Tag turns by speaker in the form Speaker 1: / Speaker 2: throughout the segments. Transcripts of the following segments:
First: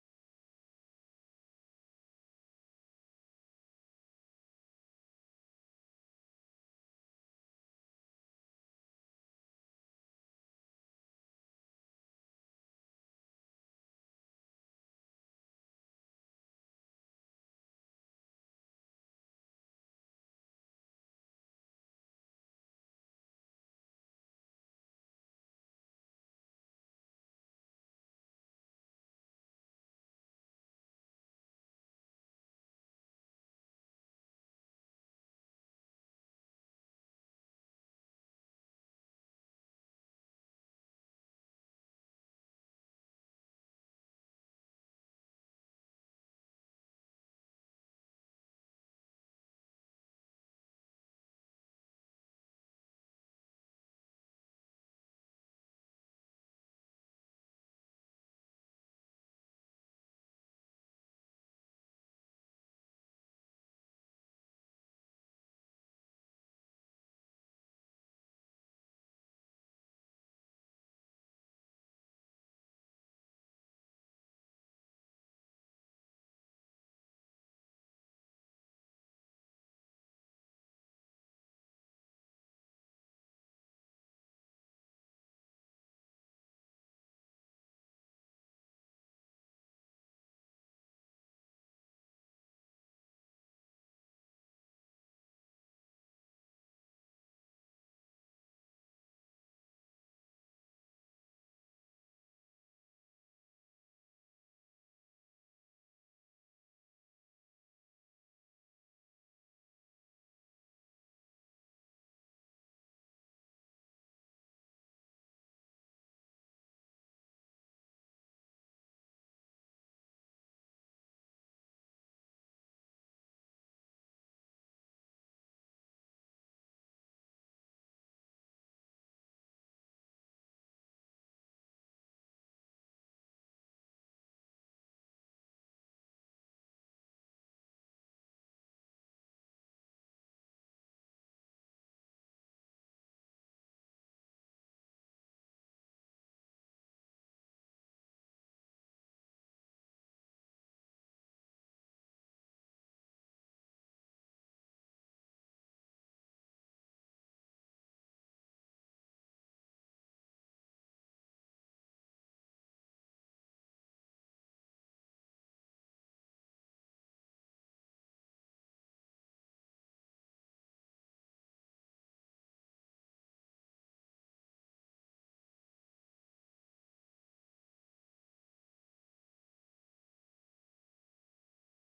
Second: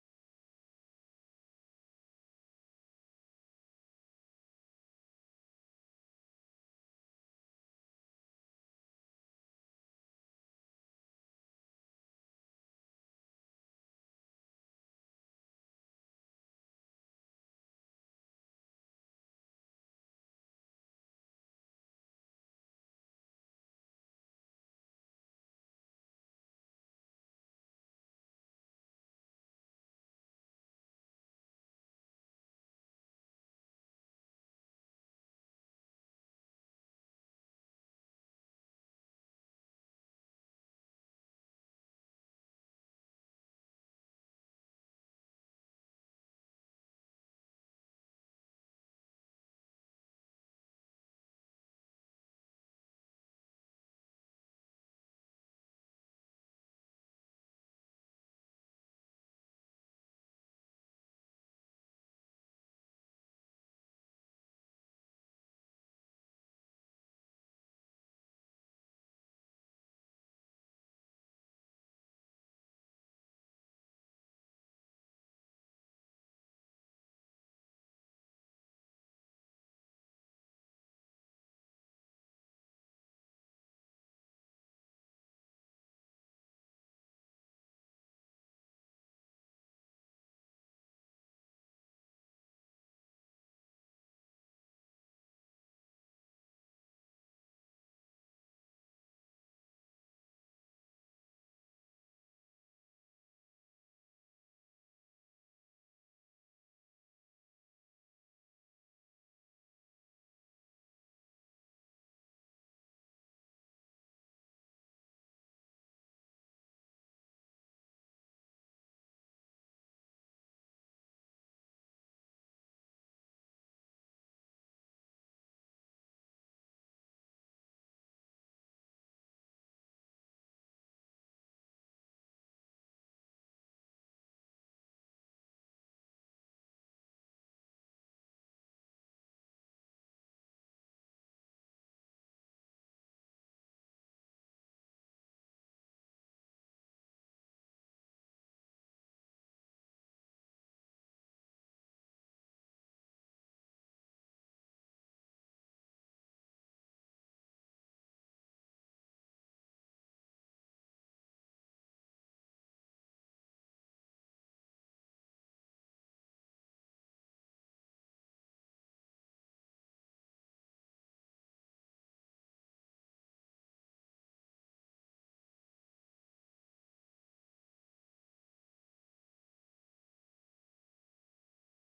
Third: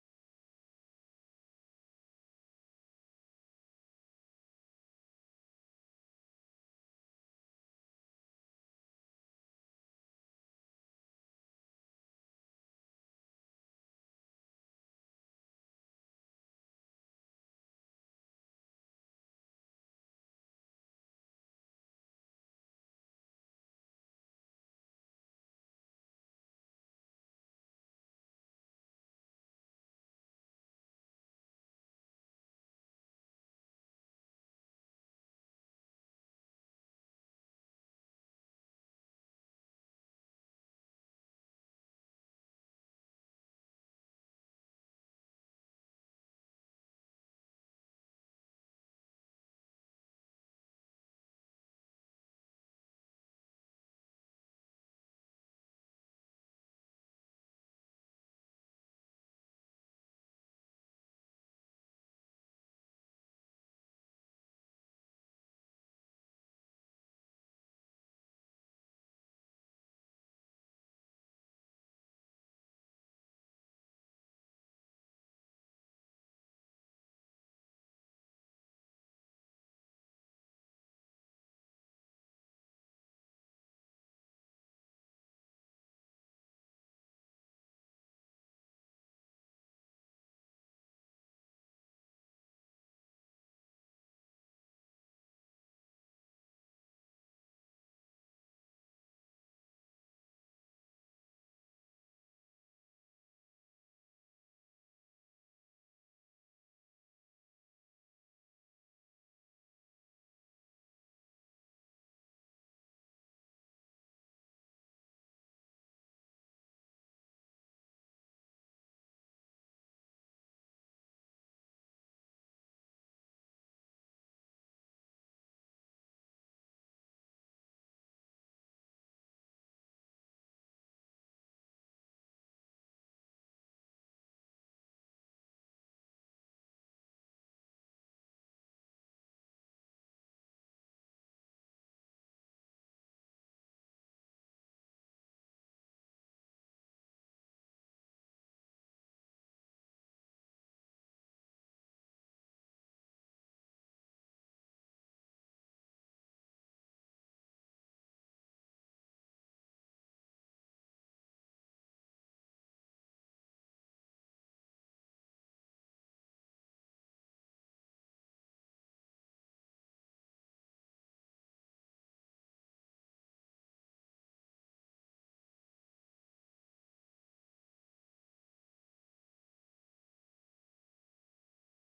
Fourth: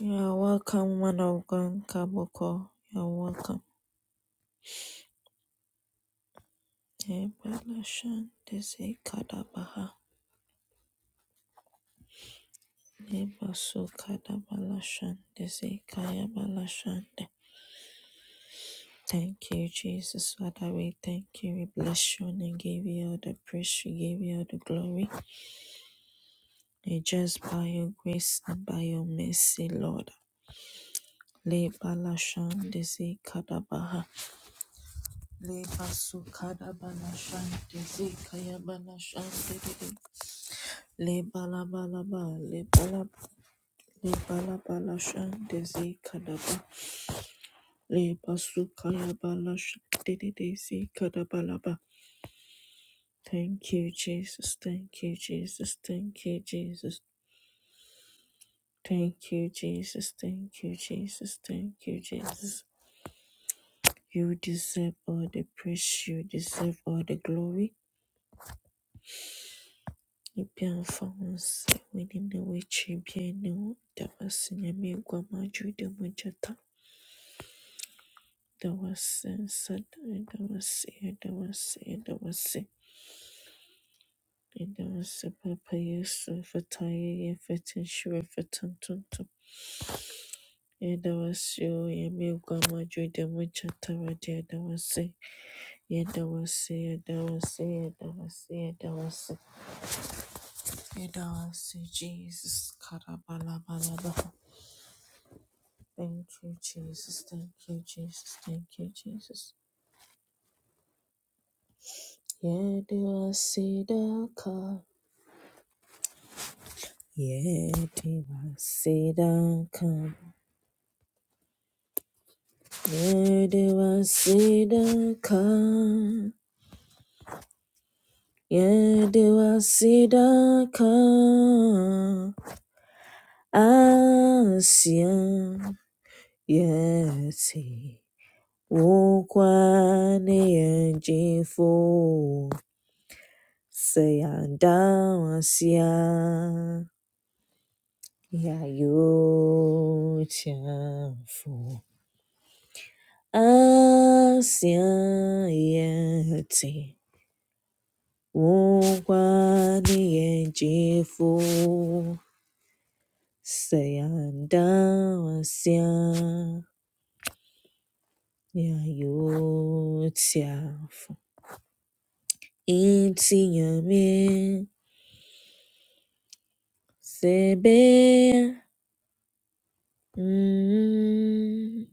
Speaker 1: You're welcome, man of God, Kaboko. You're welcome. Nebalashan, Desi Kadabaha. Nebasu Kadabalashan, Desi Kayabalashan. Thank you, Jesus. Father, we thank you. We bless you and give you all the praise. We give you all the glory. And just by your grace and by your mercy, Lord. Lebalashan, Desi Kadabaha. Lebasu Kadabalashan, Desi Kayabalashan. Le balabalaba, le balab, le balabalasha, desi kadaba, le basukaya balasha, dede desi kadabalaba. Thank you, Jesus. Thank you, Jesus. Thank you, Jesus. Thank you, Jesus. Thank you, Jesus. Thank you, Jesus. You deserve all the praise. You deserve all the glory. Ibi afahunse, wini ne wechi bi ne wo, dama sinyami guama jude mujata. Dawasi sada dawasi dawasi dawasi dawasi papa yesu fataya yefatin shura fatan tuntum dawasi o yemi gwamajo demu chatara dia dawasi ye dawasi ye dawasi ye dawasi ye dawasi ye dawasi Jesus karabala balaba thank you Jesus thank you Jesus thank you Jesus ye dawasi daka Yedewaseda-ka, yedewaseda-ka, yedewaseda-ka, Asia, yesi, wukwaneyenjifo, seyandawasia, yayotafo. Ansiedade, wungwaniyejifo, seyandawasia, nyayotiafo, intiyame, sebeya. Mm.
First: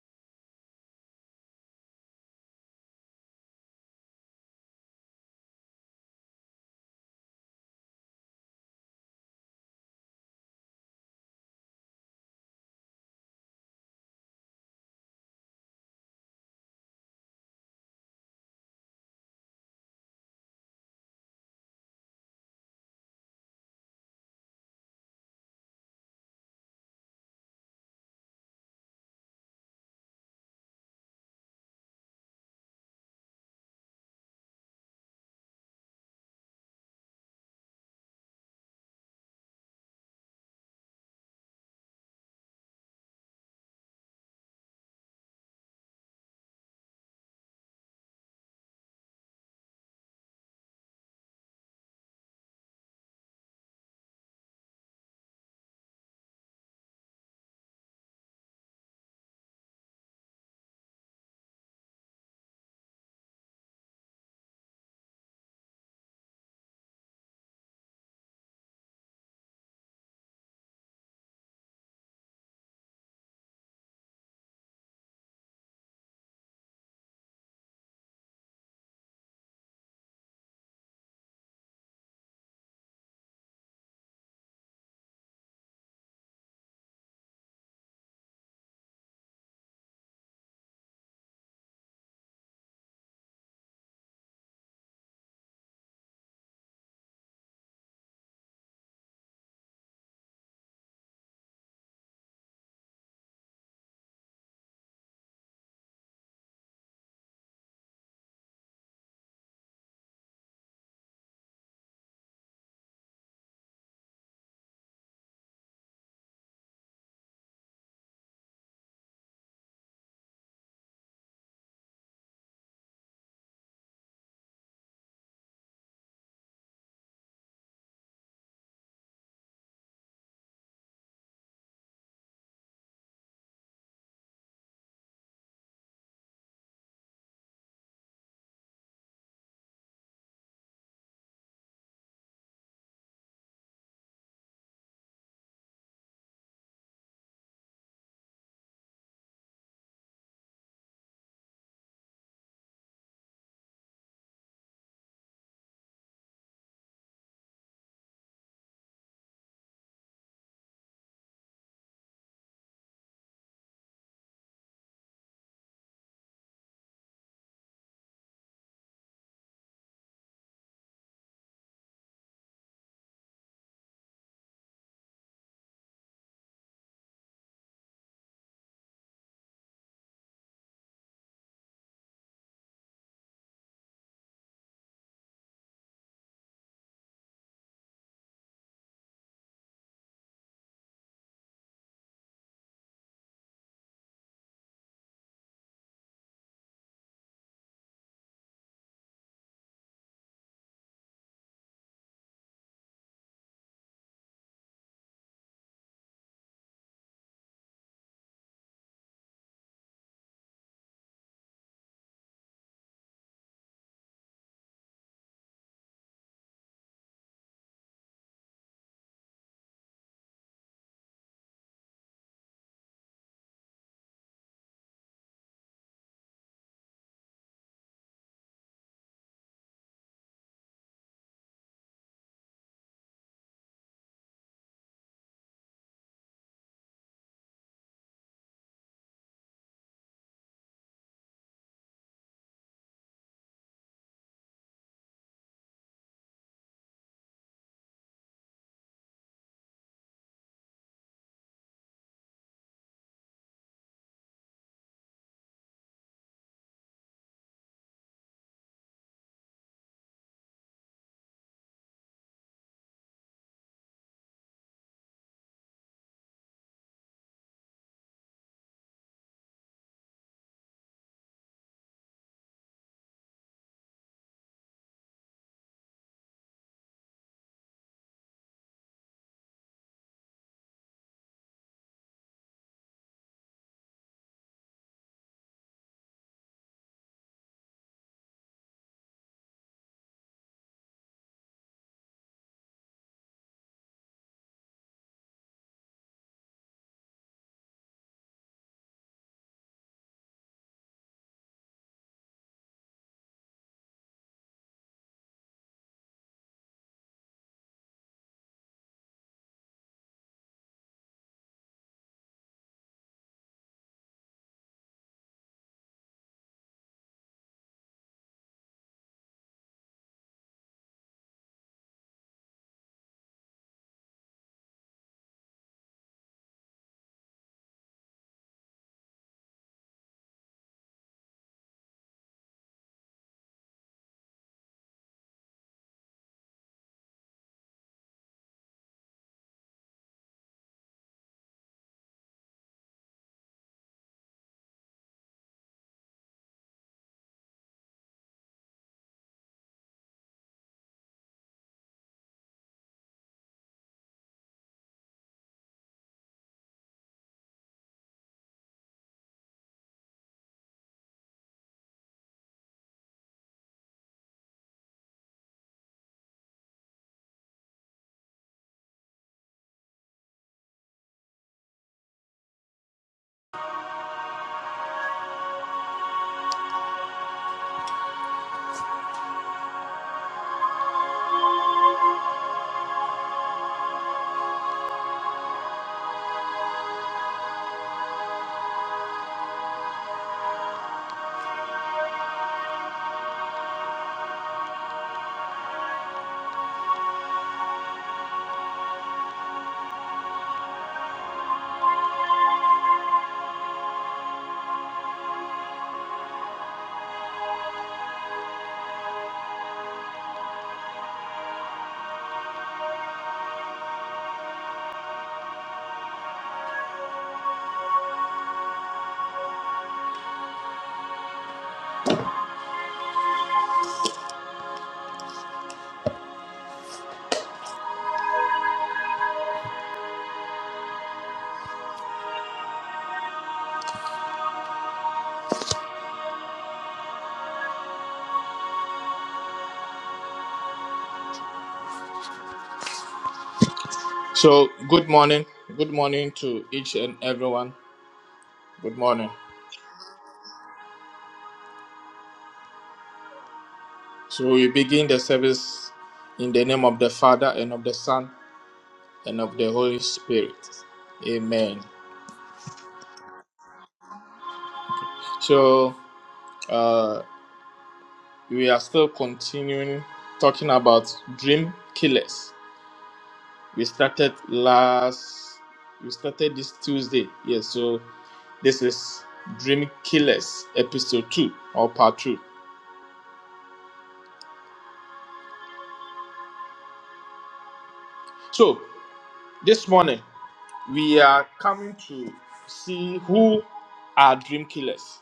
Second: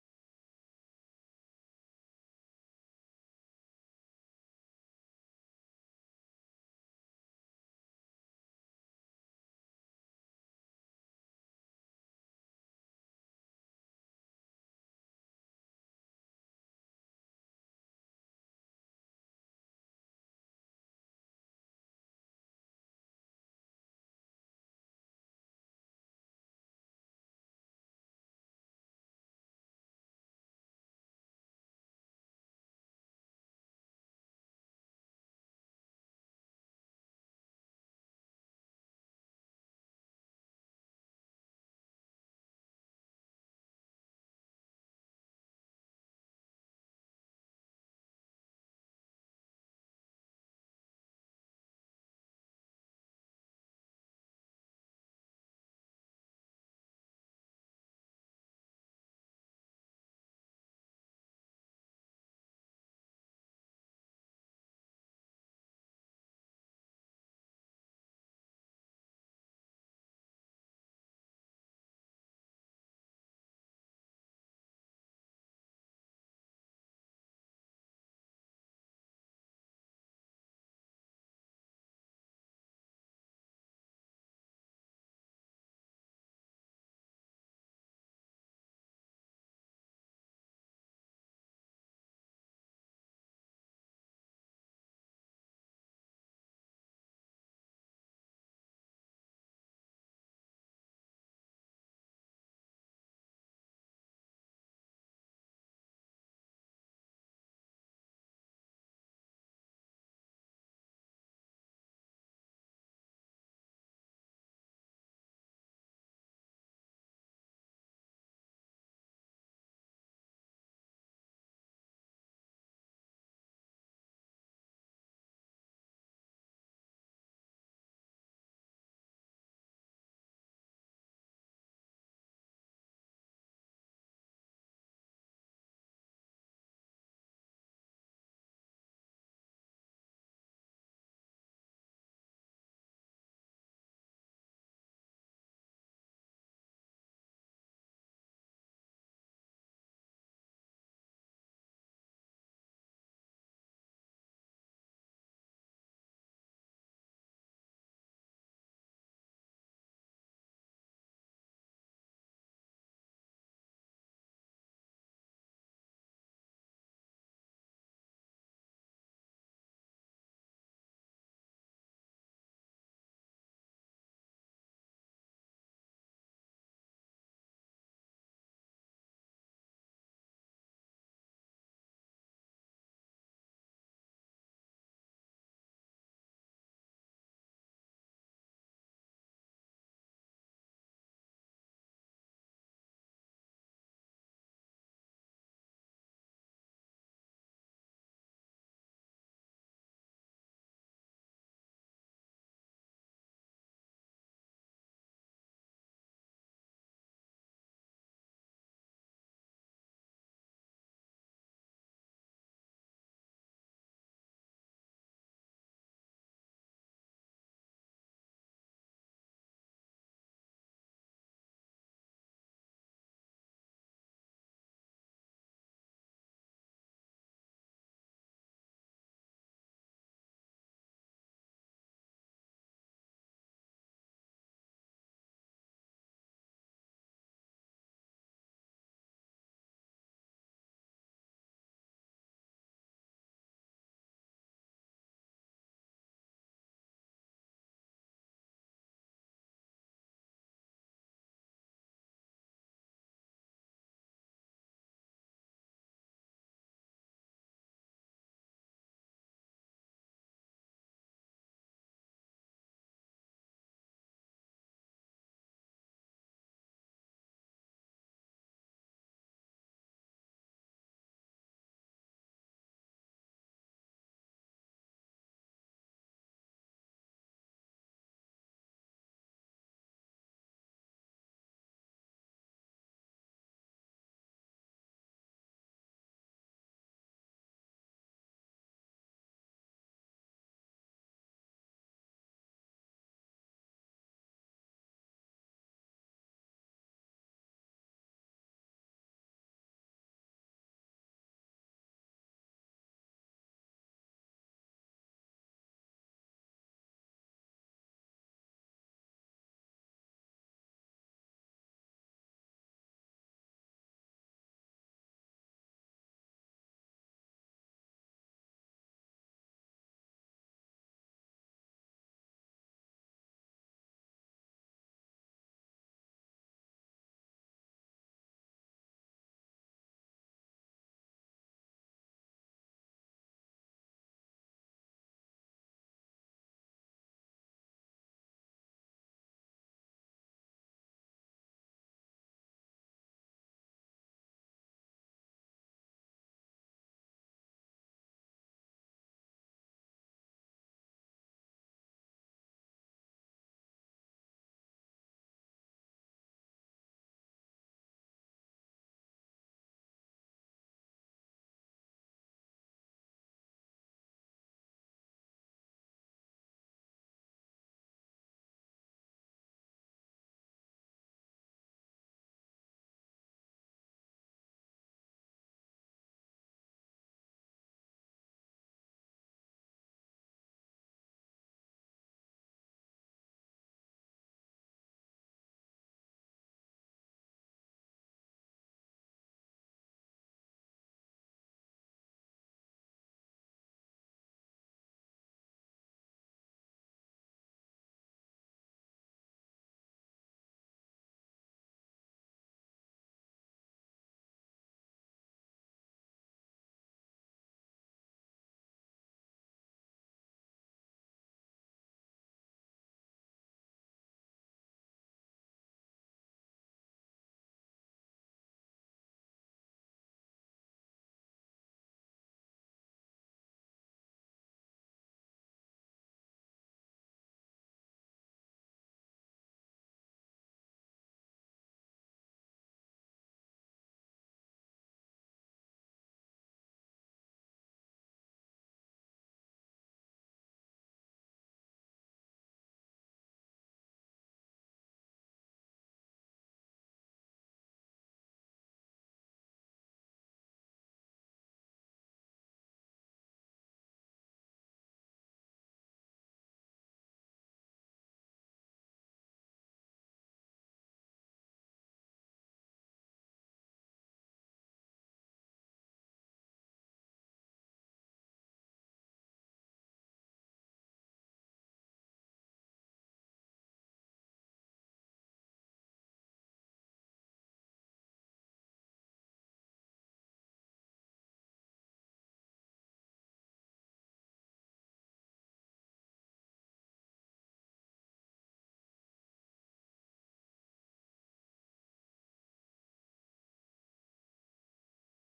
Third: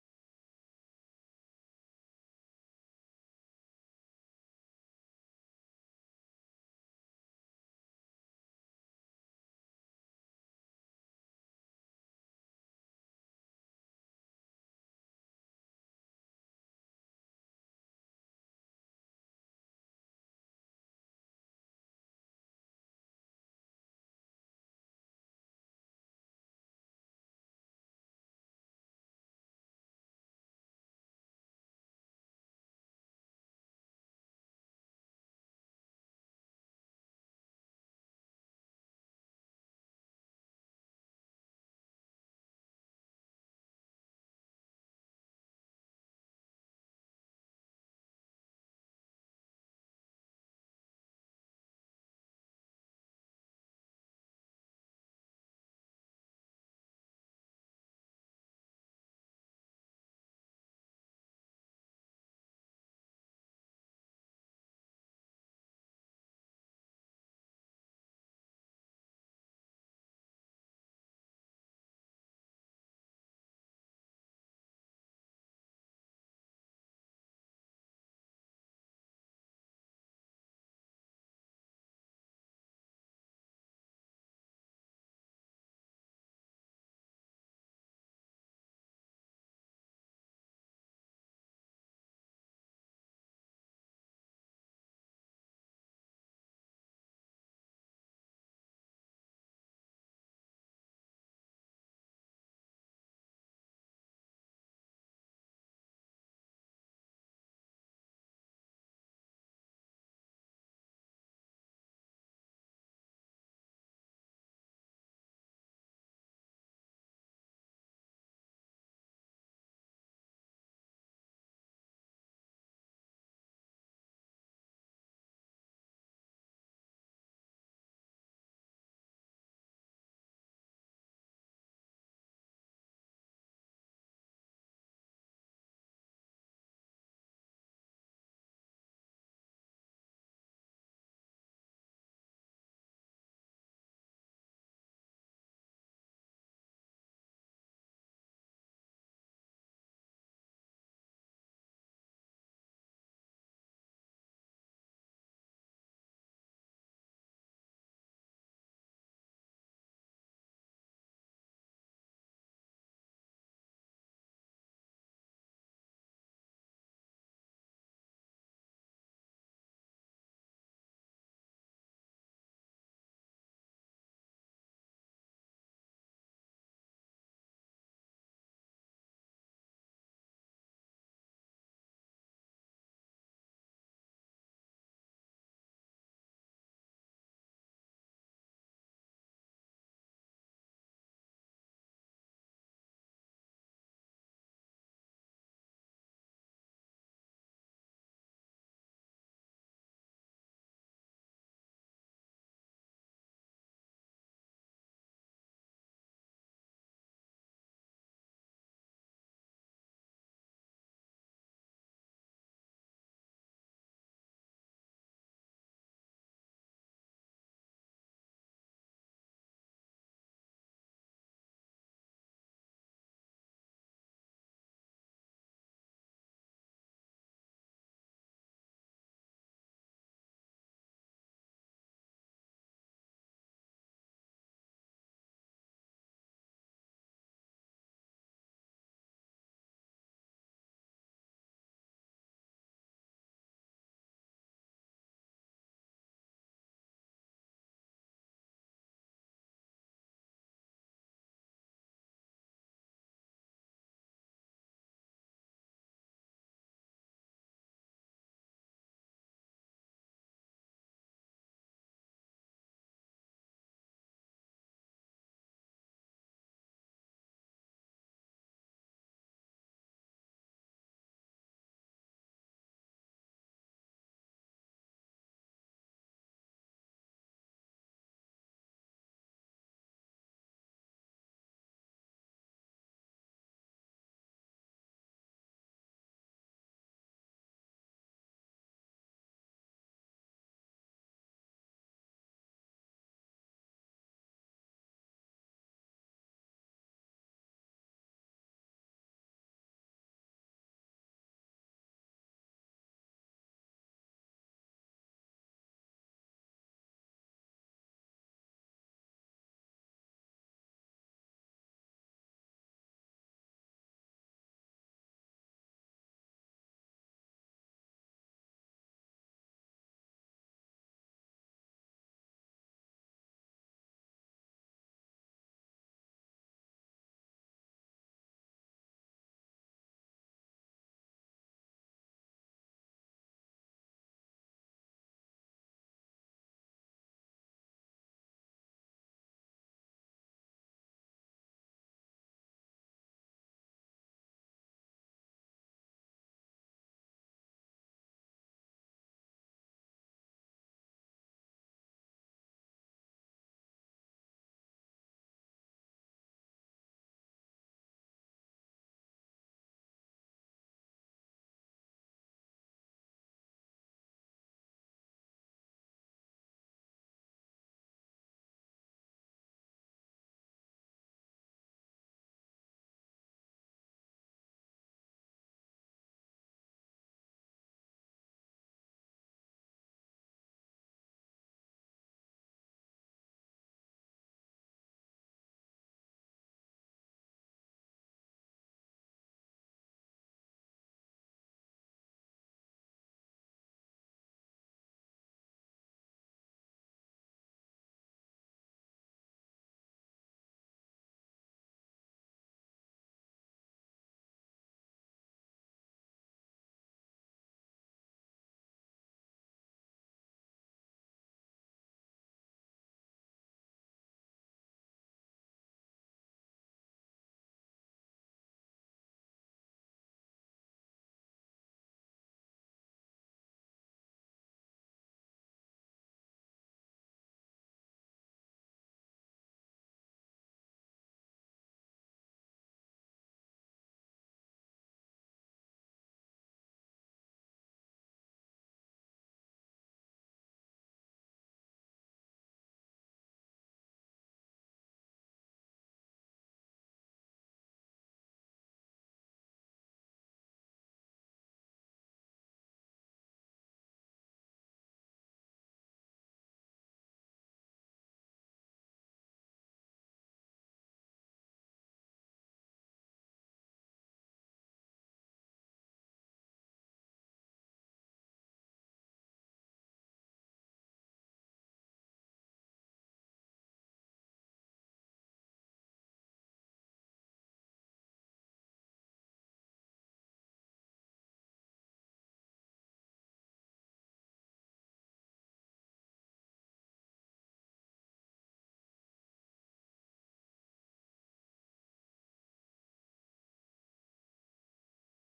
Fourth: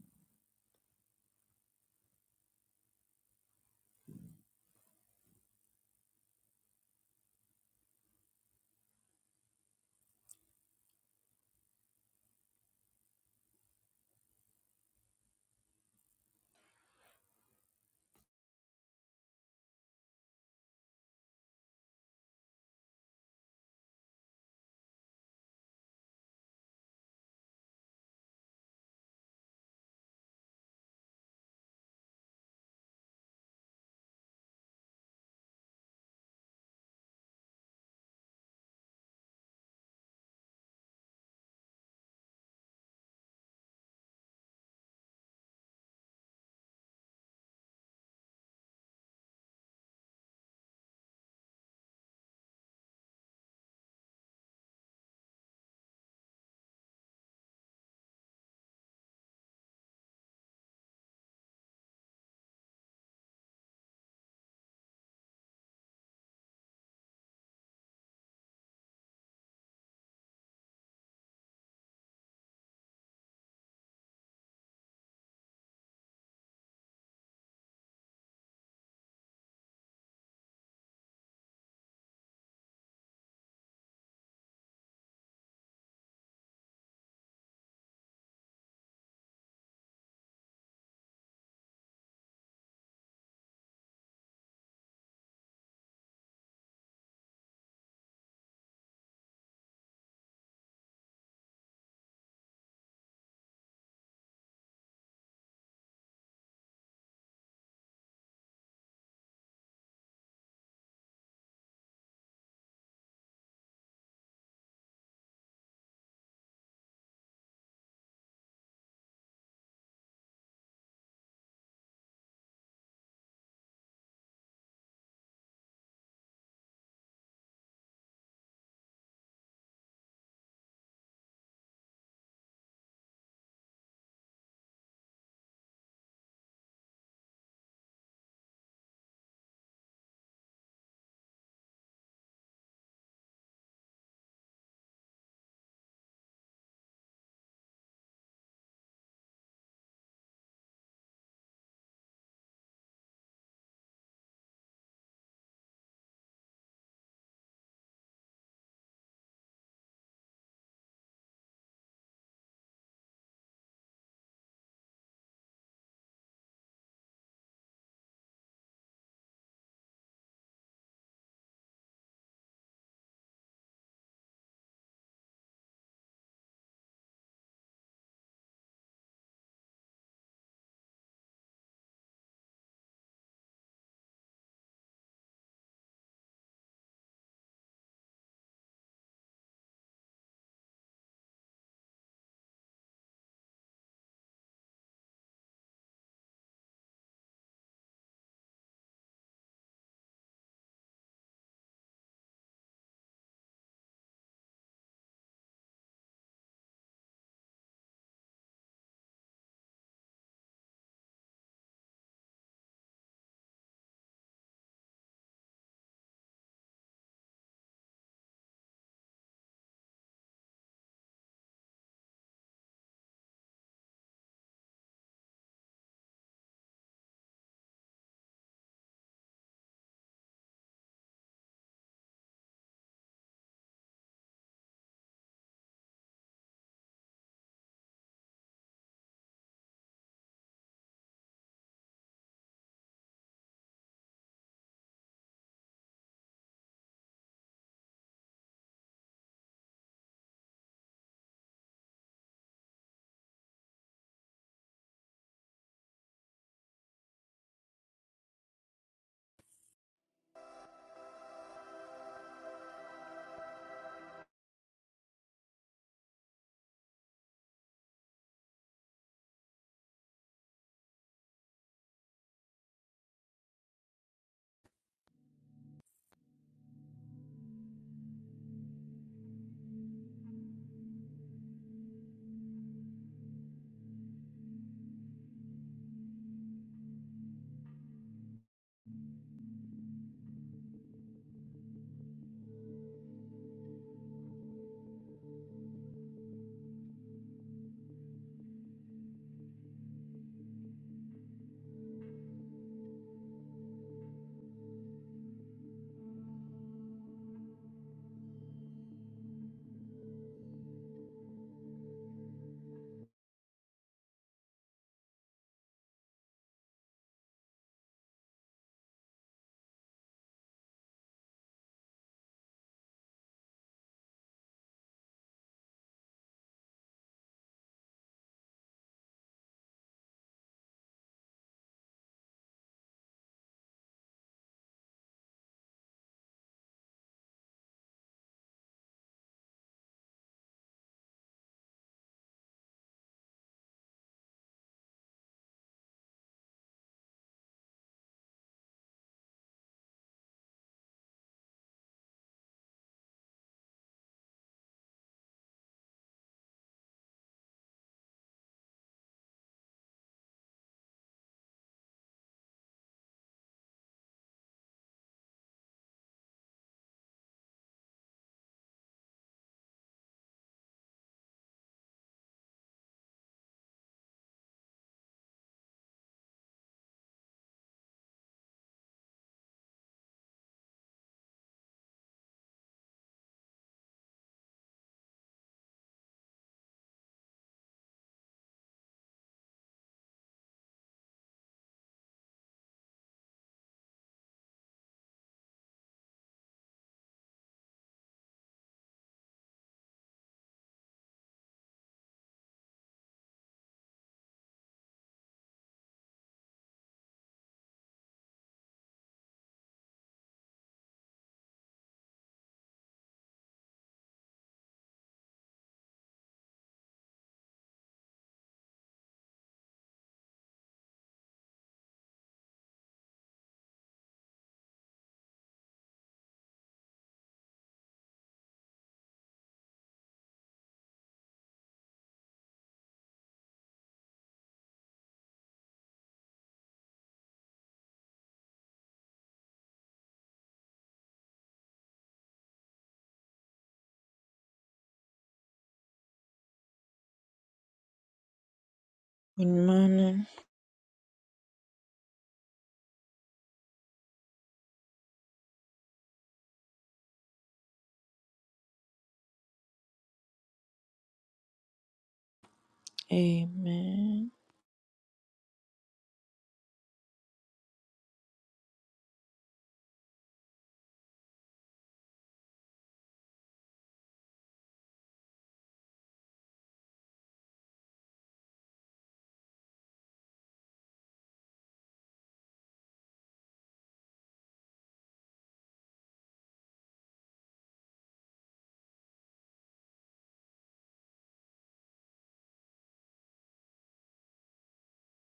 Speaker 2: So, good morning. Good morning to each and everyone. Good morning.
Speaker 1: Good morning.
Speaker 2: So, we begin the service in the name of the Father and of the Son and of the Holy Spirit. Amen.
Speaker 1: Amen.
Speaker 2: So, uh, we are still continuing talking about dream killers. We started last, we started this Tuesday. Yes, so this is Dream Killers episode 2 or part 2. So, this morning, we are coming to see who are dream killers.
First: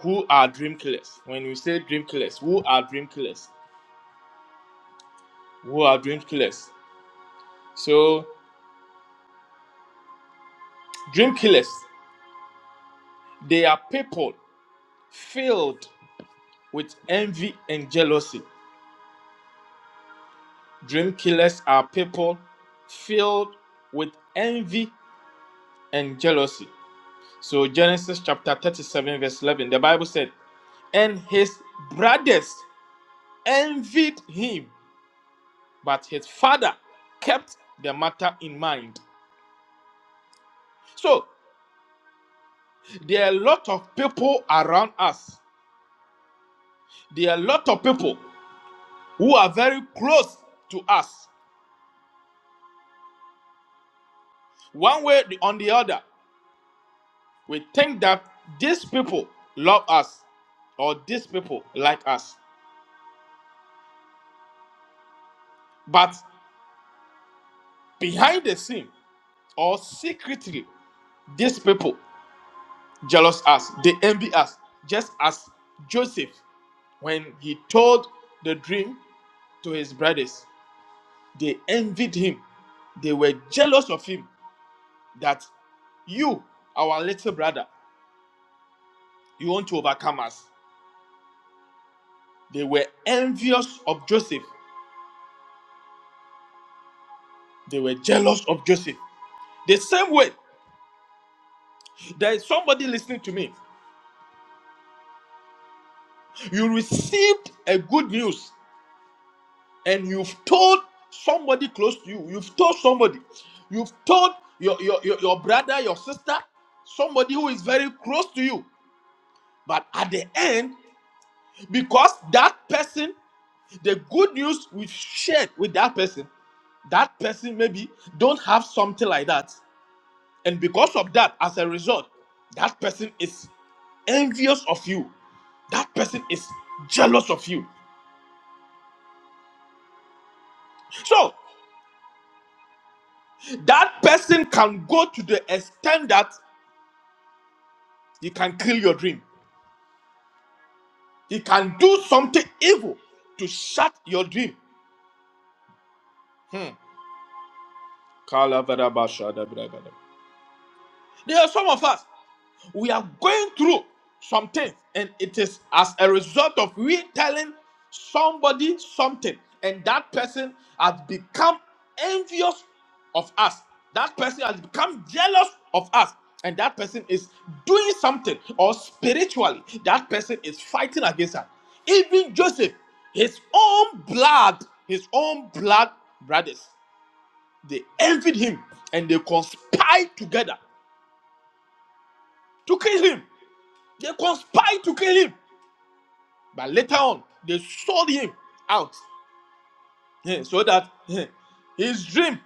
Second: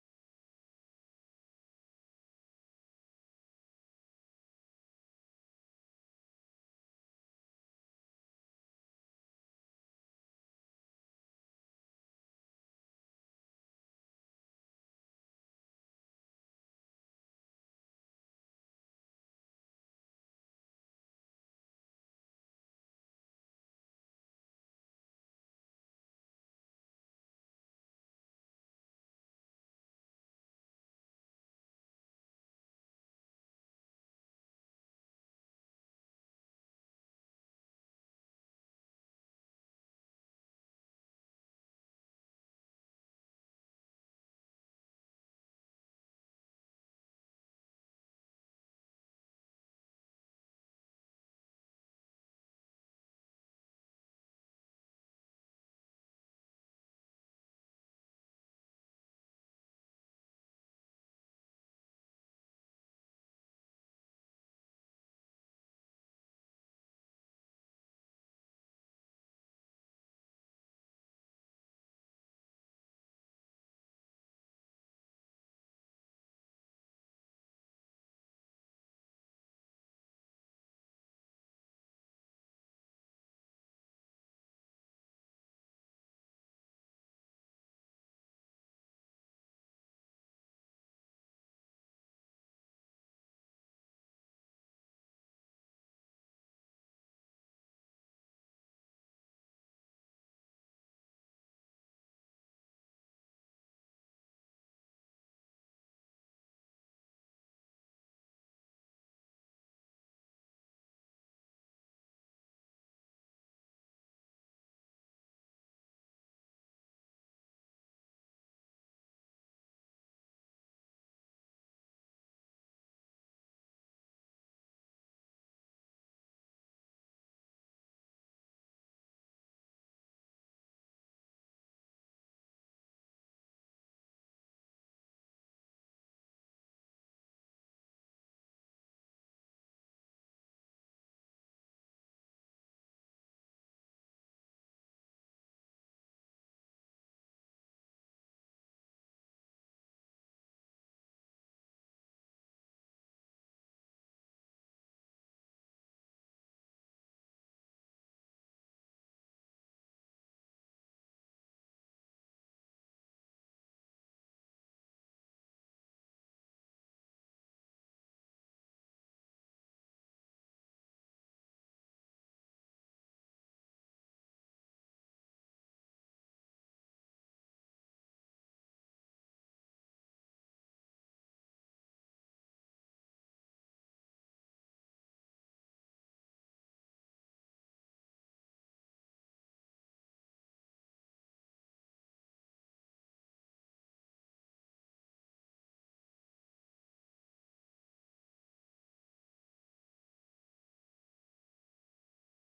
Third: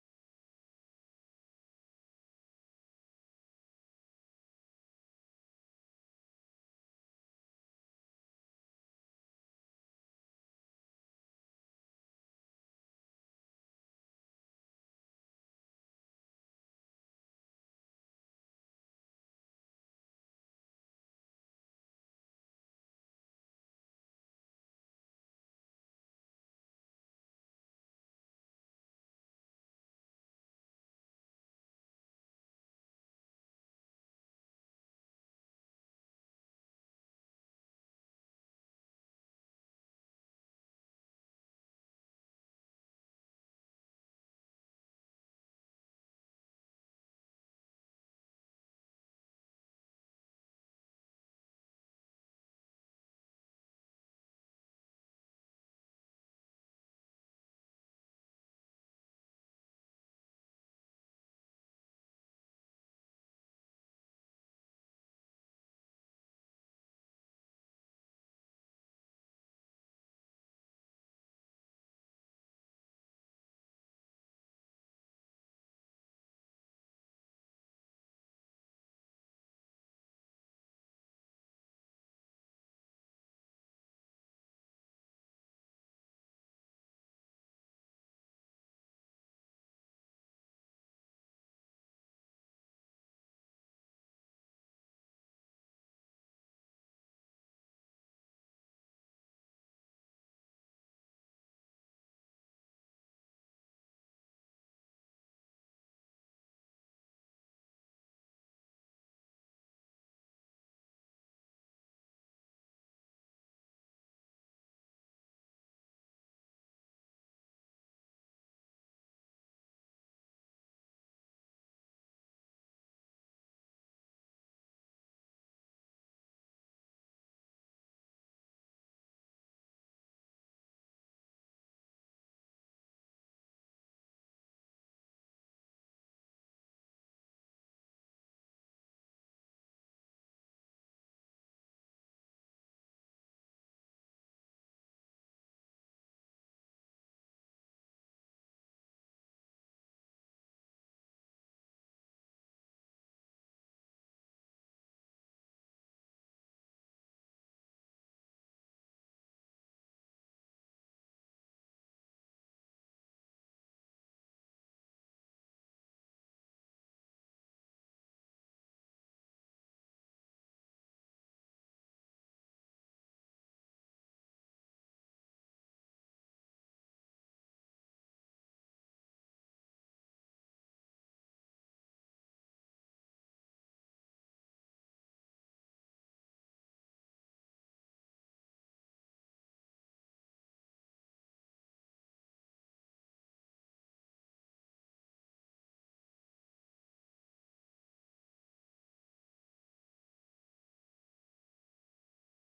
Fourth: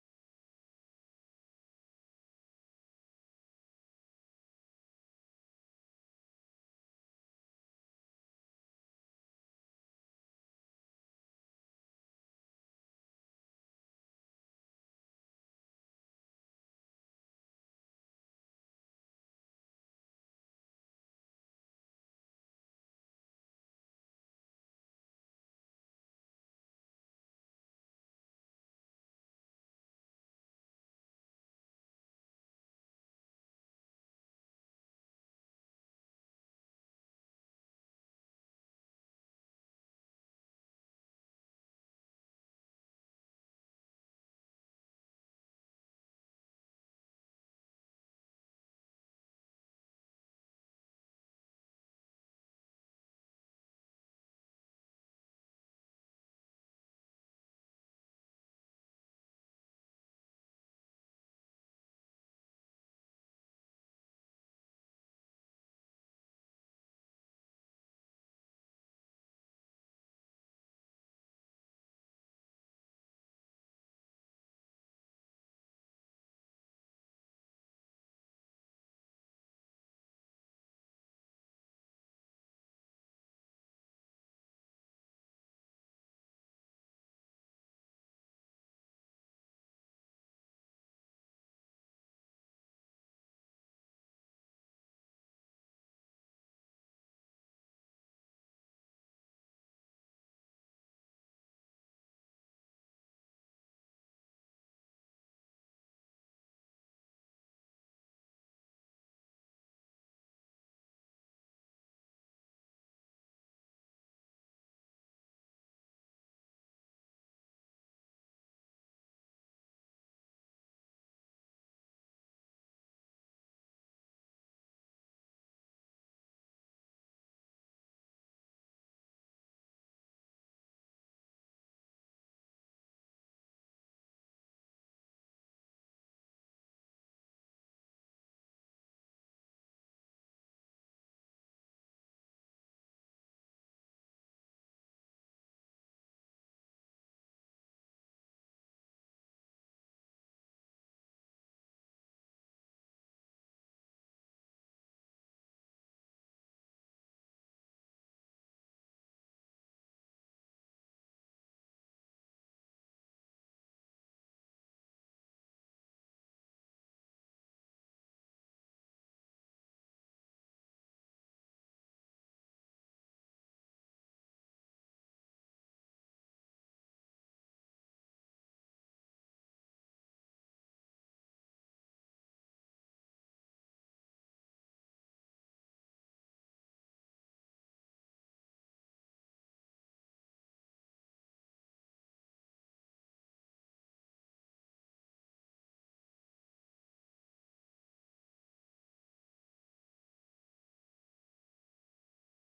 Speaker 2: Who are dream killers? When we say dream killers, who are dream killers? Who are dream killers? So, dream killers, they are people filled with envy and jealousy. Dream killers are people filled with envy and jealousy. So, Genesis chapter 37, verse 11, the Bible said, And his brothers envied him but his father kept the matter in mind. So there are a lot of people around us. There are a lot of people who are very close to us, one way or the other. We think that these people love us or these people like us, but behind the scene or secretly, these people jealous us. They envy us, just as Joseph when he told the dream to his brothers They envied him. They were jealous of him that you, our little brother, you want to overcome us. They were envious of Joseph. They were jealous of Joseph. The same way, there is somebody listening to me. You received a good news and you've told somebody close to you, you've told somebody, you've told your, your, your, your brother, your sister, somebody who is very close to you. But at the end, because that person the good news we shared with that person that person maybe don't have something like that and because of that as a result that person is envious of you that person is jealous of you so that person can go to the extent that he can kill your dream he can do something evil to shut your dream hmm. Kalavarabashadabragada. There are some of us, we are going through something, and it is as a result of we telling somebody something, and that person has become envious of us. That person has become jealous of us, and that person is doing something, or spiritually, that person is fighting against us. Even Joseph, his own blood, his own blood brothers, they envied him and they conspired together to kill him. They conspired to kill him. But later on, they sold him out eh, so that eh, his dream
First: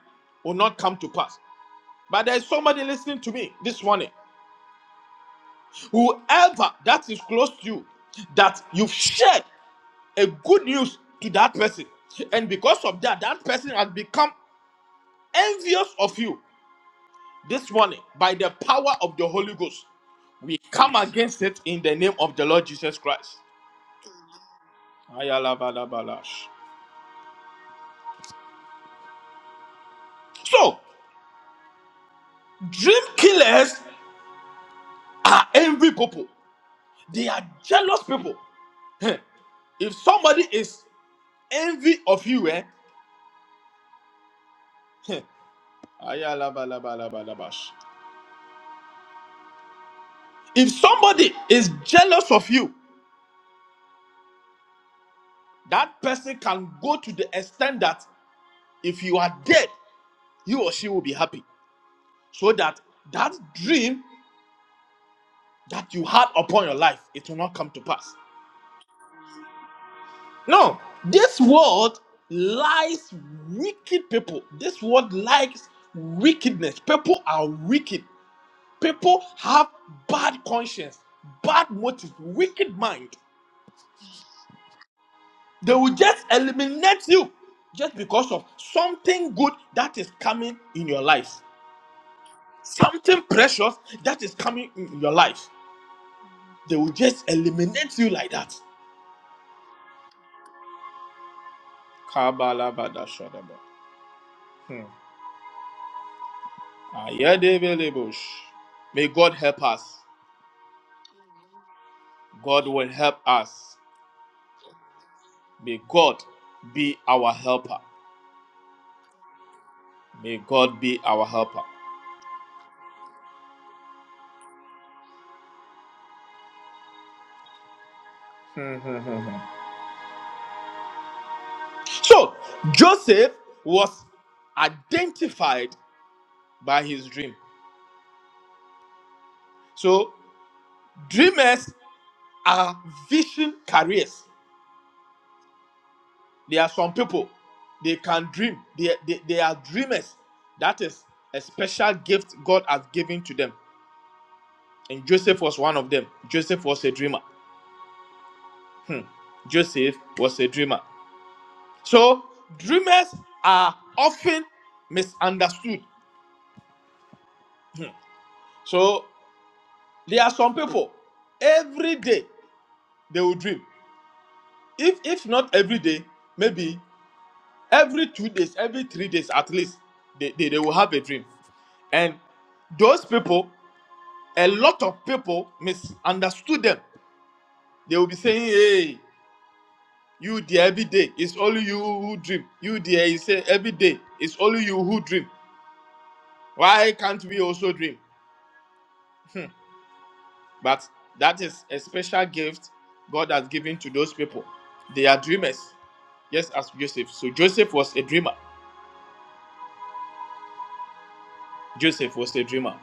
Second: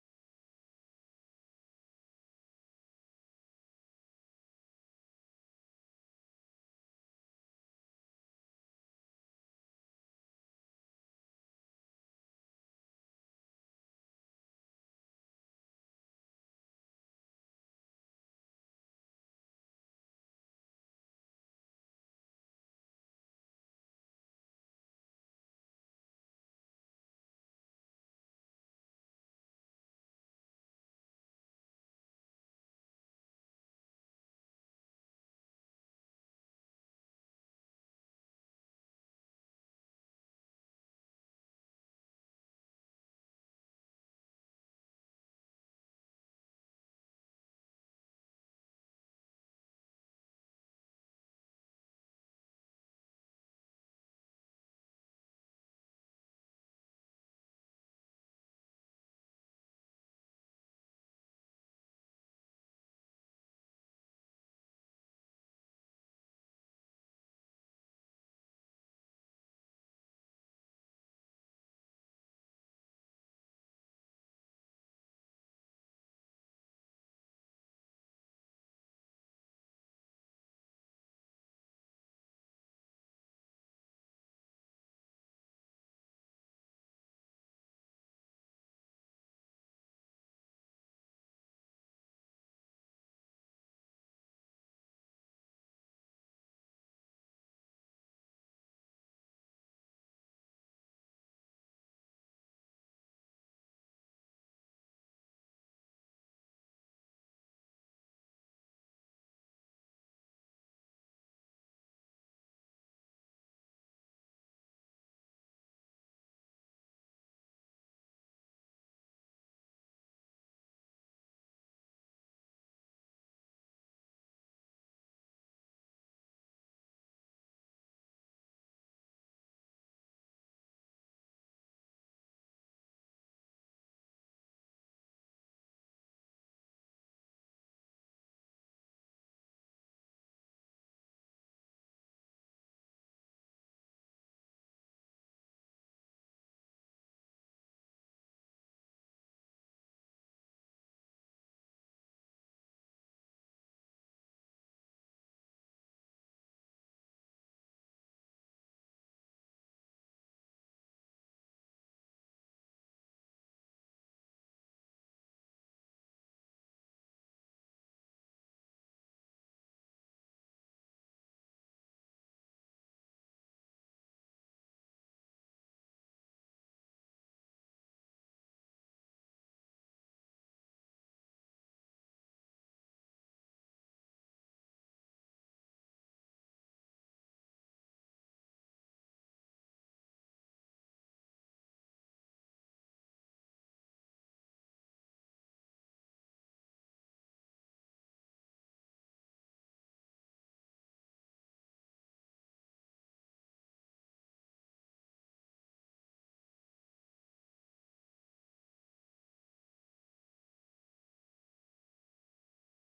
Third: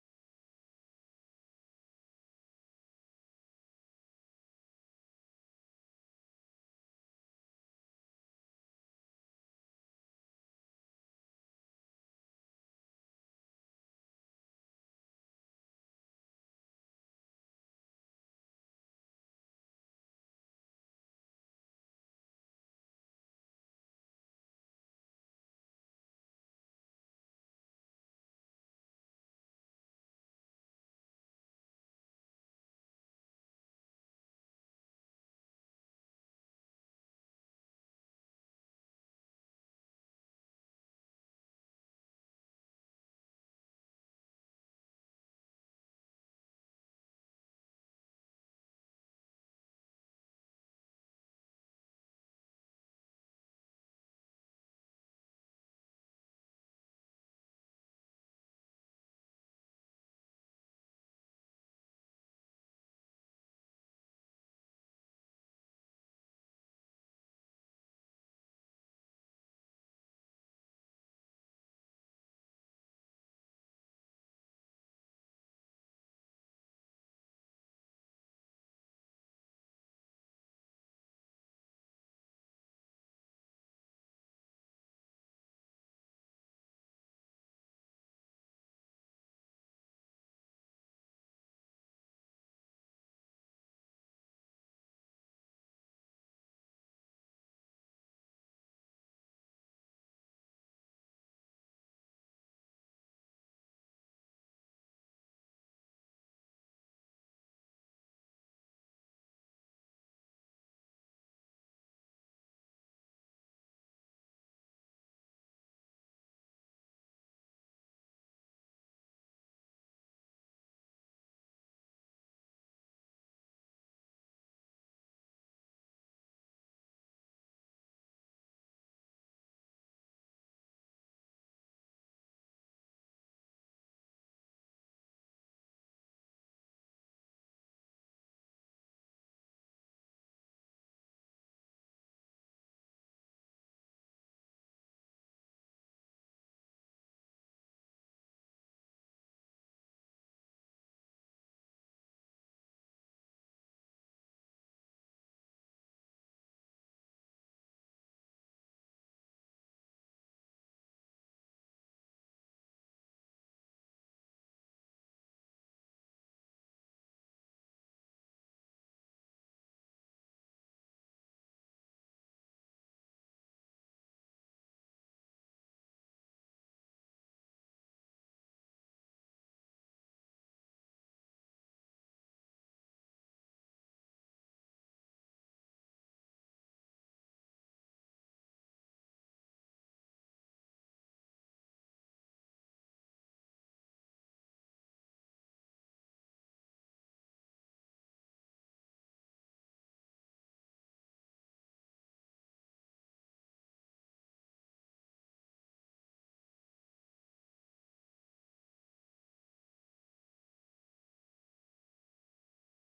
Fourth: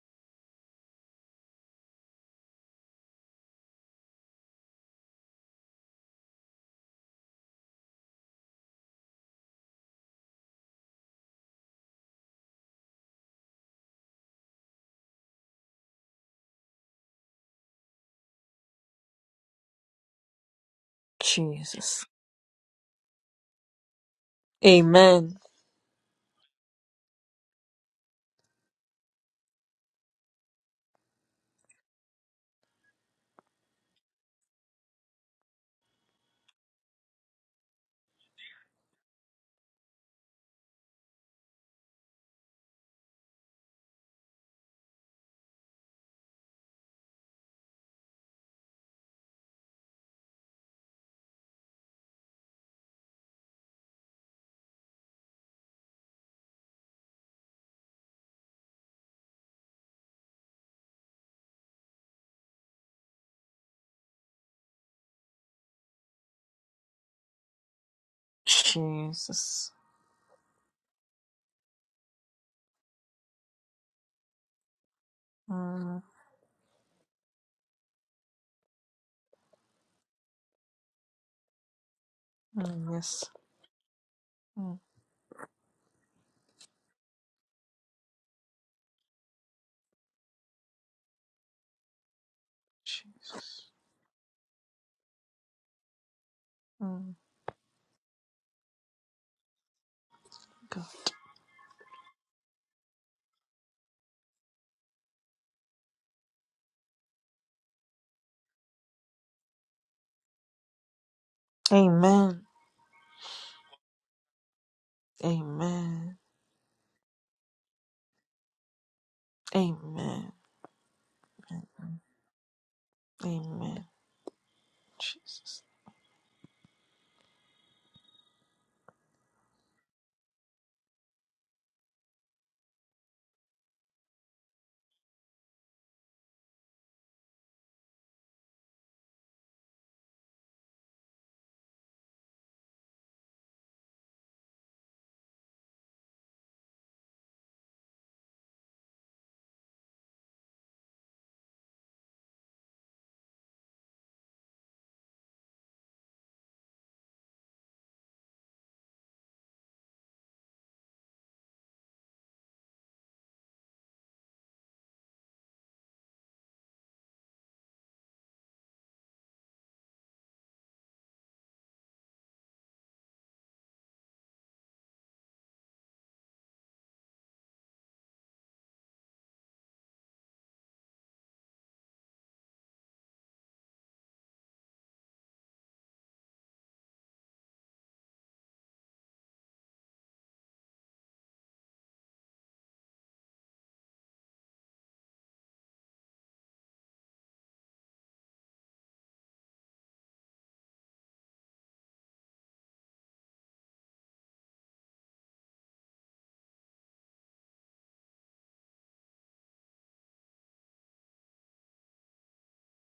Speaker 2: will not come to pass. But there's somebody listening to me this morning. Whoever that is close to you, that you've shared a good news to that person. And because of that, that person has become envious of you this morning by the power of the Holy Ghost. We come against it in the
Speaker 1: Jesus.
Speaker 2: name of the Lord Jesus Christ.
Speaker 1: Amen.
Speaker 2: Ayalabalabalash. So, Dream killers are envy people. They are jealous people. Heh. If somebody is envy of you, eh? heh, aya If somebody is jealous of you, that person can go to the extent that if you are dead, he or she will be happy. So that that dream that you had upon your life, it will not come to pass.
Speaker 1: Jesus.
Speaker 2: No, this world lies wicked people. This world likes
Speaker 1: Mm,
Speaker 2: wickedness. People are wicked. People have bad conscience, bad motive, wicked
Speaker 1: mm,
Speaker 2: mind.
Speaker 1: yes. Mm.
Speaker 2: They will just eliminate you just because of something good that is coming in your life. Something
Speaker 1: Jesus.
Speaker 2: precious that is coming in your life. They will
Speaker 1: Mm,
Speaker 2: just eliminate you like that.
Speaker 1: God.
Speaker 2: Kabalabadashadaba. Hmm. Ayadebelebosh. May God help us.
Speaker 1: Amen.
Speaker 2: God will help us. May
Speaker 1: Amen.
Speaker 2: God be our helper.
Speaker 1: Amen.
Speaker 2: May God be our helper.
Speaker 1: Amen. Amen. Jesus.
Speaker 2: So, Joseph was identified by his dream. So, dreamers are vision carriers. There are some people, they can dream, they, they, they are dreamers. That is a special gift God has given to them. And Joseph was one of them. Joseph was a dreamer. Hmm. Joseph was a dreamer. So dreamers are often misunderstood. So there are some people every day they will dream. If if not every day, maybe every two days, every three days at least, they, they, they will have a dream. And those people, a lot of people misunderstood them. They will be saying, Hey, you there every day. It's only you who dream. You there, you say every day. It's only you who dream. Why can't we also dream? But that is a special gift God has given to those people. They are dreamers, just as Joseph. So Joseph was a dreamer. Joseph was a dreamer.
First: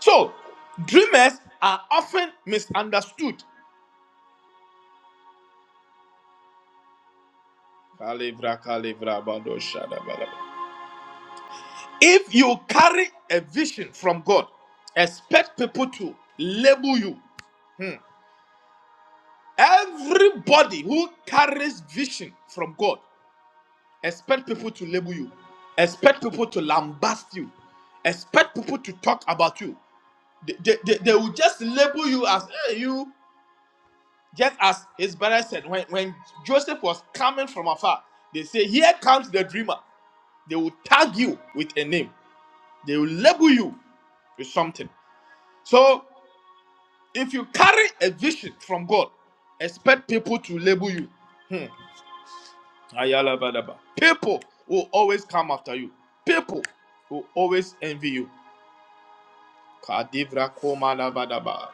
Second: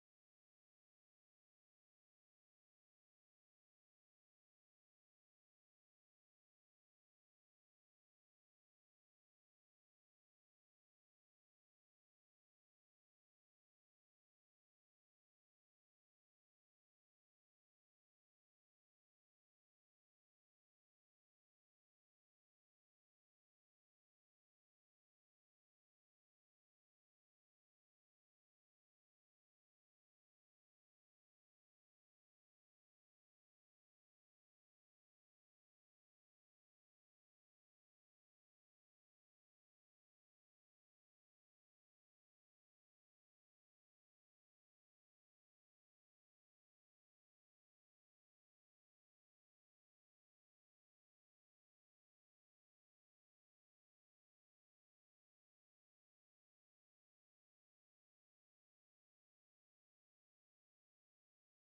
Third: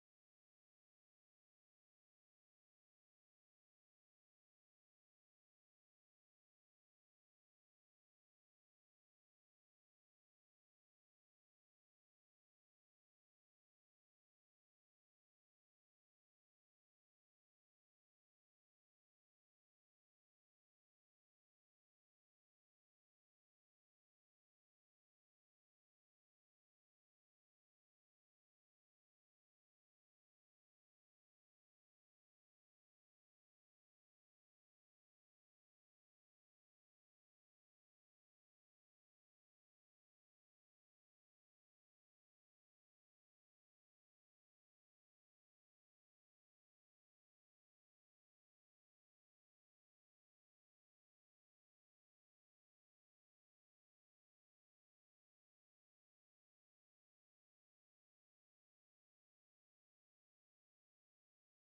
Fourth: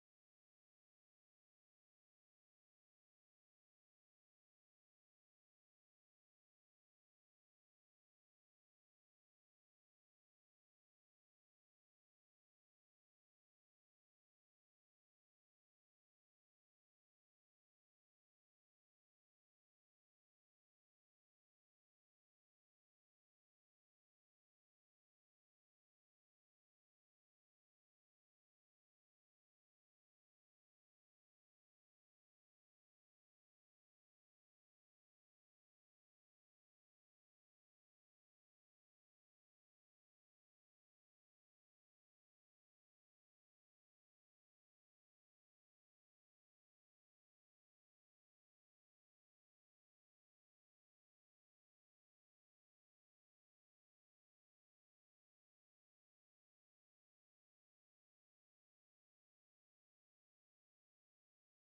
Speaker 2: So dreamers are often misunderstood. Kalibra, kalibra, bado, shada, bada. If you carry a vision from God, expect people to label you. Everybody who carries vision from God Expect people to label you. Expect people to lambast you. Expect people to talk about you. They, they, they, they will just label you as hey, you, just as his brother said. When, when Joseph was coming from afar, they say, Here comes the dreamer. They will tag you with a name, they will label you with something. So if you carry a vision from God, expect people to label you. Hmm. Ayala Badaba. People will always come after you. People will always envy you. Kadivra Koma Lavadaba.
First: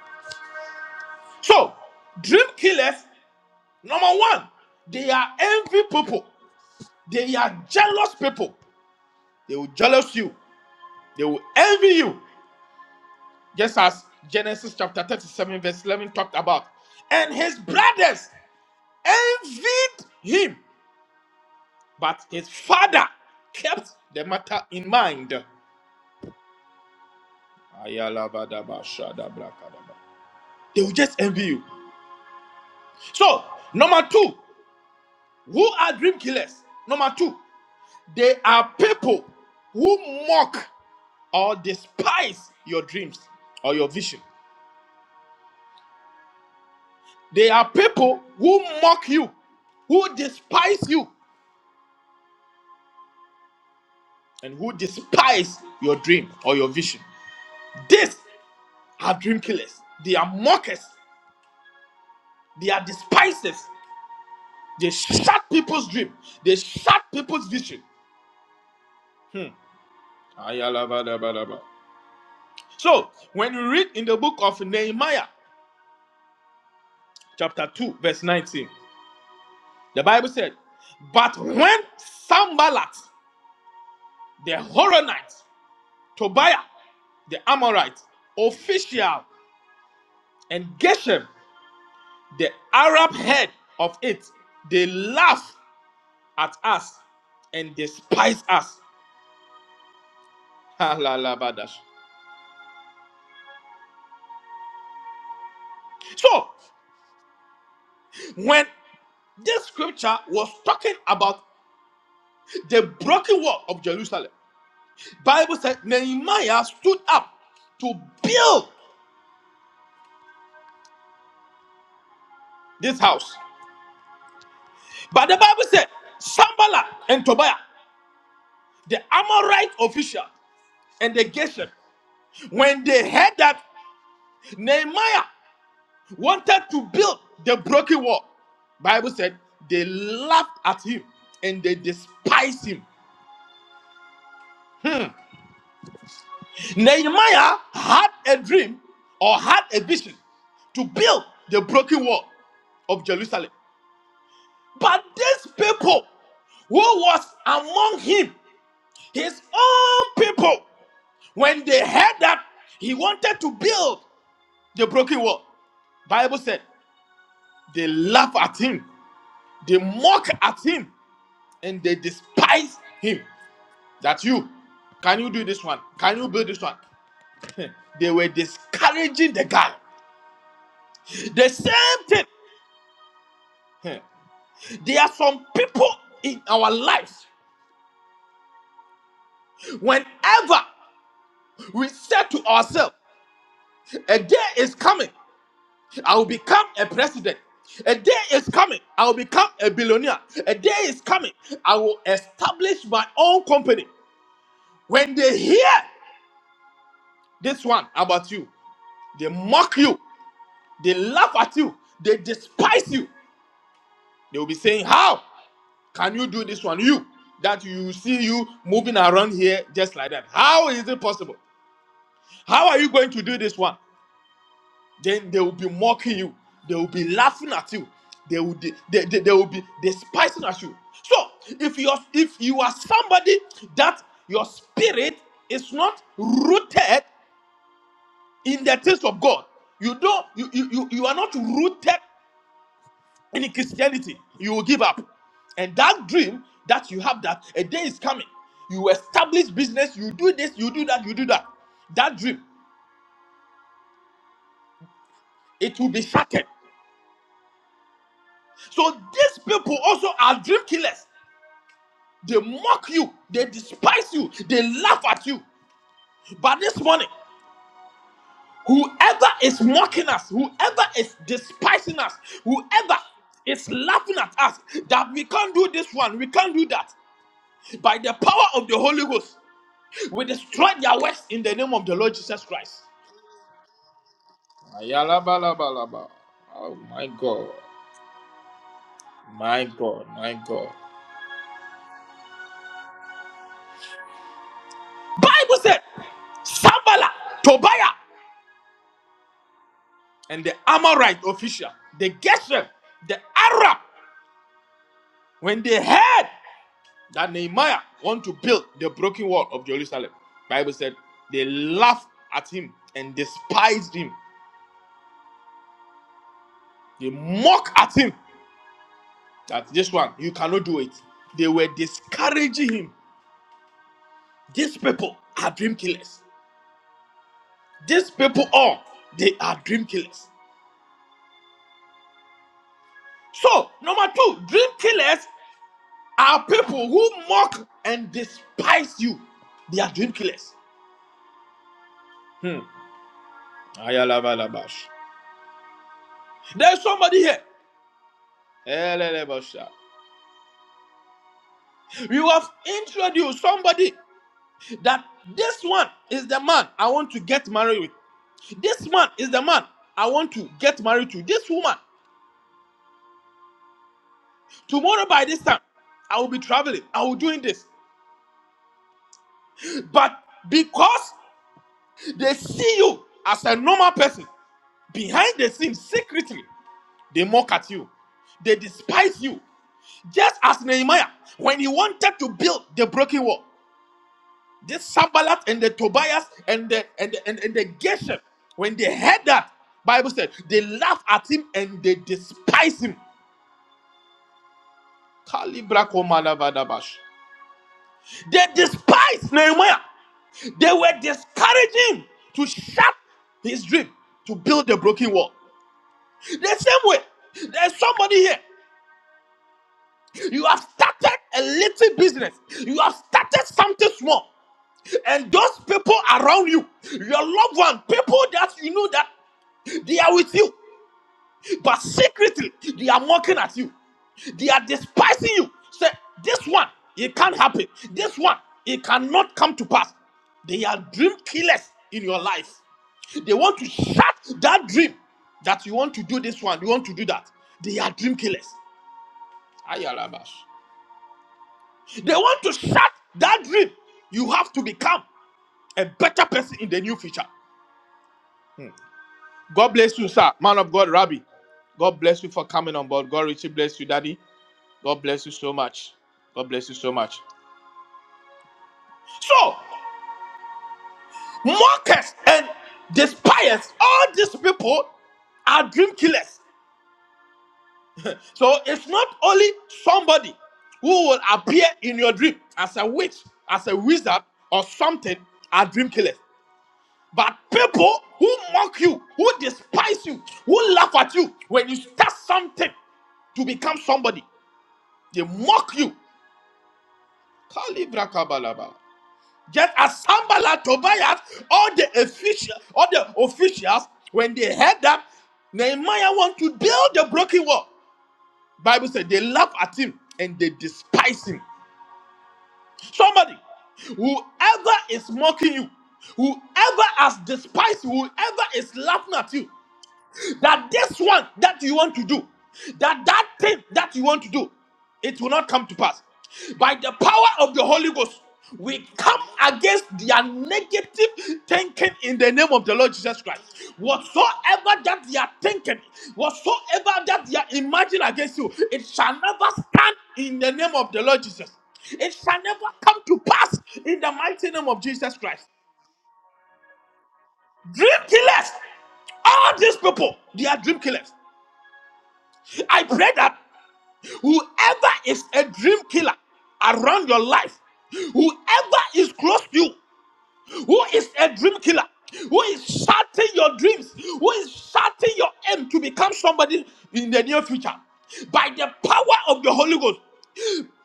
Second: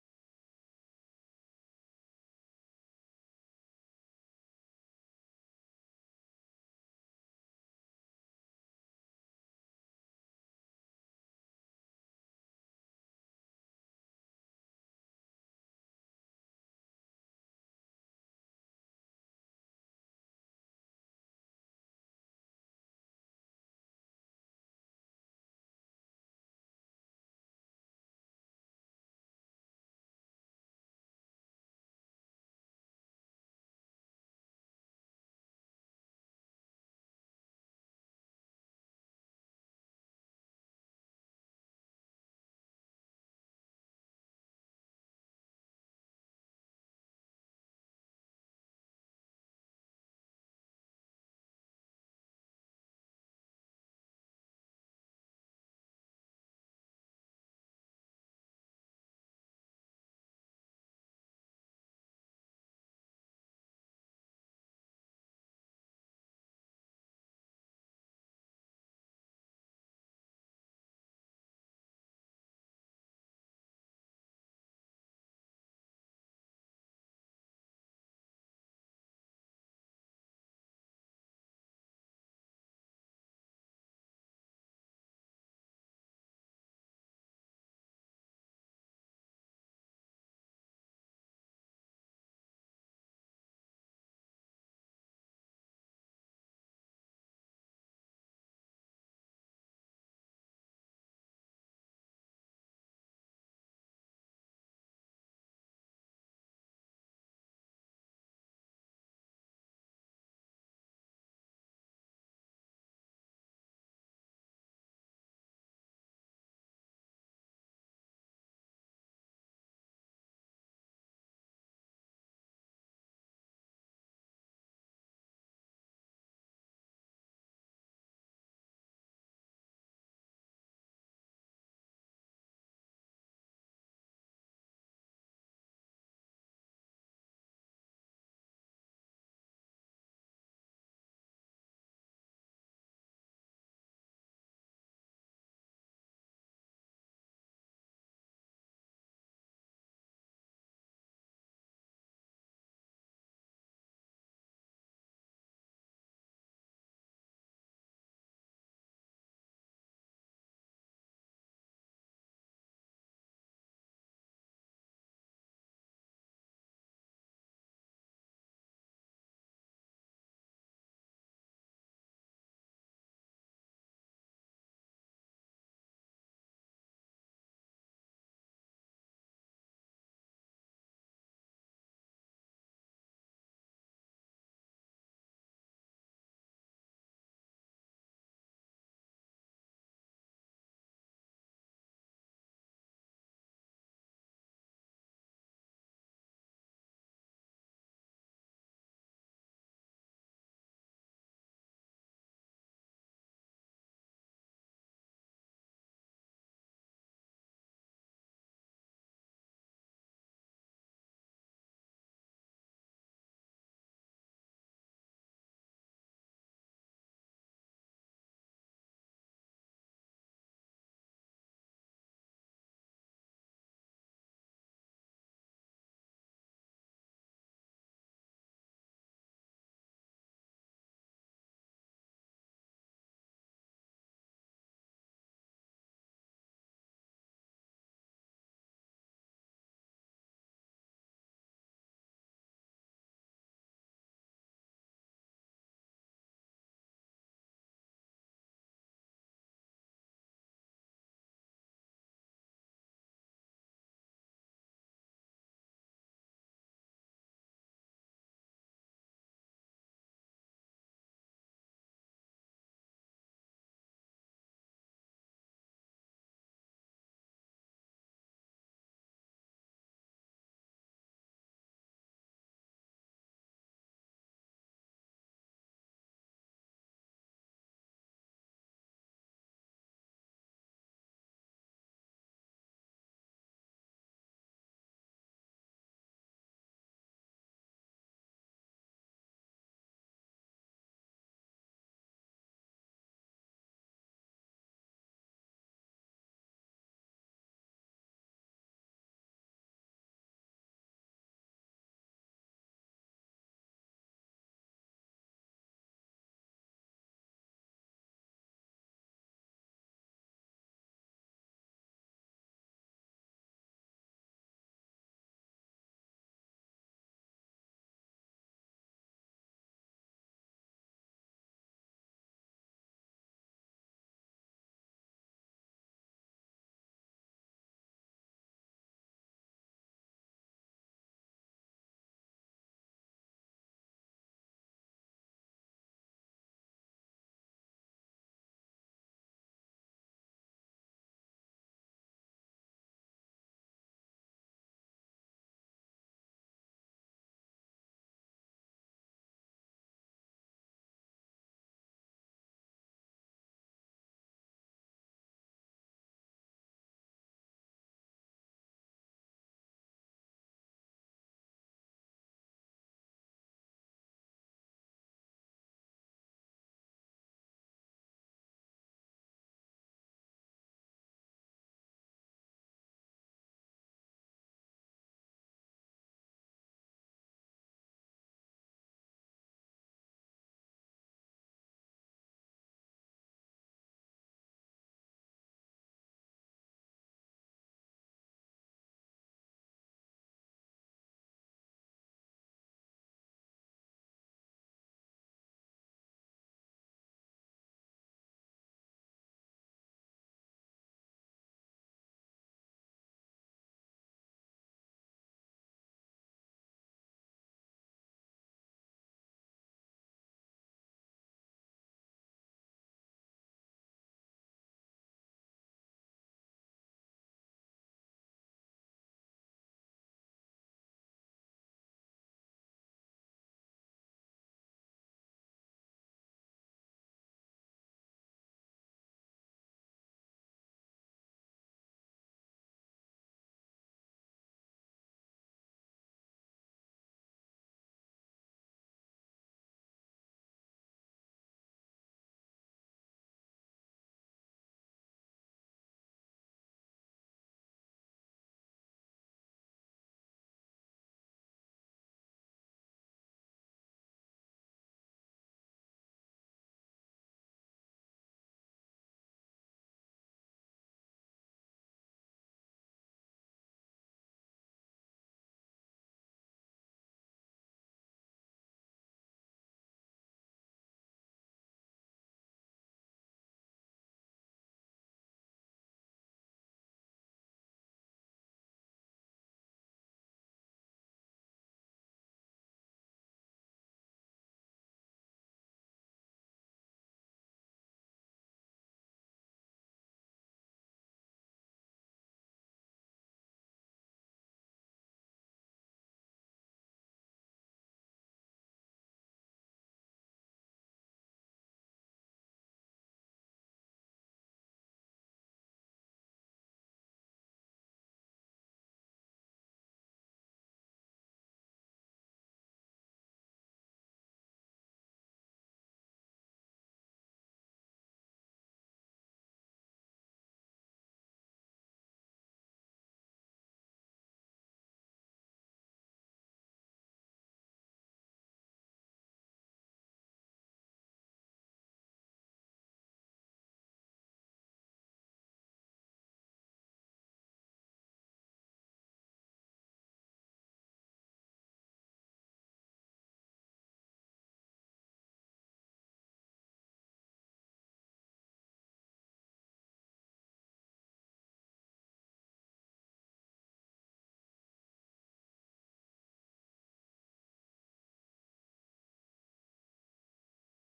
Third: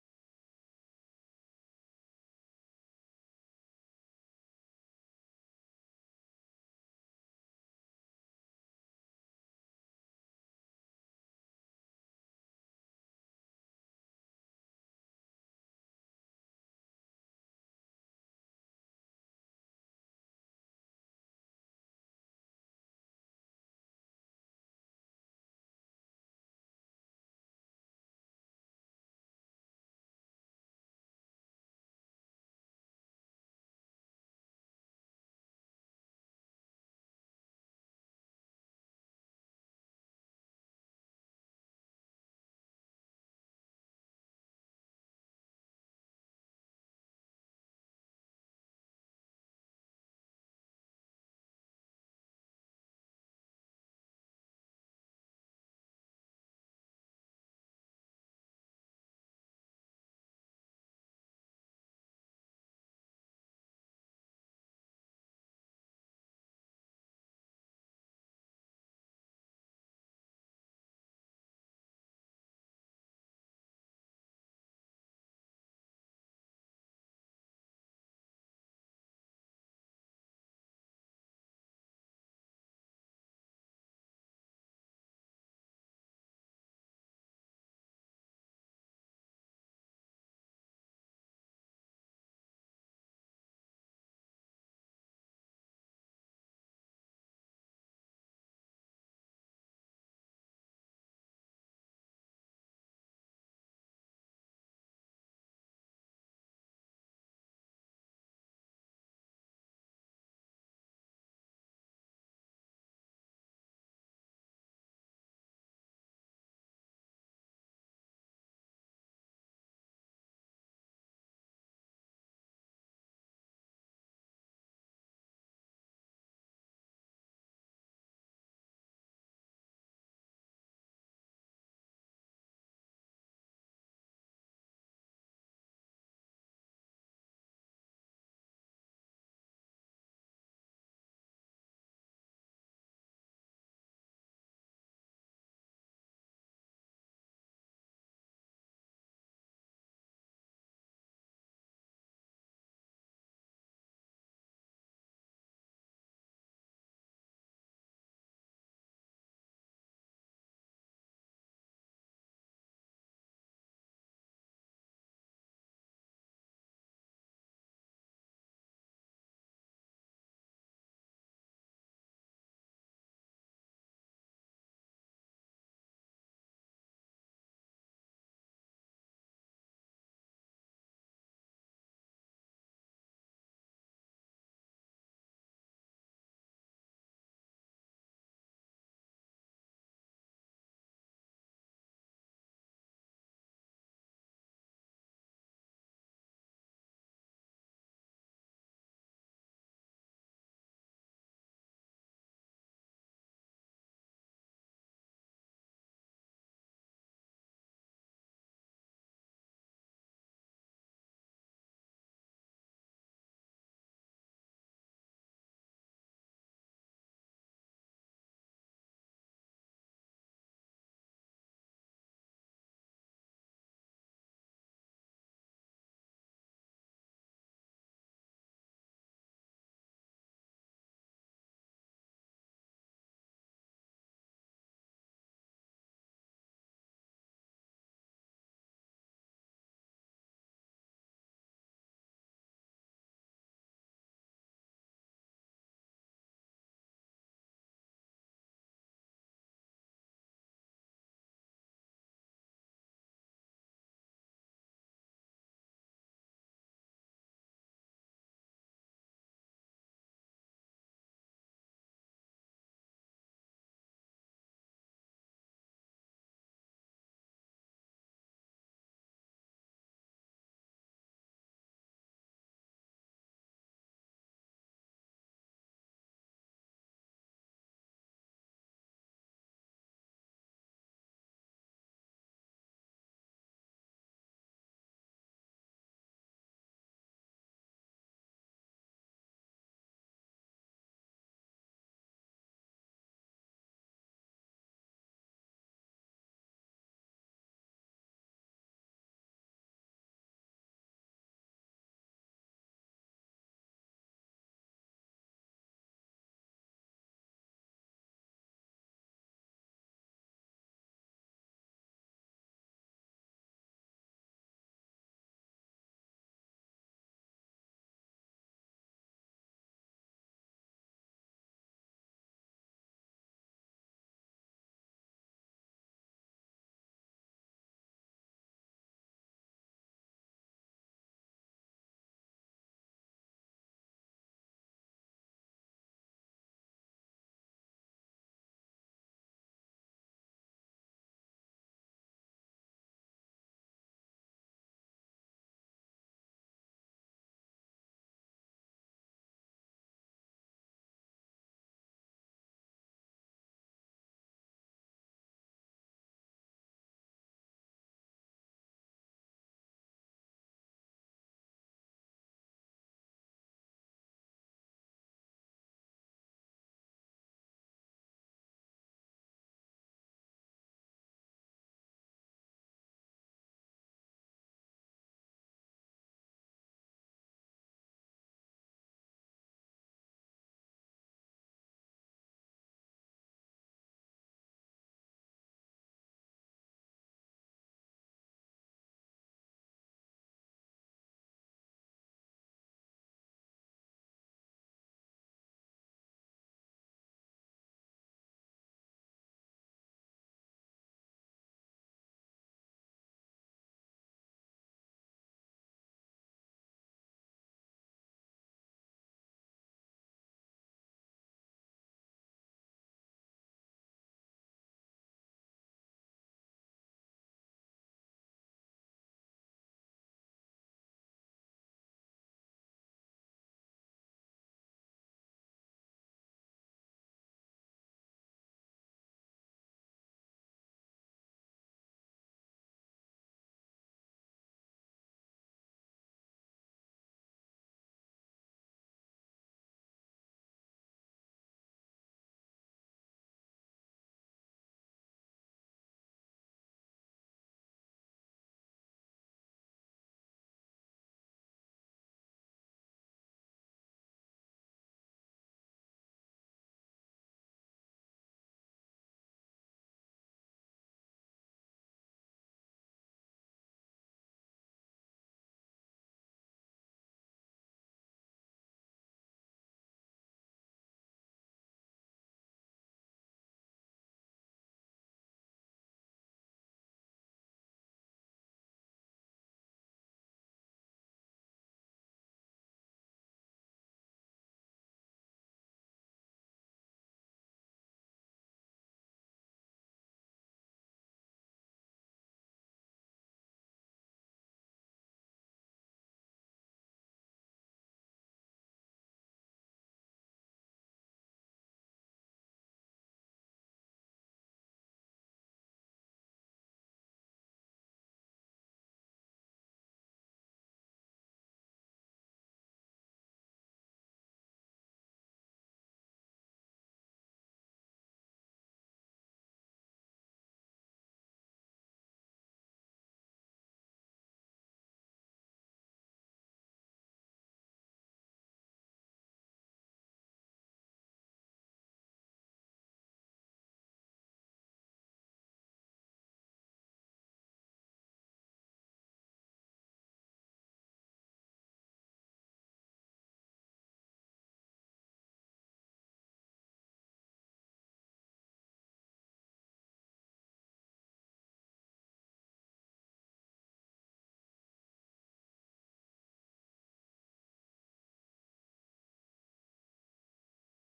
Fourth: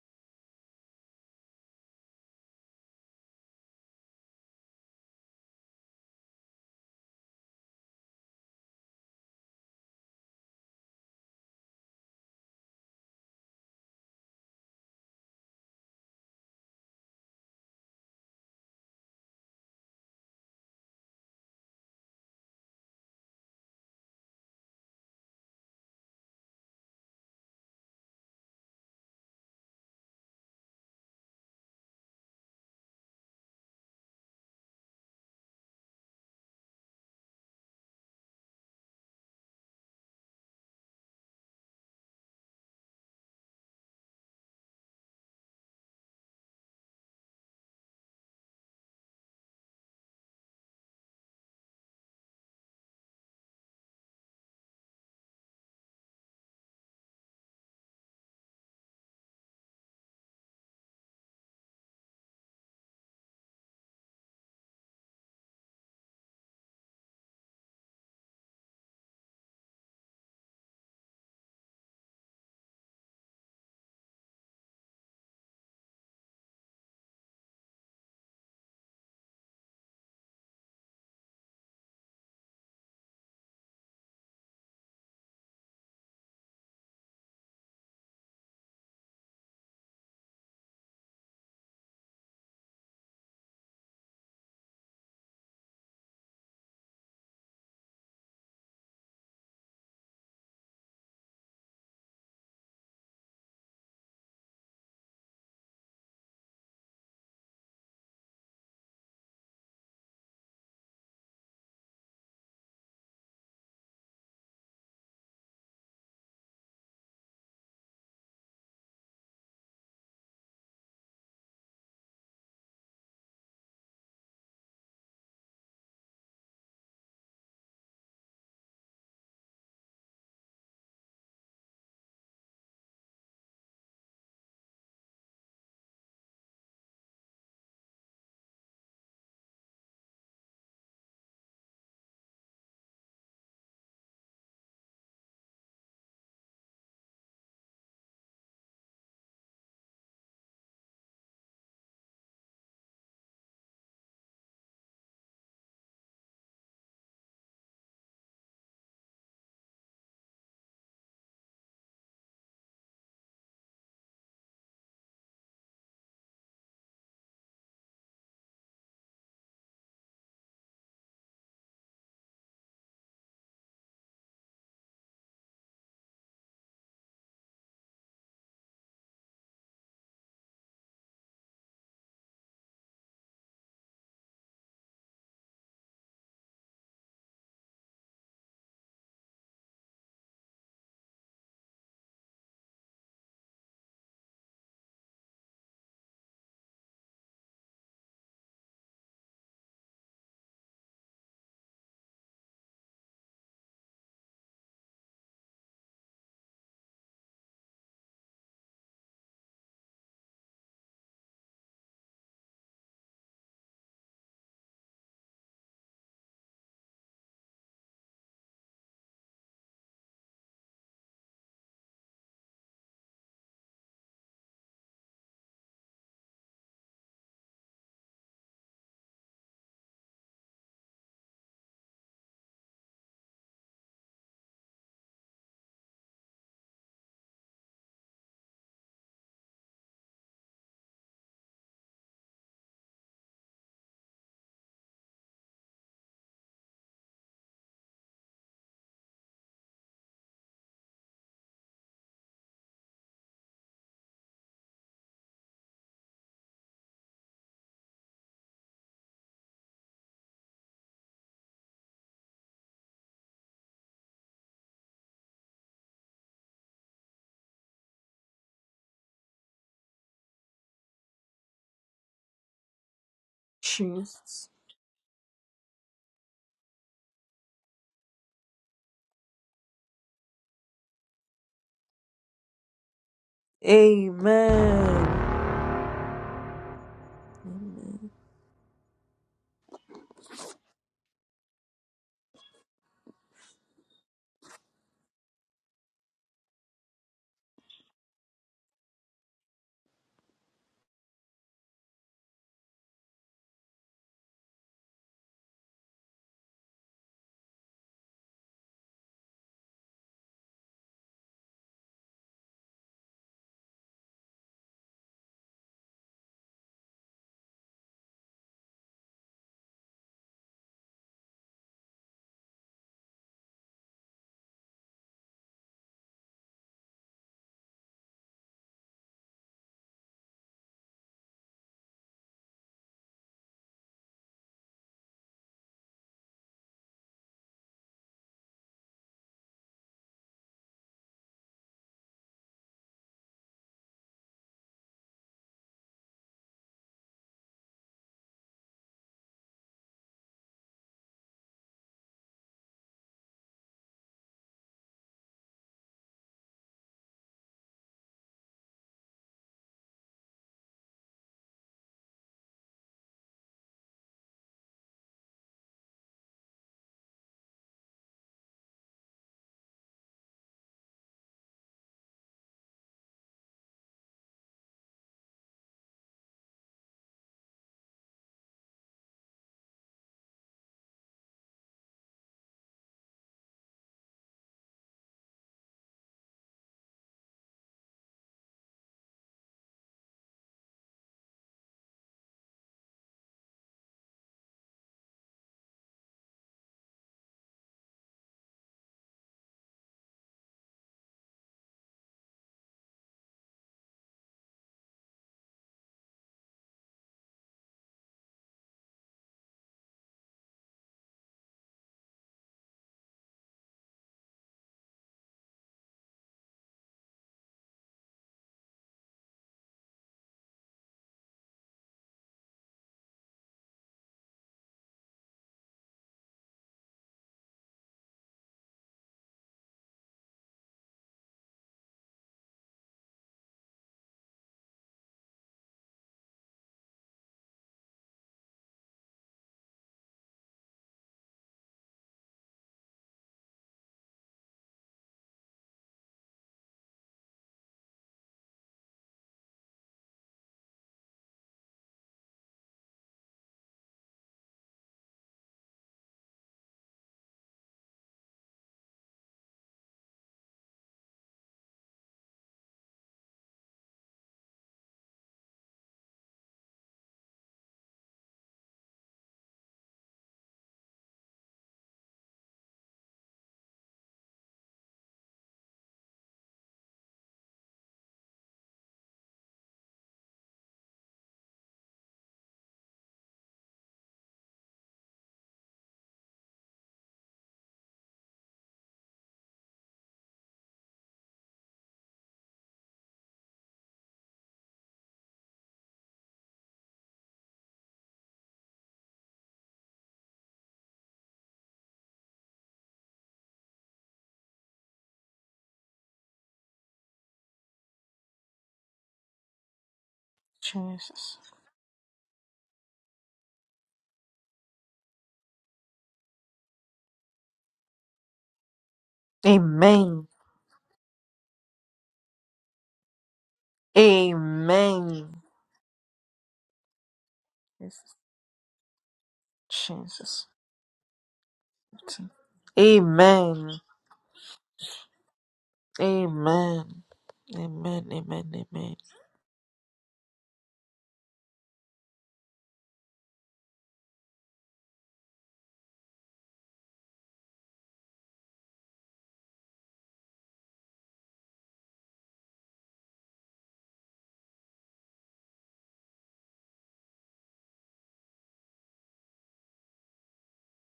Speaker 2: So, dream killers, number one, they are envy people. They are jealous people. They will jealous you. They will envy you. Just as Genesis chapter 37, verse 11 talked about. And his brothers envied him, but his father kept the matter in mind. Ayalabadaba, They will just envy you. So, number two, who are dream killers? Number two, they are people who mock or despise your dreams or your vision. They are people who mock you, who despise you, and who despise your dream or your vision. These are dream killers. They are mockers. They are despisers. They shut people's dream. They shut people's vision. Hmm. Ayalabadabadaba. So, when you read in the book of Nehemiah, chapter 2, verse 19, the Bible said, But when Sambalat, the Horonite, Tobiah, the Amorite, official, and Geshem, the Arab head of it, they laugh at us and despise us. Alalabadash. So, when this scripture was talking about the broken wall of Jerusalem, Bible said Nehemiah stood up to build this house. But the Bible said Sambala and Tobiah, the Amorite official and the Geshem, when they heard that Nehemiah wanted to build the broken wall, Bible said they laughed at him and they despised him. Nehemiah had a dream or had a vision to build the broken wall of Jerusalem. But these people who was among him, his own people, when they heard that he wanted to build the broken wall, Bible said they laugh at him, they mock at him, and they despise him. That you can you do this one? Can you build this one? they were discouraging the guy. The same thing. There are some people in our lives. Whenever we said to ourselves. A day is coming. I will become a president. A day is coming. I will become a billionaire. A day is coming. I will establish my own company. When they hear this one about you, they mock you, they laugh at you, they despise you. They will be saying, How can you do this one? You that you see you moving around here just like that. How is it possible? How are you going to do this one? then they will be mocking you they will be laughing at you they will de- they, they, they will be despising at you so if you are if you are somebody that your spirit is not rooted in the things of god you don't you you, you, you are not rooted in christianity you will give up and that dream that you have that a day is coming you establish business you do this you do that you do that that dream it will be shattered so these people also are dream killers They mock you, they despise you, they laugh at you. But this morning, whoever is mocking us, whoever is despising us, whoever is laughing at
Speaker 1: Jesus.
Speaker 2: us, that we can't do this one, we can't do that. By the power of the Holy Ghost, we destroy their works in the name of the Lord Jesus Christ.
Speaker 1: Amen. Amen.
Speaker 2: My God, my God. Bible said, Sambala, Tobiah, and the Amorite official, the Geshem, the Arab, when they heard. that Nehemiah want to build the broken wall of Jerusalem. Bible said they laugh at him and despised him. They mock at him that this one you cannot do it. They were discouraging him. These people are dream killers. These people all they are dream killers. So number two, dream killers are people who mock and despise you. They are dream killers. Hmm. Ayala balabash. There's somebody here. You have introduced somebody that this one is the man I want to get married with. This man is the man I want to get married to. This woman, tomorrow by this time, I will be traveling. I will doing this. But because they see you as a normal person, behind the scenes, secretly, they mock at you. They despise you. Just as Nehemiah, when he wanted to build the broken wall. this Sambalat and the Tobias and the and the, and, and the Geshem, when they heard that, Bible said they laughed at him and they despise him. Kalibra komalavadabash. They despise Nehemiah. They were discouraging him to shut his dream to build the broken wall. The same way, there's somebody here. You have started a little business. You have started something small. And those people around you, your loved one, people that you know that they are with you, but secretly they are mocking at you. They are despising you. Say, this one, it can't happen. This one, it cannot come to pass. They are dream killers in your life. They want to shut that dream that you want to do this one, you want to do that. They are dream killers. Ayalabash. They want to shut that dream. You have to become a better person in the new future. God bless you, sir. Man of God, Rabbi. God bless you for coming on board. God richly bless you, Daddy. God bless you so much. God bless you so much. So, mockers and despisers, all these people are dream killers. So, it's not only somebody who will appear in your dream as a witch, as a wizard, or something are dream killers. But people who mock you, who despise you, who laugh at you when you start something to become somebody. They mock you. Kalibra kabalaba. Just as Sambala, Tobias, all the official, all the officials, when they heard that Nehemiah want to build the broken wall, Bible said they laugh at him and they despise him. Somebody, whoever is mocking you, whoever has despised you, whoever is laughing at you, that this one
Speaker 1: Jesus.
Speaker 2: that you want to do, that that thing that you want to do, it will not come to pass. By the power of the Holy Ghost, we come against their
Speaker 1: Amen.
Speaker 2: negative thinking in the name of the Lord Jesus Christ. Whatsoever that they are
Speaker 1: Amen.
Speaker 2: thinking, whatsoever that they are
Speaker 1: Jesus.
Speaker 2: imagining against you, it shall never stand in
Speaker 1: Jesus.
Speaker 2: the name of the Lord Jesus. It shall never come to pass
Speaker 1: Amen.
Speaker 2: in the mighty name of Jesus Christ.
Speaker 1: Amen. Amen.
Speaker 2: Dream
Speaker 1: Amen.
Speaker 2: killers,
Speaker 1: Amen.
Speaker 2: all these people, they are dream killers. I pray that whoever is a dream killer around your life, whoever is close to you, who is a dream killer, who is shutting your dreams, who is shutting your aim to become somebody in the near future, by the power of the Holy Ghost,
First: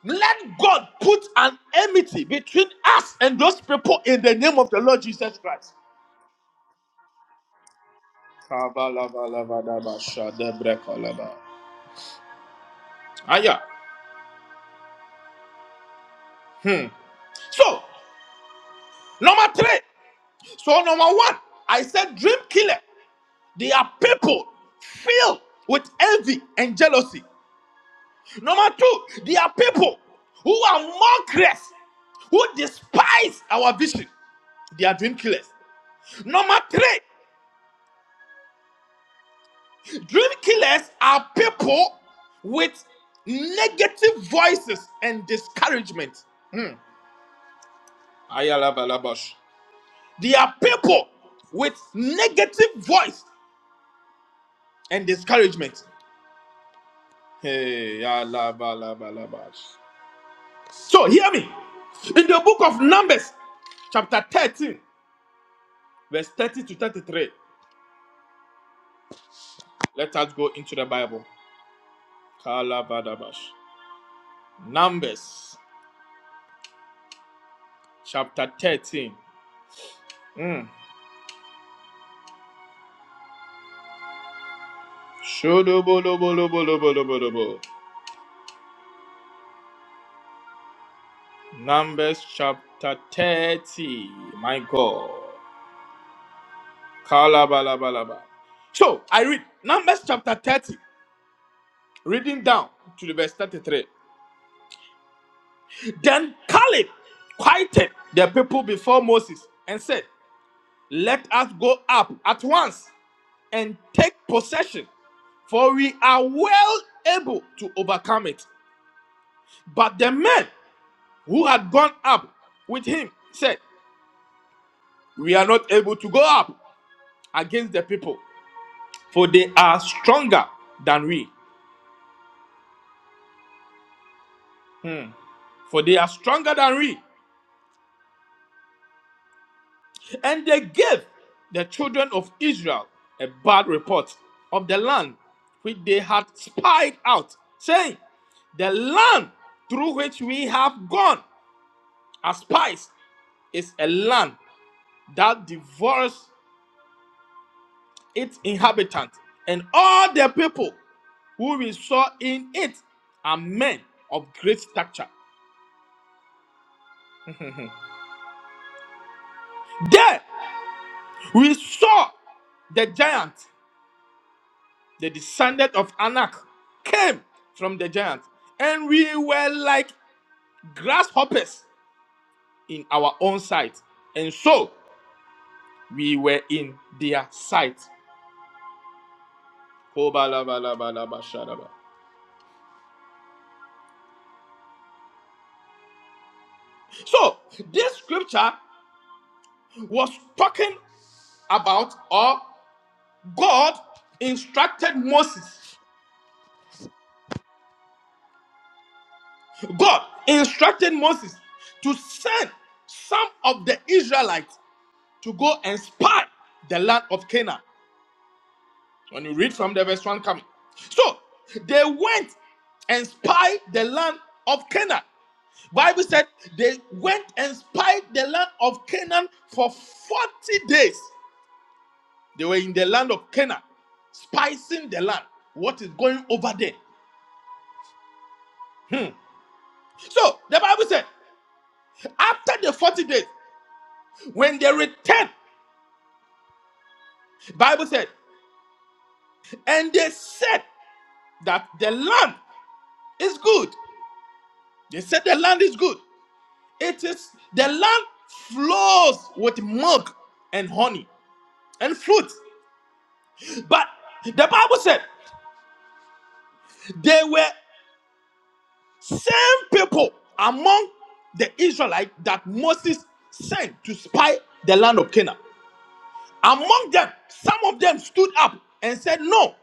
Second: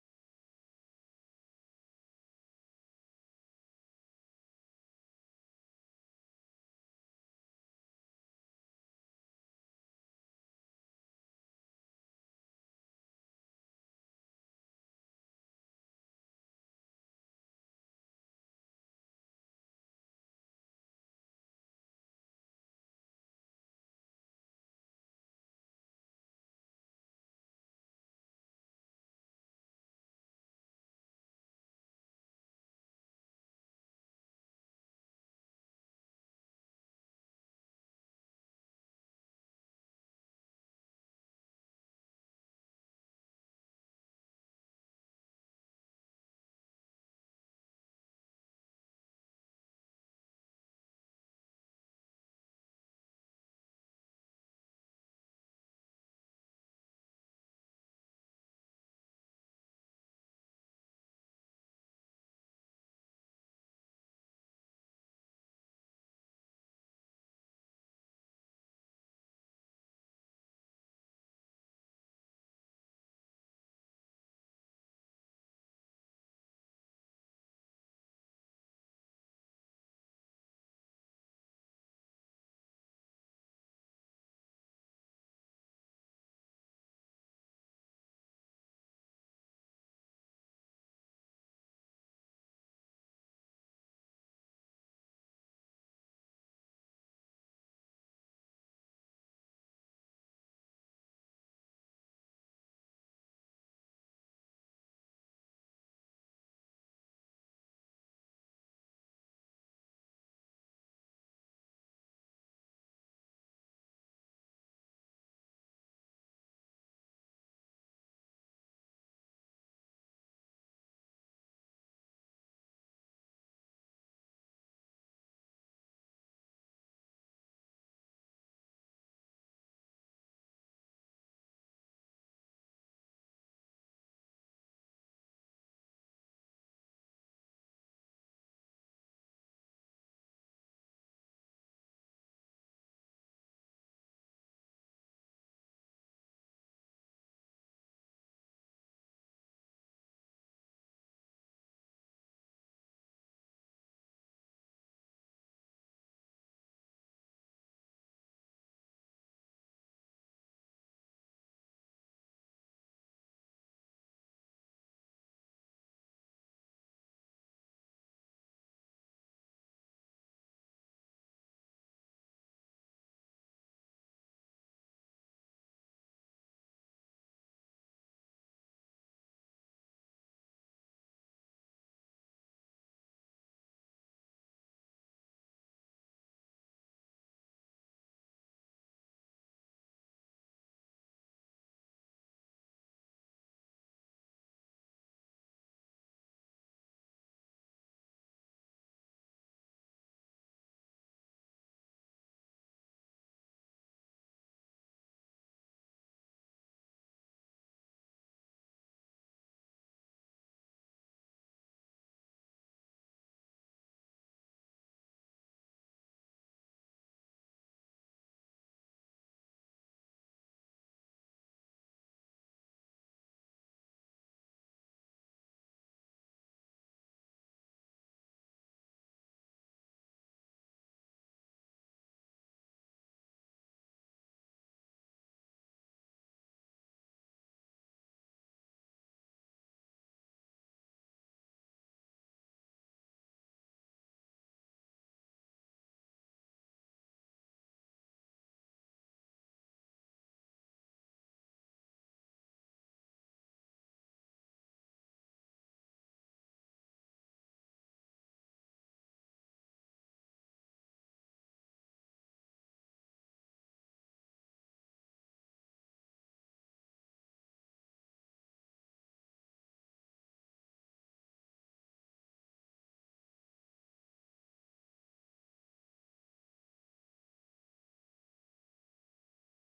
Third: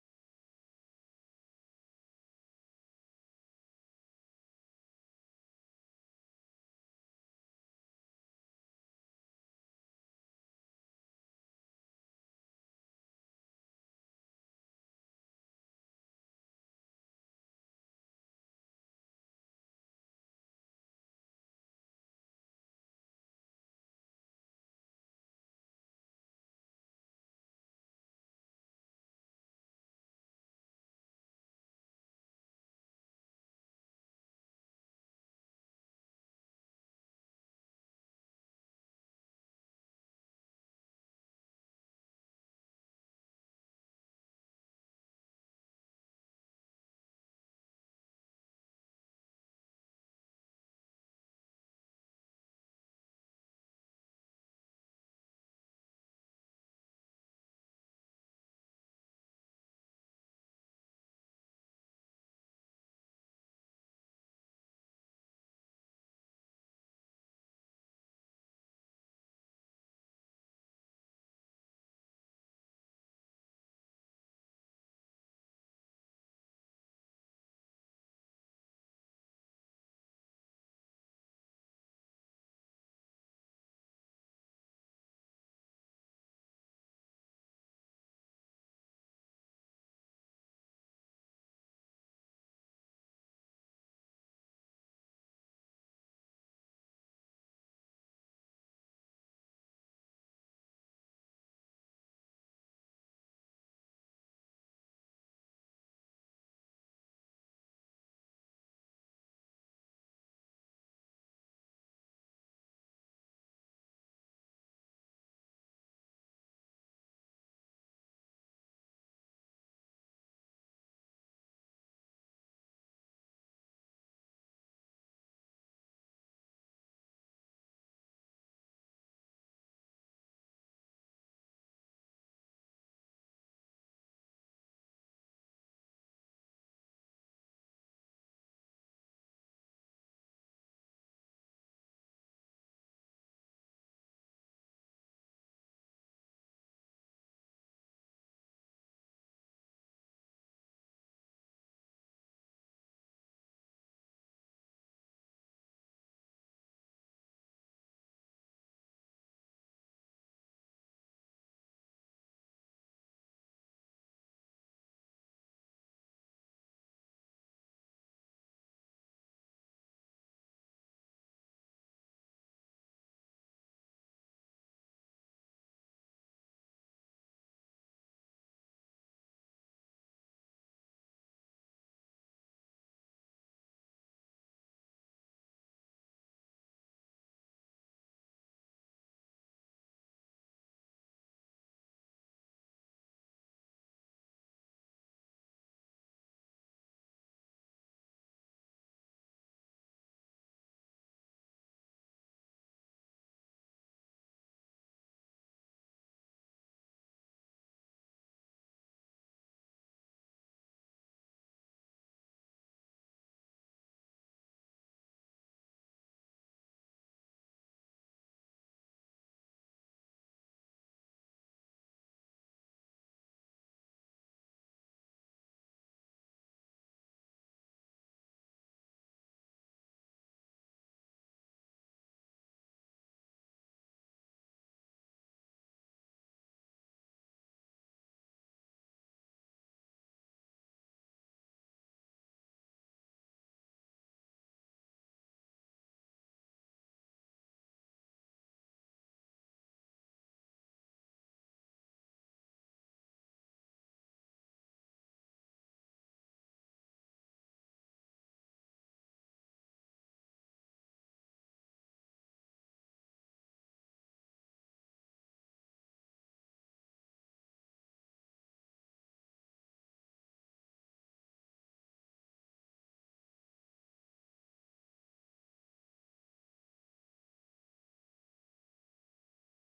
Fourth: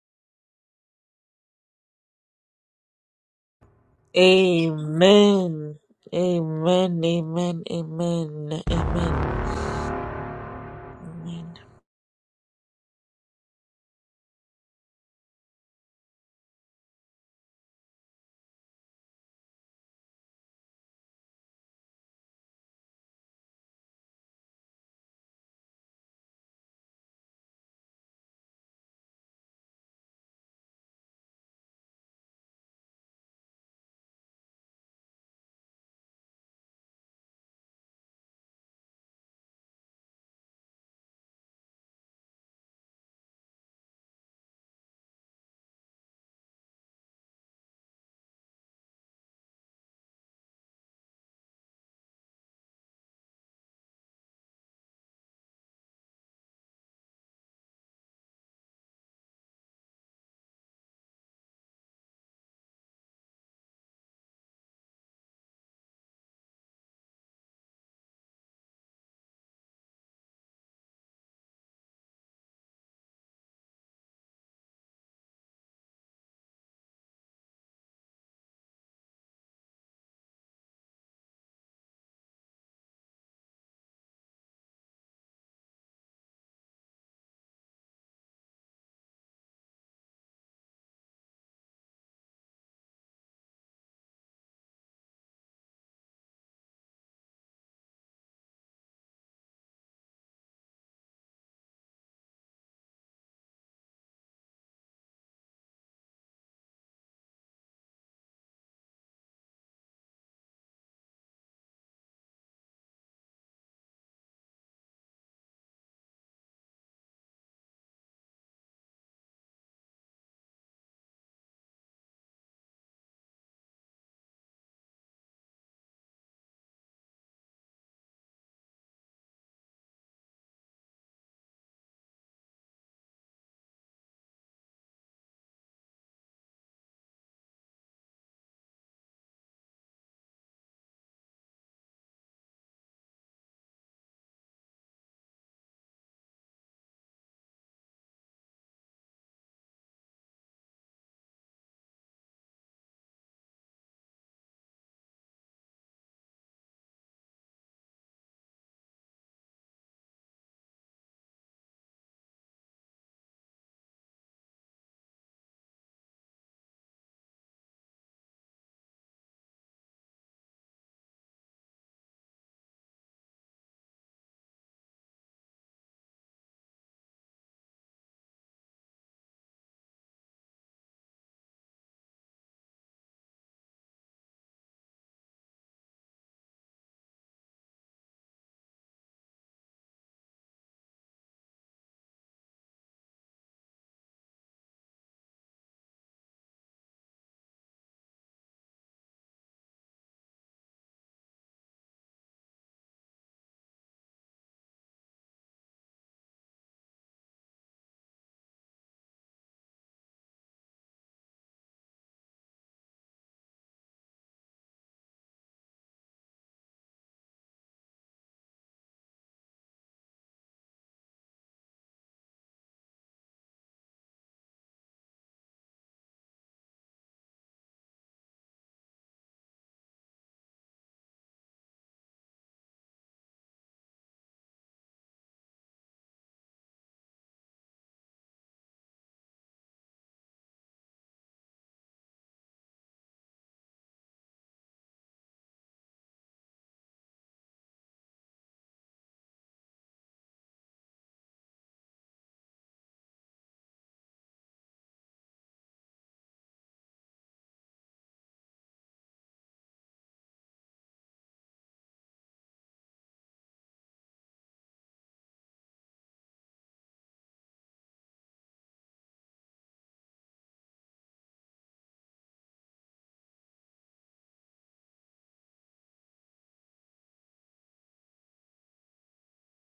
Speaker 2: let God put an enmity between us and those people in the name of the Lord Jesus Christ.
Speaker 1: Amen. Amen. Amen. Amen.
Speaker 2: Kabalabalabalabashadebrekolaba.
Speaker 1: Amen.
Speaker 2: Ah, yeah. So, number three. So, number one, I said dream killer. They are people filled with envy and jealousy. Number two, they are people who are mockers, who despise our vision. They are dream killers. Number three, dream killers are people with negative voices and discouragement. Ayalabalabash. They are people with negative voice and discouragement. Hey, alabalabalabas. So hear me. In the book of Numbers, chapter 13, verse 30 to 33. Let us go into the Bible. Kalabadabash. Numbers chapter 13. Mm. Shodobolobolobolobolobolobo. Numbers chapter 30. My God. Kalabalabalaba. So I read Numbers chapter 30, reading down to the verse 33. Then Caleb quieted the people before Moses and said, Let us go up at once and take possession, for we are well able to overcome it. But the men who had gone up with him said, We are not able to go up against the people, for they are stronger than we. For they are stronger than we. And they gave the children of Israel a bad report of the land which they had spied out, saying, The land through which we have gone as spies is a land that devours its inhabitants, and all the people who we saw in it are men of great stature. There we saw the giant the descendant of Anak, came from the giant, and we were like grasshoppers in our own sight, and so we were in their sight. Kobalabalabashadaba. So, this scripture was talking about or God instructed Moses. God instructed Moses to send some of the Israelites to go and spy the land of Canaan. When you read from the verse 1 coming. So they went and spied the land of Canaan. Bible said they went and spied the land of Canaan for 40 days. They were in the land of Canaan, spicing the land. What is going over there? Hmm. So the Bible said, after the 40 days, when they returned, Bible said, and they said that the land is good. They said the land is good. It is the land flows with milk and honey and fruit. But the Bible said they were same people among the Israelites that Moses sent to spy the land of Canaan. Among them, some of them stood up and said, No,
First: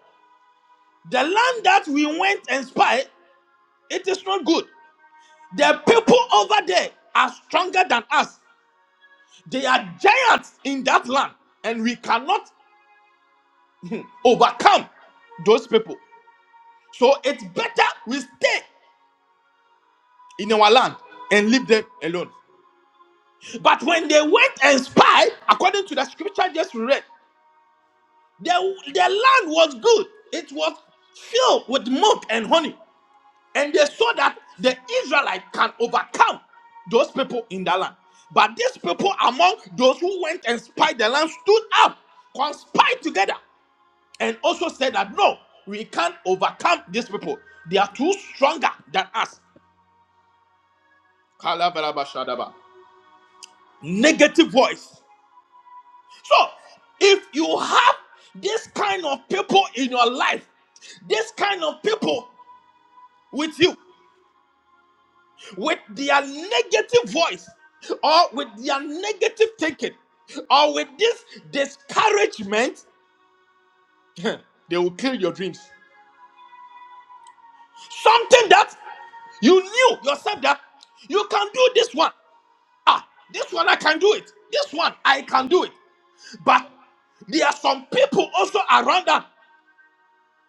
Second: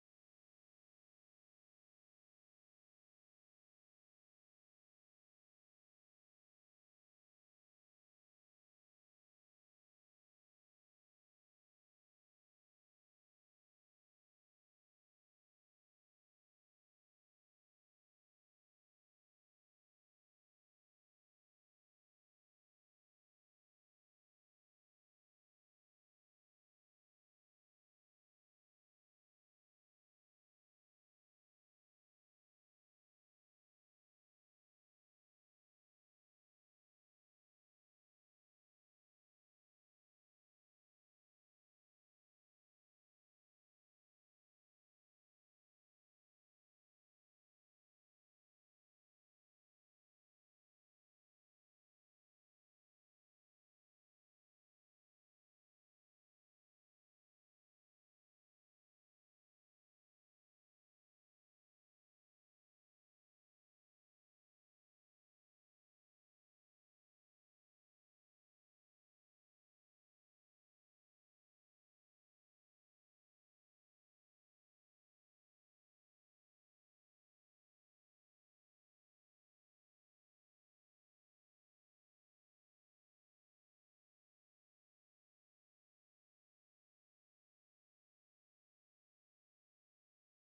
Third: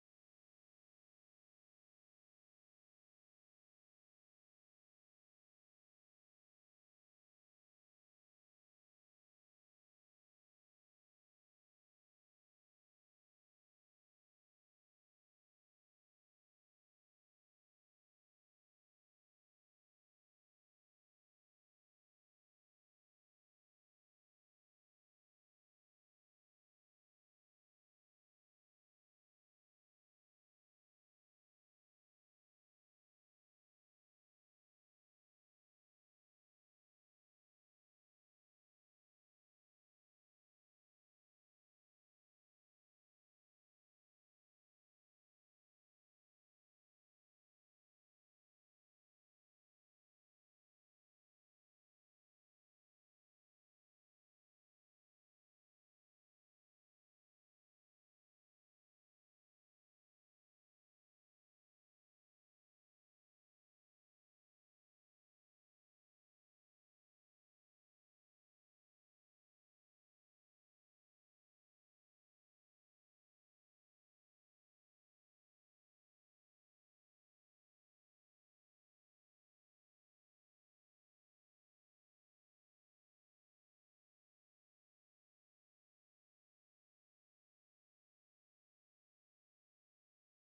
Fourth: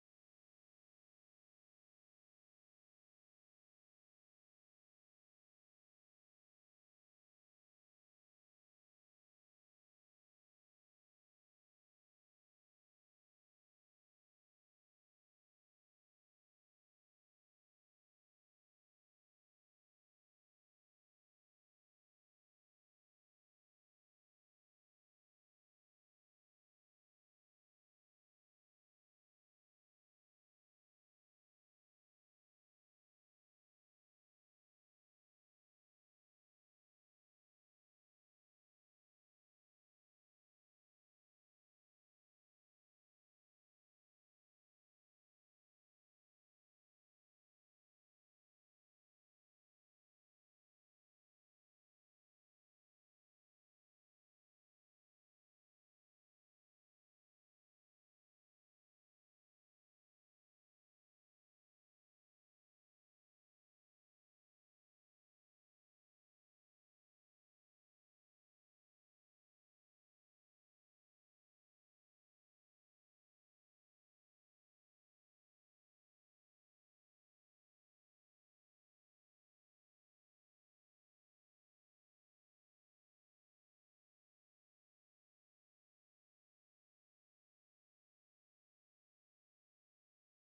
Speaker 2: the land that we went and spied, it is not good. The people over there are stronger than us. They are giants in that land, and we cannot overcome those people. So it's better we stay in our land and leave them alone. But when they went and spied, according to the scripture just read, their, their land was good. It was filled with milk and honey. And they saw that the Israelite can overcome those people in the land. But these people among those who went and spied the land stood up, conspired together and also said that no, we can't overcome these people. They are too stronger than us. Kalabalabashadaba. Negative voice. So, if you have this kind of people in your life, this kind of people with you, with their negative voice, or with their negative thinking, or with this discouragement, they will kill your dreams. Something that you knew yourself that you can do this one. Ah, this one I can do it. This one I can do it. But there are some people also around them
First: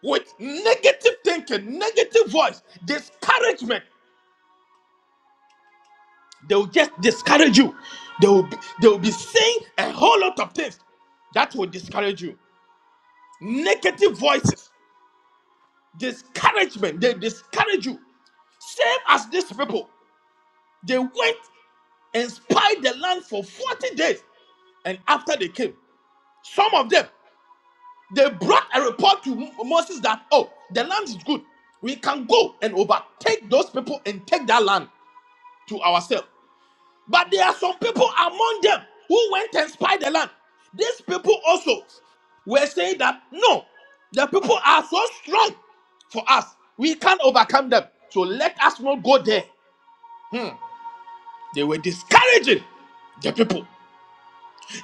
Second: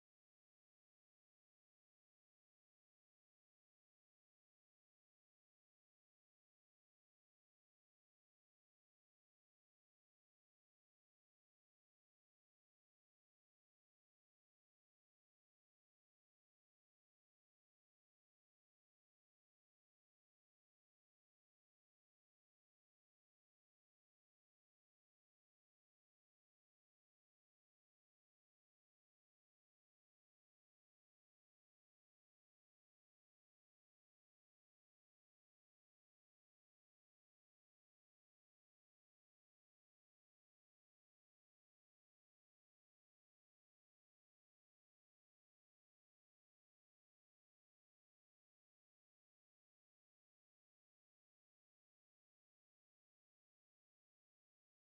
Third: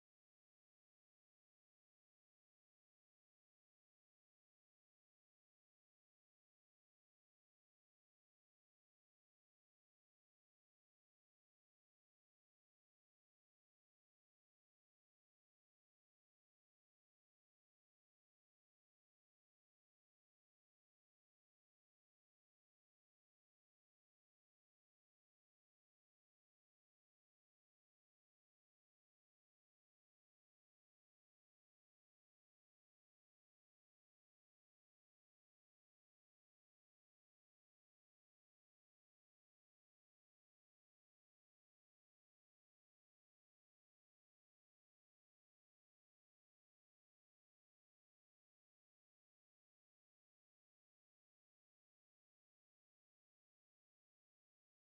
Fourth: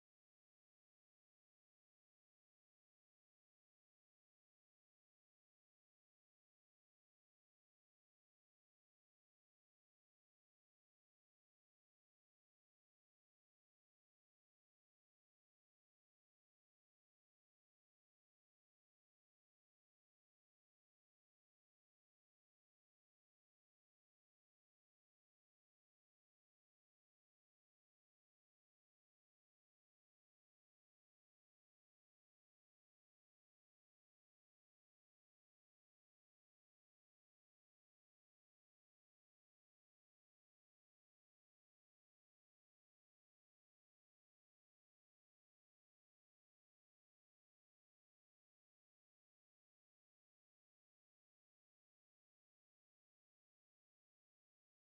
Speaker 2: with negative thinking, negative voice, discouragement. They will just discourage you. They will be, they will be saying a whole lot of things that will discourage you. Negative voices, discouragement. They discourage you. Same as these people. They went and spied the land for 40 days. And after they came, some of them. They brought a report to Moses that, oh, the land is good. We can go and overtake those people and take that land to ourselves. But there are some people among them who went and spied the land. These people also were saying that, no, the people are so strong for us. We can't overcome them. So let us not go there. They were discouraging the people.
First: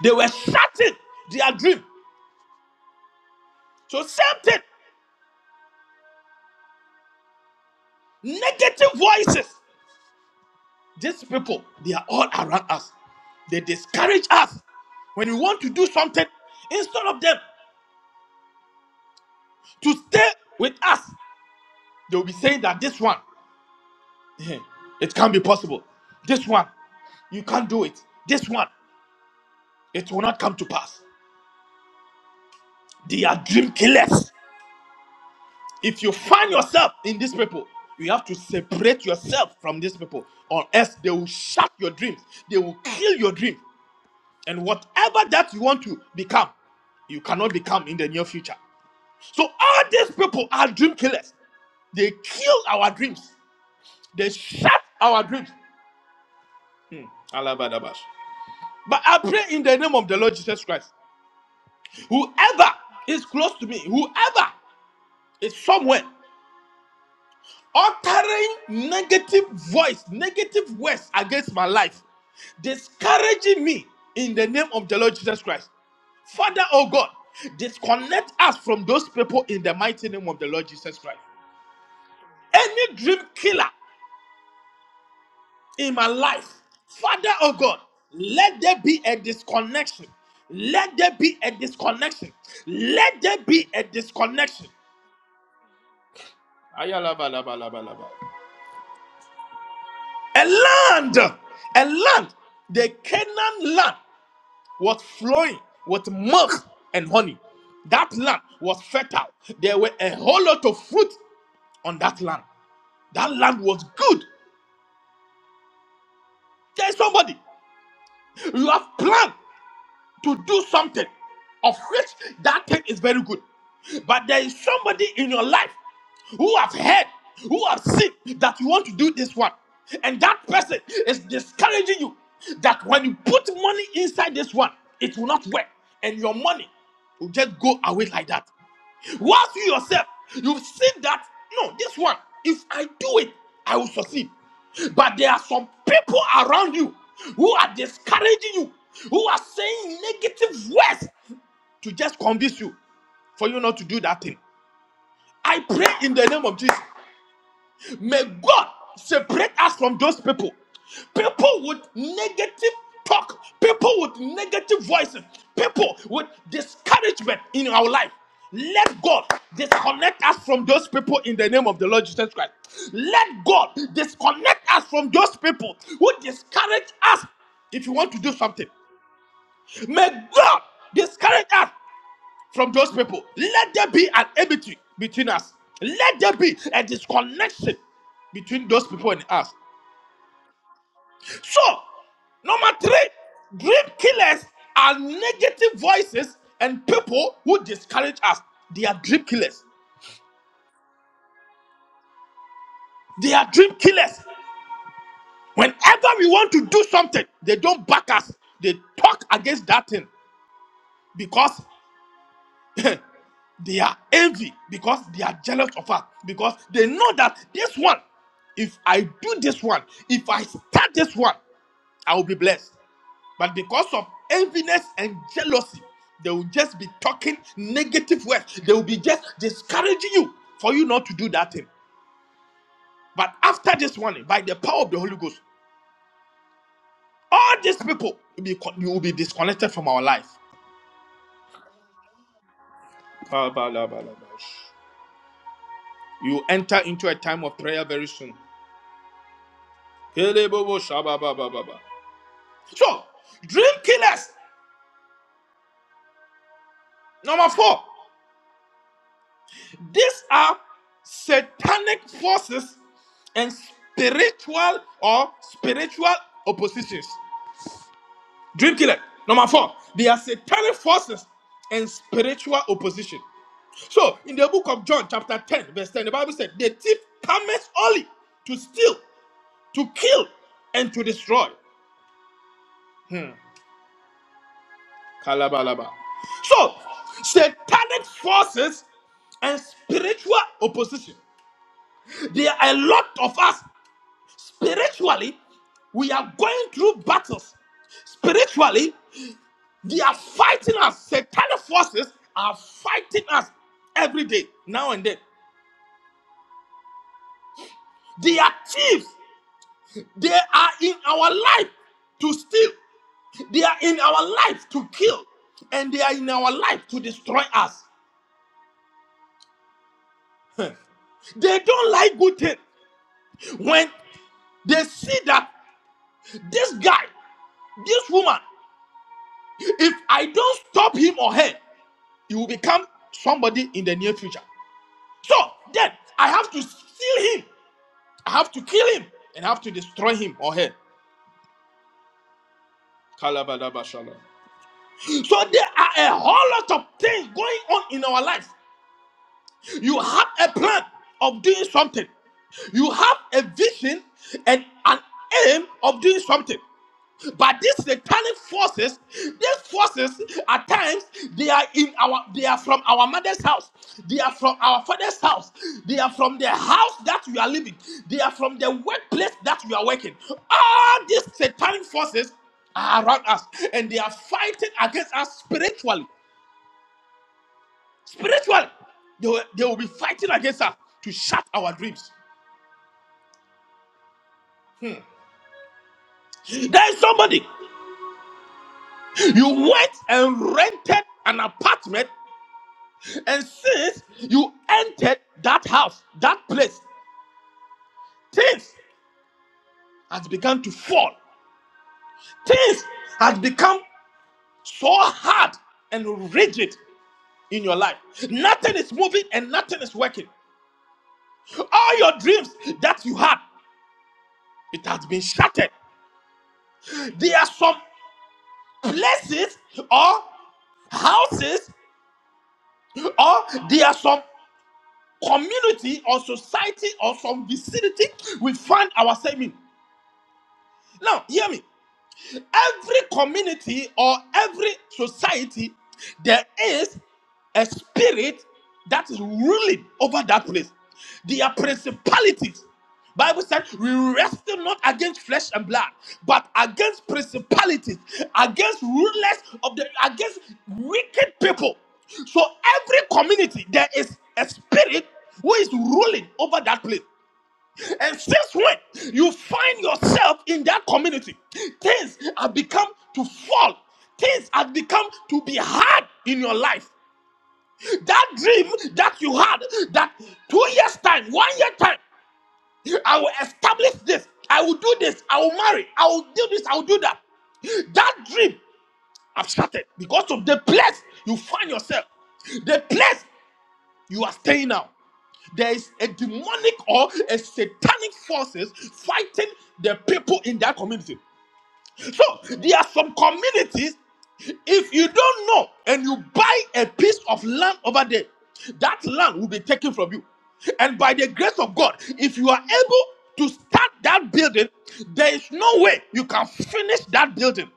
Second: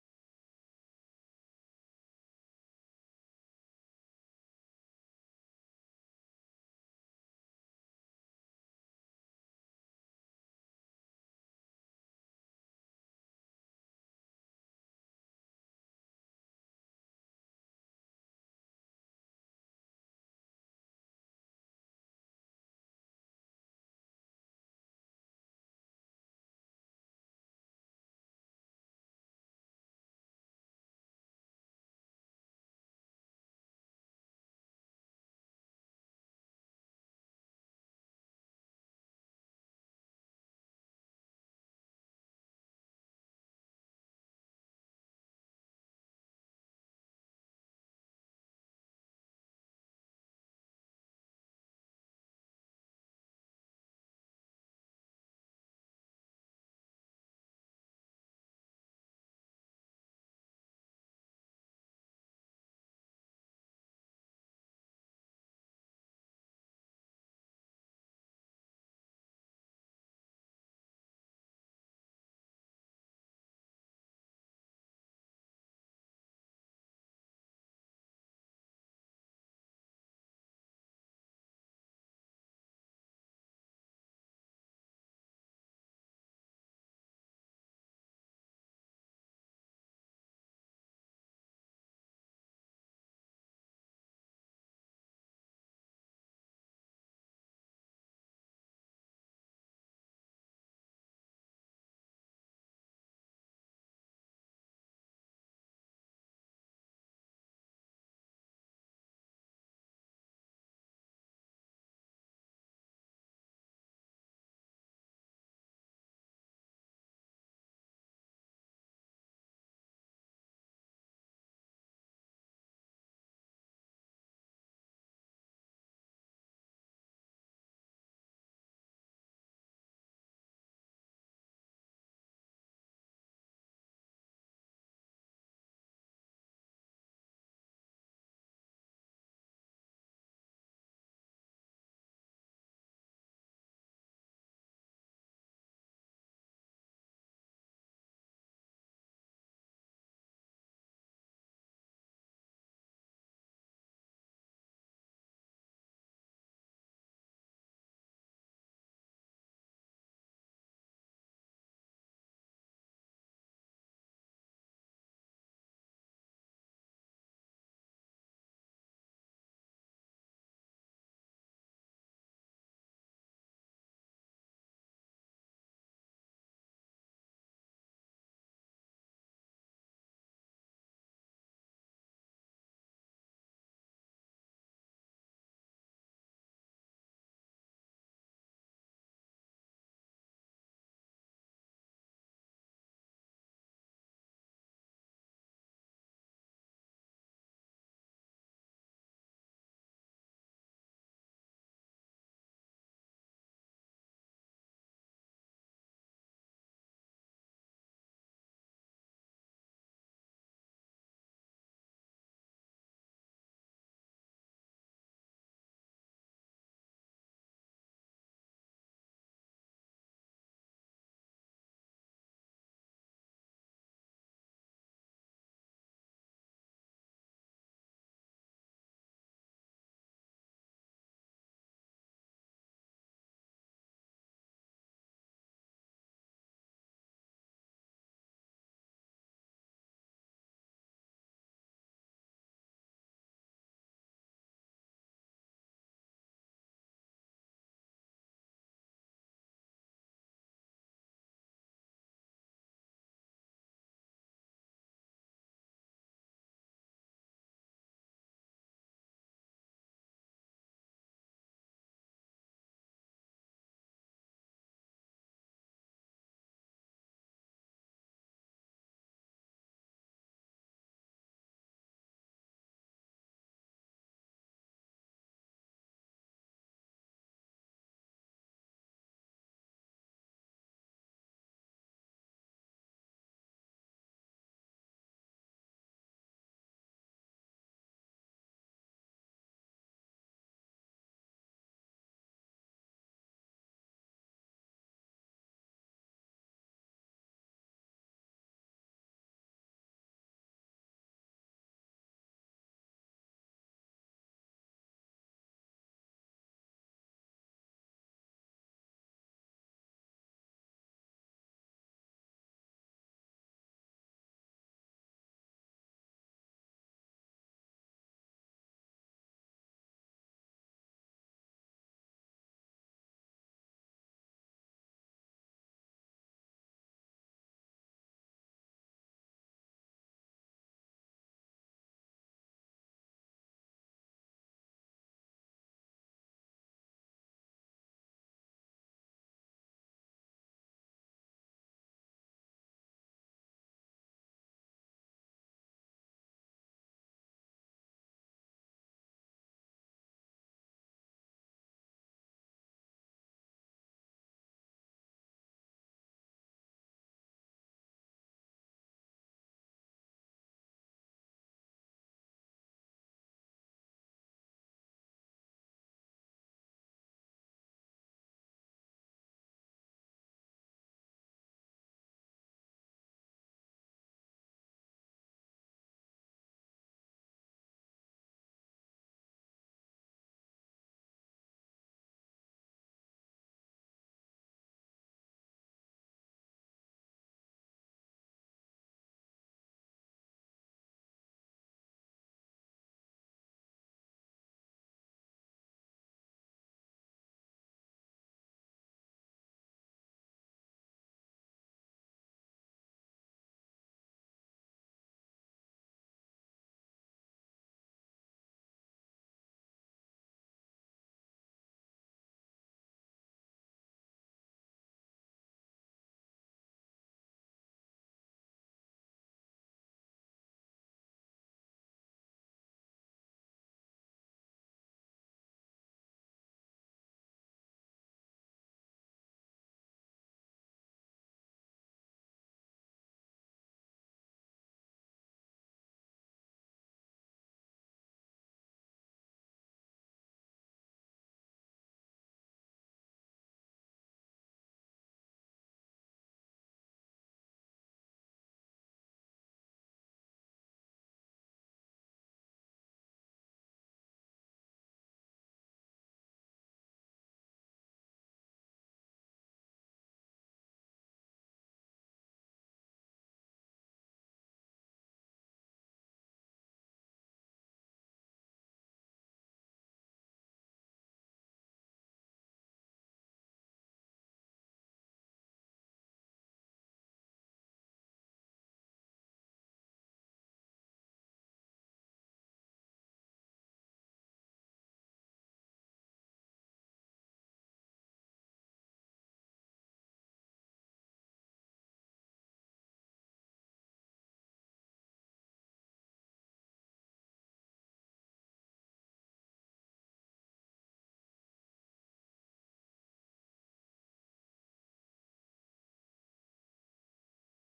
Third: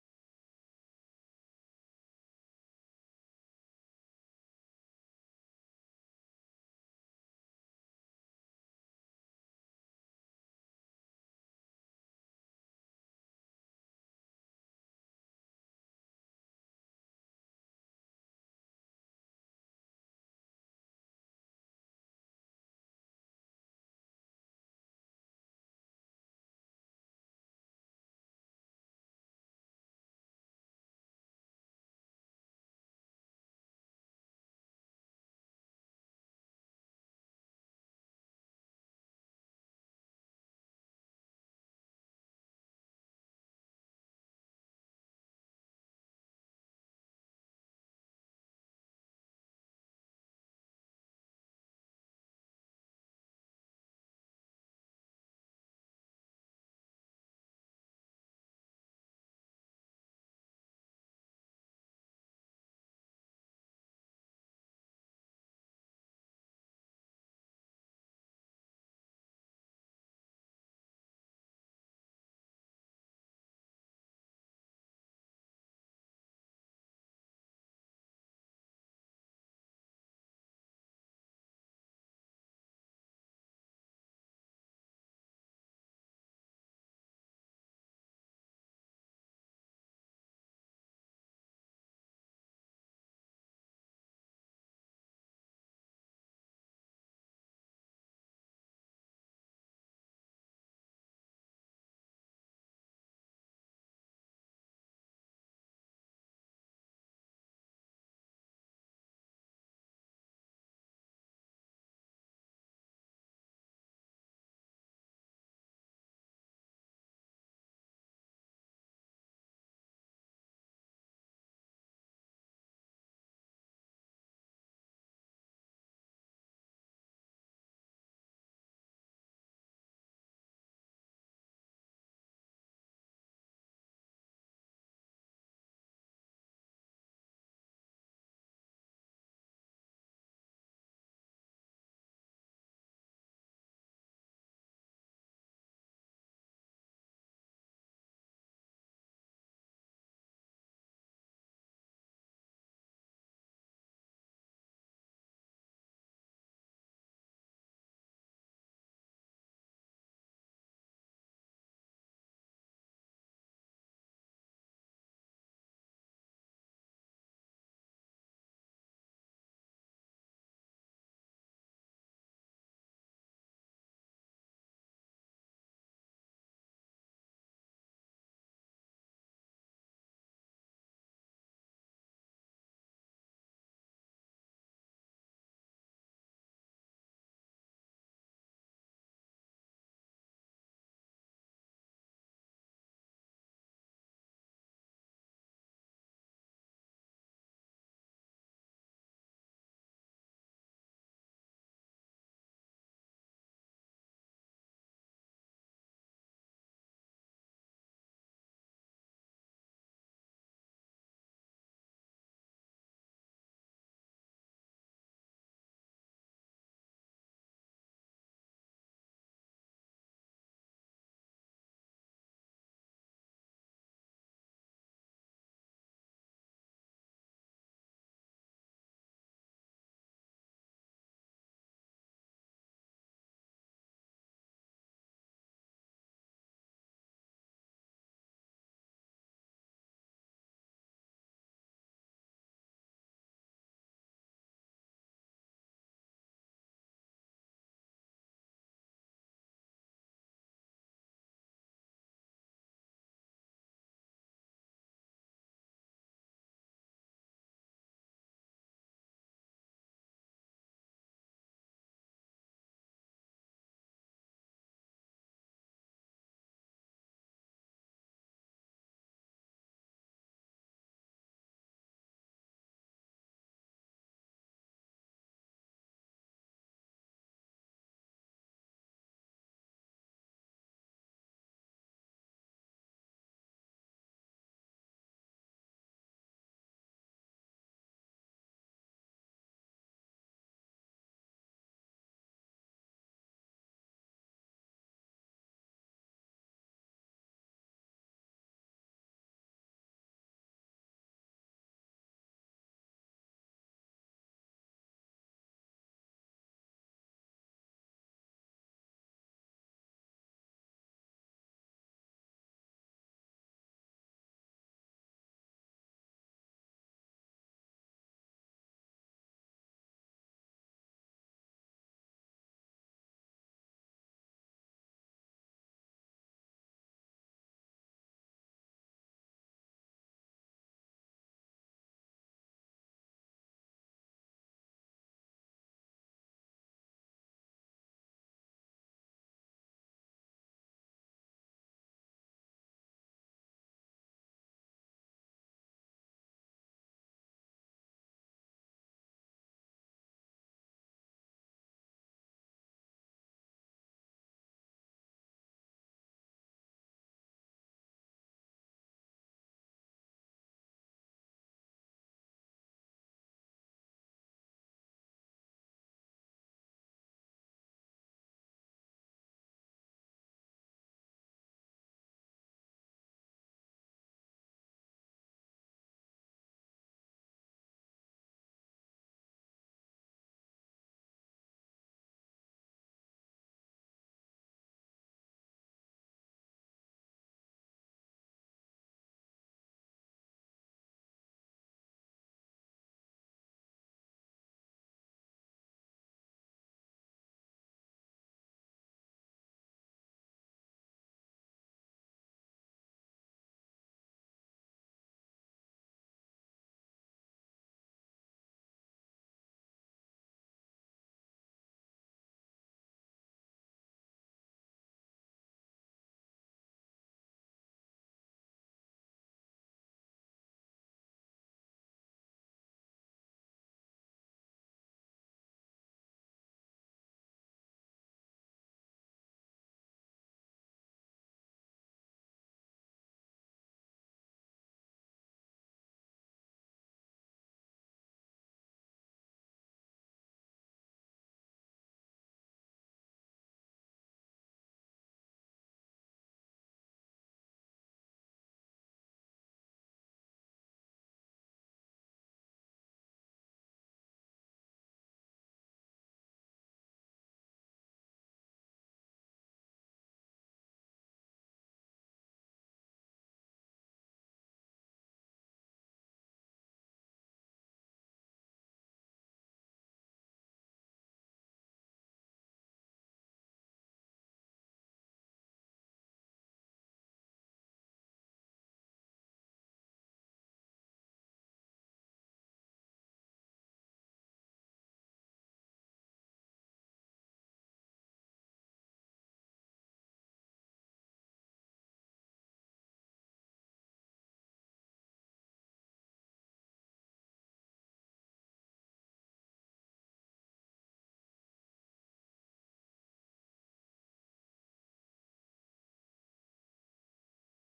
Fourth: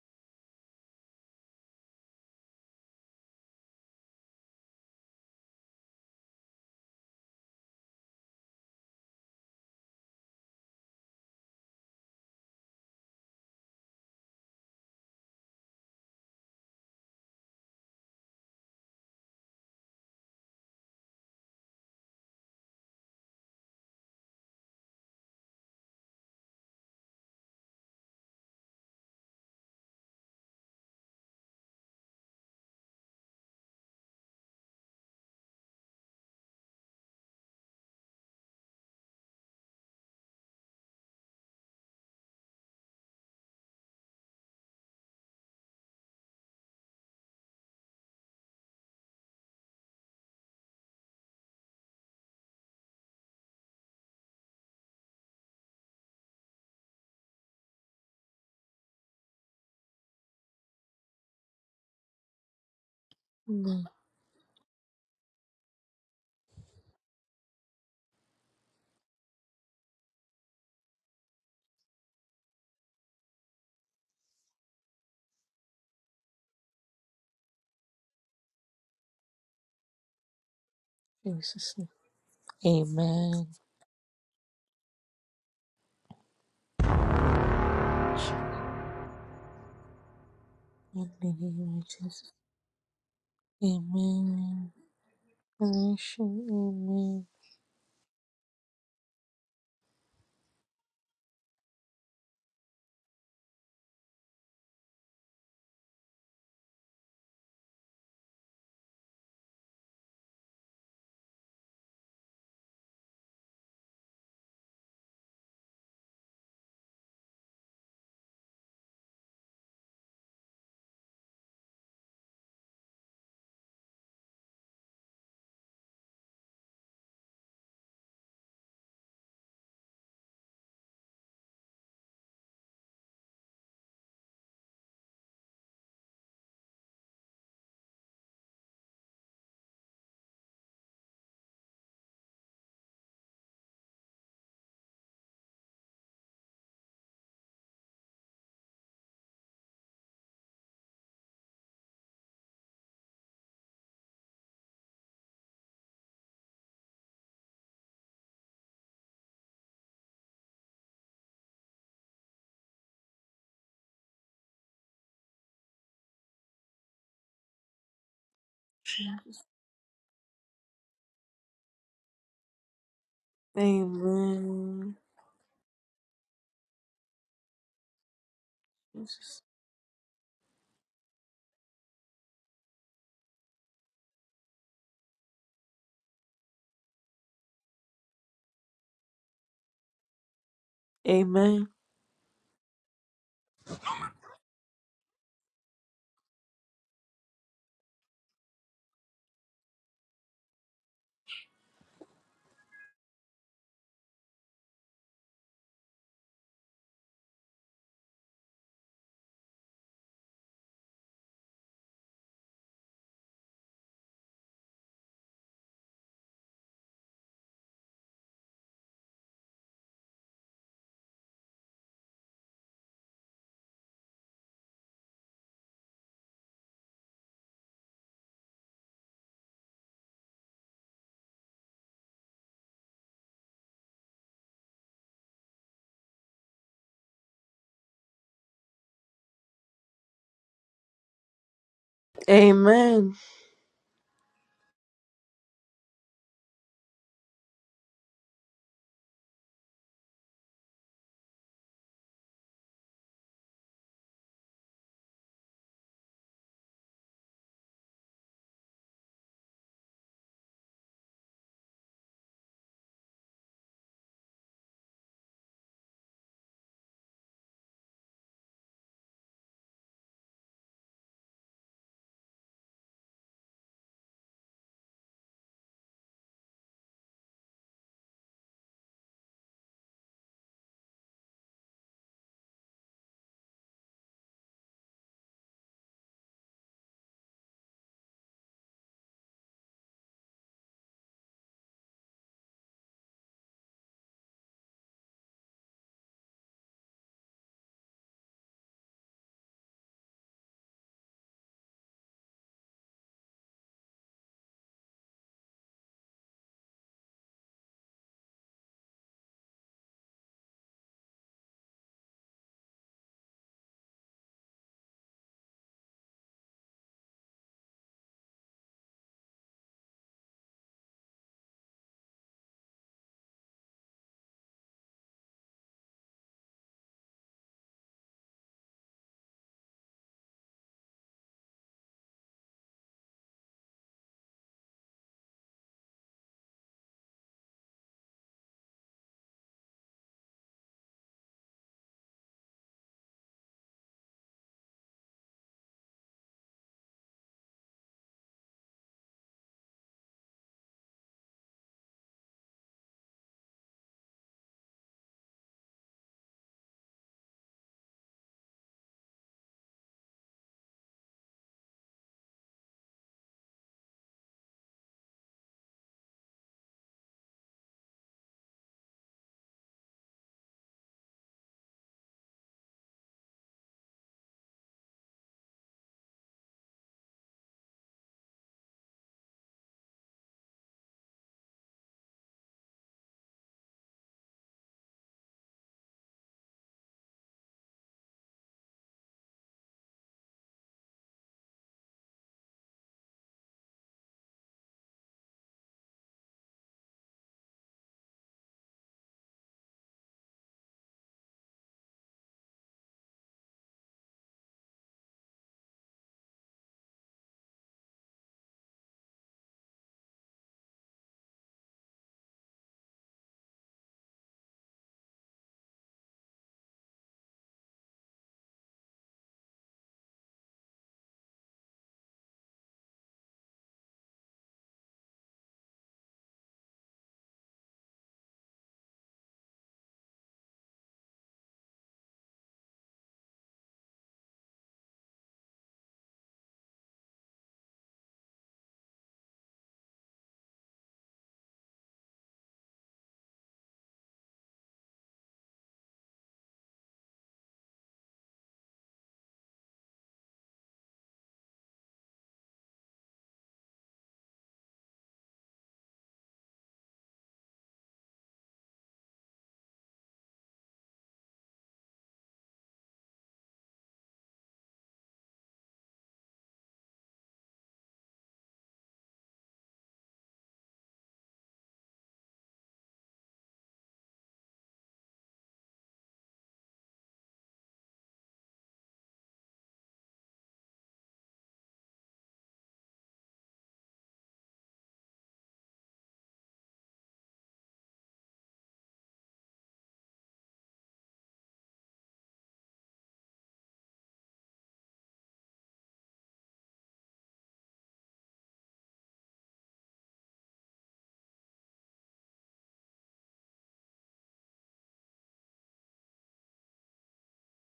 Speaker 2: They were shattering their dream. So same thing. Negative voices. These people, they are all around us. They discourage us. When we want to do something, instead of them to stay with us, they'll be saying that this one, eh, it can't be possible. This one, you can't do it. This one, it will not come to pass. They are dream killers. If you find yourself in these people, you have to separate yourself from these people, or else they will shut your dreams. They will kill your dreams. And whatever that you want to become, you cannot become in the near future. So all these people are dream killers. They kill our dreams. They shut our dreams. Alabadabash. But I pray in the name of the Lord Jesus Christ. Whoever is close to me,
Speaker 1: Amen.
Speaker 2: whoever is somewhere, uttering negative voice, negative words against my life, discouraging me in the name of the Lord Jesus Christ. Father, oh God, disconnect us from those people in the mighty name of the Lord Jesus Christ.
Speaker 1: Jesus' name.
Speaker 2: Any dream
Speaker 1: Amen.
Speaker 2: killer in my life, Father, oh God, let there be a disconnection. Let
Speaker 1: In
Speaker 2: there
Speaker 1: the
Speaker 2: be a
Speaker 1: name of
Speaker 2: disconnection.
Speaker 1: Jesus.
Speaker 2: Let there be a disconnection.
Speaker 1: Amen. Revelation.
Speaker 2: Ayalabalabalabalaba. a land, a land, the Canaan land was flowing with milk and honey. That land was fertile. There were a whole lot of fruit on that land. That land was good. There's somebody you have planned. to do something of which that thing is very good. But there is somebody in your life who have heard, who have seen that you want to do this one. And that person is discouraging you that when you put money inside this one, it will not work. And your money will just go away like that. Whilst you yourself, you've seen that, no, this one, if I do it, I will succeed. But there are some people around you who are discouraging you, who are saying negative words to just convince you for you not to do that thing. I pray in the name of Jesus. May God separate us from those people. People with negative talk, people with negative voices, people with discouragement in our life. Let God disconnect us from those people in the name of the Lord Jesus Christ. Let
Speaker 1: Amen.
Speaker 2: God disconnect us
Speaker 1: Amen.
Speaker 2: from those people who discourage us if you want to do something.
Speaker 1: Jesus.
Speaker 2: May God discourage us from those people. Let there be an enmity between us. Let there be a disconnection between those people and us. So,
Speaker 1: Amen.
Speaker 2: number three, dream killers are negative voices and people who discourage us. They are dream killers. They are dream killers. Whenever we want to do something, they don't back us. They talk against that thing because. they are envy because they are jealous of us because they know that this one if i do this one if i start this one i will be blessed but because of enviness and jealousy they will just be talking negative words they will be just discouraging you for you not to do that thing but after this one by the power of the holy ghost all these people will be you will be disconnected from our life
Speaker 1: Amen.
Speaker 2: Ba, ba, la, ba, la, ba. you enter into a time of prayer very soon Kelebobo shababababa. So, dream killers, number four, these are satanic forces and spiritual or spiritual oppositions. Dream killer, number four, they are satanic forces and spiritual opposition. So, in the book of John, chapter 10, verse 10, the Bible said, The thief cometh only to steal, to kill, and to destroy. Kalabalaba. So, satanic forces and spiritual opposition. There are a lot of us spiritually, we are going through battles. Spiritually, they are fighting us. Satanic forces are fighting us every day, now and then. They are thieves. They are in our life to steal. They are in our life to kill. And they are in our life to destroy us. They don't like good things. When they see that this guy, this woman, if I don't stop him or her, he will become somebody in the near future. So then I have to steal him, I have to kill him, and I have to destroy him or her. Kalabadabashala. So there are a whole lot of things going on in our life. You have a plan of doing something. You have a vision and an aim of doing something. But these satanic forces, these forces at times they are in our they are from our mother's house, they are from our father's house, they are from the house that we are living, they are from the workplace that we are working. All these satanic forces are around us and they are fighting against us spiritually. Spiritually, they will, they will be fighting against us to shut our dreams. There is somebody you went and rented an apartment And since you entered that house, that place, things has begun to fall. Things has become so hard and rigid in your life. Nothing is moving and nothing is working. All your dreams that you had, it has been shattered. There are some places or houses or there are some community or society or some vicinity we find ourselves in. Now, hear me. in every community or every society, there is a spirit that is ruling over that place. They are principalities. Bible said we wrestle not against flesh and blood, but against principalities, against rulers of the against wicked people. So every community there is a spirit who is ruling over that place. And since when you find yourself in that community, things have become to fall. Things have become to be hard in your life. That dream that you had, that two years' time, one year time, I will establish this, I will do this, I will marry, I will do this, I will do that. That dream I've shattered because of the place you find yourself. The place you are staying now. There is a demonic or a satanic forces fighting the people in that community. So there are some communities if you don't know and you buy a piece of land over there, that land will be taken from you. And by the grace of God, if you are able to start that building, there is no way you can finish that building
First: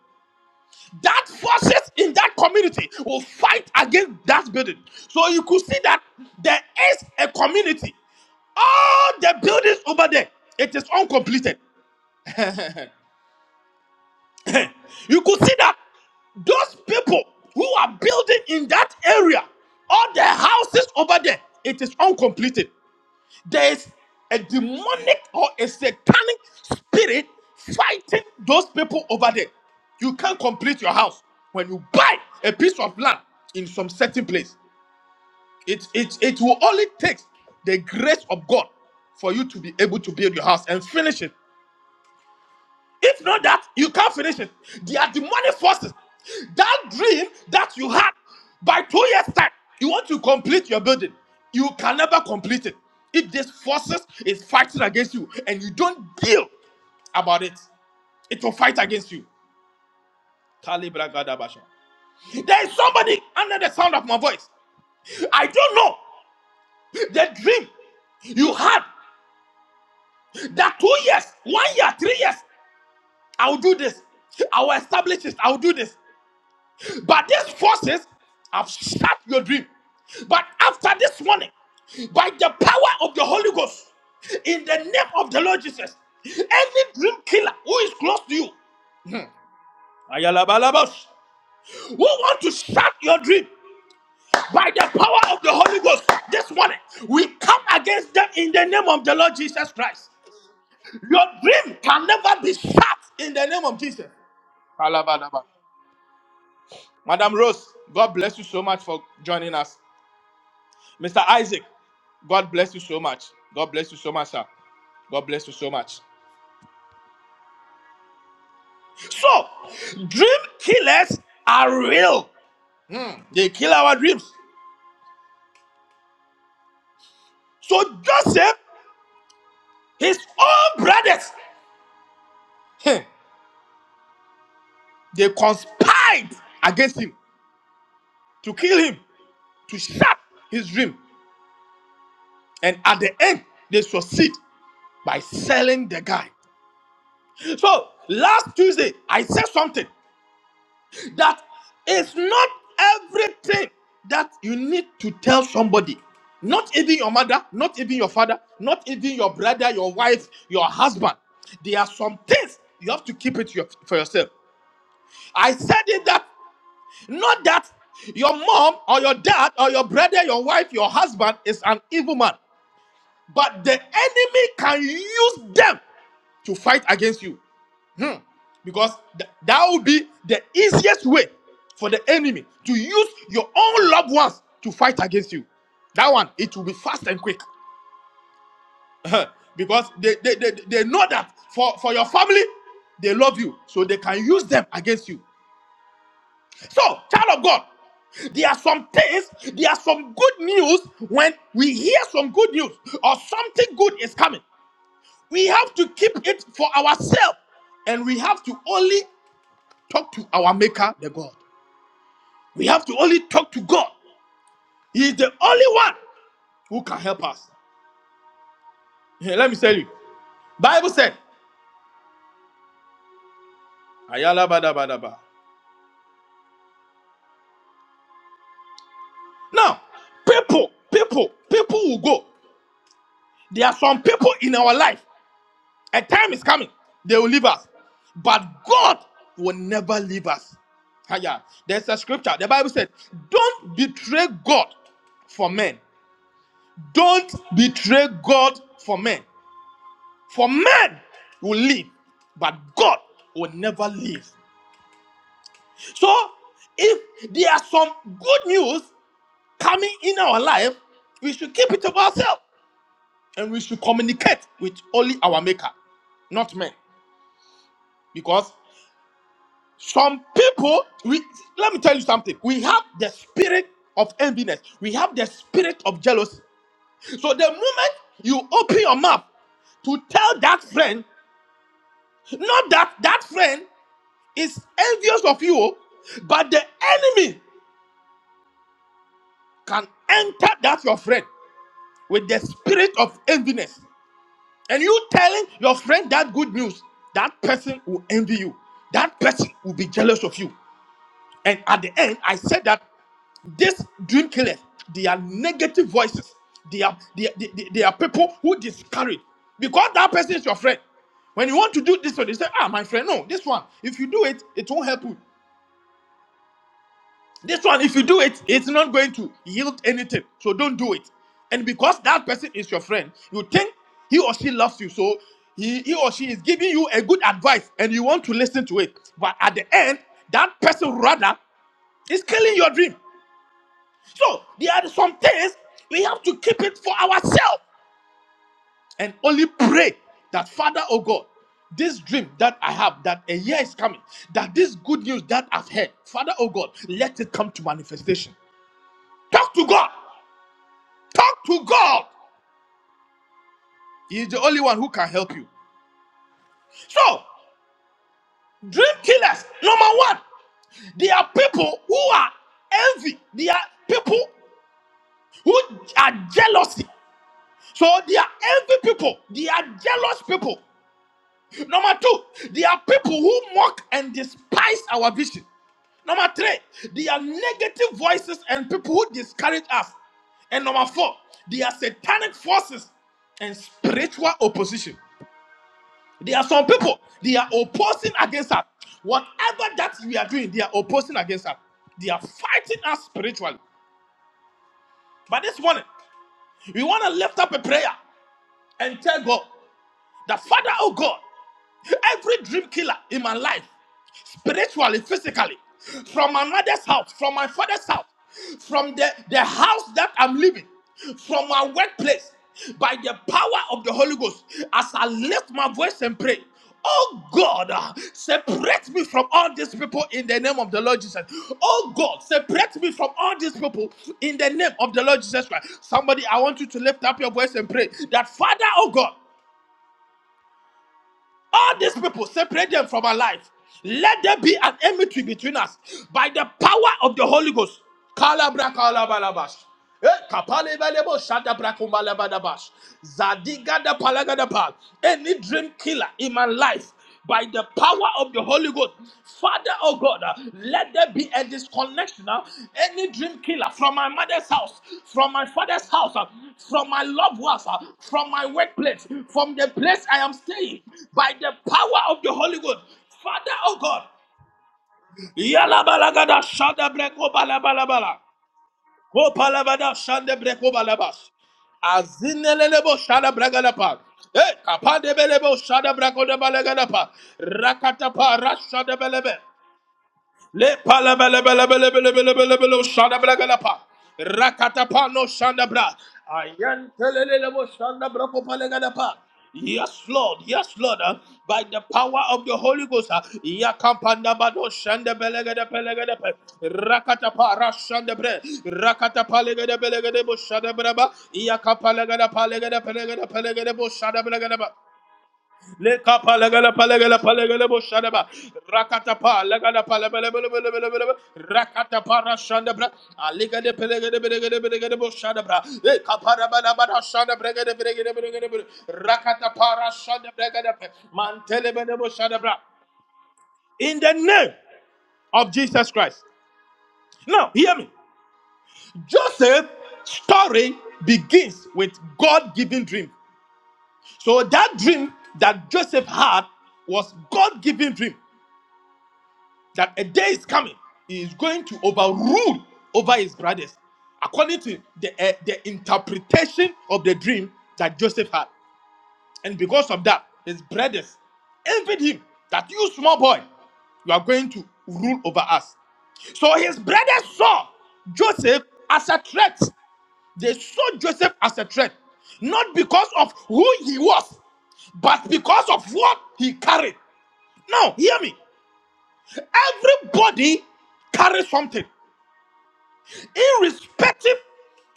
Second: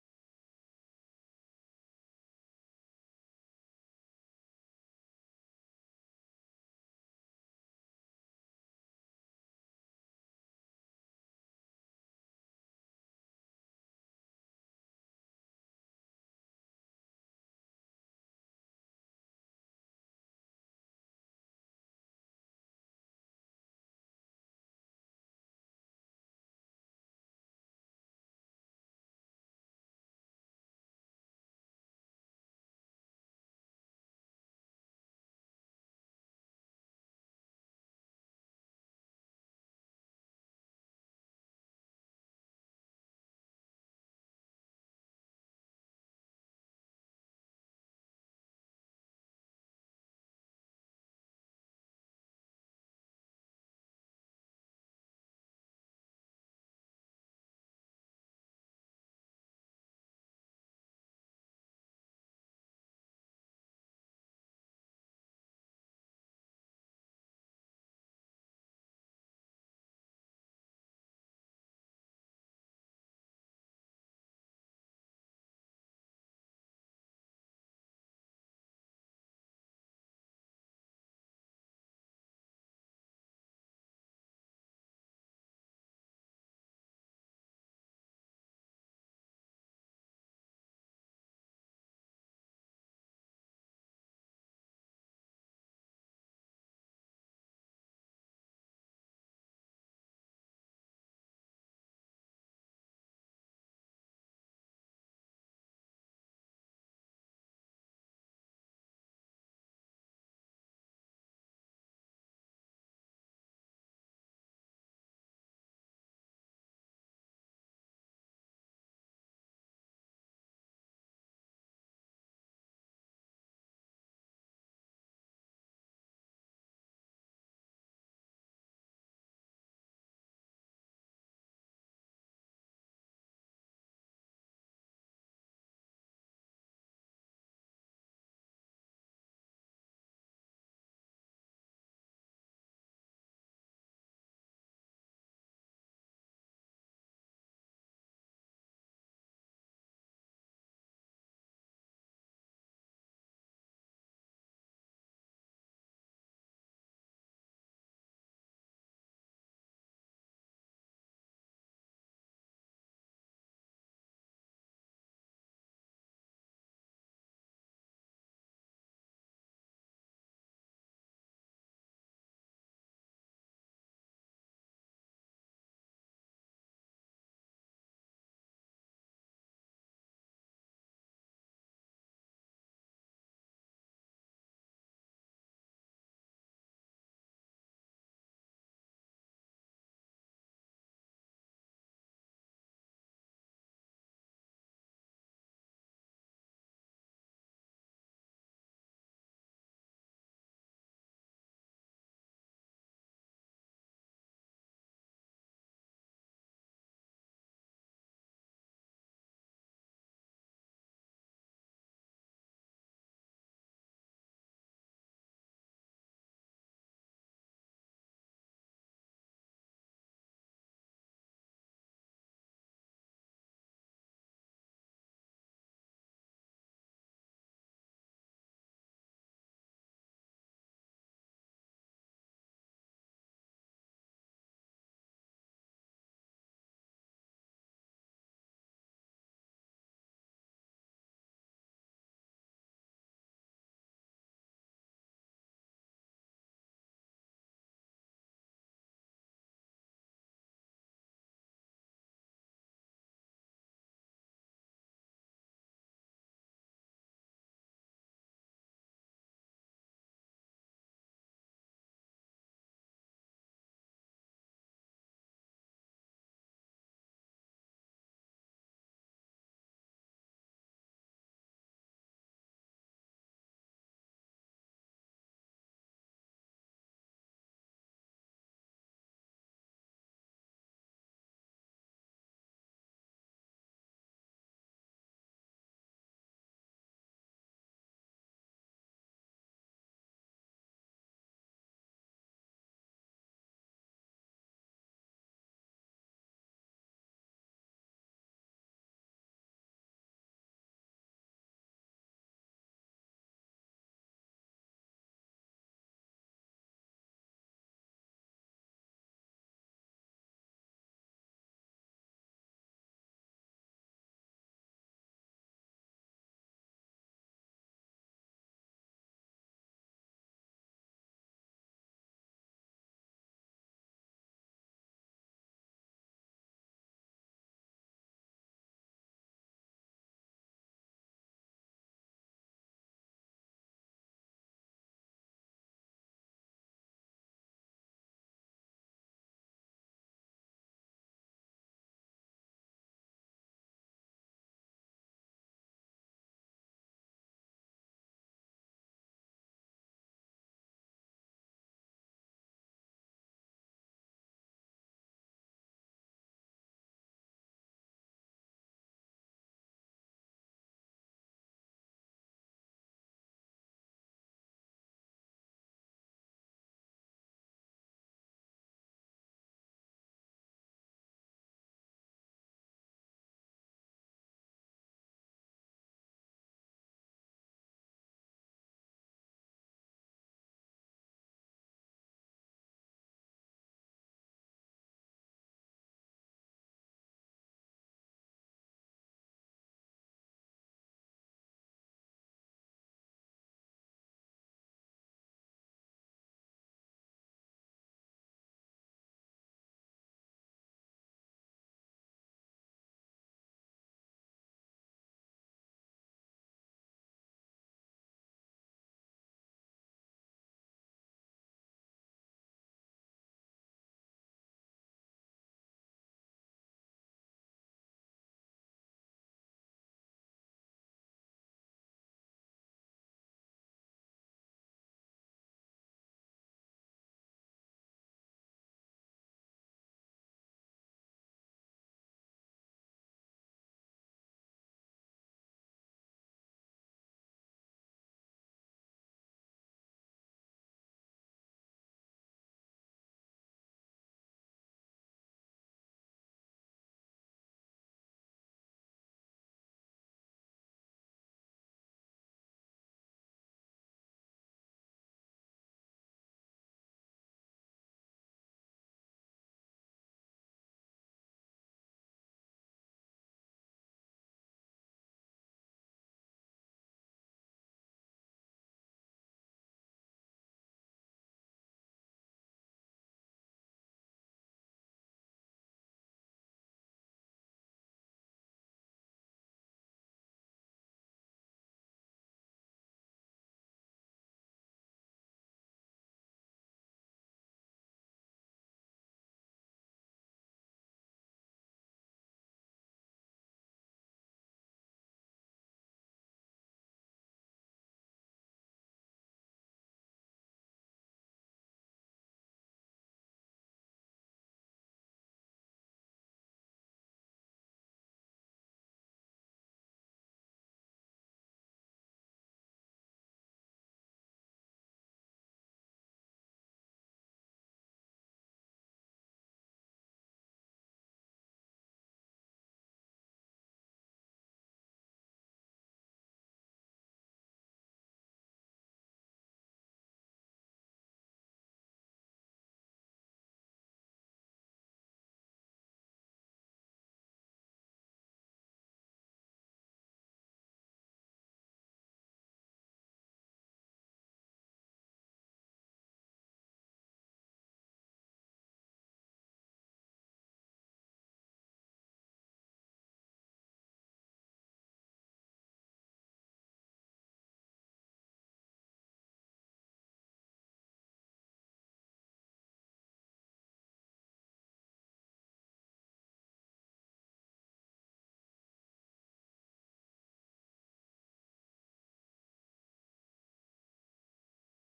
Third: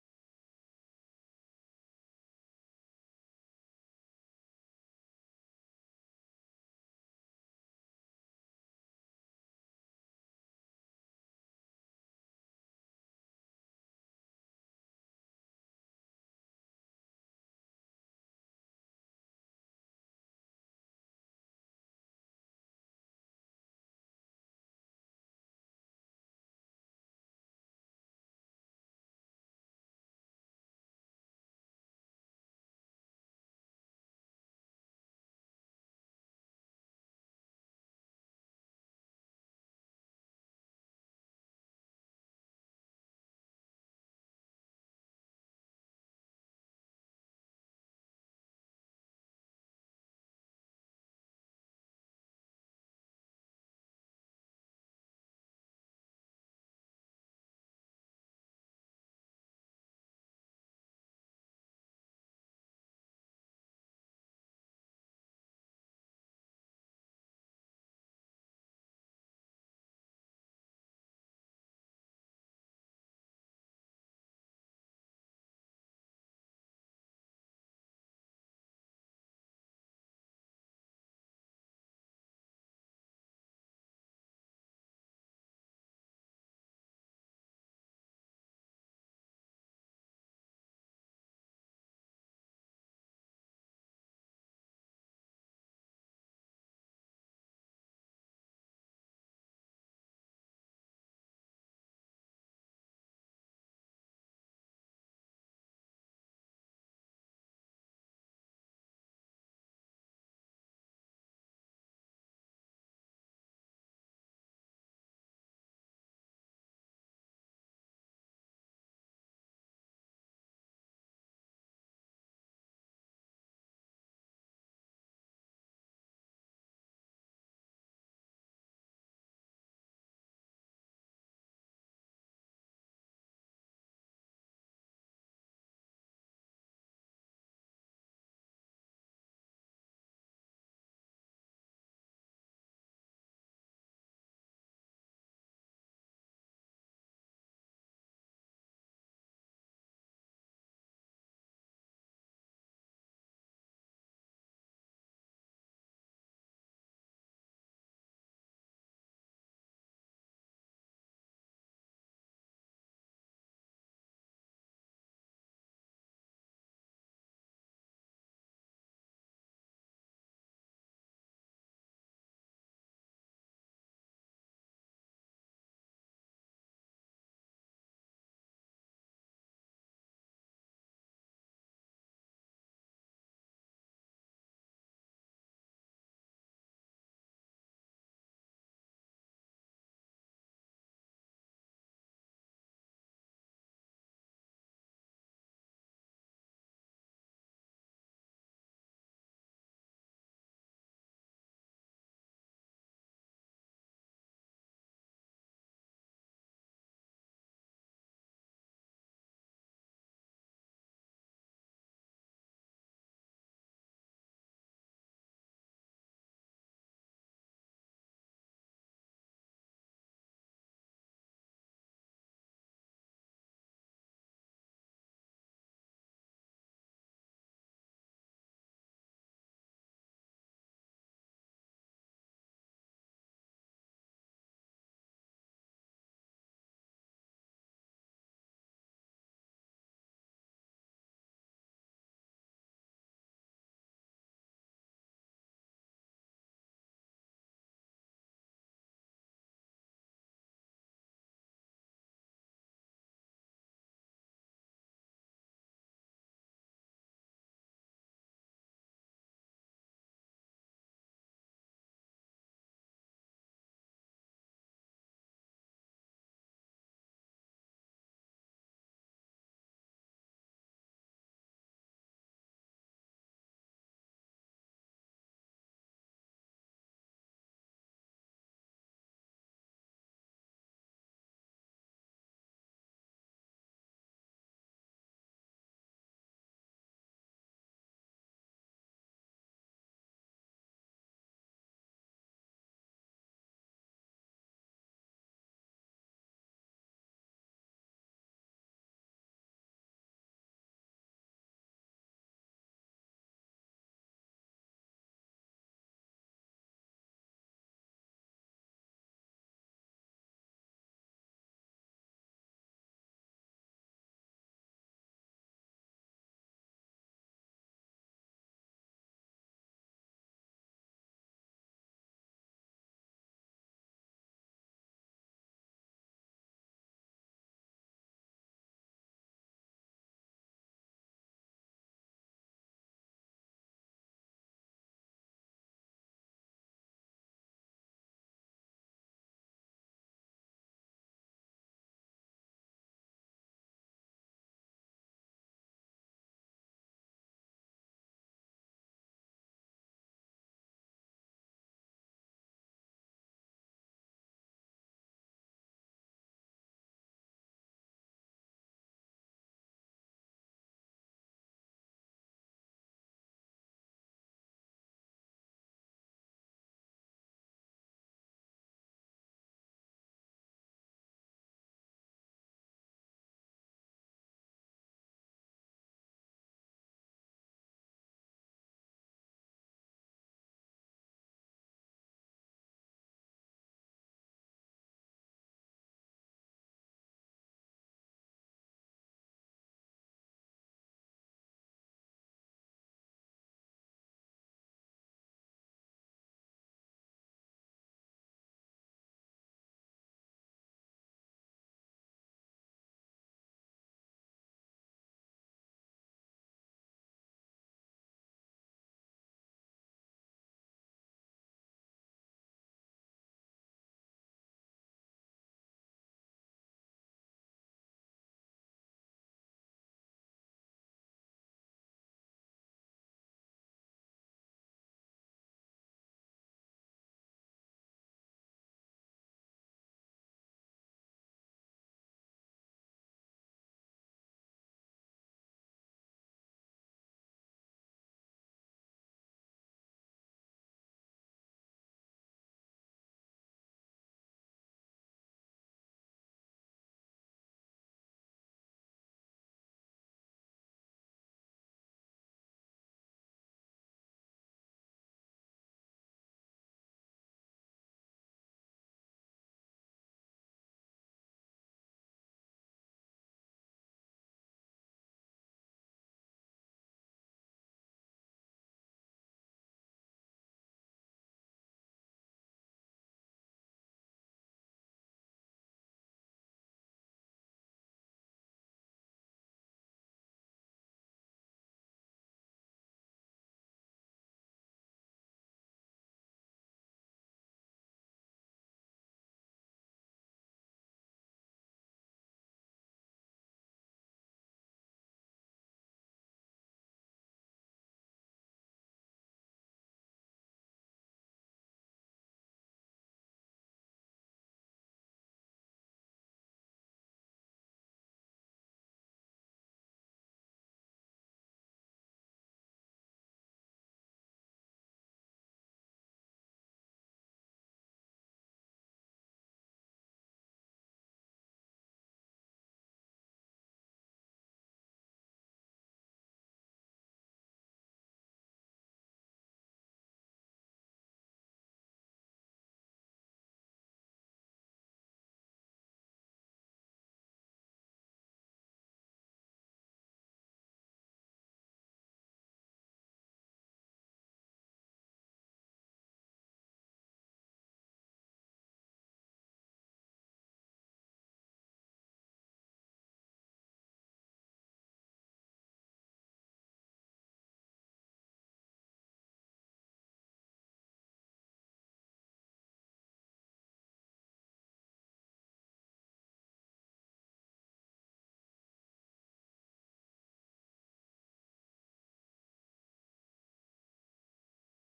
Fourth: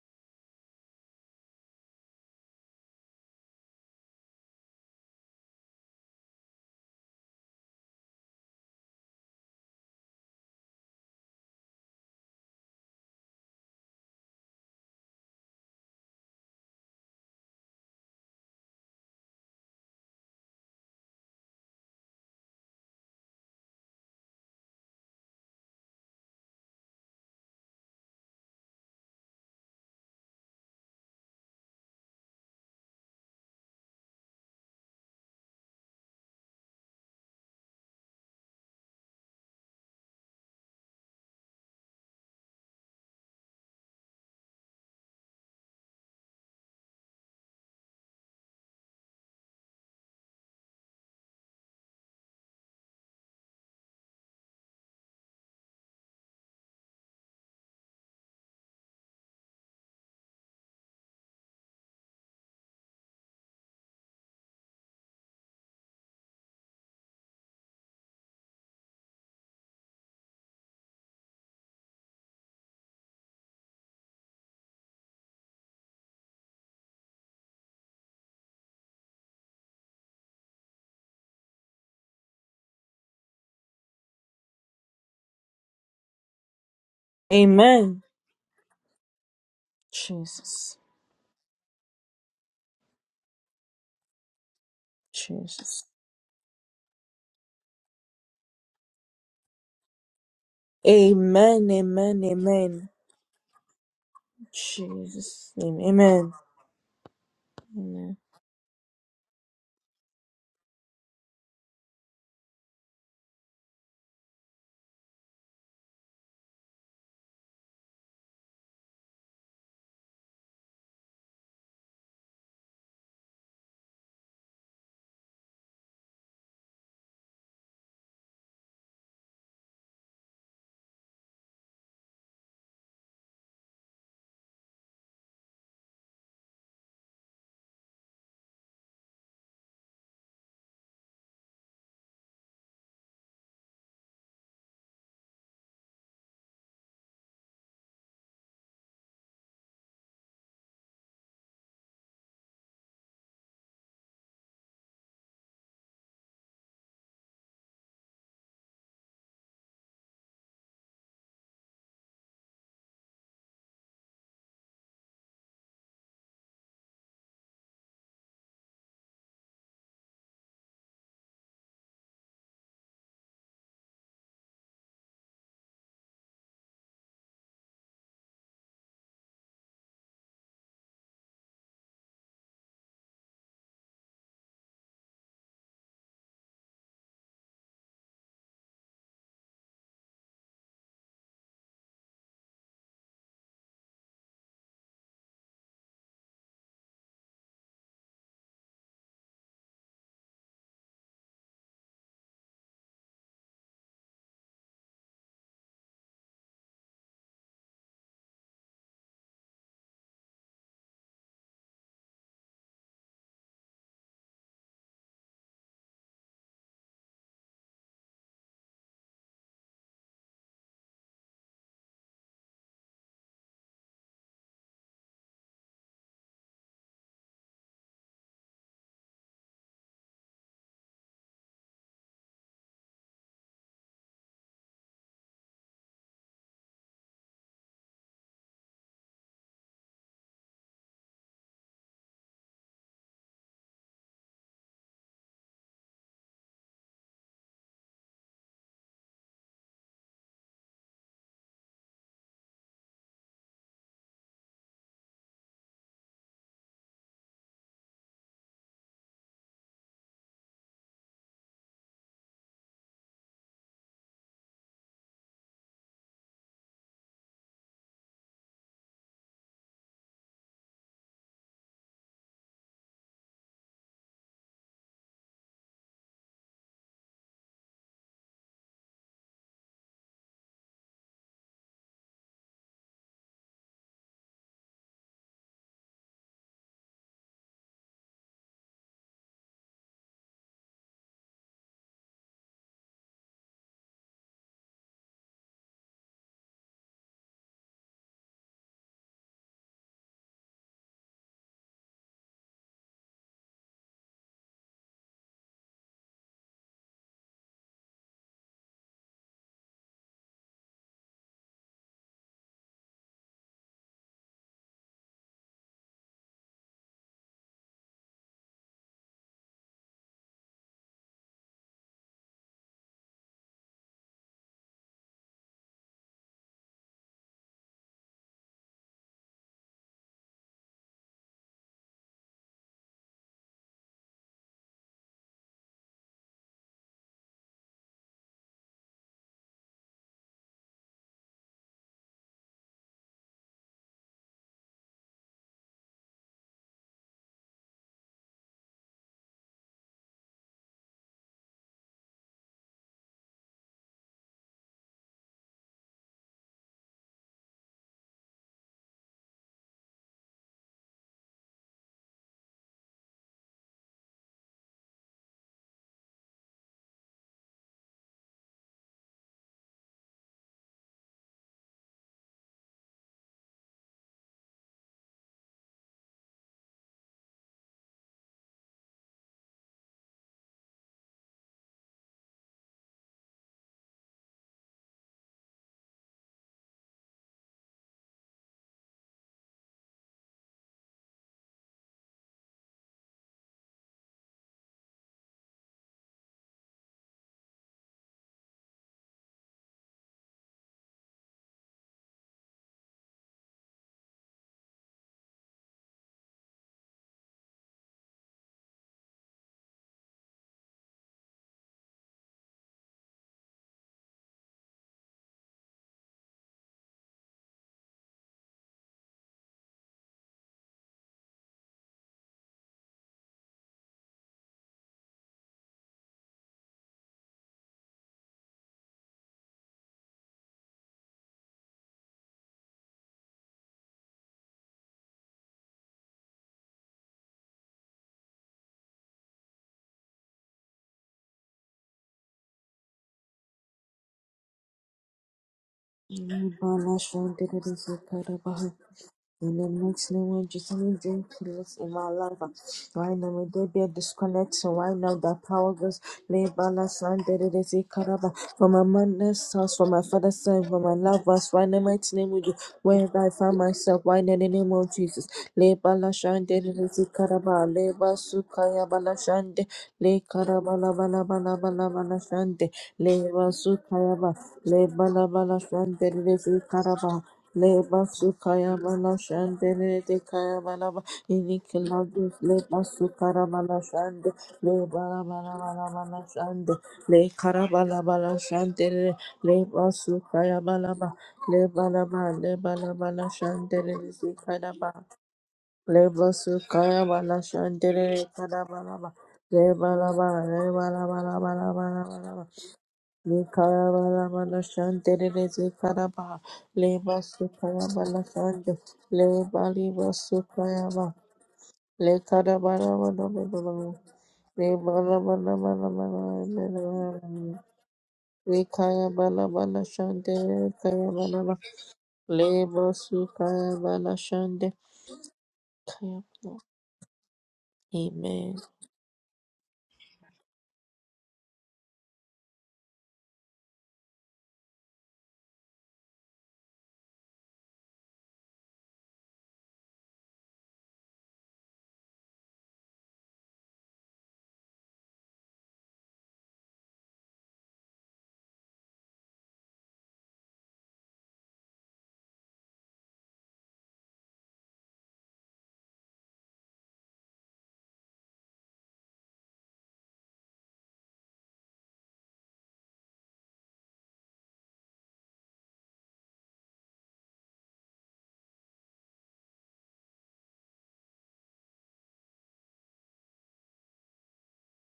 Speaker 2: that forces in that community will fight against that building. So you could see that there is a community. All the buildings over there, it is uncompleted. you could see that those people who are building in that area, all the houses over there, it is uncompleted. there's a demonic or a satanic spirit fighting those people over there. You can't complete your house when you buy a piece of land in some certain place. It it it will only take the grace of God for you to be able to build your house and finish it. If not that, you can't finish it. There are demonic forces. That dream that you had by two years' time, you want to complete your building. You can never complete it. If these forces is fighting against you and you don't deal about it, it will fight against you. Kalibra Gadabasha. There is somebody under the sound of my voice. I don't know the dream you had that two years, one year, three years. I will do this. I will establish this. I will do this. But these forces have shut your dream. But after this morning, by the power of the Holy Ghost, in the name of the Lord Jesus, any dream killer who is
Speaker 1: Amen.
Speaker 2: close to you,
Speaker 1: Jesus.
Speaker 2: Ayalabalabos, who want to shut your dream by the power of the Holy
Speaker 1: Jesus.
Speaker 2: Ghost this morning, we come against them in the name of the Lord Jesus Christ. Your
Speaker 1: Amen.
Speaker 2: dream can
Speaker 1: Amen.
Speaker 2: never be shut
Speaker 1: Amen.
Speaker 2: in the name of Jesus. Alabalaba.
Speaker 1: Jesus. name. Amen.
Speaker 2: Madam Rose, God
Speaker 1: Amen.
Speaker 2: bless you so much for joining us. Mr. Isaac, God bless you so much. God bless you so much, sir. God bless you so much. So, dream killers are real. They kill our dreams. So Joseph, his own brothers, heh, they conspired against him to kill him, to shut his dream. And at the end, they succeed by selling the guy. So last Tuesday, I said something. that it's not everything that you need to tell somebody. Not even your mother, not even your father, not even your brother, your wife, your husband. There are some things you have to keep it your- for yourself. I said it that not that your mom or your dad or your brother, your wife, your husband is an evil man. But the enemy can use them to fight against you. Hmm. Because th- that will be the easiest way for the enemy to use your own loved ones to fight against you. That one, it will be fast and quick. because they, they, they, they know that for, for your family, they love you. So they can use them against you. So, child of God, there are some things, there are some good news when we hear some good news or something good is coming. We have to keep it for ourselves. And we have to only talk to our Maker, the God. We have to only talk to God. He is the only one who can help us. Hey, let me tell you. Bible said, Ayala bada bada ba. Now, people, people, people will go. There are some people in our life. A time is coming. They will leave us. But God will never leave us. Aya. There's a scripture. The Bible said, Don't betray God for men. Don't betray God for men. For men will live, but God will never live. So, if there are some good news coming in our life, we should keep it to ourselves and we should communicate with only our Maker, not men. Because some people, we let me tell you something. We have the spirit of enviness. We have the spirit of jealousy. So the moment you open your mouth to tell that friend Not that that friend is envious of you, but the enemy can enter that your friend with the spirit of enviness. And you telling your friend that good news, that person will envy you. That person will be jealous of you. And at the end, I said that these dream killers, they are negative voices. They are they, they, they they are people who discourage because that person is your friend. When you want to do this one, they say, Ah, my friend, no, this one. If you do it, it won't help you. This one, if you do it, it's not going to yield anything. So don't do it. And because that person is your friend, you think he or she loves you. So he, he or she is giving you a good advice and you want to listen to it. But at the end, that person rather is killing your dream. So there are some things we have to keep it for ourselves and only pray that Father, oh God, this dream that I have, that a year is coming, that this good news that I've heard, Father, oh God, let it come to manifestation. Talk to God. Talk to God. He is the only one who can help you. So, dream killers, number one, they are people who are envy. They are people who are jealousy. So they are envy people. They are jealous people. Number two, they are people who mock and despise our vision. Number three, they are negative voices and people who discourage us. And number four, they are satanic forces and spiritual opposition. There are some people, they are opposing against us. Whatever that we are doing, they are opposing against us. They are fighting us spiritually. But this morning, we want to lift up a prayer and tell God, the Father of God, every dream killer in my life spiritually, physically, from my mother's house, from my father's house, from the, the house that I'm living, from my workplace, by the power of the Holy Ghost, as I lift my voice and pray. Oh God, uh, separate me from all these people in the name of the Lord Jesus. Oh God, separate me from all these people in the name of the Lord Jesus Christ. Somebody, I want you to lift up your voice and pray that Father, oh God. All these people, separate them from our life. Let there be an enmity between us by the power of the Holy Ghost. Kalabra kalabalabash. Eh, kapale balebo shada brakumbalabadabash. Zadigada palagada pal. Any dream killer in my life by the power of the Holy Ghost.
Speaker 1: Amen. In the
Speaker 2: Father, oh
Speaker 1: next
Speaker 2: God,
Speaker 1: name
Speaker 2: uh,
Speaker 1: of Jesus, any
Speaker 2: let there
Speaker 1: dream
Speaker 2: be a
Speaker 1: killers in my
Speaker 2: disconnection.
Speaker 1: life.
Speaker 2: uh,
Speaker 1: uh,
Speaker 2: Any
Speaker 1: Right now,
Speaker 2: dream
Speaker 1: may there
Speaker 2: killer
Speaker 1: be a
Speaker 2: from my mother's
Speaker 1: disconnection.
Speaker 2: house,
Speaker 1: Right now,
Speaker 2: from
Speaker 1: that
Speaker 2: my
Speaker 1: power
Speaker 2: father's
Speaker 1: goes
Speaker 2: house, uh,
Speaker 1: labala
Speaker 2: from my loved ones, uh,
Speaker 1: sanderezi karaba
Speaker 2: from my
Speaker 1: from my
Speaker 2: workplace,
Speaker 1: mother's
Speaker 2: from the
Speaker 1: house, from my
Speaker 2: place I am
Speaker 1: father's side,
Speaker 2: staying,
Speaker 1: from my loved
Speaker 2: by
Speaker 1: ones.
Speaker 2: the
Speaker 1: Right now,
Speaker 2: power
Speaker 1: mighty
Speaker 2: of
Speaker 1: name
Speaker 2: the
Speaker 1: of
Speaker 2: Holy
Speaker 1: Jesus,
Speaker 2: Ghost.
Speaker 1: wherever I
Speaker 2: Father,
Speaker 1: find
Speaker 2: oh
Speaker 1: myself.
Speaker 2: God.
Speaker 1: Right now, in the name of Jesus,
Speaker 2: Yala
Speaker 1: lebala
Speaker 2: balagada shada
Speaker 1: sanderezi
Speaker 2: breko
Speaker 1: karaba
Speaker 2: bala bala
Speaker 1: leba
Speaker 2: bala.
Speaker 1: sukaya bala
Speaker 2: Ko
Speaker 1: shande
Speaker 2: palabada
Speaker 1: le
Speaker 2: shande breko
Speaker 1: karaba la bala
Speaker 2: balabas.
Speaker 1: bala bala bala shande
Speaker 2: Azinelelebo shada
Speaker 1: leba
Speaker 2: bragalapa.
Speaker 1: sukaya ba
Speaker 2: Eh, kapande
Speaker 1: lebala
Speaker 2: belebo
Speaker 1: bala
Speaker 2: shada brako de
Speaker 1: sanderezi
Speaker 2: balagalapa.
Speaker 1: karaba. Leba
Speaker 2: Rakatapa
Speaker 1: sukaya
Speaker 2: rasha de
Speaker 1: bala
Speaker 2: belebe.
Speaker 1: shandere de kaya
Speaker 2: Le
Speaker 1: bala ba iniki ladu leba
Speaker 2: palabalabalabalabalabalabalabalo shanda
Speaker 1: sukara bala
Speaker 2: bragalapa.
Speaker 1: shande leba
Speaker 2: Rakatapa
Speaker 1: bala
Speaker 2: no
Speaker 1: bala
Speaker 2: shanda bra.
Speaker 1: bala shande le kara
Speaker 2: Ayantelelelebo
Speaker 1: bala
Speaker 2: shanda bra
Speaker 1: bala shandere
Speaker 2: kopalegadapa.
Speaker 1: leba
Speaker 2: Yes, Lord.
Speaker 1: sukaya
Speaker 2: Yes,
Speaker 1: bala
Speaker 2: Lord.
Speaker 1: ba
Speaker 2: Uh, by
Speaker 1: leba
Speaker 2: the
Speaker 1: la ba
Speaker 2: power of the
Speaker 1: leba
Speaker 2: Holy
Speaker 1: la
Speaker 2: Ghost. Uh,
Speaker 1: bala shandere de
Speaker 2: Yakapandabado
Speaker 1: kaya ba
Speaker 2: shanda belegedepelegedep.
Speaker 1: leba sukaya bala
Speaker 2: Rakatapa
Speaker 1: shandere
Speaker 2: rashanda
Speaker 1: de
Speaker 2: bre.
Speaker 1: kaya bala ba
Speaker 2: Rakatapa
Speaker 1: leba la ba
Speaker 2: legedebelegedepo shanda
Speaker 1: leba la
Speaker 2: braba.
Speaker 1: ba la ba la ba
Speaker 2: Yakapalegadapa legedepelegedepelegedebo shanda bregedeba. Lekapa
Speaker 1: Lekarabalabalasanderelezekaraba.
Speaker 2: legele palegele palegele bo shadaba.
Speaker 1: Lebasukarabalasande.
Speaker 2: Rakata pa legele palegele bele bele bele
Speaker 1: Lebalibasukaraba.
Speaker 2: bele bele. Rakata pa rashandabra. de
Speaker 1: Lekarabalabalabala.
Speaker 2: pelegede belegede belegede bo shadabra. E kapara bana bana
Speaker 1: Lebalabalabalabala.
Speaker 2: shandabra gede belegede belegede de Rakata pa rashandabra gede pe.
Speaker 1: Lekarabalabalasanderelezekaraba.
Speaker 2: Mantele bene bo shadabra. In the name
Speaker 1: Lebasukarabalasande.
Speaker 2: of Jesus Christ.
Speaker 1: Kayabalaba.
Speaker 2: Now hear me.
Speaker 1: Amen.
Speaker 2: Joseph's story begins with God-given dream. So that dream that Joseph had was God-given dream. that a day is coming he is going to overrule over his brothers according to the, eh, the interpretation of the dream that joseph had and because of that his brothers envied him that you small boy you are going to rule over us so his brothers saw Joseph as a threat. They saw Joseph as a threat, not because of who he was, but because of what he carried. Now, hear me. Everybody carries something, irrespective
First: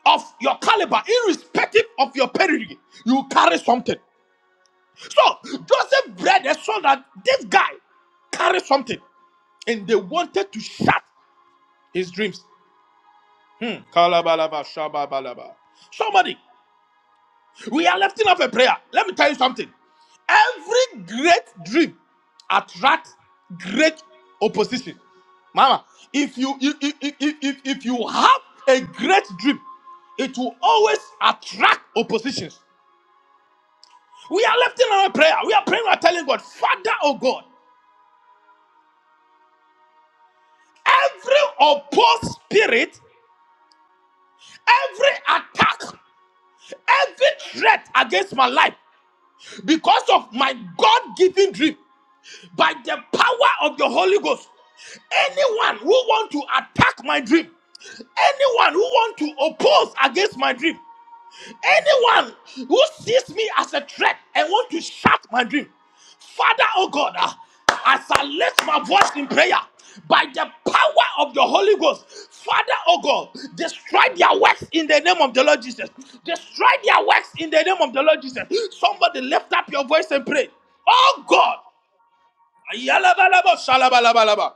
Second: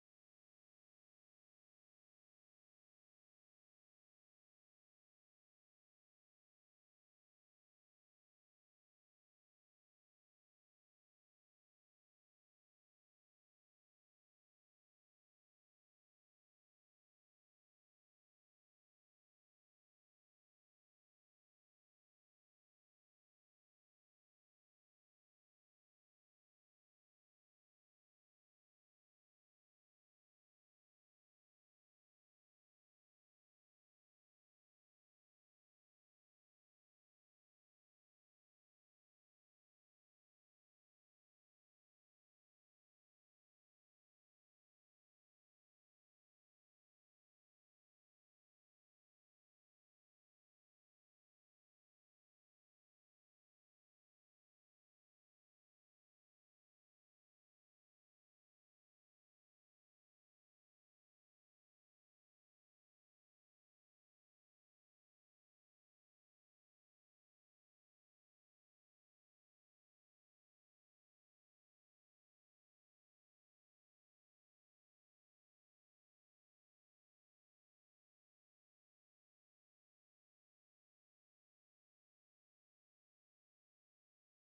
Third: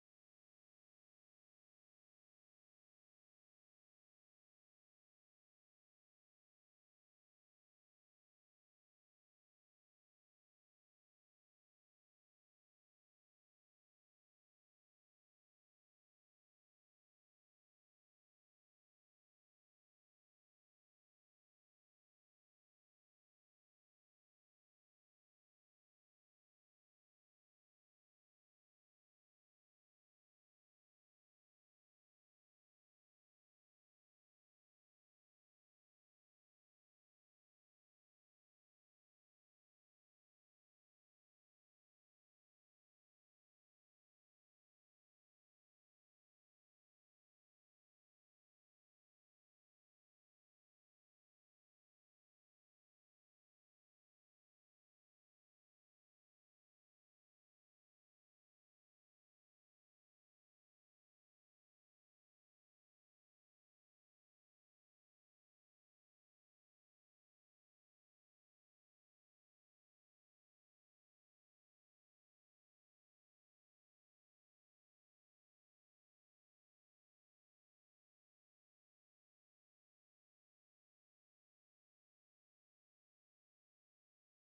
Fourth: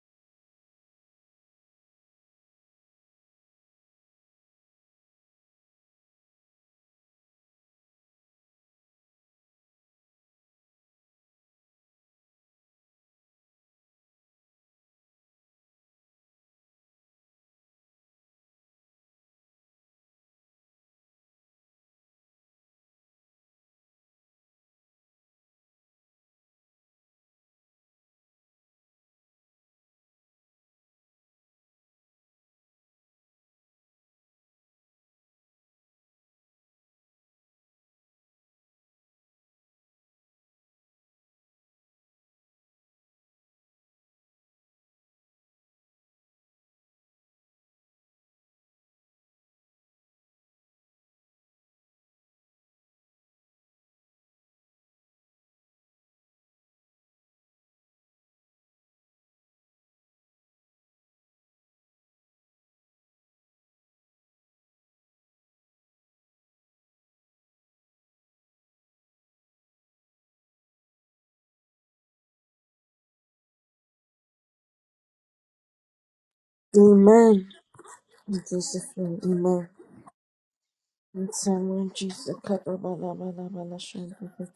Speaker 2: of your caliber, irrespective of your pedigree, you carry something. So Joseph bred a son that this guy carried something, and they wanted to shut his dreams. Hmm. Kalabalaba, shababalaba. Somebody. We are lifting up a prayer. Let me tell you something. Every great dream attracts great opposition. Mama, if you if, if, if, if if you have a great dream, it will always attract oppositions. We are lifting up a prayer. We are praying, we are telling God, Father, oh God, every opposed spirit, every attack, every threat against my life because of my God given dream. by the power of the Holy Ghost, anyone who want to attack my dream, anyone who want to oppose against my dream, anyone who sees me as a threat and want to shut my dream, Father, oh God, ah, as I lift my voice in prayer, by the power of the Holy Ghost, Father, oh God, destroy their works in the name of the Lord Jesus. Destroy their works
Speaker 1: Amen.
Speaker 2: in the name of the Lord
Speaker 1: In
Speaker 2: Jesus.
Speaker 1: Jesus' name,
Speaker 2: Somebody lift
Speaker 1: amen.
Speaker 2: up your voice and pray. Oh
Speaker 1: In Jesus'
Speaker 2: God.
Speaker 1: name, of Jesus.
Speaker 2: Yalabalabo
Speaker 1: Karabalabalabalasande.
Speaker 2: shalabalabalaba.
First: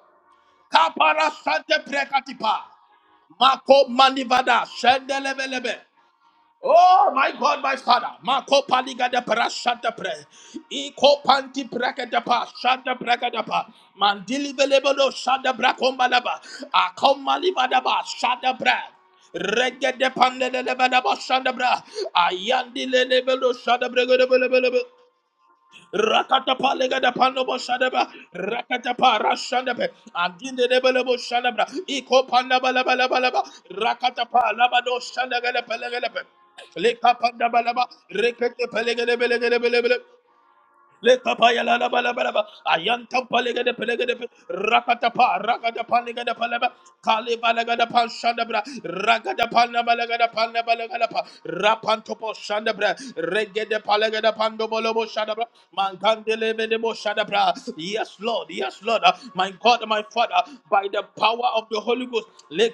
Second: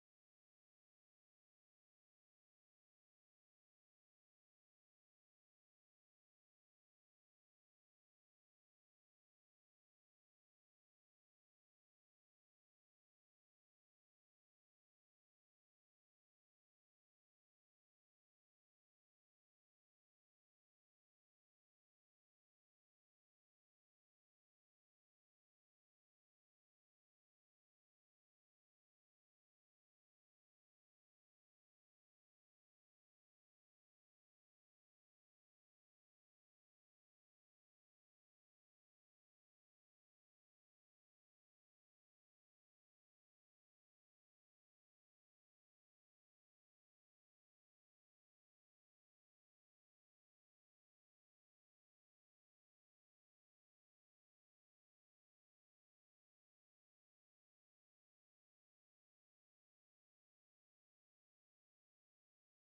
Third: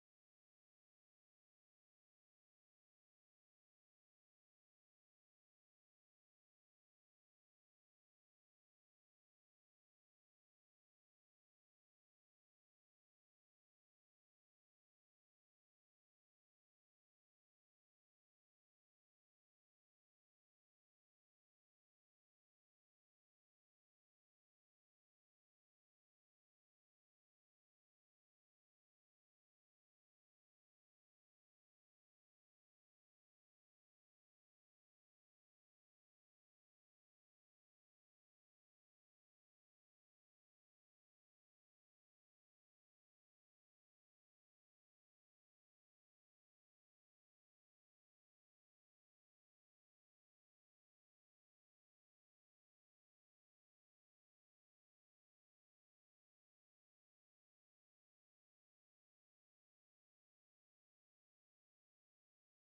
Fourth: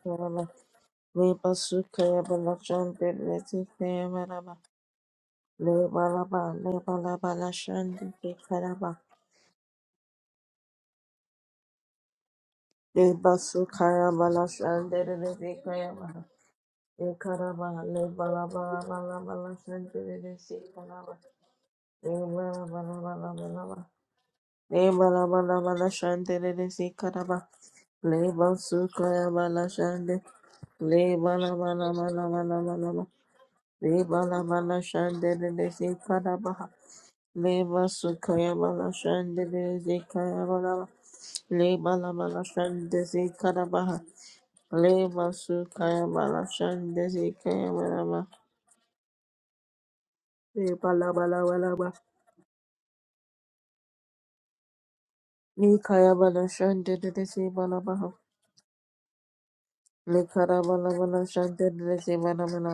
Speaker 2: Kapara
Speaker 1: Leba
Speaker 2: sante
Speaker 1: sukaya bala
Speaker 2: prekatipa.
Speaker 1: shande leti
Speaker 2: Mako
Speaker 1: kaya baraba.
Speaker 2: manivada shendelebelebe.
Speaker 1: Leba laba leba
Speaker 2: Oh my
Speaker 1: laba la
Speaker 2: God, my
Speaker 1: shande
Speaker 2: Father.
Speaker 1: te
Speaker 2: Mako
Speaker 1: karaba.
Speaker 2: paliga de pra shante pre. Iko panti brekete pa shante
Speaker 1: Leba
Speaker 2: brekete pa.
Speaker 1: sukaya bala
Speaker 2: Mandili
Speaker 1: shande
Speaker 2: velebelo shante
Speaker 1: leti kaya maraba
Speaker 2: brakombalaba.
Speaker 1: E karaba
Speaker 2: Akomalivada ba
Speaker 1: leba
Speaker 2: shante
Speaker 1: laba
Speaker 2: brek.
Speaker 1: laba laba la
Speaker 2: Regede
Speaker 1: shande leti
Speaker 2: pandelele bana
Speaker 1: karaba.
Speaker 2: başlandı bra.
Speaker 1: Leba laba
Speaker 2: Ayandi
Speaker 1: laba
Speaker 2: lele
Speaker 1: laba
Speaker 2: belo
Speaker 1: laba.
Speaker 2: şada
Speaker 1: Leba laba laba la shande
Speaker 2: Rakatapa
Speaker 1: leti
Speaker 2: legada
Speaker 1: karaba.
Speaker 2: panobo shadaba.
Speaker 1: Leba
Speaker 2: Rakatapa
Speaker 1: sukaya bala
Speaker 2: rashandabe.
Speaker 1: shande.
Speaker 2: Aginde debelebo
Speaker 1: Leba
Speaker 2: shandabra.
Speaker 1: laba laba
Speaker 2: Iko
Speaker 1: laba
Speaker 2: pandaba
Speaker 1: laba
Speaker 2: laba
Speaker 1: laba.
Speaker 2: laba laba.
Speaker 1: Leba
Speaker 2: Rakatapa
Speaker 1: laba la
Speaker 2: labado
Speaker 1: shande
Speaker 2: shandagale
Speaker 1: leti
Speaker 2: pelegelepe.
Speaker 1: karaba.
Speaker 2: Leka pandaba
Speaker 1: Leba
Speaker 2: laba.
Speaker 1: sukaya
Speaker 2: Rekete
Speaker 1: bala
Speaker 2: pelegele
Speaker 1: shande
Speaker 2: belegele
Speaker 1: beze
Speaker 2: belegele.
Speaker 1: kaya bala ba. Leba la bala
Speaker 2: Lekapayalalabalaba.
Speaker 1: shande ze kara baha.
Speaker 2: Ayantampalegedepelegedepe.
Speaker 1: Leba
Speaker 2: Rakatapa,
Speaker 1: sukaya bala
Speaker 2: rakatapalegedepe.
Speaker 1: shande ze kaya bala
Speaker 2: Kalibalegedepa,
Speaker 1: ba.
Speaker 2: shandabra.
Speaker 1: Leba la
Speaker 2: Rakatapanabalegedepanabalegedapa.
Speaker 1: bala bala ba.
Speaker 2: Rapantopo, shandabra. Regedepalegedepandomolobo, shandabra.
Speaker 1: Ni kaya bala shande
Speaker 2: Mankandelebedebo,
Speaker 1: de ze
Speaker 2: shandabra.
Speaker 1: bala baha.
Speaker 2: Yes, Lord, yes, Lord, my God, my
Speaker 1: Le
Speaker 2: Father,
Speaker 1: kara
Speaker 2: by
Speaker 1: bala
Speaker 2: the
Speaker 1: bala
Speaker 2: power
Speaker 1: shande
Speaker 2: of the
Speaker 1: de
Speaker 2: Holy
Speaker 1: ze
Speaker 2: Ghost.
Speaker 1: bala bala.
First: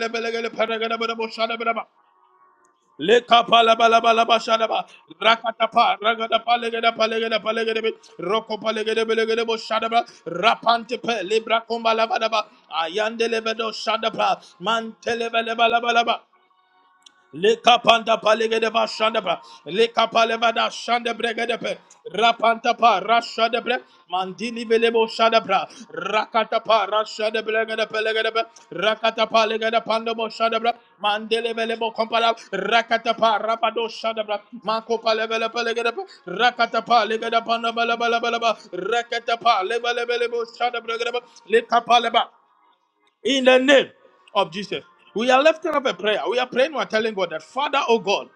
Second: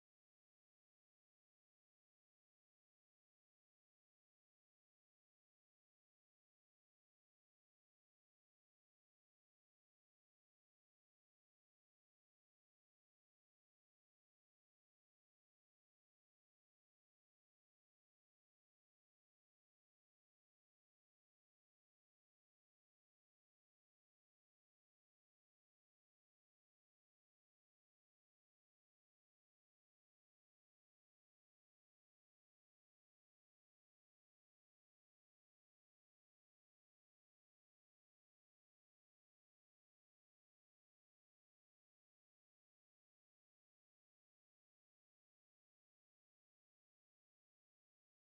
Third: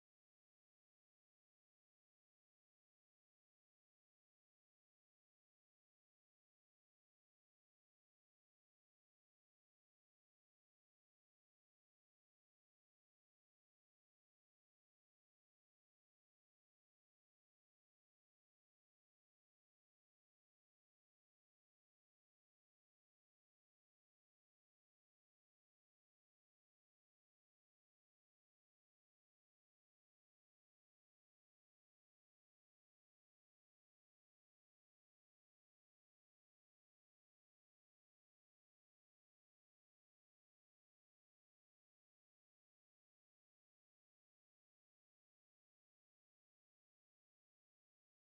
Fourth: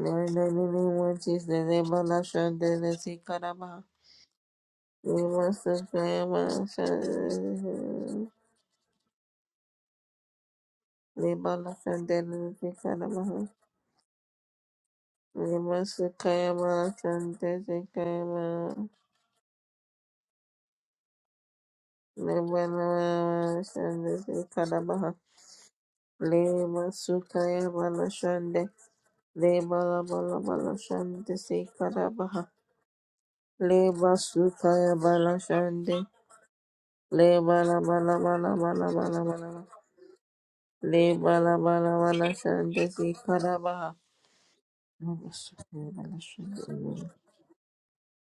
Speaker 1: Le le le le one cheese de le bala shande de ze kara
Speaker 2: Lekapa la
Speaker 1: baha.
Speaker 2: ba la ba la ba shada
Speaker 1: Leba
Speaker 2: pa,
Speaker 1: sukaya
Speaker 2: ragada pa,
Speaker 1: bala
Speaker 2: legada pa, legada pa, legada be.
Speaker 1: shande.
Speaker 2: Roko pa, legada be, legada bo shada ba. Rapante pe,
Speaker 1: Leba
Speaker 2: libra
Speaker 1: la
Speaker 2: komba la
Speaker 1: shande
Speaker 2: ba ba.
Speaker 1: de ze kara
Speaker 2: Ayande
Speaker 1: baha.
Speaker 2: le be do shada ba. Mante le be le
Speaker 1: Le
Speaker 2: ba.
Speaker 1: masuka ya bala shande, le
Speaker 2: Lekapanda
Speaker 1: bala
Speaker 2: palegede ba shandebra. Lekapalevada shandebregedepe.
Speaker 1: le
Speaker 2: Rapantapa
Speaker 1: bala
Speaker 2: rashadebre.
Speaker 1: shande, si
Speaker 2: Mandili velebo
Speaker 1: karabaha.
Speaker 2: shadebra.
Speaker 1: Le
Speaker 2: Rakatapa
Speaker 1: masuka ya
Speaker 2: rashadebregedepe
Speaker 1: bala
Speaker 2: legedepe.
Speaker 1: shande,
Speaker 2: Rakatapa
Speaker 1: le
Speaker 2: legede
Speaker 1: bala
Speaker 2: pandebo
Speaker 1: bala
Speaker 2: shadebra.
Speaker 1: bala shande,
Speaker 2: Mandele
Speaker 1: si
Speaker 2: velebo kompala.
Speaker 1: karabaha.
Speaker 2: Rakatapa rapado
Speaker 1: Le
Speaker 2: shadebra.
Speaker 1: masuka ya
Speaker 2: Makopa
Speaker 1: bala
Speaker 2: levele pelegedepe.
Speaker 1: shande,
Speaker 2: Rakatapa
Speaker 1: le
Speaker 2: legede
Speaker 1: bala
Speaker 2: pandebele
Speaker 1: bala
Speaker 2: bele bele
Speaker 1: bala
Speaker 2: ba.
Speaker 1: bala bala
Speaker 2: Rakatapa
Speaker 1: bala,
Speaker 2: levele velebo
Speaker 1: le
Speaker 2: shadebregedepe.
Speaker 1: bala bala
Speaker 2: Lekapaleba.
Speaker 1: bala shande, si
Speaker 2: In the name
Speaker 1: karabaha.
Speaker 2: of Jesus. We are lifting up a prayer. We are praying, we are telling God that, Father, oh God,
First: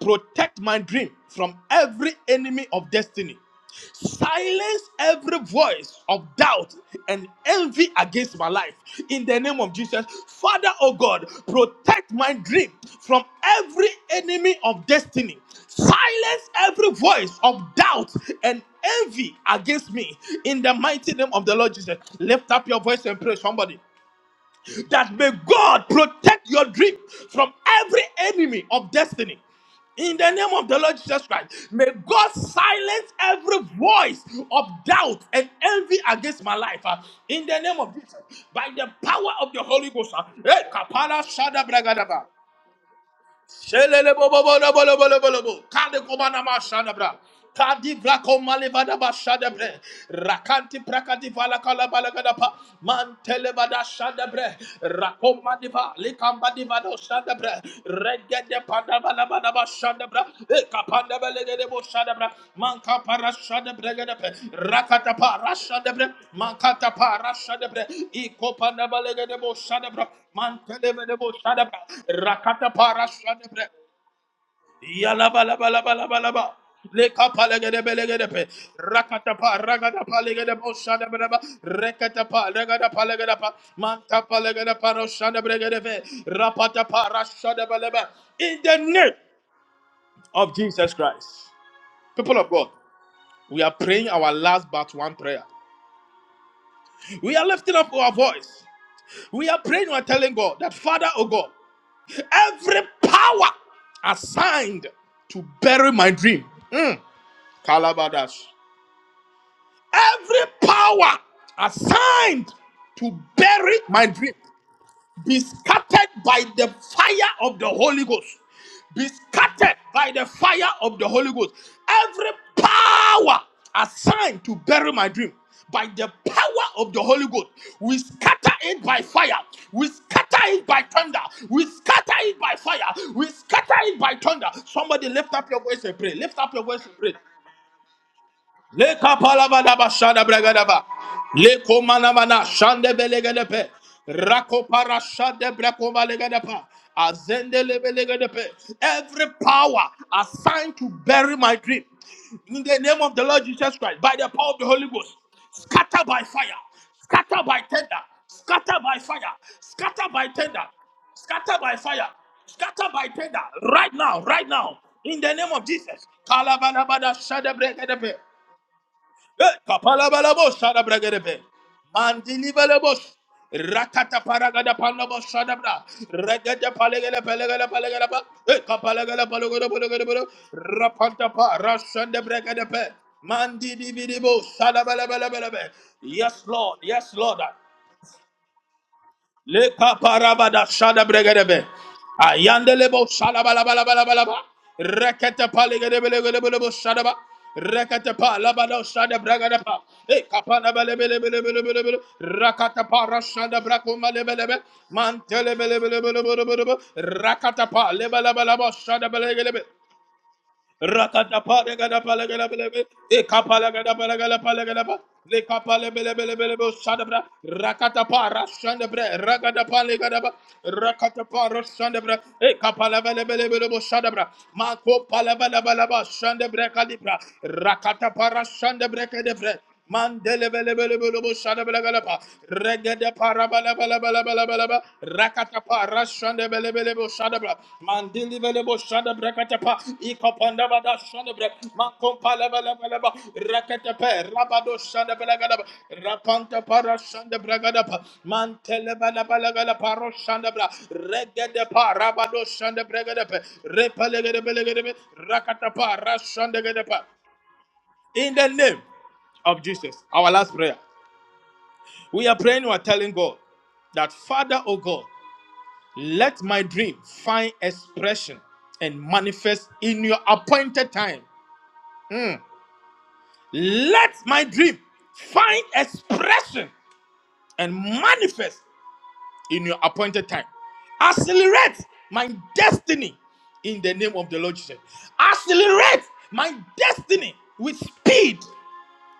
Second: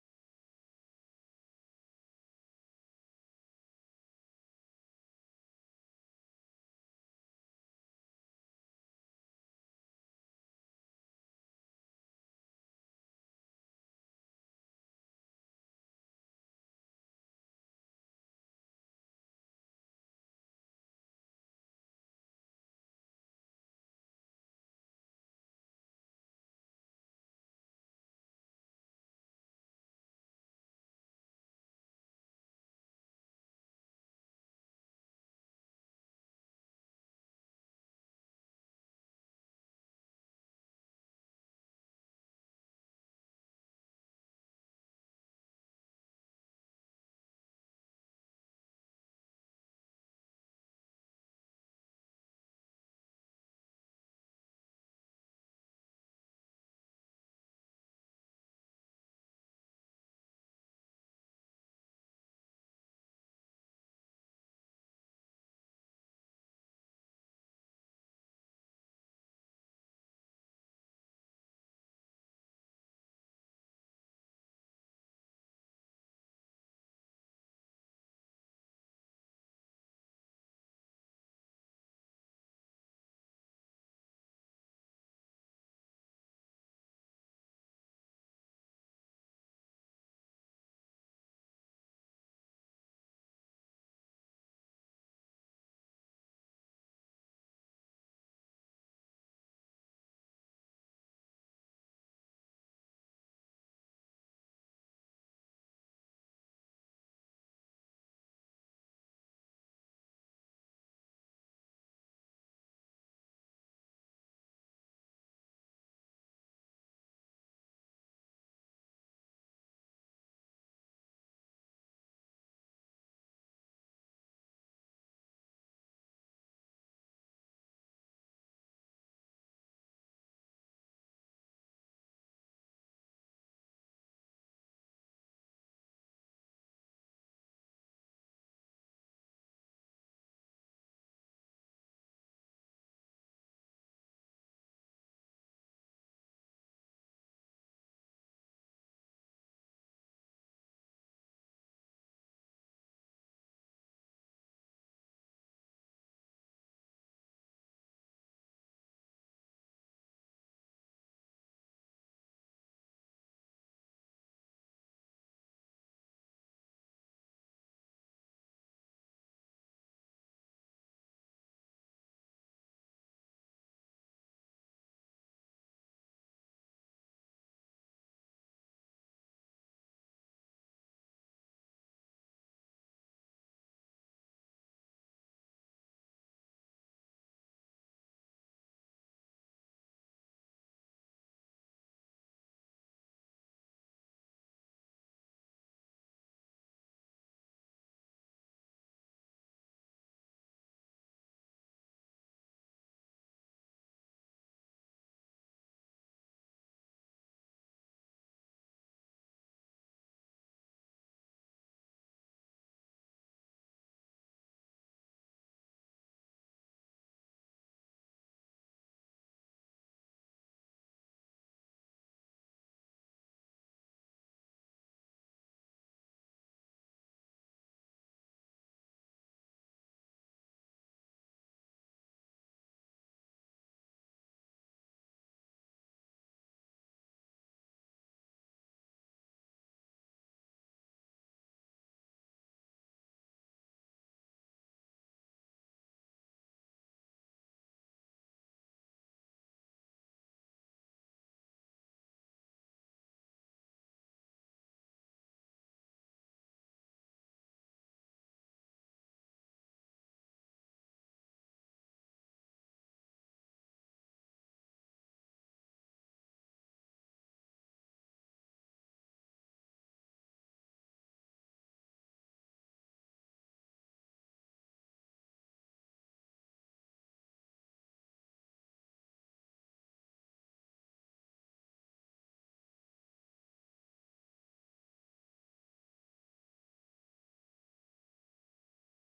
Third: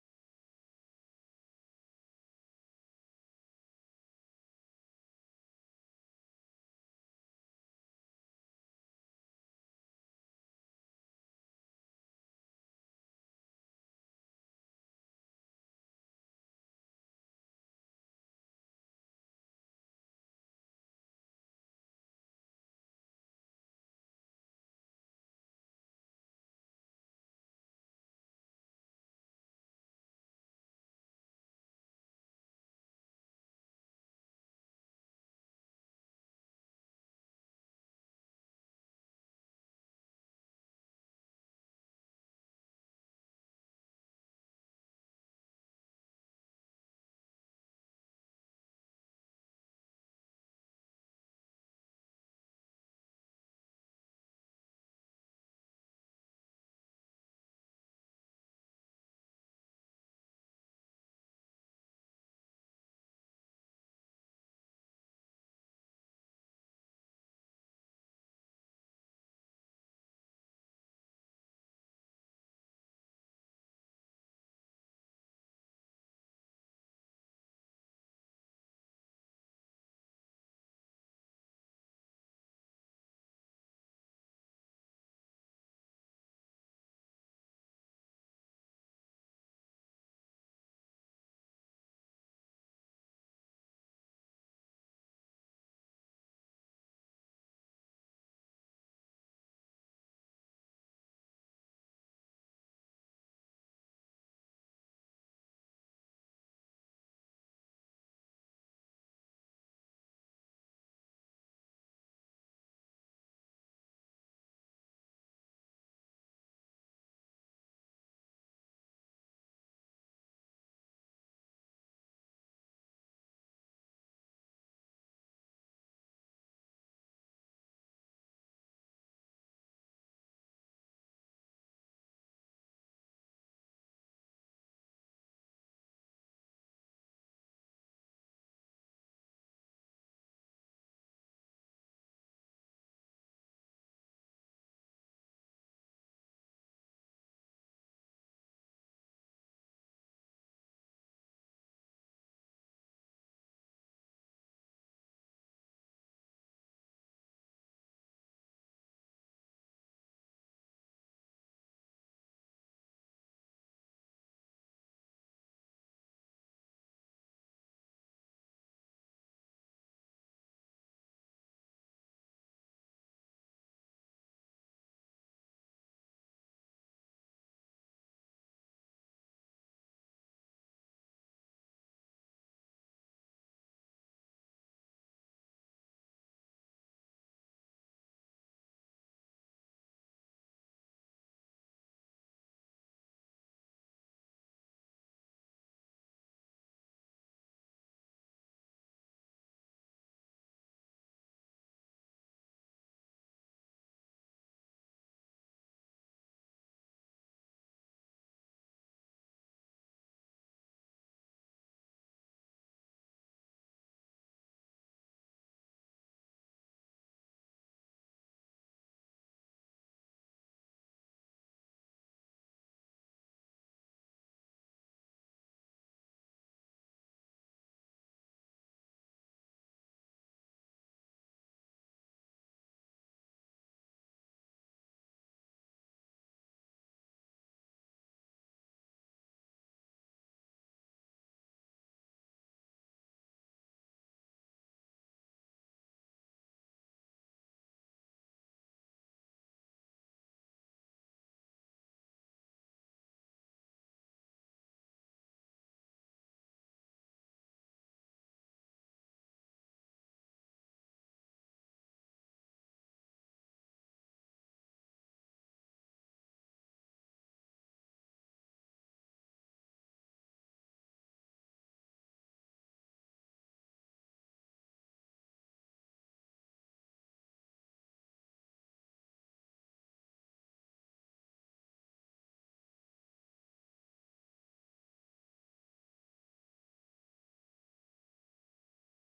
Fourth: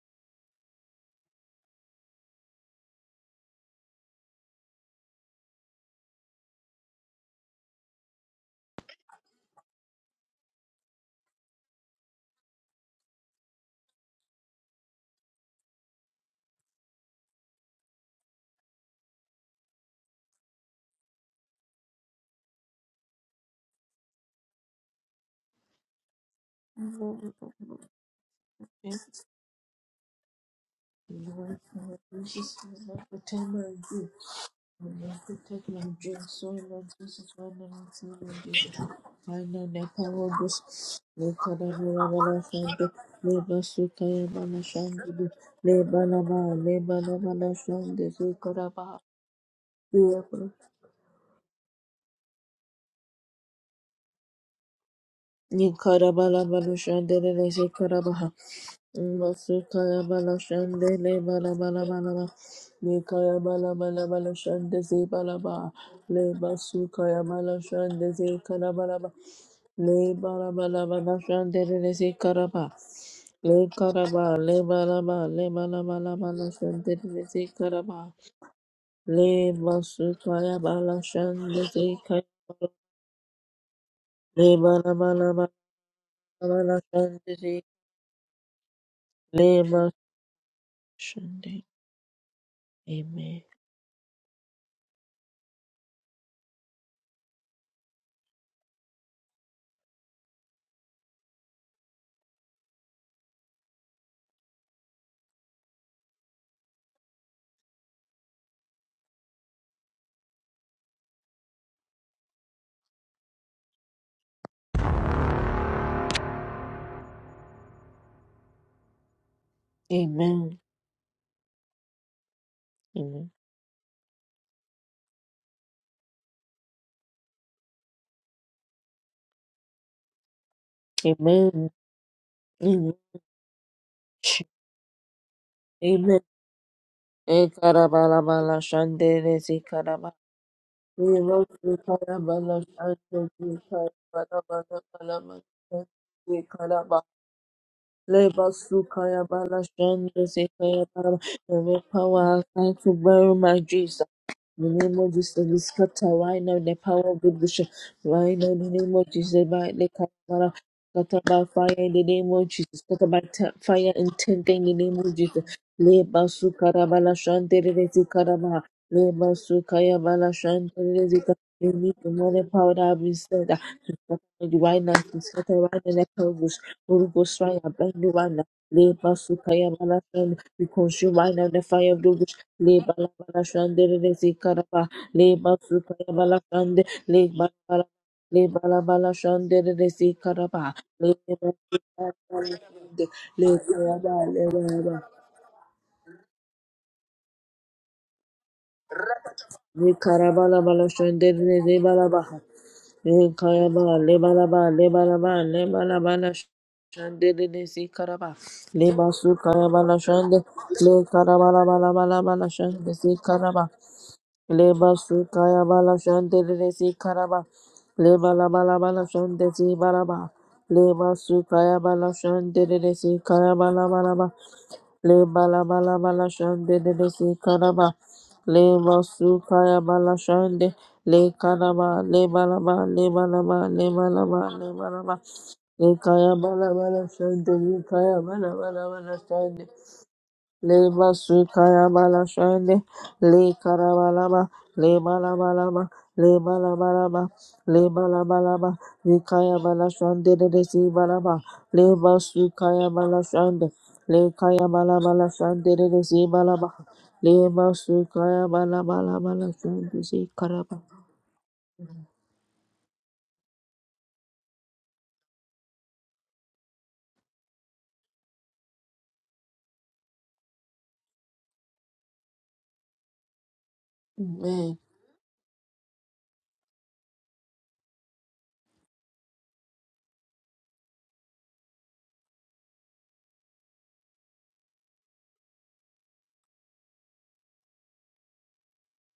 Speaker 2: protect my dream from every enemy of destiny. Silence every voice of doubt and envy against my life. In the name of Jesus, Father, oh God, protect my dream from every enemy of destiny. Silence every voice of doubt and envy against me. In the mighty name of the Lord Jesus, lift up your voice and pray, somebody that may God protect your dream from every enemy of destiny. In the name of the Lord Jesus Christ, may God silence every voice of
Speaker 1: Labor,
Speaker 2: doubt and envy against my life. uh, in the name of Jesus, by the power of the Holy Ghost. uh, eh, kapala shada bragadaba. Shelele bo bo bo lo bo lo bo lo bo lo bo. Kade komana ma shana bra. Kadi vrako malevada ba Rakanti prakati vala kala bala gada pa. Mantele bada shada bre. Rakoma diva
Speaker 1: Nikarabala
Speaker 2: likamba diva do
Speaker 1: Balushandele
Speaker 2: shada bre.
Speaker 1: Sekarabaha.
Speaker 2: Regede panda bala bala ba
Speaker 1: Masukaya
Speaker 2: shada bra. Eka panda
Speaker 1: Balashandele
Speaker 2: bele gede bo
Speaker 1: Balabala
Speaker 2: shada
Speaker 1: Balaba.
Speaker 2: bra. Manka
Speaker 1: Nikaya
Speaker 2: parasha de
Speaker 1: Balabala
Speaker 2: bregadepe,
Speaker 1: Balashande
Speaker 2: rakata
Speaker 1: Zebalaba.
Speaker 2: parasha de bre,
Speaker 1: Le
Speaker 2: mankata
Speaker 1: Basukaya
Speaker 2: parasha de bre,
Speaker 1: Balashande
Speaker 2: ikopa de
Speaker 1: Zekarabalaba.
Speaker 2: balega de bosha de bre,
Speaker 1: Le Balabala
Speaker 2: mantelebe de bosha de
Speaker 1: Balashandele
Speaker 2: bre,
Speaker 1: Sekaraba.
Speaker 2: rakata parasha de bre,
Speaker 1: Le Karaba, Le
Speaker 2: yala
Speaker 1: Balaba, Le
Speaker 2: bala bala bala
Speaker 1: Balabala
Speaker 2: bala ba,
Speaker 1: Balashandele
Speaker 2: leka palega de
Speaker 1: Sekaraba.
Speaker 2: belega de pe, rakata
Speaker 1: Le
Speaker 2: pa rakata palega de
Speaker 1: Basukaya
Speaker 2: bosha de bre ba,
Speaker 1: Balashande
Speaker 2: rekata
Speaker 1: karaba
Speaker 2: pa de pa, manta
Speaker 1: Le
Speaker 2: palega de parasha de
Speaker 1: Balabala
Speaker 2: brega de rapata parasha
Speaker 1: Balashandele
Speaker 2: de In the name
Speaker 1: Lema
Speaker 2: of Jesus Christ,
Speaker 1: Shande.
Speaker 2: people of God.
Speaker 1: Amen.
Speaker 2: We are praying our last but one prayer. We are lifting up our voice. We are praying, we are telling God that, Father, oh God, every power assigned to bury my dream. Mm, Kalabadash. Every power assigned to bury my dream. be scattered by the fire of the Holy Ghost. Be scattered by the
Speaker 1: Amen.
Speaker 2: fire of the Holy Ghost. Every
Speaker 1: Amen.
Speaker 2: power assigned to bury my dream by the power of the Holy Ghost, we scatter it by fire. We scatter it by thunder. We
Speaker 1: Amen.
Speaker 2: scatter it by fire.
Speaker 1: Amen.
Speaker 2: We scatter it by thunder. Somebody lift up your voice and pray.
Speaker 1: Amen.
Speaker 2: Lift up your voice and pray.
Speaker 1: E karabala bala
Speaker 2: Le
Speaker 1: shande rezi
Speaker 2: kapalabadaba
Speaker 1: karaba.
Speaker 2: shada bragadaba.
Speaker 1: We love
Speaker 2: Le
Speaker 1: you
Speaker 2: komanamana
Speaker 1: karabala
Speaker 2: shande
Speaker 1: shande we
Speaker 2: belegedepe.
Speaker 1: karabala bala
Speaker 2: Rakopara
Speaker 1: bala bala
Speaker 2: shande
Speaker 1: shande we
Speaker 2: brekovalegedepa.
Speaker 1: karaba.
Speaker 2: Azende lebelegedepe.
Speaker 1: Leba sukaya
Speaker 2: Every
Speaker 1: bala
Speaker 2: power
Speaker 1: shande rezi
Speaker 2: assigned to
Speaker 1: karabala.
Speaker 2: bury my
Speaker 1: The
Speaker 2: dream.
Speaker 1: power has
Speaker 2: In
Speaker 1: come
Speaker 2: the
Speaker 1: to
Speaker 2: name of the
Speaker 1: bury
Speaker 2: Lord
Speaker 1: my
Speaker 2: Jesus Christ,
Speaker 1: Jesus.
Speaker 2: by the power of the
Speaker 1: In
Speaker 2: Holy
Speaker 1: the name of
Speaker 2: Ghost,
Speaker 1: Jesus, we
Speaker 2: scatter
Speaker 1: scatter
Speaker 2: by
Speaker 1: right now
Speaker 2: fire,
Speaker 1: the power of good
Speaker 2: scatter by
Speaker 1: vision.
Speaker 2: tender,
Speaker 1: Right now, in the
Speaker 2: scatter
Speaker 1: name
Speaker 2: by
Speaker 1: of
Speaker 2: fire,
Speaker 1: Jesus, by the
Speaker 2: scatter by
Speaker 1: Katamara,
Speaker 2: tender,
Speaker 1: scatter by
Speaker 2: scatter by
Speaker 1: fire in the
Speaker 2: fire,
Speaker 1: name of Jesus,
Speaker 2: scatter
Speaker 1: scatter
Speaker 2: by
Speaker 1: by
Speaker 2: tender,
Speaker 1: t- fire
Speaker 2: right
Speaker 1: and
Speaker 2: now, right
Speaker 1: tender in the
Speaker 2: now,
Speaker 1: name of
Speaker 2: in the
Speaker 1: Jesus.
Speaker 2: name of
Speaker 1: Le
Speaker 2: Jesus.
Speaker 1: basu karabala
Speaker 2: Kalabalabada
Speaker 1: shantere rezi
Speaker 2: shadabrekedepe.
Speaker 1: karama. Le
Speaker 2: Eh,
Speaker 1: basu kaya
Speaker 2: kapala
Speaker 1: bala
Speaker 2: balabo shada
Speaker 1: shantere rezi karama.
Speaker 2: bragerebe,
Speaker 1: We need the money
Speaker 2: Mandili
Speaker 1: power that
Speaker 2: balabo.
Speaker 1: have been said that to scatter
Speaker 2: rakata
Speaker 1: the
Speaker 2: paragada
Speaker 1: right now,
Speaker 2: pandabo
Speaker 1: to
Speaker 2: shada
Speaker 1: scatter right
Speaker 2: bra.
Speaker 1: now, the power of good
Speaker 2: Regede
Speaker 1: Holy
Speaker 2: palegele
Speaker 1: Ghost fire,
Speaker 2: pelegele
Speaker 1: burn the
Speaker 2: pelegele pa.
Speaker 1: right now.
Speaker 2: Eh,
Speaker 1: Le
Speaker 2: kapalegele
Speaker 1: basu kaya
Speaker 2: palogede
Speaker 1: bala
Speaker 2: palogede palogede.
Speaker 1: shantere, we consume
Speaker 2: Rapanta
Speaker 1: right now
Speaker 2: pa
Speaker 1: the fire of the
Speaker 2: rashande
Speaker 1: Holy Ghost. Le
Speaker 2: bregedepe.
Speaker 1: bala bala shande
Speaker 2: Mandidi
Speaker 1: re re si
Speaker 2: bidibo
Speaker 1: karaba
Speaker 2: shada bele
Speaker 1: le
Speaker 2: bele bele be.
Speaker 1: basu kaya bala
Speaker 2: Yes, Lord.
Speaker 1: shande
Speaker 2: Yes,
Speaker 1: le bala
Speaker 2: Lord.
Speaker 1: bala le bala bala shande
Speaker 2: Le
Speaker 1: re re si karaba
Speaker 2: kaparabada shada
Speaker 1: le
Speaker 2: bregedebe.
Speaker 1: basu kaya bala shande
Speaker 2: Ayandelebo shada
Speaker 1: le
Speaker 2: bala bala
Speaker 1: karaba
Speaker 2: bala bala ba.
Speaker 1: le bala bala
Speaker 2: Rekete paligedebe legedebe lebo shada ba. Rekete pa labada shada bregede pa.
Speaker 1: le
Speaker 2: E
Speaker 1: karaba la
Speaker 2: kapana
Speaker 1: bala
Speaker 2: bele bele
Speaker 1: shande
Speaker 2: bele
Speaker 1: re
Speaker 2: bele
Speaker 1: re
Speaker 2: bele bele.
Speaker 1: bala baha
Speaker 2: Rakata pa
Speaker 1: le
Speaker 2: rashada
Speaker 1: kaya bala
Speaker 2: brakuma
Speaker 1: le
Speaker 2: lebe
Speaker 1: bala
Speaker 2: lebe.
Speaker 1: bala le bala bala
Speaker 2: Mantele
Speaker 1: le
Speaker 2: bele
Speaker 1: bala
Speaker 2: bele bele
Speaker 1: bala
Speaker 2: bele bele bele.
Speaker 1: shande re re
Speaker 2: Rakata
Speaker 1: si
Speaker 2: pa leba
Speaker 1: karaba
Speaker 2: leba leba
Speaker 1: le
Speaker 2: shada
Speaker 1: basu
Speaker 2: bele lebe.
Speaker 1: kaya bala shande le
Speaker 2: Rakata
Speaker 1: karaba la bala
Speaker 2: palegada
Speaker 1: bala bala
Speaker 2: palegada belebe,
Speaker 1: shande si karaba
Speaker 2: ekapalagada palegada palegada
Speaker 1: Leba
Speaker 2: ba,
Speaker 1: sukaya
Speaker 2: lekapale
Speaker 1: bala
Speaker 2: bele bele
Speaker 1: shante
Speaker 2: bele
Speaker 1: lele
Speaker 2: bo
Speaker 1: si
Speaker 2: shadabra,
Speaker 1: karaba.
Speaker 2: rakata
Speaker 1: Leba
Speaker 2: para
Speaker 1: la bala bala
Speaker 2: shandebra
Speaker 1: shante si baraba. Leba sukaya bala shante lele si kaya bala bala ba. Leba la bala bala shante lele
Speaker 2: kalibra,
Speaker 1: si karaba.
Speaker 2: rakata para
Speaker 1: Leba
Speaker 2: shandebra kadebra,
Speaker 1: sukaya bala
Speaker 2: Mandele
Speaker 1: shante
Speaker 2: bele bele
Speaker 1: le
Speaker 2: bele bo shada bele
Speaker 1: karaba.
Speaker 2: Mandelebelebelebelebo pa
Speaker 1: Leba la ba
Speaker 2: Regede
Speaker 1: leba
Speaker 2: pa
Speaker 1: la ba
Speaker 2: bele bele
Speaker 1: leba la
Speaker 2: bele bele
Speaker 1: ba
Speaker 2: bele ba
Speaker 1: leba la ba.
Speaker 2: rakata pa rashande
Speaker 1: Le
Speaker 2: bele parabalabalabalabalabalaba. Rakatapa
Speaker 1: kaya bala bala
Speaker 2: rashandabelebelebo
Speaker 1: shante
Speaker 2: shadabra.
Speaker 1: le kaya bala
Speaker 2: Mandilibelebo bele bo
Speaker 1: bala bala
Speaker 2: shada bra rakata
Speaker 1: shante.
Speaker 2: pa ikopanda ba da
Speaker 1: Leba
Speaker 2: shande bra
Speaker 1: sukaya bala
Speaker 2: makompa bele shadabra.
Speaker 1: shande,
Speaker 2: Makompalabalabalaba.
Speaker 1: le
Speaker 2: Rakatepe
Speaker 1: karabalaba,
Speaker 2: rabado
Speaker 1: le
Speaker 2: shande bele gada ba
Speaker 1: balabalaba, le
Speaker 2: rapanta para
Speaker 1: balabalaba,
Speaker 2: shande bra
Speaker 1: le
Speaker 2: gada pa shadabalagalaba. bele rashandabragadapa.
Speaker 1: balabalaba, vikaya
Speaker 2: Mantelebalabalagala
Speaker 1: bala
Speaker 2: paro
Speaker 1: shande de de
Speaker 2: shandabra.
Speaker 1: si balaba,
Speaker 2: Regede pa
Speaker 1: leba
Speaker 2: rabado shande
Speaker 1: sukaya
Speaker 2: bra
Speaker 1: bala
Speaker 2: gada pa rabado bele parabado shandabragadepe.
Speaker 1: shande, le kaya
Speaker 2: Repelegedebelegedebe.
Speaker 1: bala bala shande de de si balaba,
Speaker 2: Rakatapa pa.
Speaker 1: leba
Speaker 2: In
Speaker 1: sukaya
Speaker 2: the
Speaker 1: bala
Speaker 2: name
Speaker 1: bala bala
Speaker 2: of
Speaker 1: shande
Speaker 2: Jesus,
Speaker 1: si
Speaker 2: our last
Speaker 1: karaba.
Speaker 2: prayer. We are praying, we are telling God that, Father, oh God, let my dream find expression and manifest in your appointed time. Let my
Speaker 1: Amen.
Speaker 2: dream find expression and manifest in your appointed time. Accelerate my destiny in the name of the Lord Jesus. Accelerate my destiny with speed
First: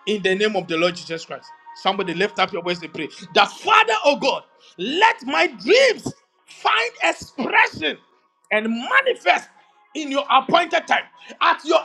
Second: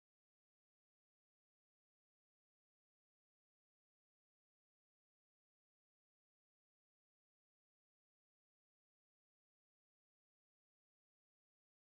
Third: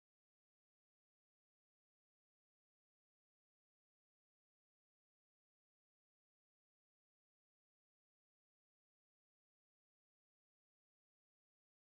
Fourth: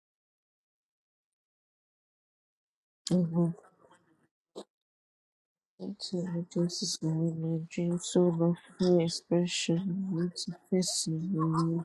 Speaker 2: in the name of the Lord Jesus Christ. Somebody lift up your voice and pray. The Father, oh God, let my dreams
Speaker 1: Into
Speaker 2: find
Speaker 1: Jesus' name, my
Speaker 2: expression
Speaker 1: dreams soul of
Speaker 2: and
Speaker 1: full
Speaker 2: manifest
Speaker 1: expression,
Speaker 2: in your appointed time.
Speaker 1: manifesting
Speaker 2: At your
Speaker 1: in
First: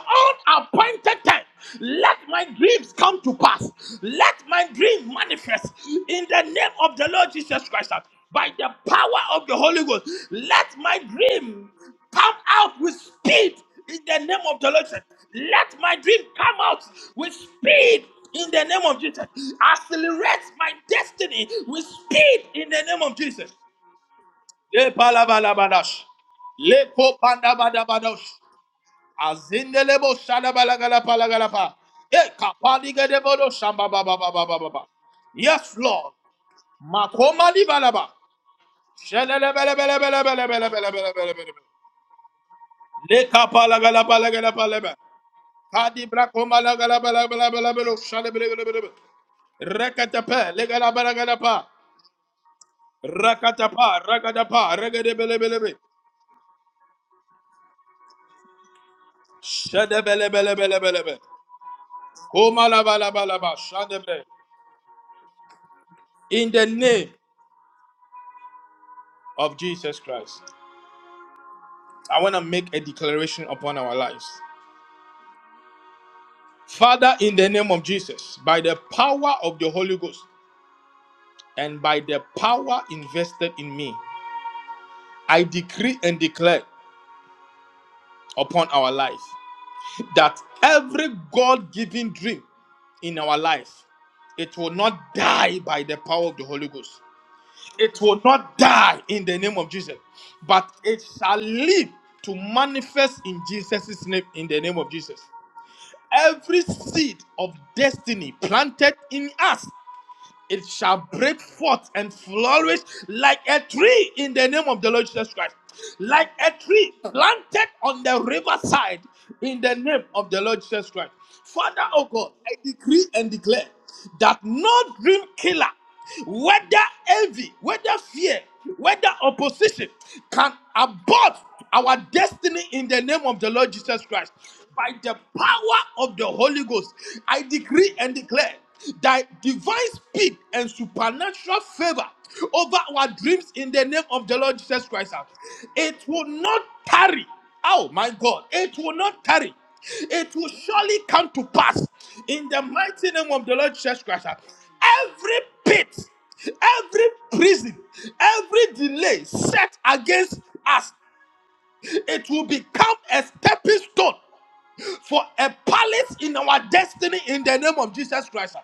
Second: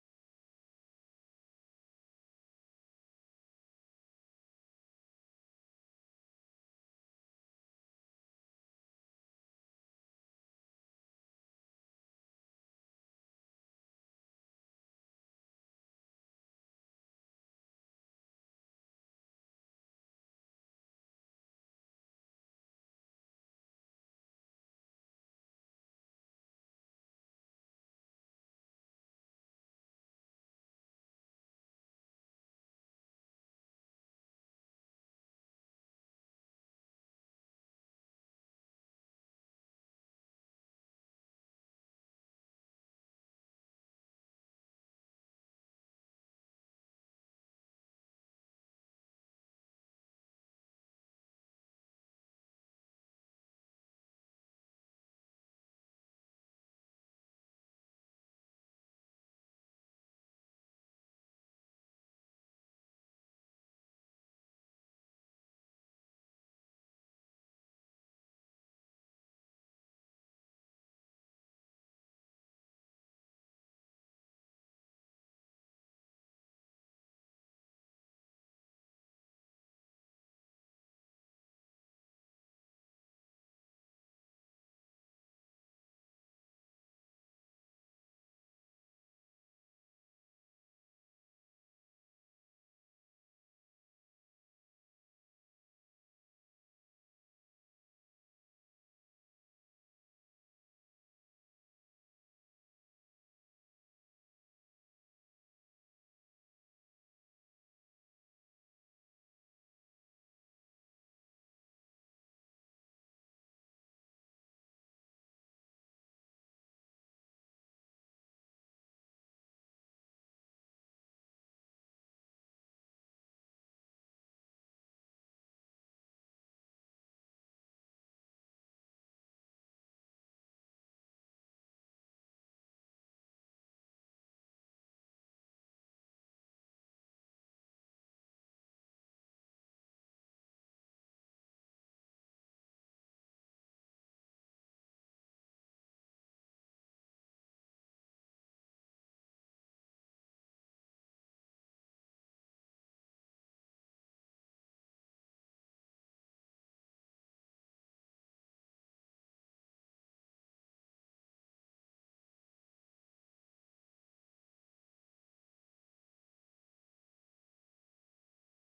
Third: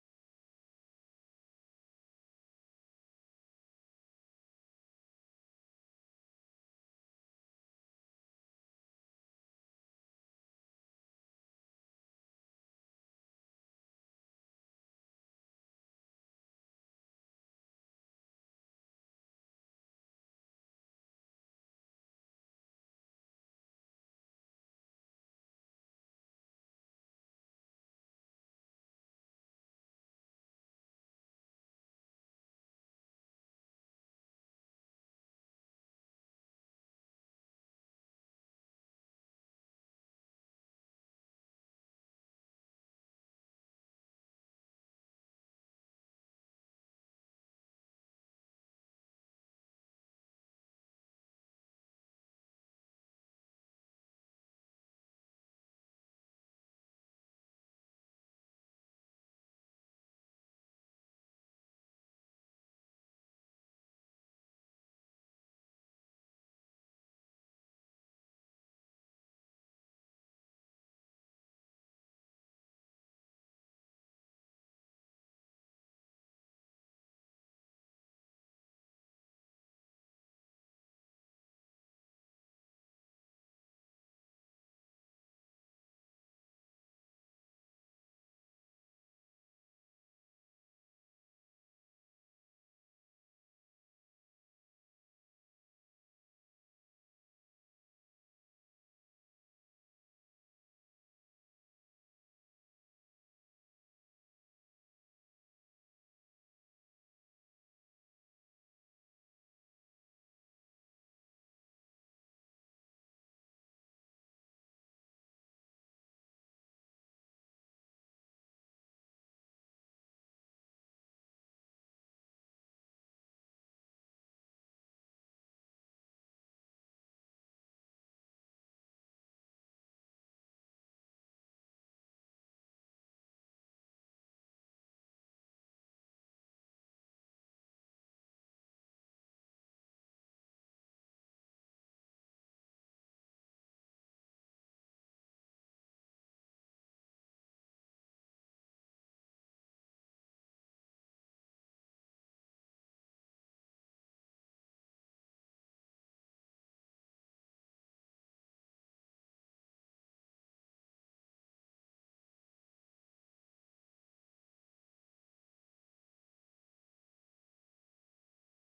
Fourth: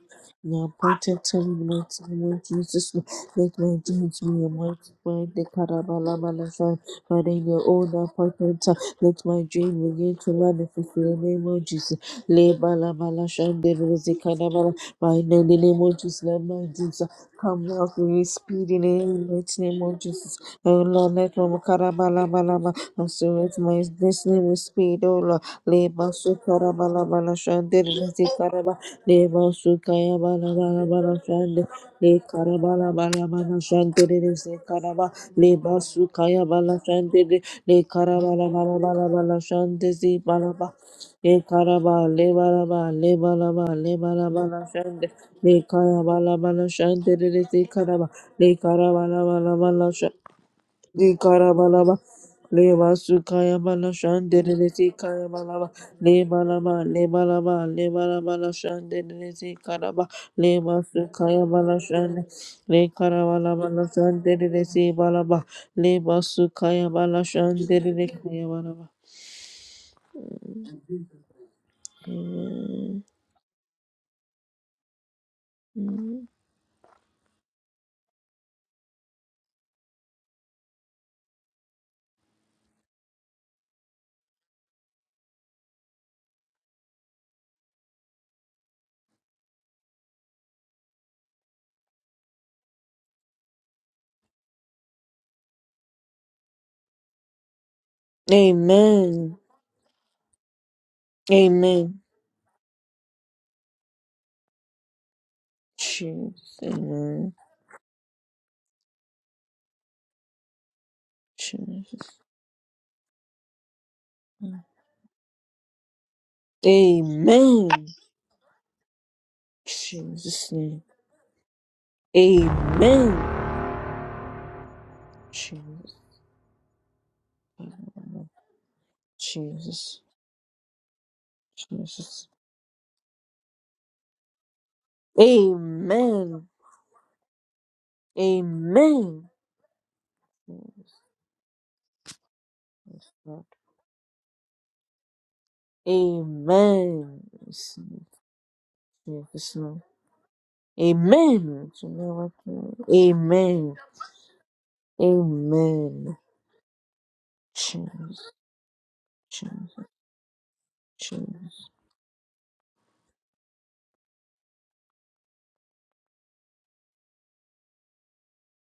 Speaker 1: the
Speaker 2: appointed
Speaker 1: appointed
Speaker 2: time,
Speaker 1: time, mighty
Speaker 2: let
Speaker 1: name of
Speaker 2: my dreams
Speaker 1: Jesus.
Speaker 2: come to
Speaker 1: Let my
Speaker 2: pass.
Speaker 1: dreams be
Speaker 2: Let my dream
Speaker 1: multiplied, the
Speaker 2: manifest in the name
Speaker 1: Karabalabalasan,
Speaker 2: of the
Speaker 1: Father,
Speaker 2: Lord
Speaker 1: in your
Speaker 2: Jesus Christ
Speaker 1: own
Speaker 2: by
Speaker 1: appointed
Speaker 2: the
Speaker 1: time. Let
Speaker 2: power
Speaker 1: my
Speaker 2: of the Holy
Speaker 1: dream
Speaker 2: Ghost.
Speaker 1: begin to
Speaker 2: Let
Speaker 1: manifest
Speaker 2: my
Speaker 1: in the name of
Speaker 2: dream
Speaker 1: Jesus.
Speaker 2: come out with speed
Speaker 1: Lebalabalashan,
Speaker 2: in
Speaker 1: Devilizzi
Speaker 2: the name of the
Speaker 1: Karabala,
Speaker 2: Lord. Jesus.
Speaker 1: by the
Speaker 2: Let
Speaker 1: name
Speaker 2: my
Speaker 1: of
Speaker 2: dream
Speaker 1: Jesus, let
Speaker 2: come
Speaker 1: my
Speaker 2: out
Speaker 1: dreams
Speaker 2: with
Speaker 1: come out
Speaker 2: speed
Speaker 1: with
Speaker 2: in the
Speaker 1: speed in
Speaker 2: name of
Speaker 1: the
Speaker 2: Jesus.
Speaker 1: mighty name of Jesus.
Speaker 2: Accelerate my
Speaker 1: Oh Lord, let my
Speaker 2: destiny with speed
Speaker 1: Karabalabala.
Speaker 2: in the name
Speaker 1: And
Speaker 2: of
Speaker 1: so
Speaker 2: Jesus.
Speaker 1: it's my destiny with
Speaker 2: Le
Speaker 1: speed, O Lord.
Speaker 2: palabalabadash.
Speaker 1: Leba sukara
Speaker 2: Le
Speaker 1: bala bala shande, lezi
Speaker 2: kopandabadabadosh.
Speaker 1: karaba. Leba
Speaker 2: Azindelebo
Speaker 1: sukaya bala bala bala shande.
Speaker 2: shadabalagalapalagalapa.
Speaker 1: Le
Speaker 2: Eh,
Speaker 1: karabala bala
Speaker 2: kapaligadebodo
Speaker 1: bala shande, lezi
Speaker 2: shambababababababa.
Speaker 1: karaba.
Speaker 2: Yes,
Speaker 1: Leba
Speaker 2: Lord.
Speaker 1: sukaya bala shande, le
Speaker 2: Makoma
Speaker 1: le
Speaker 2: libalaba.
Speaker 1: karabala bala bala bala
Speaker 2: Shelele bele
Speaker 1: shande,
Speaker 2: bele
Speaker 1: zi
Speaker 2: bele bele
Speaker 1: bala
Speaker 2: bele
Speaker 1: ba.
Speaker 2: bele bele bele
Speaker 1: Le
Speaker 2: bele
Speaker 1: karaba, le bala ba, le
Speaker 2: Le
Speaker 1: bala ba,
Speaker 2: kapala
Speaker 1: le
Speaker 2: gala bala
Speaker 1: bala
Speaker 2: gala
Speaker 1: bala
Speaker 2: bala bala.
Speaker 1: shande. Le
Speaker 2: Kadi
Speaker 1: karabala
Speaker 2: brakoma
Speaker 1: bala
Speaker 2: la gala
Speaker 1: shande,
Speaker 2: bala bala
Speaker 1: lezi
Speaker 2: bala bala.
Speaker 1: karaba.
Speaker 2: Shale bele
Speaker 1: Le
Speaker 2: bele bele bele
Speaker 1: karabala bala
Speaker 2: Shelelebelebelebelebelebelebelebelebele. Lekapalagalabalagalabalabe. Kadibrakomalagalabalabalabalabelo. Shalebelebelebelebe.
Speaker 1: bala shande.
Speaker 2: Rakatapa, legalabalagalabalaba.
Speaker 1: Nikarabalaba. Leba sukaya
Speaker 2: Rakatapa,
Speaker 1: bala shandere
Speaker 2: rakatapa,
Speaker 1: lesi kaya balaba.
Speaker 2: regadebelebelebe.
Speaker 1: Leba laba, leba laba, leba laba la shandere lesi
Speaker 2: Shadebelebelebelebelebe. Komalabalabalaba. bele Shade
Speaker 1: karaba.
Speaker 2: bele bele bele
Speaker 1: Leba
Speaker 2: bele bele.
Speaker 1: sukaya bala shande.
Speaker 2: Koma la
Speaker 1: Le
Speaker 2: bala bala
Speaker 1: karabala
Speaker 2: bala.
Speaker 1: bala
Speaker 2: Shade bele.
Speaker 1: shandere lesi balaba. Leba
Speaker 2: In the
Speaker 1: sukaya
Speaker 2: name
Speaker 1: bala shandere le kaya balaba.
Speaker 2: of Jesus Christ, I want to make a
Speaker 1: Amen.
Speaker 2: declaration upon our lives. Father, in the name of Jesus, by the power of the Holy Ghost, and by the power invested in me, I decree and declare upon our life that every God given dream in our life, it will not die by the power of the Holy Ghost. It will not die in
Speaker 1: Amen.
Speaker 2: the name of Jesus, but it shall live
Speaker 1: Amen.
Speaker 2: to manifest in Jesus' name, in the name of Jesus.
Speaker 1: Jesus.
Speaker 2: Every seed
Speaker 1: Amen.
Speaker 2: of destiny planted in us it shall break forth
Speaker 1: Jesus.
Speaker 2: and flourish like a tree in the name of the Lord Jesus Christ. Like a tree planted
Speaker 1: Amen.
Speaker 2: on the riverside in the name of the
Speaker 1: Jesus
Speaker 2: Lord
Speaker 1: name.
Speaker 2: Jesus Christ. Father, oh God, I decree and
Speaker 1: Amen.
Speaker 2: declare that no dream killer,
Speaker 1: Jesus.
Speaker 2: whether envy, whether
Speaker 1: Amen.
Speaker 2: fear, whether opposition,
Speaker 1: Jesus.
Speaker 2: can abort our
Speaker 1: Jesus.
Speaker 2: destiny in the name of the Lord Jesus Christ. By the power of the
Speaker 1: Amen.
Speaker 2: Holy Ghost, I decree and declare
Speaker 1: Amen.
Speaker 2: that divine speed and
Speaker 1: Jesus,
Speaker 2: supernatural favor over our
Speaker 1: Lord.
Speaker 2: dreams in the name of the Lord Jesus Christ. It will not
Speaker 1: Amen.
Speaker 2: tarry. Oh my
Speaker 1: Jesus.
Speaker 2: God, it will not tarry.
Speaker 1: Lord.
Speaker 2: It will surely come to
Speaker 1: Amen.
Speaker 2: pass
Speaker 1: You know
Speaker 2: in the
Speaker 1: what?
Speaker 2: mighty name of the
Speaker 1: Amen.
Speaker 2: Lord Jesus Christ. Every pit
Speaker 1: Amen.
Speaker 2: every prison,
Speaker 1: Jesus.
Speaker 2: every delay
Speaker 1: Jesus.
Speaker 2: set against us
Speaker 1: Jesus.
Speaker 2: it will become a stepping stone for a palace in our destiny in the name of Jesus Christ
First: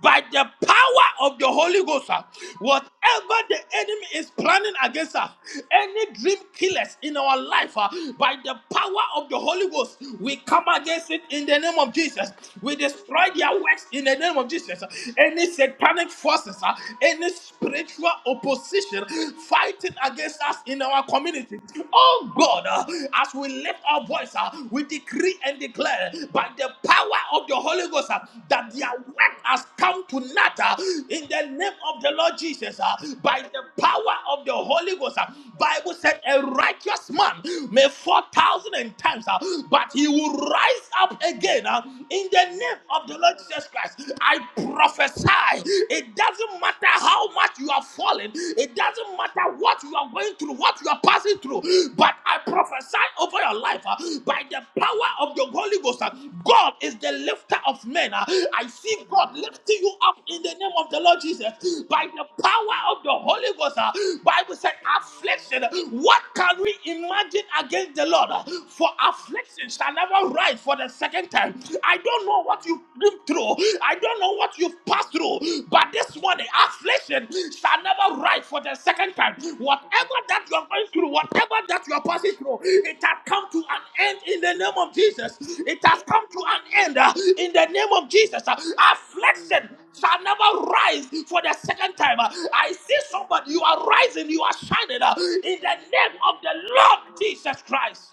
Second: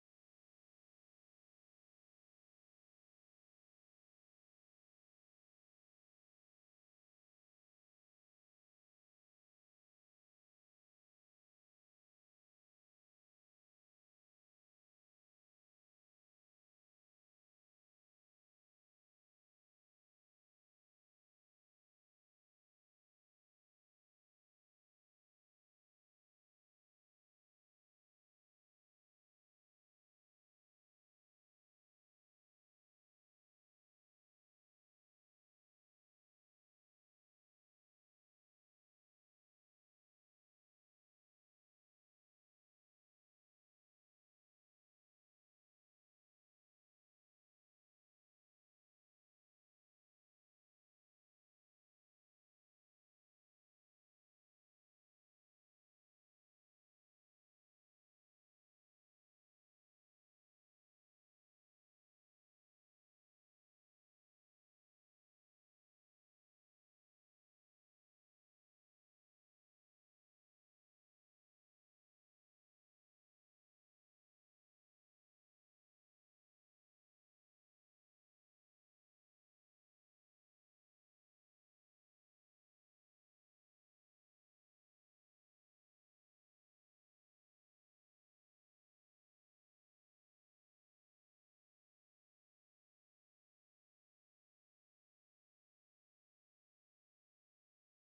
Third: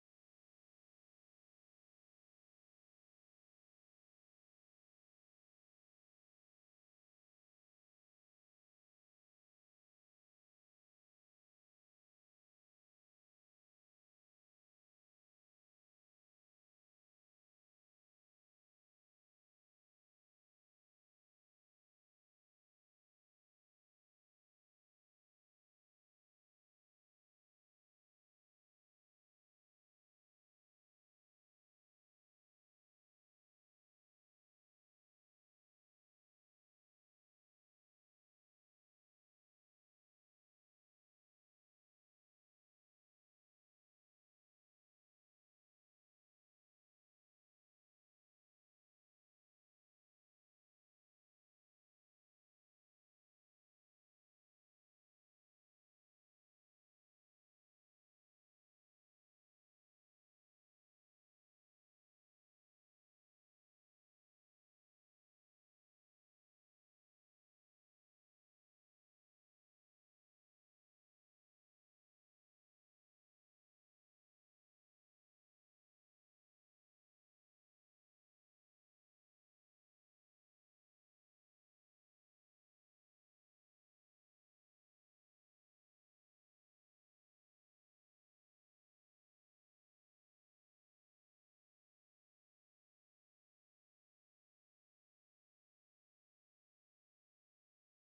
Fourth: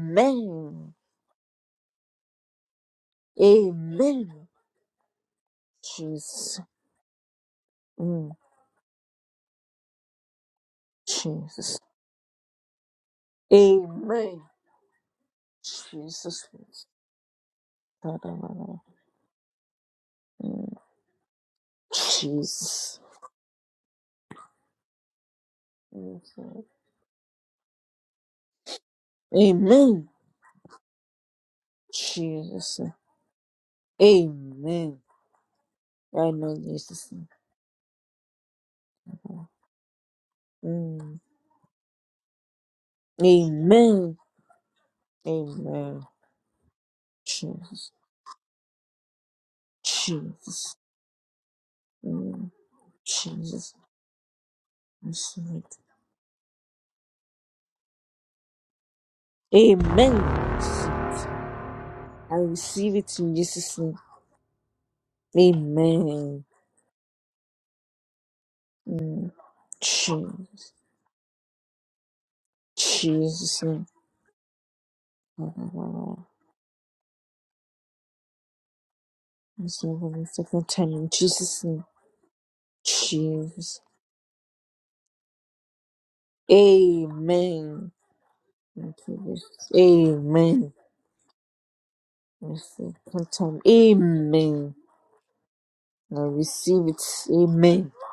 Speaker 2: by the power of the Holy Ghost, ah, whatever the enemy is
Speaker 1: Amen.
Speaker 2: planning against us, any dream
Speaker 1: Jesus.
Speaker 2: killers in our life, ah,
Speaker 1: Mm.
Speaker 2: by the power of the Holy Ghost, we come against it in the name
Speaker 1: Jesus.
Speaker 2: of Jesus. We destroy their works in the name
Speaker 1: Amen.
Speaker 2: of Jesus. Any satanic
Speaker 1: Jesus.
Speaker 2: forces, ah, any spiritual opposition fighting against us
Speaker 1: Mm,
Speaker 2: in our community, oh God, ah,
Speaker 1: Jesus.
Speaker 2: as we lift our voice, we decree and declare by
Speaker 1: Mhm.
Speaker 2: the power of the Holy Ghost uh, that their work has come
Speaker 1: Amen.
Speaker 2: to naught uh, in the name of the Lord Jesus.
Speaker 1: Jesus.
Speaker 2: uh, By the power of the Holy
Speaker 1: Amen.
Speaker 2: Ghost, uh, Bible said
Speaker 1: Right
Speaker 2: a
Speaker 1: now,
Speaker 2: righteous
Speaker 1: Jesus.
Speaker 2: man may fall thousand and times, uh, but he will rise
Speaker 1: Mm.
Speaker 2: up again uh, in the name of the Lord Jesus Christ.
Speaker 1: Amen.
Speaker 2: I prophesy.
Speaker 1: Amen.
Speaker 2: It doesn't matter how much you are
Speaker 1: Jesus.
Speaker 2: falling. It doesn't doesn't matter what you are going through, what
Speaker 1: Jesus.
Speaker 2: you are passing through, but I
Speaker 1: Mm.
Speaker 2: prophesy over your
Speaker 1: Jesus.
Speaker 2: life uh, by the power of the
Speaker 1: Receive
Speaker 2: Holy
Speaker 1: it.
Speaker 2: Ghost. uh, God is the lifter of men. uh, I see God lifting you up
Speaker 1: Amen.
Speaker 2: in the name of the Lord Jesus by the
Speaker 1: I
Speaker 2: power
Speaker 1: receive
Speaker 2: of the
Speaker 1: it in
Speaker 2: Holy
Speaker 1: Jesus'
Speaker 2: Ghost. uh,
Speaker 1: name.
Speaker 2: Bible said, affliction. What
Speaker 1: Amen.
Speaker 2: can we imagine against the Lord? For
Speaker 1: Mm.
Speaker 2: affliction shall never rise
Speaker 1: Jesus.
Speaker 2: for the second time. I don't know what you've been through.
Speaker 1: Jesus. name.
Speaker 2: I don't know what you've passed through, but this morning, affliction shall never rise for the second time.
Speaker 1: Receive
Speaker 2: Whatever
Speaker 1: it a
Speaker 2: that you're
Speaker 1: Second
Speaker 2: going
Speaker 1: time
Speaker 2: through,
Speaker 1: in
Speaker 2: whatever
Speaker 1: Jesus'
Speaker 2: that
Speaker 1: name.
Speaker 2: you're passing through, it has come to
Speaker 1: Jesus.
Speaker 2: an end in the name of Jesus. It has come to an end uh, in the
Speaker 1: Amen.
Speaker 2: name of Jesus. Uh,
Speaker 1: Thank you, Jesus.
Speaker 2: Affliction shall never
Speaker 1: Amen.
Speaker 2: rise for the second time. Uh, I
Speaker 1: Receive
Speaker 2: see somebody,
Speaker 1: time.
Speaker 2: you are rising, you are
Speaker 1: Amen.
Speaker 2: shining uh, in the name
Speaker 1: I
Speaker 2: of the
Speaker 1: receive
Speaker 2: Lord
Speaker 1: it.
Speaker 2: Jesus
Speaker 1: Amen.
Speaker 2: Christ.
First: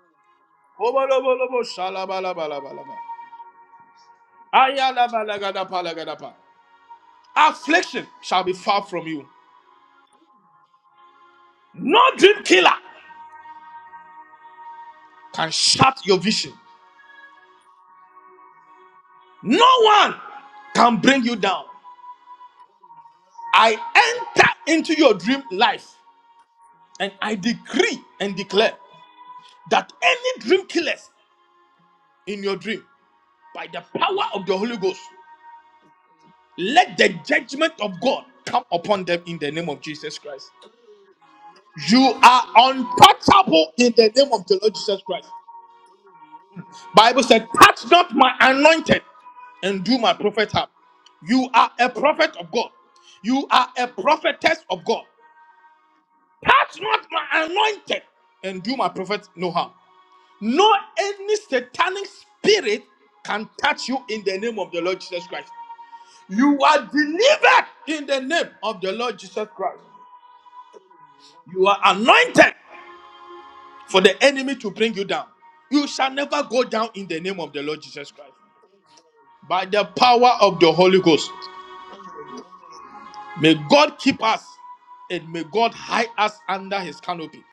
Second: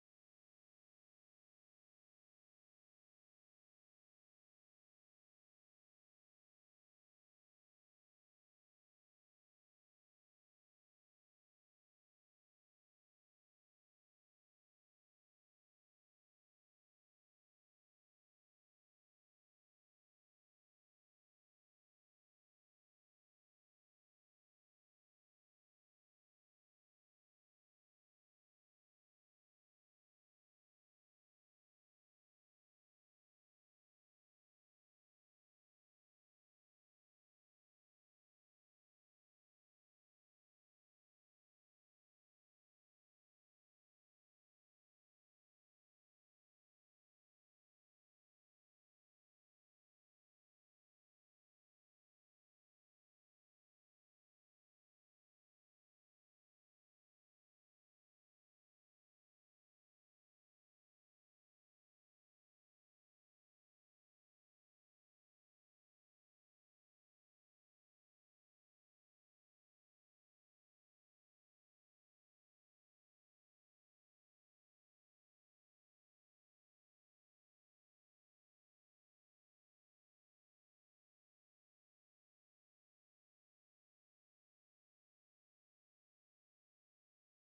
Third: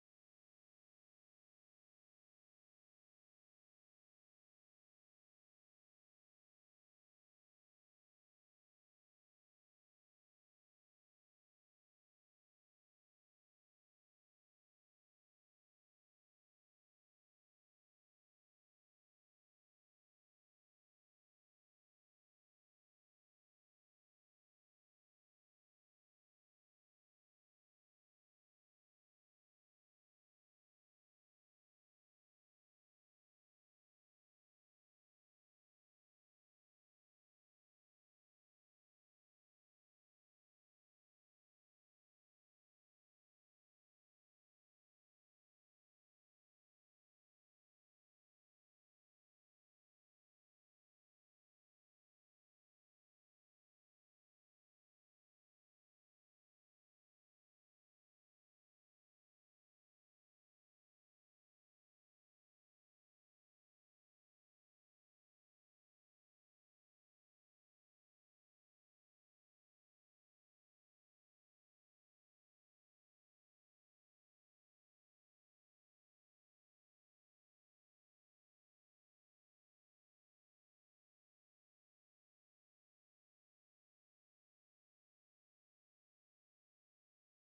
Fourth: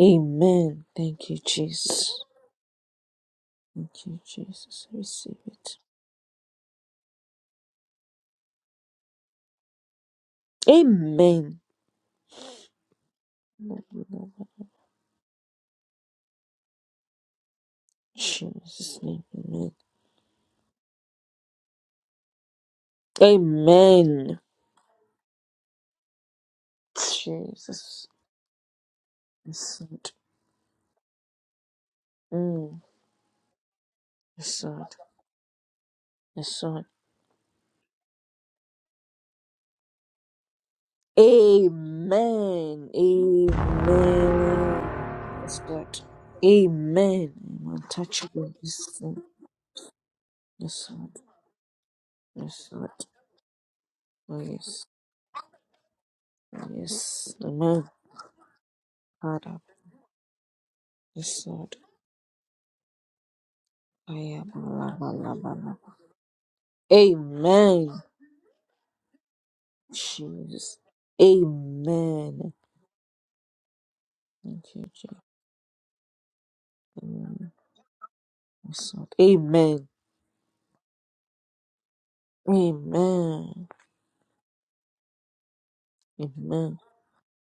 Speaker 1: Amen. Thank you,
Speaker 2: Obolobolobo,
Speaker 1: Jesus.
Speaker 2: shalabalabalabalaba.
Speaker 1: Thank you, Jesus. I receive it.
Speaker 2: Ayalabalagadabalagada. Affliction shall be far from you.
Speaker 1: Amen.
Speaker 2: No dream killer
Speaker 1: Lord, we love you.
Speaker 2: can shut your vision.
Speaker 1: Jesus' name.
Speaker 2: No
Speaker 1: Amen.
Speaker 2: one can bring you down. I
Speaker 1: Amen.
Speaker 2: enter into your dream life and I decree
Speaker 1: Jesus.
Speaker 2: and declare
Speaker 1: Yes,
Speaker 2: that
Speaker 1: Lord.
Speaker 2: any dream killers in your
Speaker 1: Mm.
Speaker 2: dream, by the power of the
Speaker 1: Yes,
Speaker 2: Holy
Speaker 1: Lord.
Speaker 2: Ghost,
Speaker 1: Yes, Lord.
Speaker 2: let the judgment of God come upon them in the name of Jesus Christ. You are
Speaker 1: Amen.
Speaker 2: untouchable in the name of the Lord
Speaker 1: Amen.
Speaker 2: Jesus Christ.
Speaker 1: Yes, Lord.
Speaker 2: Bible
Speaker 1: Amen.
Speaker 2: said,
Speaker 1: I'm
Speaker 2: touch not my
Speaker 1: untouchable. Yes,
Speaker 2: anointed
Speaker 1: Lord.
Speaker 2: and do my prophet harm.
Speaker 1: Yes, Lord.
Speaker 2: You are a prophet of
Speaker 1: Yes,
Speaker 2: God.
Speaker 1: Lord.
Speaker 2: You are a
Speaker 1: Oh,
Speaker 2: prophetess of
Speaker 1: yes.
Speaker 2: God.
Speaker 1: Oh,
Speaker 2: Touch not
Speaker 1: yes.
Speaker 2: my
Speaker 1: Amen.
Speaker 2: anointed and do my prophet no
Speaker 1: Father.
Speaker 2: harm. No any
Speaker 1: Yes, Lord.
Speaker 2: satanic spirit can touch you
Speaker 1: I
Speaker 2: in the
Speaker 1: am.
Speaker 2: name of the
Speaker 1: la,
Speaker 2: Lord
Speaker 1: la,
Speaker 2: Jesus
Speaker 1: la,
Speaker 2: Christ.
Speaker 1: la, la.
Speaker 2: You are delivered
Speaker 1: Amen.
Speaker 2: in the name of the Lord Jesus Christ.
Speaker 1: Jesus.
Speaker 2: You are
Speaker 1: Amen.
Speaker 2: anointed for the enemy
Speaker 1: Thank
Speaker 2: to
Speaker 1: you,
Speaker 2: bring you
Speaker 1: Jesus.
Speaker 2: down. You shall never go down in the name
Speaker 1: Amen.
Speaker 2: of the Lord Jesus Christ.
Speaker 1: Yes, Lord.
Speaker 2: by the
Speaker 1: Amen.
Speaker 2: power of the Holy Ghost. May
Speaker 1: Amen.
Speaker 2: God keep us and may God hide us
Speaker 1: Amen.
Speaker 2: under his canopy.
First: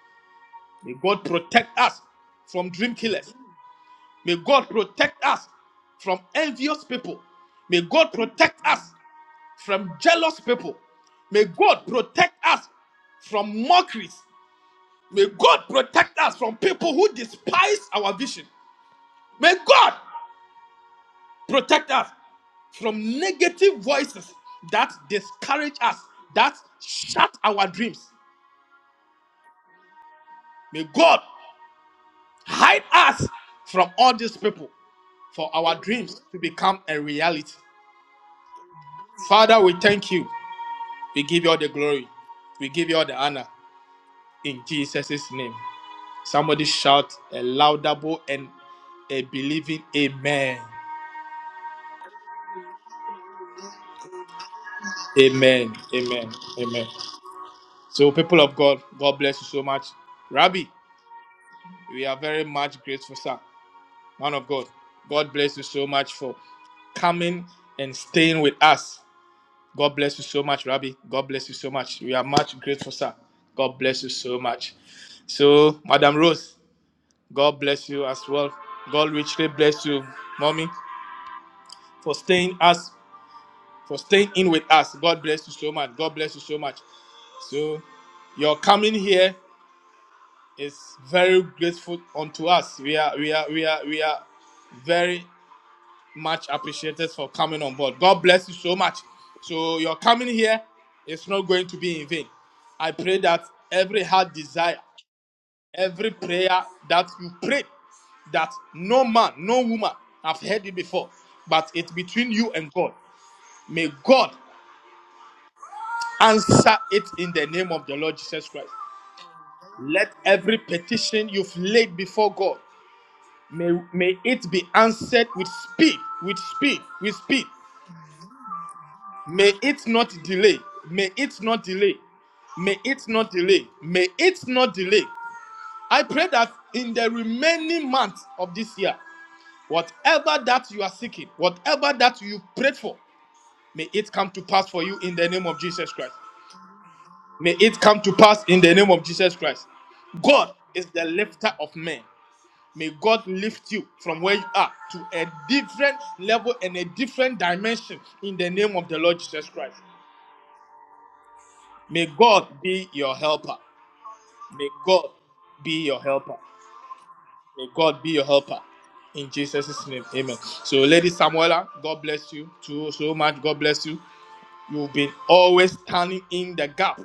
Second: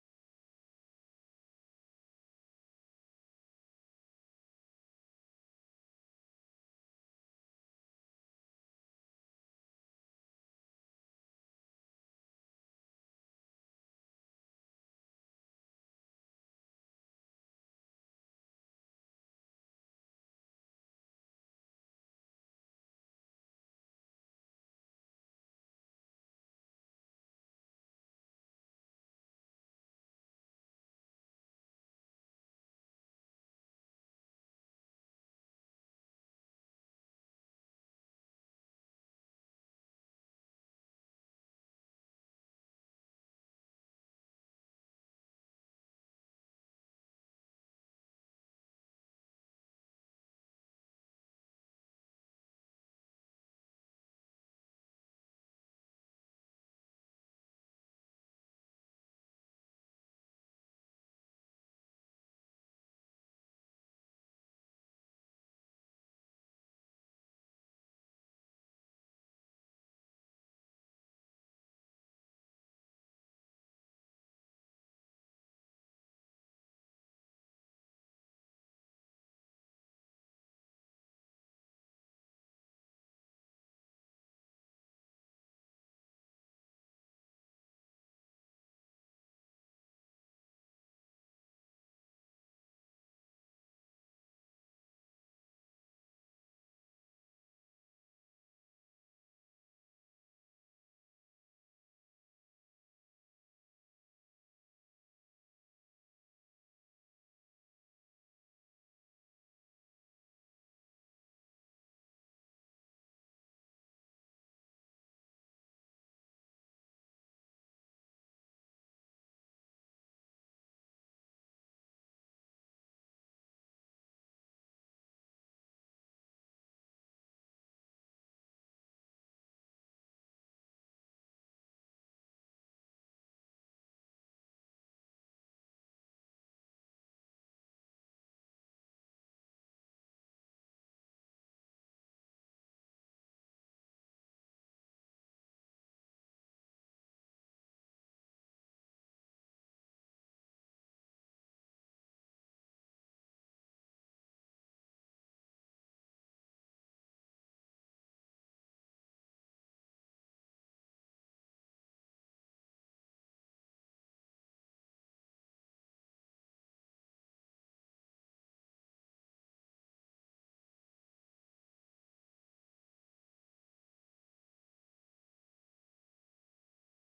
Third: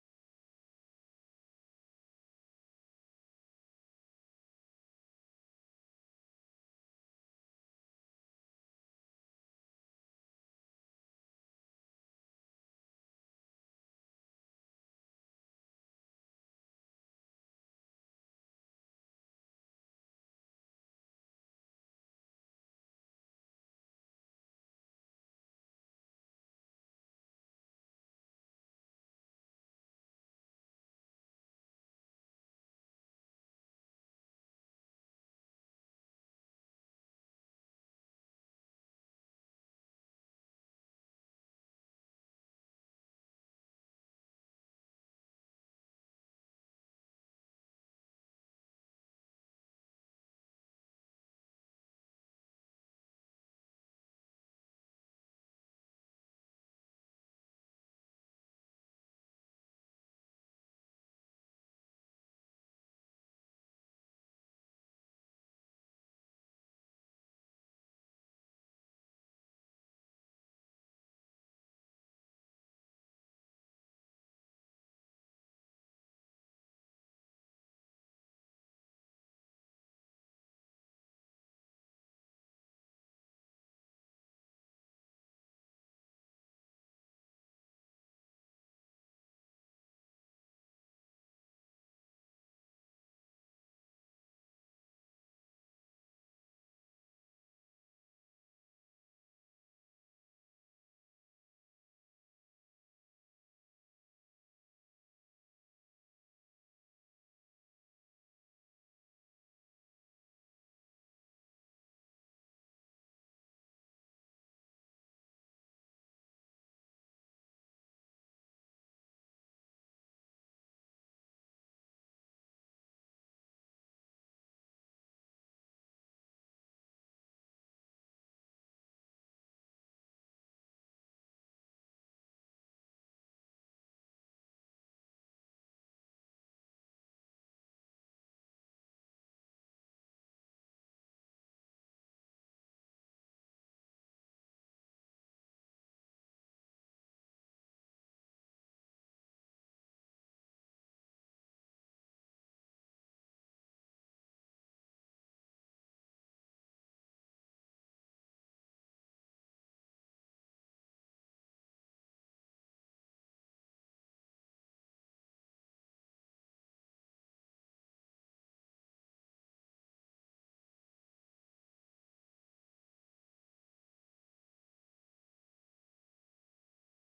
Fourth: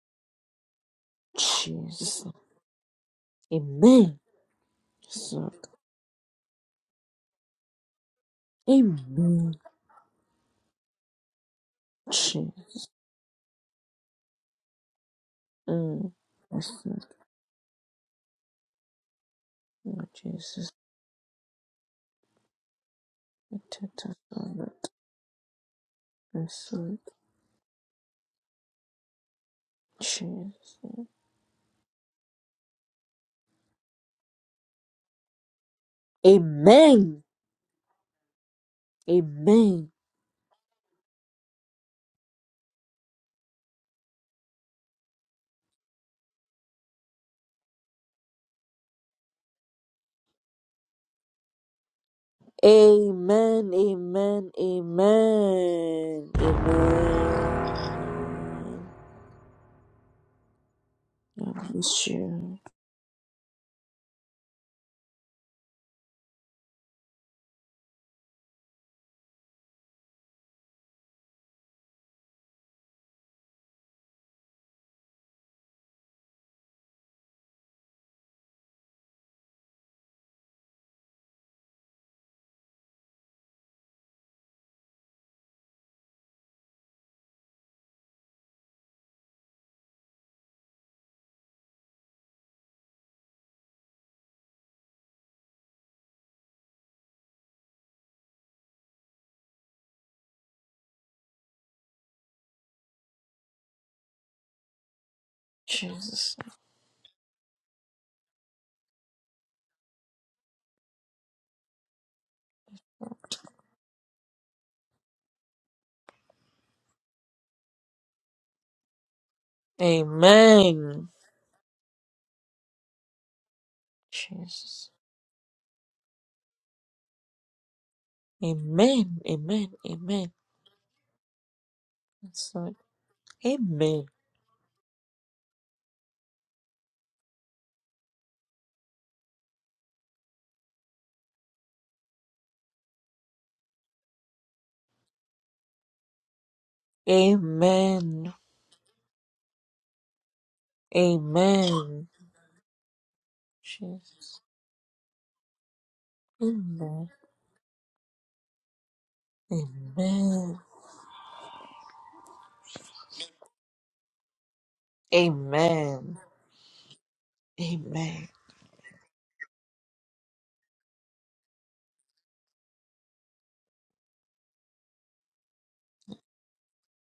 Speaker 2: May God protect us
Speaker 1: Jesus.
Speaker 2: from dream killers.
Speaker 1: Amen.
Speaker 2: May God protect
Speaker 1: Yes,
Speaker 2: us
Speaker 1: Lord.
Speaker 2: from envious people. May God protect us
Speaker 1: Amen.
Speaker 2: from jealous people. May God protect
Speaker 1: Jesus.
Speaker 2: us from mockeries. May God
Speaker 1: Mm.
Speaker 2: protect us from
Speaker 1: Yes,
Speaker 2: people
Speaker 1: Lord.
Speaker 2: who despise our vision. May God
Speaker 1: Oh, Jesus.
Speaker 2: Protect us from
Speaker 1: Amen.
Speaker 2: negative voices
Speaker 1: Amen.
Speaker 2: that discourage us, that shut our dreams. May God hide us from all these people for our dreams to become a reality. Father, we
Speaker 1: Amen.
Speaker 2: thank you. We give you all the glory. We give you all the honor in Jesus' name. Somebody shout a laudable and a believing amen.
Speaker 1: Amen. Amen.
Speaker 2: Amen.
Speaker 1: Amen.
Speaker 2: Amen. Amen. So, people of God, God bless you so much. Rabbi,
Speaker 1: God
Speaker 2: We
Speaker 1: bless
Speaker 2: are very
Speaker 1: you.
Speaker 2: much grateful, sir. Man of God, God bless you so much for coming and staying with us. God bless you so much, Rabbi. God bless you so much. We are much grateful, sir. God bless you so much. So, Madam Rose, God bless you as well. God richly bless you, mommy, for staying us, for staying in with us. God bless you so much. God bless you so much. So, your coming here is very grateful unto us. We are, we are, we are, we are very much appreciated for coming on board. God bless you so much. So your coming here is not going to be in vain. I pray that every heart desire, every
Speaker 1: Jesus.
Speaker 2: prayer that you pray, that no man, no woman have heard it before, but it's between you and God. May God answer it in the name of the Lord Jesus Christ. Let every
Speaker 1: Amen.
Speaker 2: petition you've laid before God may, may it be
Speaker 1: Jesus.
Speaker 2: answered with speed, with speed, with speed.
Speaker 1: Amen.
Speaker 2: May
Speaker 1: Amen.
Speaker 2: it not
Speaker 1: Amen.
Speaker 2: delay. May it not delay.
Speaker 1: That's Lord.
Speaker 2: May it not delay.
Speaker 1: Amen.
Speaker 2: May it not delay. I pray that in the remaining months of this year, whatever that you are seeking, whatever that you prayed for, may it come to pass for you in the name of Jesus Christ. May it come to
Speaker 1: Amen.
Speaker 2: pass in the name of Jesus Christ. God is the lifter of men.
Speaker 1: Amen.
Speaker 2: May God lift you from where
Speaker 1: Jesus.
Speaker 2: you are to a different level and a
Speaker 1: Amen.
Speaker 2: different dimension in the name of the Lord Jesus Christ.
Speaker 1: Amen.
Speaker 2: May God be your helper. May God be your
Speaker 1: Amen.
Speaker 2: helper. May God be your
Speaker 1: Amen.
Speaker 2: helper. In Jesus' name, amen. So, Lady Samuela, God bless you too, so much. God bless you. You've been always standing in the gap.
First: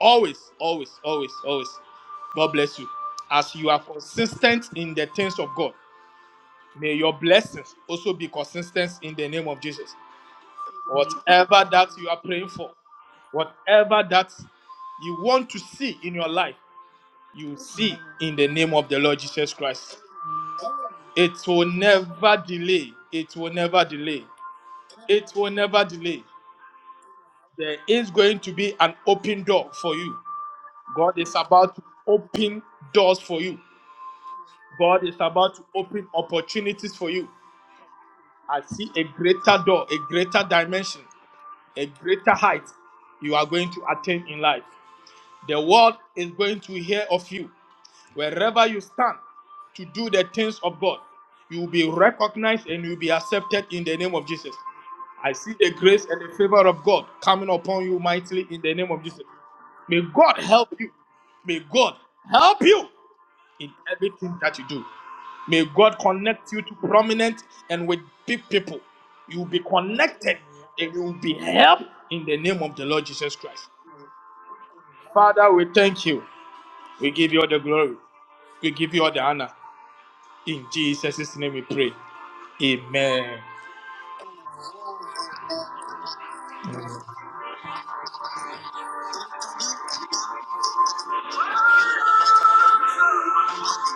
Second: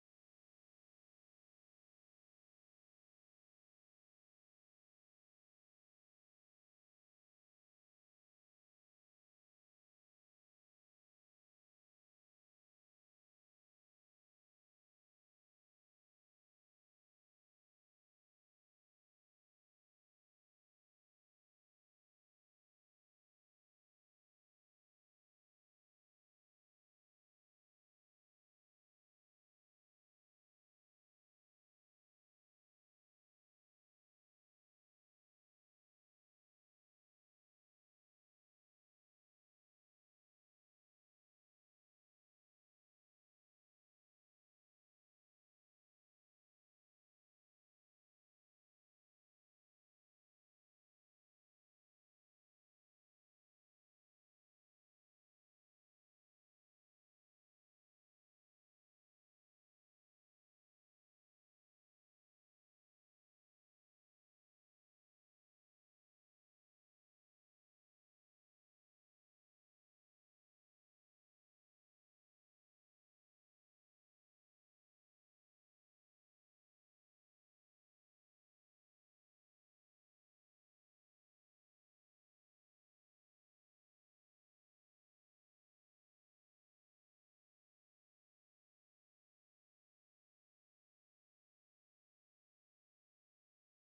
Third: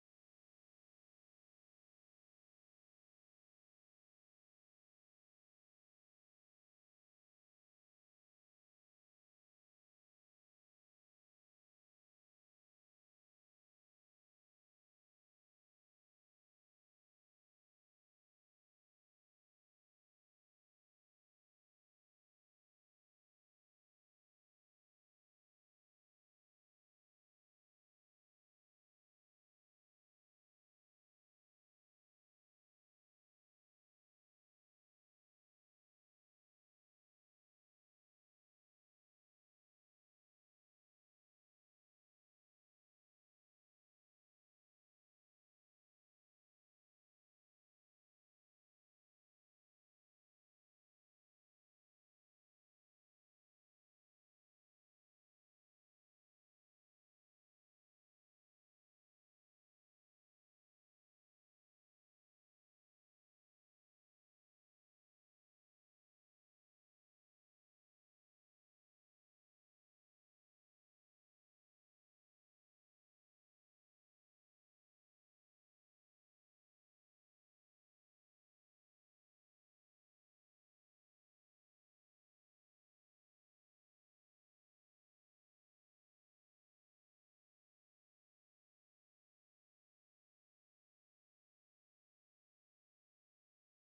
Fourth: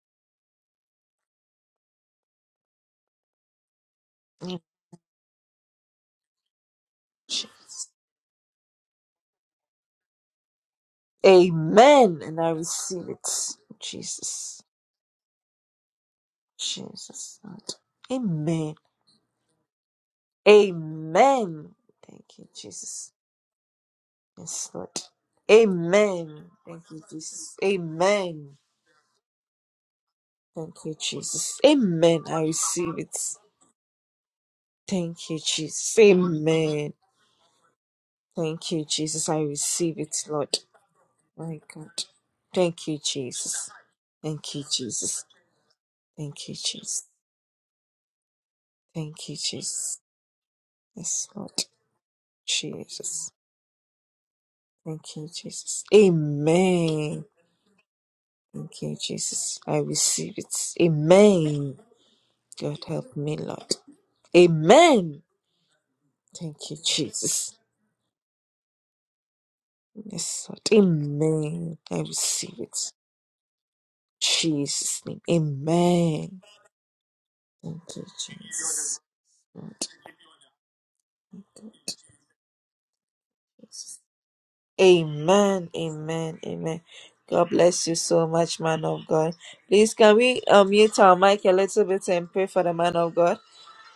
Speaker 2: Always, always, always, always. God bless you. As you are
Speaker 1: Amen.
Speaker 2: consistent in the things of God, may your blessings
Speaker 1: Jesus.
Speaker 2: also be consistent in the name of Jesus. Whatever that you are
Speaker 1: Amen. And
Speaker 2: praying
Speaker 1: I
Speaker 2: for,
Speaker 1: receive it.
Speaker 2: whatever that
Speaker 1: Jesus.
Speaker 2: you want to see in your life,
Speaker 1: Jesus.
Speaker 2: you
Speaker 1: Lord.
Speaker 2: see in the
Speaker 1: Amen.
Speaker 2: name of the Lord Jesus Christ. It will
Speaker 1: Amen. Thank
Speaker 2: never
Speaker 1: you,
Speaker 2: delay.
Speaker 1: Jesus.
Speaker 2: It will never delay.
Speaker 1: Yes, Lord.
Speaker 2: It will never delay.
Speaker 1: Amen. Thank you, Jesus.
Speaker 2: There is going to
Speaker 1: Amen.
Speaker 2: be an open door for you.
Speaker 1: Thank you,
Speaker 2: God is
Speaker 1: Jesus.
Speaker 2: about to
Speaker 1: Amen. I
Speaker 2: open
Speaker 1: receive it.
Speaker 2: doors for you. God is
Speaker 1: Thank you,
Speaker 2: about to
Speaker 1: Jesus.
Speaker 2: open
Speaker 1: Amen.
Speaker 2: opportunities for you. I
Speaker 1: Thank you,
Speaker 2: see a
Speaker 1: Jesus. I
Speaker 2: greater door,
Speaker 1: receive
Speaker 2: a
Speaker 1: it,
Speaker 2: greater
Speaker 1: Lord.
Speaker 2: dimension,
Speaker 1: My
Speaker 2: a
Speaker 1: God.
Speaker 2: greater height
Speaker 1: Thank you,
Speaker 2: you are going
Speaker 1: Jesus.
Speaker 2: to attain in
Speaker 1: Thank
Speaker 2: life.
Speaker 1: you, Jesus.
Speaker 2: The world is
Speaker 1: Thank you,
Speaker 2: going to
Speaker 1: Jesus.
Speaker 2: hear of you. Wherever you stand
Speaker 1: Thank you,
Speaker 2: to
Speaker 1: Jesus.
Speaker 2: do the things of God,
Speaker 1: Yes,
Speaker 2: you
Speaker 1: Lord.
Speaker 2: will be recognized and you will be
Speaker 1: Jesus.
Speaker 2: accepted in the name of Jesus.
Speaker 1: Thank you,
Speaker 2: I see the
Speaker 1: Jesus.
Speaker 2: grace and the favor of God
Speaker 1: Amen.
Speaker 2: coming upon you mightily in the
Speaker 1: Thank
Speaker 2: name
Speaker 1: you,
Speaker 2: of Jesus.
Speaker 1: Jesus. I
Speaker 2: May
Speaker 1: receive
Speaker 2: God
Speaker 1: it.
Speaker 2: help you. May
Speaker 1: Amen.
Speaker 2: God help
Speaker 1: God
Speaker 2: you
Speaker 1: help me,
Speaker 2: in
Speaker 1: Lord.
Speaker 2: everything that you do.
Speaker 1: Amen.
Speaker 2: May God connect you
Speaker 1: Thank
Speaker 2: to
Speaker 1: you,
Speaker 2: prominent
Speaker 1: Jesus.
Speaker 2: and with big people. You will be connected
Speaker 1: Yes, Lord.
Speaker 2: and you will be
Speaker 1: Amen.
Speaker 2: helped
Speaker 1: I
Speaker 2: in the
Speaker 1: receive
Speaker 2: name of the
Speaker 1: it.
Speaker 2: Lord Jesus Christ.
Speaker 1: Jesus' name.
Speaker 2: Father, we thank you.
Speaker 1: Amen.
Speaker 2: We give you all the
Speaker 1: Thank
Speaker 2: glory.
Speaker 1: you,
Speaker 2: We give
Speaker 1: Jesus.
Speaker 2: you all the honor.
Speaker 1: Lord.
Speaker 2: In Jesus' name we pray. Amen.
Speaker 1: Amen, amen, amen. God bless you so much, man of God. Please, can we uh, mute our mic a little bit and pray for the man of God?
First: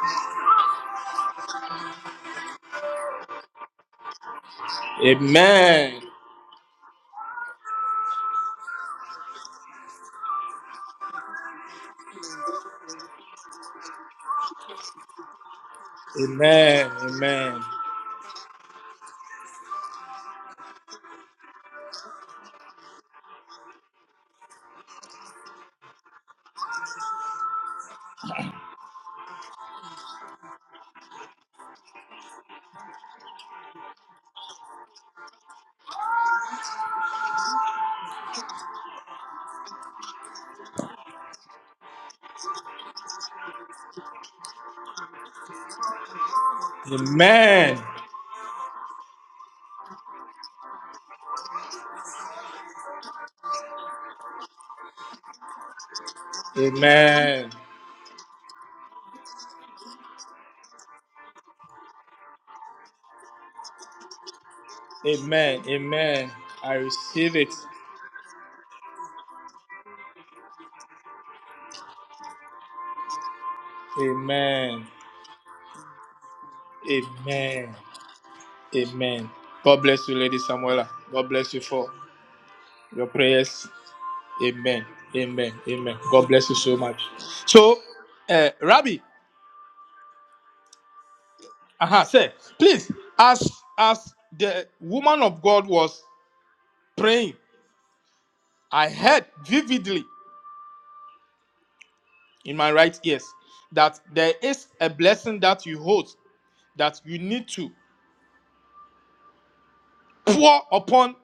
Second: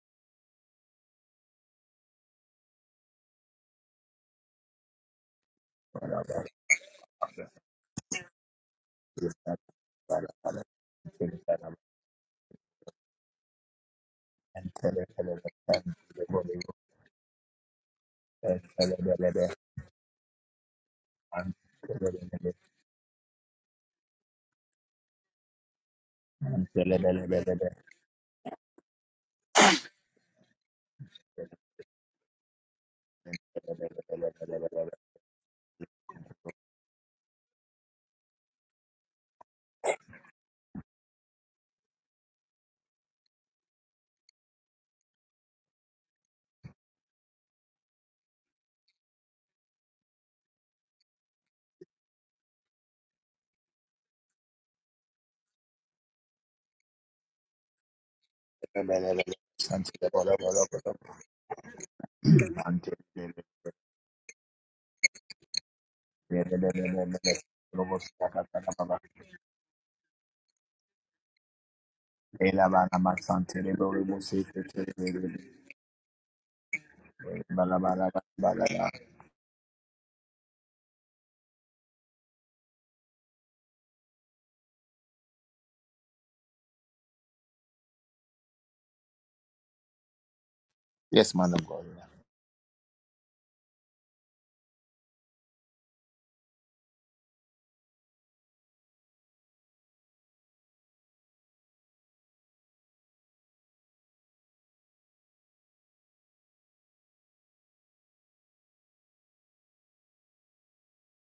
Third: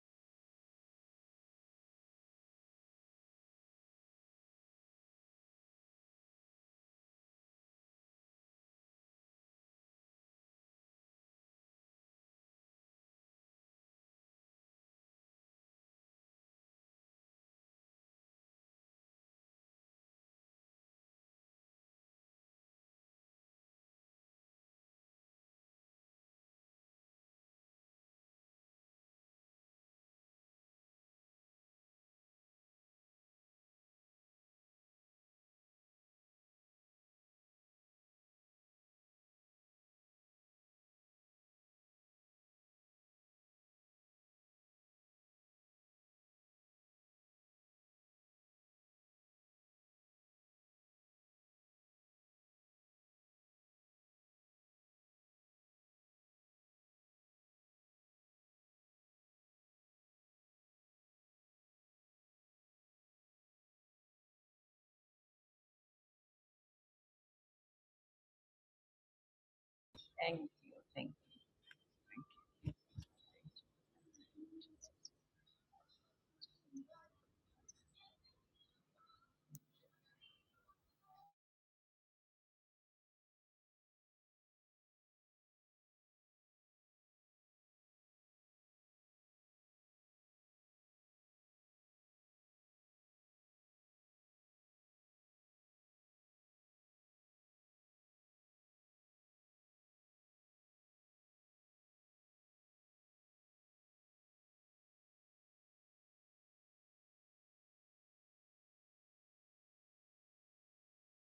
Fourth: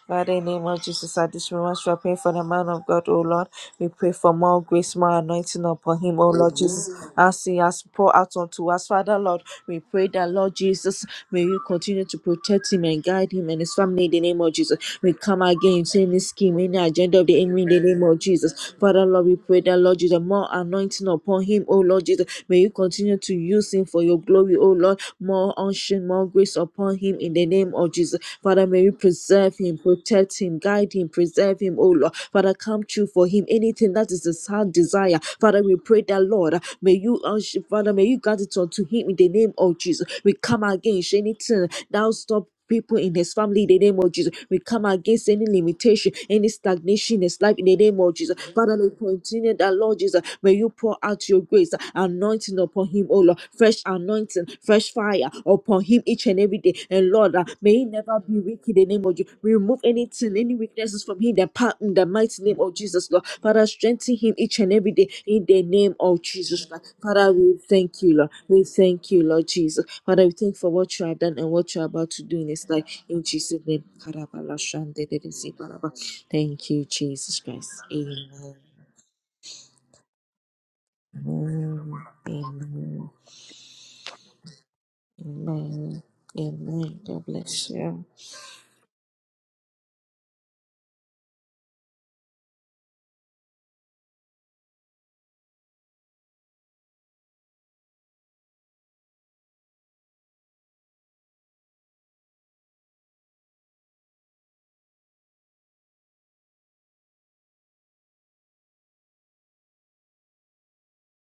Speaker 1: Father, in the name of Jesus, at this moment, we are praying for the man of God, O Lord. We pray for more grace, more anointing upon
Speaker 2: Amen.
Speaker 1: him, O Lord Jesus, as he has poured out unto us. Father, Lord, we pray that, Lord Jesus, may you continue to protect him and guide him and his family in the name of Jesus. We come against any scheme, any
Speaker 2: Amen.
Speaker 1: agenda of the enemy
Speaker 2: Amen.
Speaker 1: in the name of Jesus. Father, Lord, we pray that, Lord Jesus, more anointing upon him, O Lord Jesus. May you continue to use him for your glory, O Lord. More more unction, more grace upon him in the name of Jesus. Father, may you preserve him, protect him, guide him, preserve him, oh Lord. Father, come true for him. Anything that is his heart desire. Father, we pray that, Lord, may you, unction, Father, may you grant it unto him in the name of Jesus. We come against anything thou stop people in his family in the name of Jesus. We come against any limitation, any stagnation in his life in the
Speaker 2: Amen.
Speaker 1: name of Jesus. Father, we continue that, Lord Jesus. May you pour out your grace, anointing upon him, oh Lord. Fresh anointing, fresh fire upon him each and every day. And Lord, uh,
Speaker 2: Amen.
Speaker 1: may he never be weak in the name of you. We remove anything, any weaknesses from him that part in the mighty name of Jesus, Lord. Father, strengthen him each and every day in the
Speaker 2: Amen.
Speaker 1: name of
Speaker 2: Amen.
Speaker 1: Jesus,
Speaker 2: I
Speaker 1: Lord. Father,
Speaker 2: receive it.
Speaker 1: we thank you, Lord. We thank you, Lord Jesus. Father, we
Speaker 3: Thank
Speaker 1: thank you for
Speaker 3: you.
Speaker 1: what you
Speaker 3: Thank
Speaker 1: have done and what you are about to do in his life. In Jesus' name.
Speaker 2: Amen.
Speaker 1: Thank you, Jesus Christ.
Speaker 2: Amen.
Speaker 1: Amen.
Speaker 2: Amen. God bless you, Lady Samuela. God bless you
Speaker 1: Amen.
Speaker 2: for your
Speaker 1: Amen.
Speaker 2: prayers. Amen. Amen. Amen.
Speaker 1: Amen.
Speaker 2: God bless you so
Speaker 1: Amen.
Speaker 2: much.
Speaker 1: God bless
Speaker 2: So,
Speaker 1: you.
Speaker 2: uh, Rabbi,
Speaker 4: Yes, man of God.
Speaker 2: uh-huh, say, please, as as the woman of God was praying, I heard vividly in my right ears that there is a blessing that you hold that you need to pour upon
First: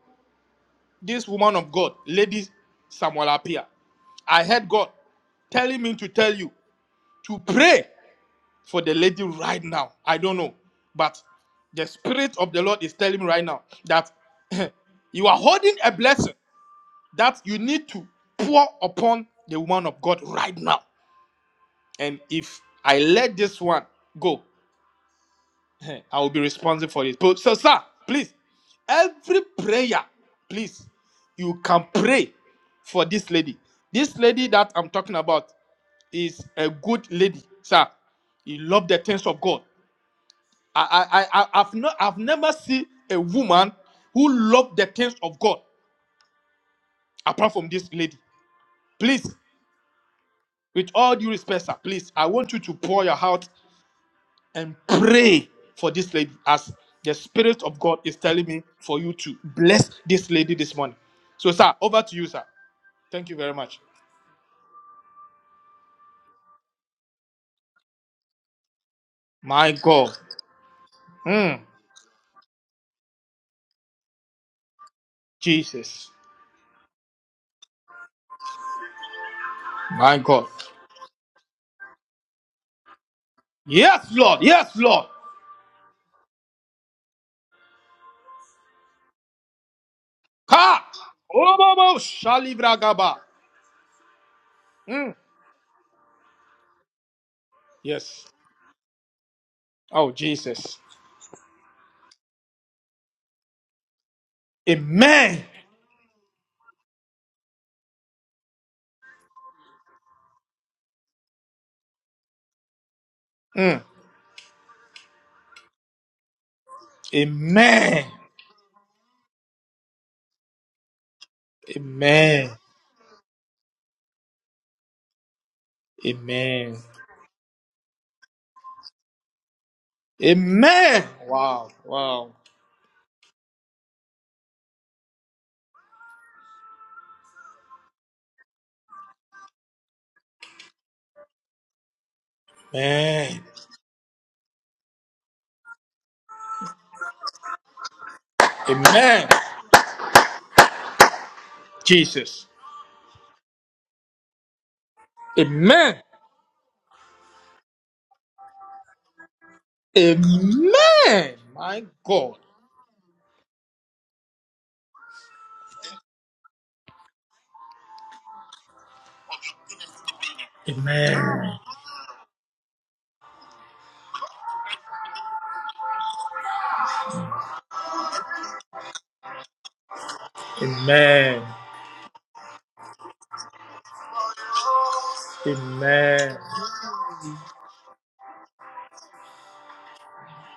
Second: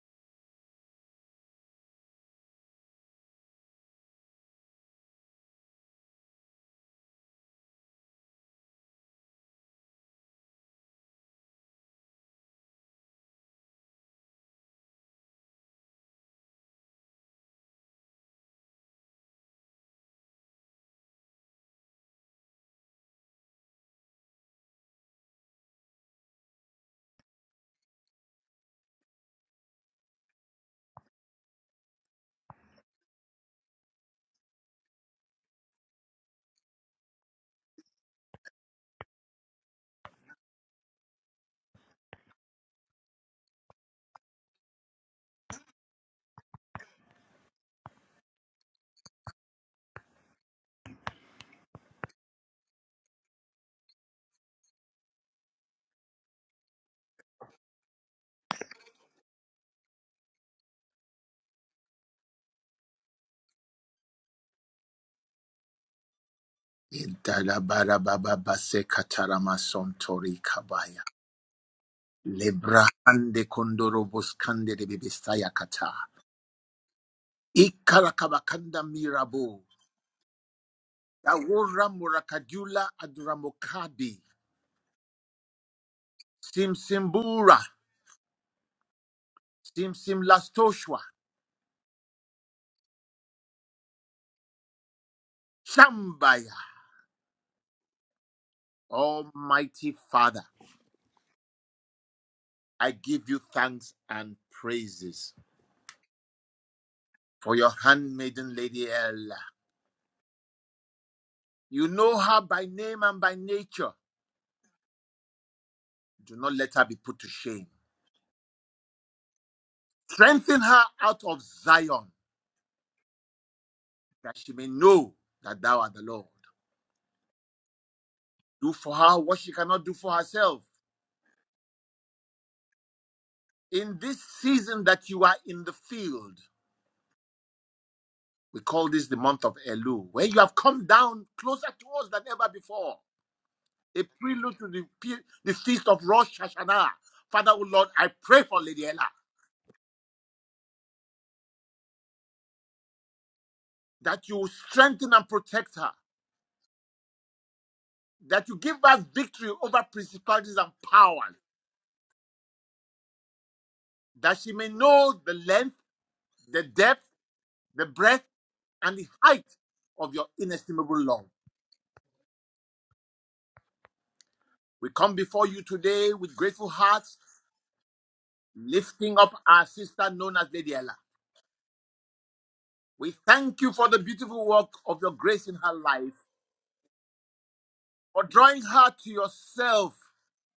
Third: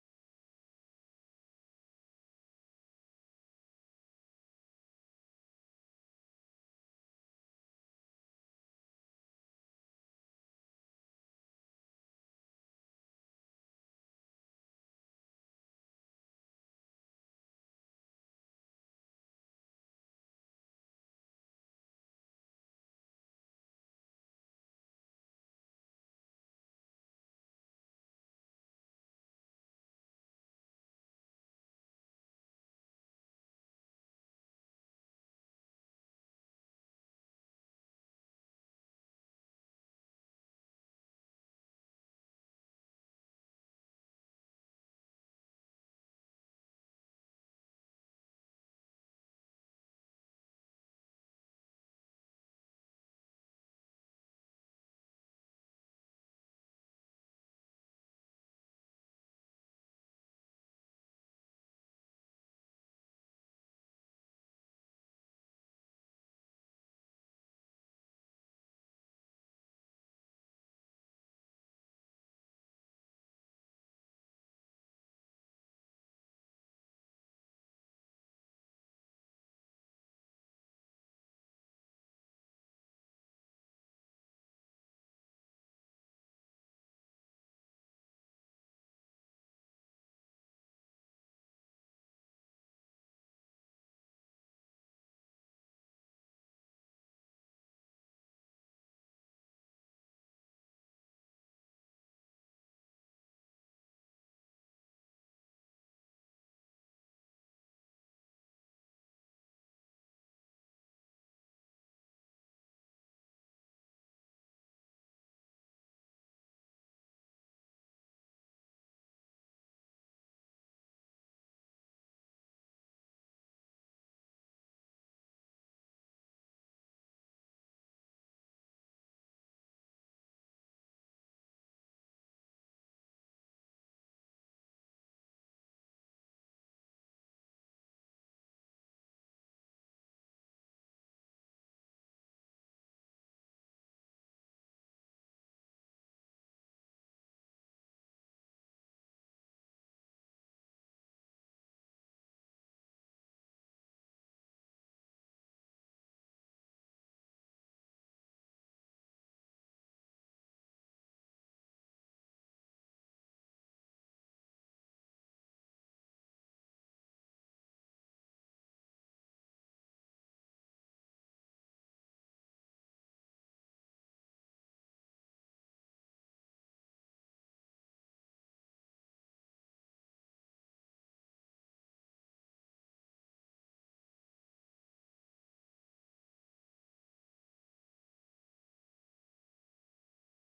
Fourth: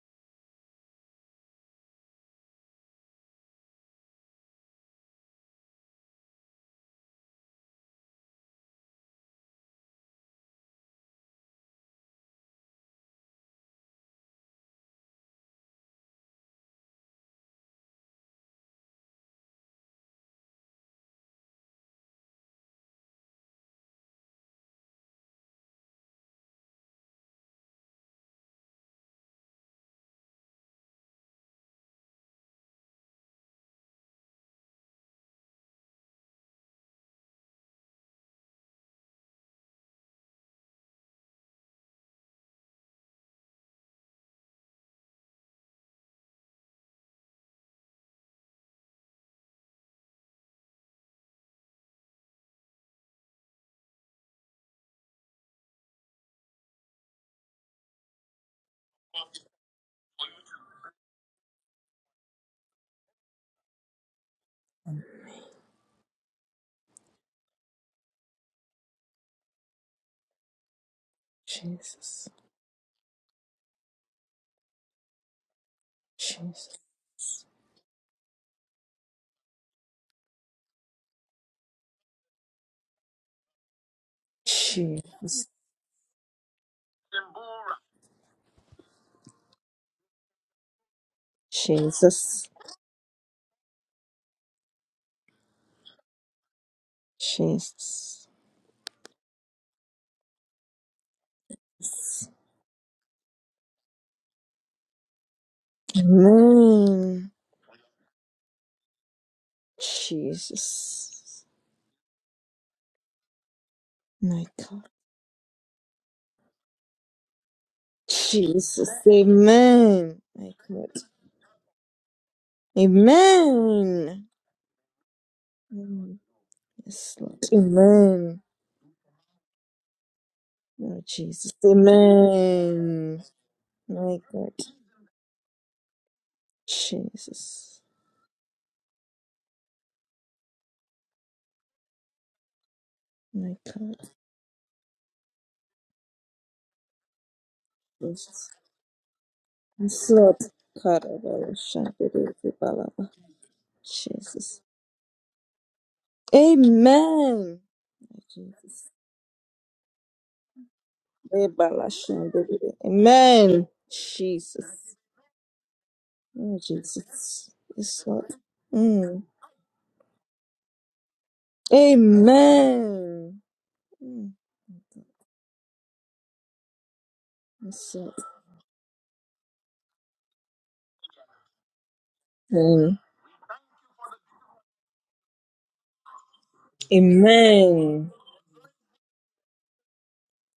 Speaker 2: this woman of God, Lady Samuel Apia. I heard God telling me to tell you to pray for the lady right now. I don't know, but the Spirit of the Lord is telling me right now that you are holding a blessing that you need to pour upon the woman of God right now. And if I let this one go, I will be responsible for it. But- So, sir, please, every prayer, please, you can pray for this lady. This lady that I'm talking about is a good lady, sir. He loved the things of God. I, I, I, I- I've not, I've never seen a woman who loved the things of God apart from this lady. Please, with all due respect, sir, please, I want you to pour your heart and pray for this lady as the Spirit of God is telling me for you to bless this lady this morning. So, sir, over to you, sir. Thank you very much.
Speaker 4: Idalabarababase
Speaker 2: My
Speaker 4: kataramason
Speaker 2: God.
Speaker 4: tori kabaya.
Speaker 2: Mm,
Speaker 1: Jesus.
Speaker 4: Lebrahande kondorobos kandere bebestaya kata.
Speaker 2: Jesus.
Speaker 1: Jesus.
Speaker 4: Ikarakabakanda mirabu.
Speaker 2: My God.
Speaker 4: Awura murakadula
Speaker 2: Yes,
Speaker 4: adramokadi.
Speaker 2: Lord. Yes, Lord.
Speaker 1: Jesus.
Speaker 4: Simsimbura.
Speaker 2: Ka.
Speaker 4: Simsimlastoshwa.
Speaker 2: Obobo
Speaker 1: Jesus.
Speaker 2: shalibragaba. Mm,
Speaker 4: Shambaya.
Speaker 1: Jesus.
Speaker 2: Yes.
Speaker 4: Almighty
Speaker 2: Oh,
Speaker 4: Father,
Speaker 2: Jesus.
Speaker 4: I give you thanks and praises
Speaker 2: Amen.
Speaker 1: Amen.
Speaker 4: for your handmaiden Lady Ella.
Speaker 1: Jesus.
Speaker 4: You know her by name and by
Speaker 2: Mm,
Speaker 4: nature.
Speaker 1: My God.
Speaker 4: Do not let her be put to shame.
Speaker 2: Amen.
Speaker 1: Jesus. Amen. My
Speaker 4: Strengthen her
Speaker 1: God.
Speaker 4: out of Zion,
Speaker 2: Amen.
Speaker 1: Amen.
Speaker 4: that she may know that thou art the
Speaker 1: Amen.
Speaker 4: Lord.
Speaker 2: Amen.
Speaker 1: Yes, Lord. Amen.
Speaker 4: Do for her what she cannot do for herself.
Speaker 1: Oh,
Speaker 2: Amen.
Speaker 1: Jesus.
Speaker 2: Wow. Wow.
Speaker 1: Amen.
Speaker 4: In
Speaker 1: My
Speaker 4: this
Speaker 1: God.
Speaker 4: season that you are in the field,
Speaker 1: Jesus.
Speaker 4: we call this the month of Elul, where you have come down closer to us than ever before.
Speaker 2: Amen.
Speaker 1: My God.
Speaker 4: A prelude to the, the feast of Rosh Hashanah. Father, O Lord, I pray
Speaker 1: Jesus.
Speaker 4: for Lady Ella
Speaker 2: Amen.
Speaker 1: Yes, Lord. God, I will shout it with
Speaker 2: Jesus.
Speaker 1: the ballad.
Speaker 4: that you will
Speaker 1: Jesus.
Speaker 4: strengthen and protect her,
Speaker 2: Amen.
Speaker 1: Amen.
Speaker 4: that you give her victory over principalities and
Speaker 2: Amen.
Speaker 4: powers,
Speaker 2: My God.
Speaker 1: Amen.
Speaker 4: that she may
Speaker 1: Jesus.
Speaker 4: know the length,
Speaker 1: Oh,
Speaker 4: the depth,
Speaker 1: Jesus.
Speaker 4: the
Speaker 1: Yes, Lord.
Speaker 4: breadth and the
Speaker 1: Mm.
Speaker 4: height of your inestimable love.
Speaker 2: Amen.
Speaker 1: Amen. Mm.
Speaker 4: We come before you today with grateful hearts,
Speaker 1: Yes, Lord.
Speaker 4: lifting up our sister known as Lady Ella.
Speaker 2: Amen.
Speaker 1: Mm.
Speaker 4: We thank you for the beautiful work of your grace in her life,
Speaker 2: Amen.
Speaker 1: Amen.
Speaker 4: for drawing her to yourself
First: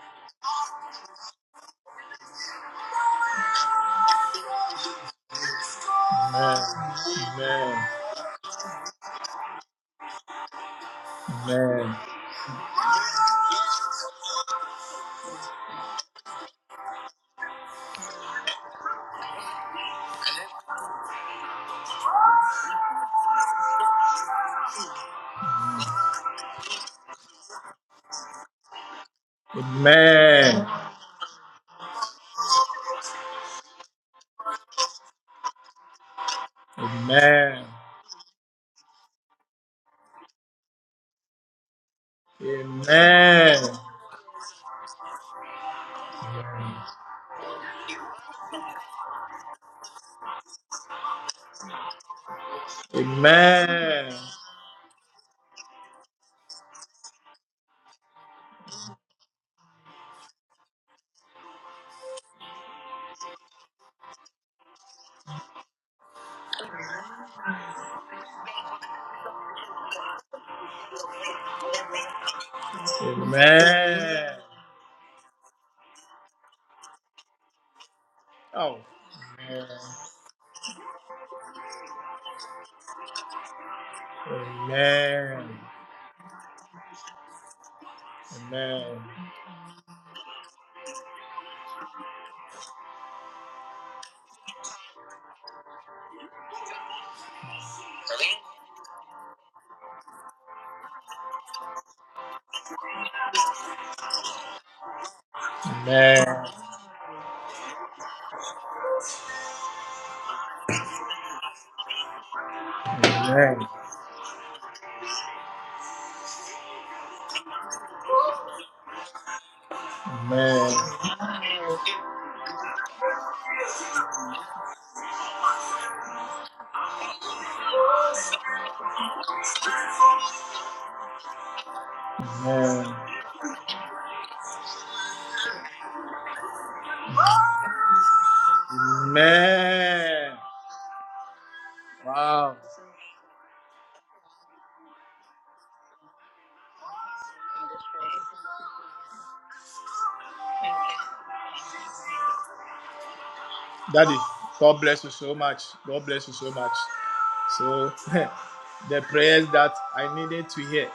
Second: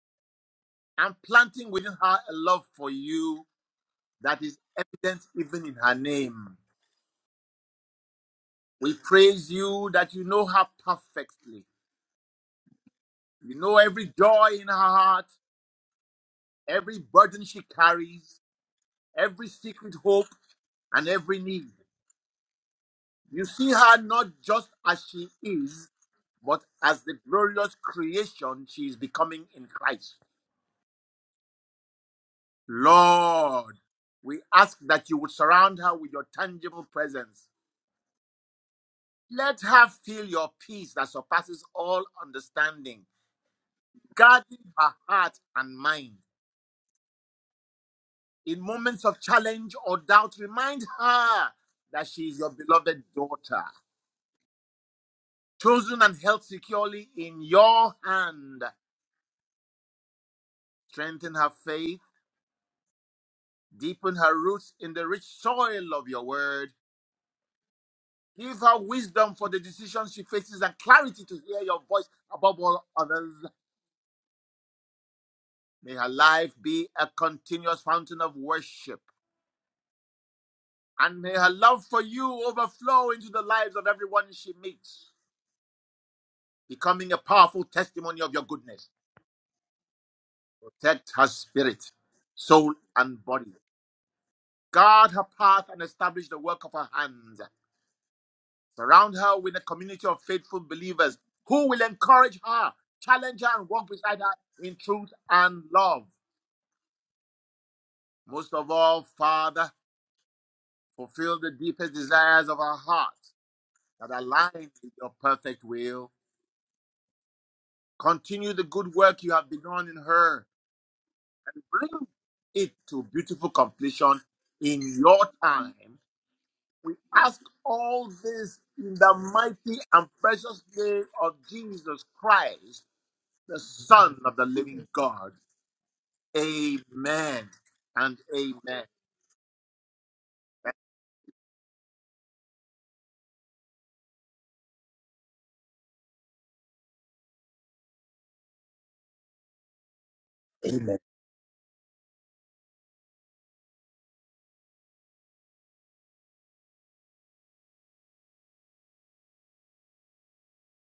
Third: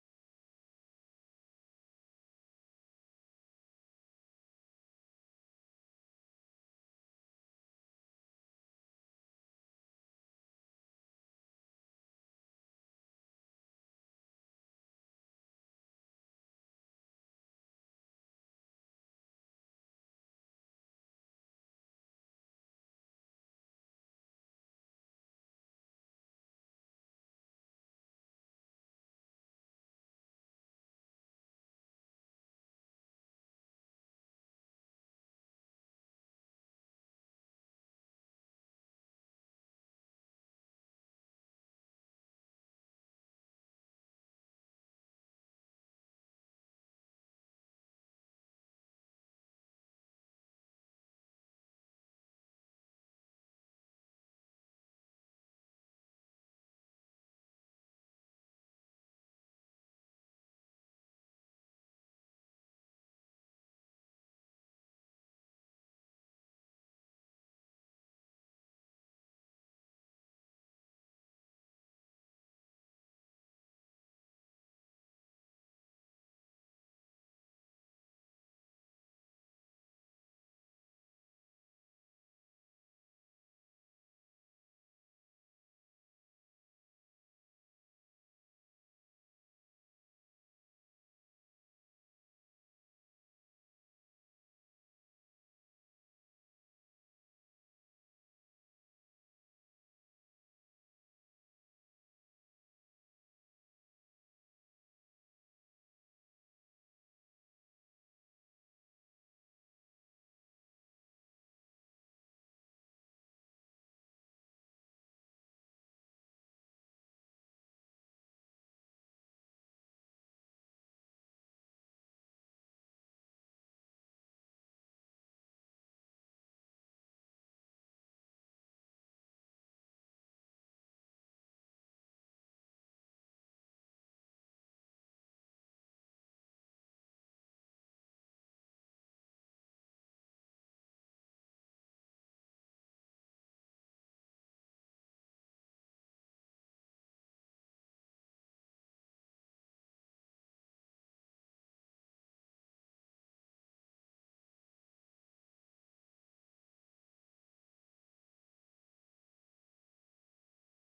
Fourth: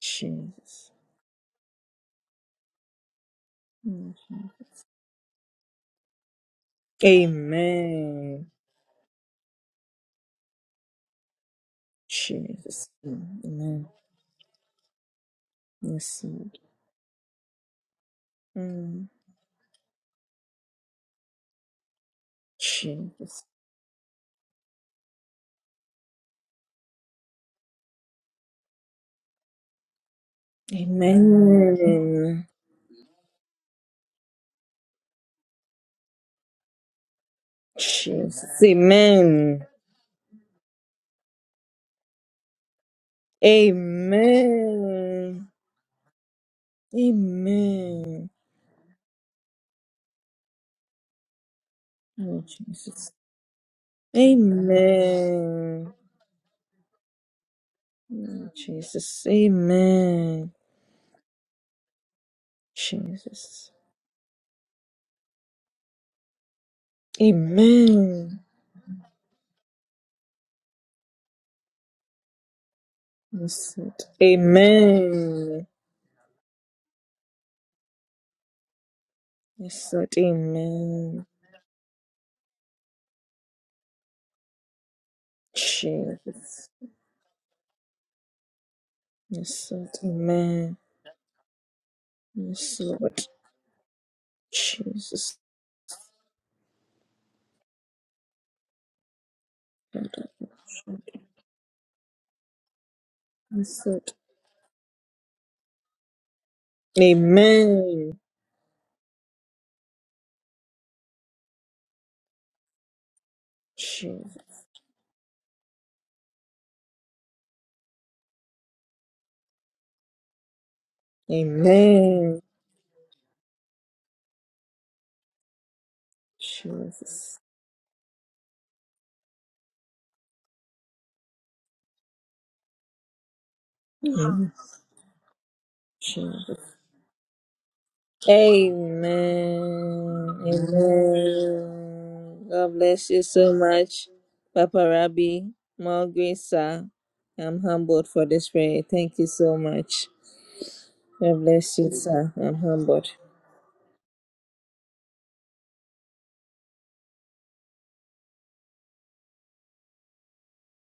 Speaker 1: Jesus.
Speaker 4: and planting within her a love for you
Speaker 1: Mm.
Speaker 4: that is evident even in her name.
Speaker 2: Amen.
Speaker 1: Amen.
Speaker 4: We praise you that you know her perfectly.
Speaker 2: Amen.
Speaker 1: Jesus. Mm.
Speaker 4: You know
Speaker 1: Amen.
Speaker 4: every joy in her heart,
Speaker 1: Yes, Lord.
Speaker 4: every burden she carries,
Speaker 1: Mm.
Speaker 4: every secret hope and every knee.
Speaker 1: Jesus.
Speaker 4: You see her not just as she is, but as the glorious creation she is becoming in Christ.
Speaker 2: Amen.
Speaker 1: Amen.
Speaker 4: Lord, we ask that you would surround her with your tangible presence.
Speaker 2: Amen.
Speaker 1: Jesus.
Speaker 4: Let
Speaker 1: Amen.
Speaker 4: her feel your peace that surpasses all understanding,
Speaker 2: Amen.
Speaker 4: guarding her heart
Speaker 1: Amen.
Speaker 4: and mind.
Speaker 1: Amen.
Speaker 4: In moments of challenge or doubt, remind her that she is
Speaker 1: Oh,
Speaker 4: your beloved
Speaker 1: Jesus.
Speaker 4: daughter,
Speaker 2: Amen. Amen.
Speaker 1: Amen.
Speaker 4: chosen and held securely in your
Speaker 1: Mm,
Speaker 4: hand.
Speaker 1: Jesus. Amen.
Speaker 4: Strengthen her faith
Speaker 1: Jesus.
Speaker 4: Deepen her roots in the rich soil of your word.
Speaker 1: Amen.
Speaker 4: Give her wisdom for the decisions she faces and clarity to hear your voice above all others.
Speaker 1: Yes, Lord.
Speaker 2: Amen.
Speaker 1: Amen.
Speaker 4: May her life be a continuous fountain of
Speaker 2: Oh.
Speaker 4: worship.
Speaker 2: Amen.
Speaker 1: Yes, Lord.
Speaker 4: And
Speaker 1: Amen.
Speaker 4: may her love for you overflow into the lives of everyone she meets,
Speaker 2: Amen.
Speaker 1: Jesus.
Speaker 4: becoming a powerful testimony of your goodness.
Speaker 2: Amen.
Speaker 1: Yes, Lord. Amen.
Speaker 4: Protect her spirit, soul,
Speaker 1: Yes,
Speaker 4: and
Speaker 1: Lord.
Speaker 4: body. Guard her
Speaker 1: Jesus.
Speaker 4: path and establish the work of her hands. Surround her with a community of faithful believers who will encourage her, challenge her, and
Speaker 1: Yes,
Speaker 4: walk
Speaker 1: Lord.
Speaker 4: beside her in truth and love.
Speaker 2: Amen.
Speaker 1: Amen.
Speaker 4: Most of all, Father, fulfill the deepest desires of our hearts
Speaker 2: Amen.
Speaker 4: that
Speaker 1: Jesus.
Speaker 4: align with your perfect will. Continue the good work you have begun in her
Speaker 2: Amen.
Speaker 4: and bring
Speaker 1: Amen.
Speaker 4: it to beautiful completion in your time. We
Speaker 1: Jesus.
Speaker 4: ask all this in the mighty and precious name of Jesus Christ
Speaker 2: Amen.
Speaker 4: the Son of the living God.
Speaker 1: Amen.
Speaker 4: Amen and amen.
Speaker 1: Amen.
Speaker 2: Amen.
Speaker 1: Amen.
Speaker 2: Wow.
Speaker 1: God bless you so much, Papa Rabbi. More grace, sir. I'm humbled for this prayer. Thank you so much.
Speaker 4: Amen.
Speaker 1: God bless you, sir. I'm humbled.
Speaker 2: Daddy, God bless you so much. God bless you so much. So, the prayers that I needed to hear,